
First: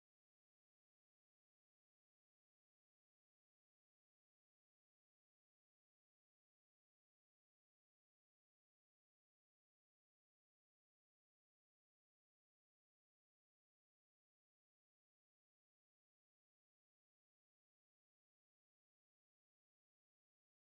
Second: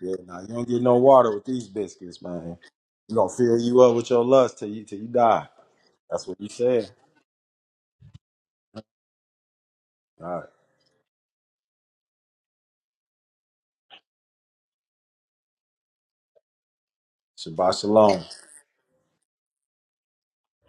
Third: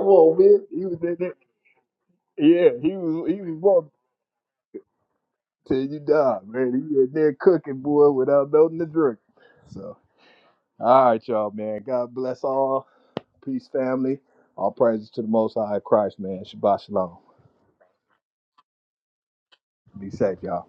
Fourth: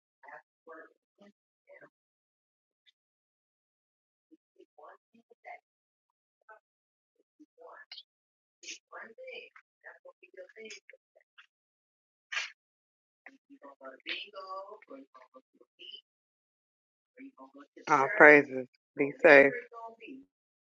Speaker 2: on, man. He was in there. Yeah, he was. He was. Tell you dog, man. You in there cooking, boy, without nothing to drink. So, all right, y'all, man. God bless all. Peace, family. All praises to the Most High Christ, man. Shabbat shalom.
Speaker 3: Ah, praises. Be safe.
Speaker 2: Be safe, y'all.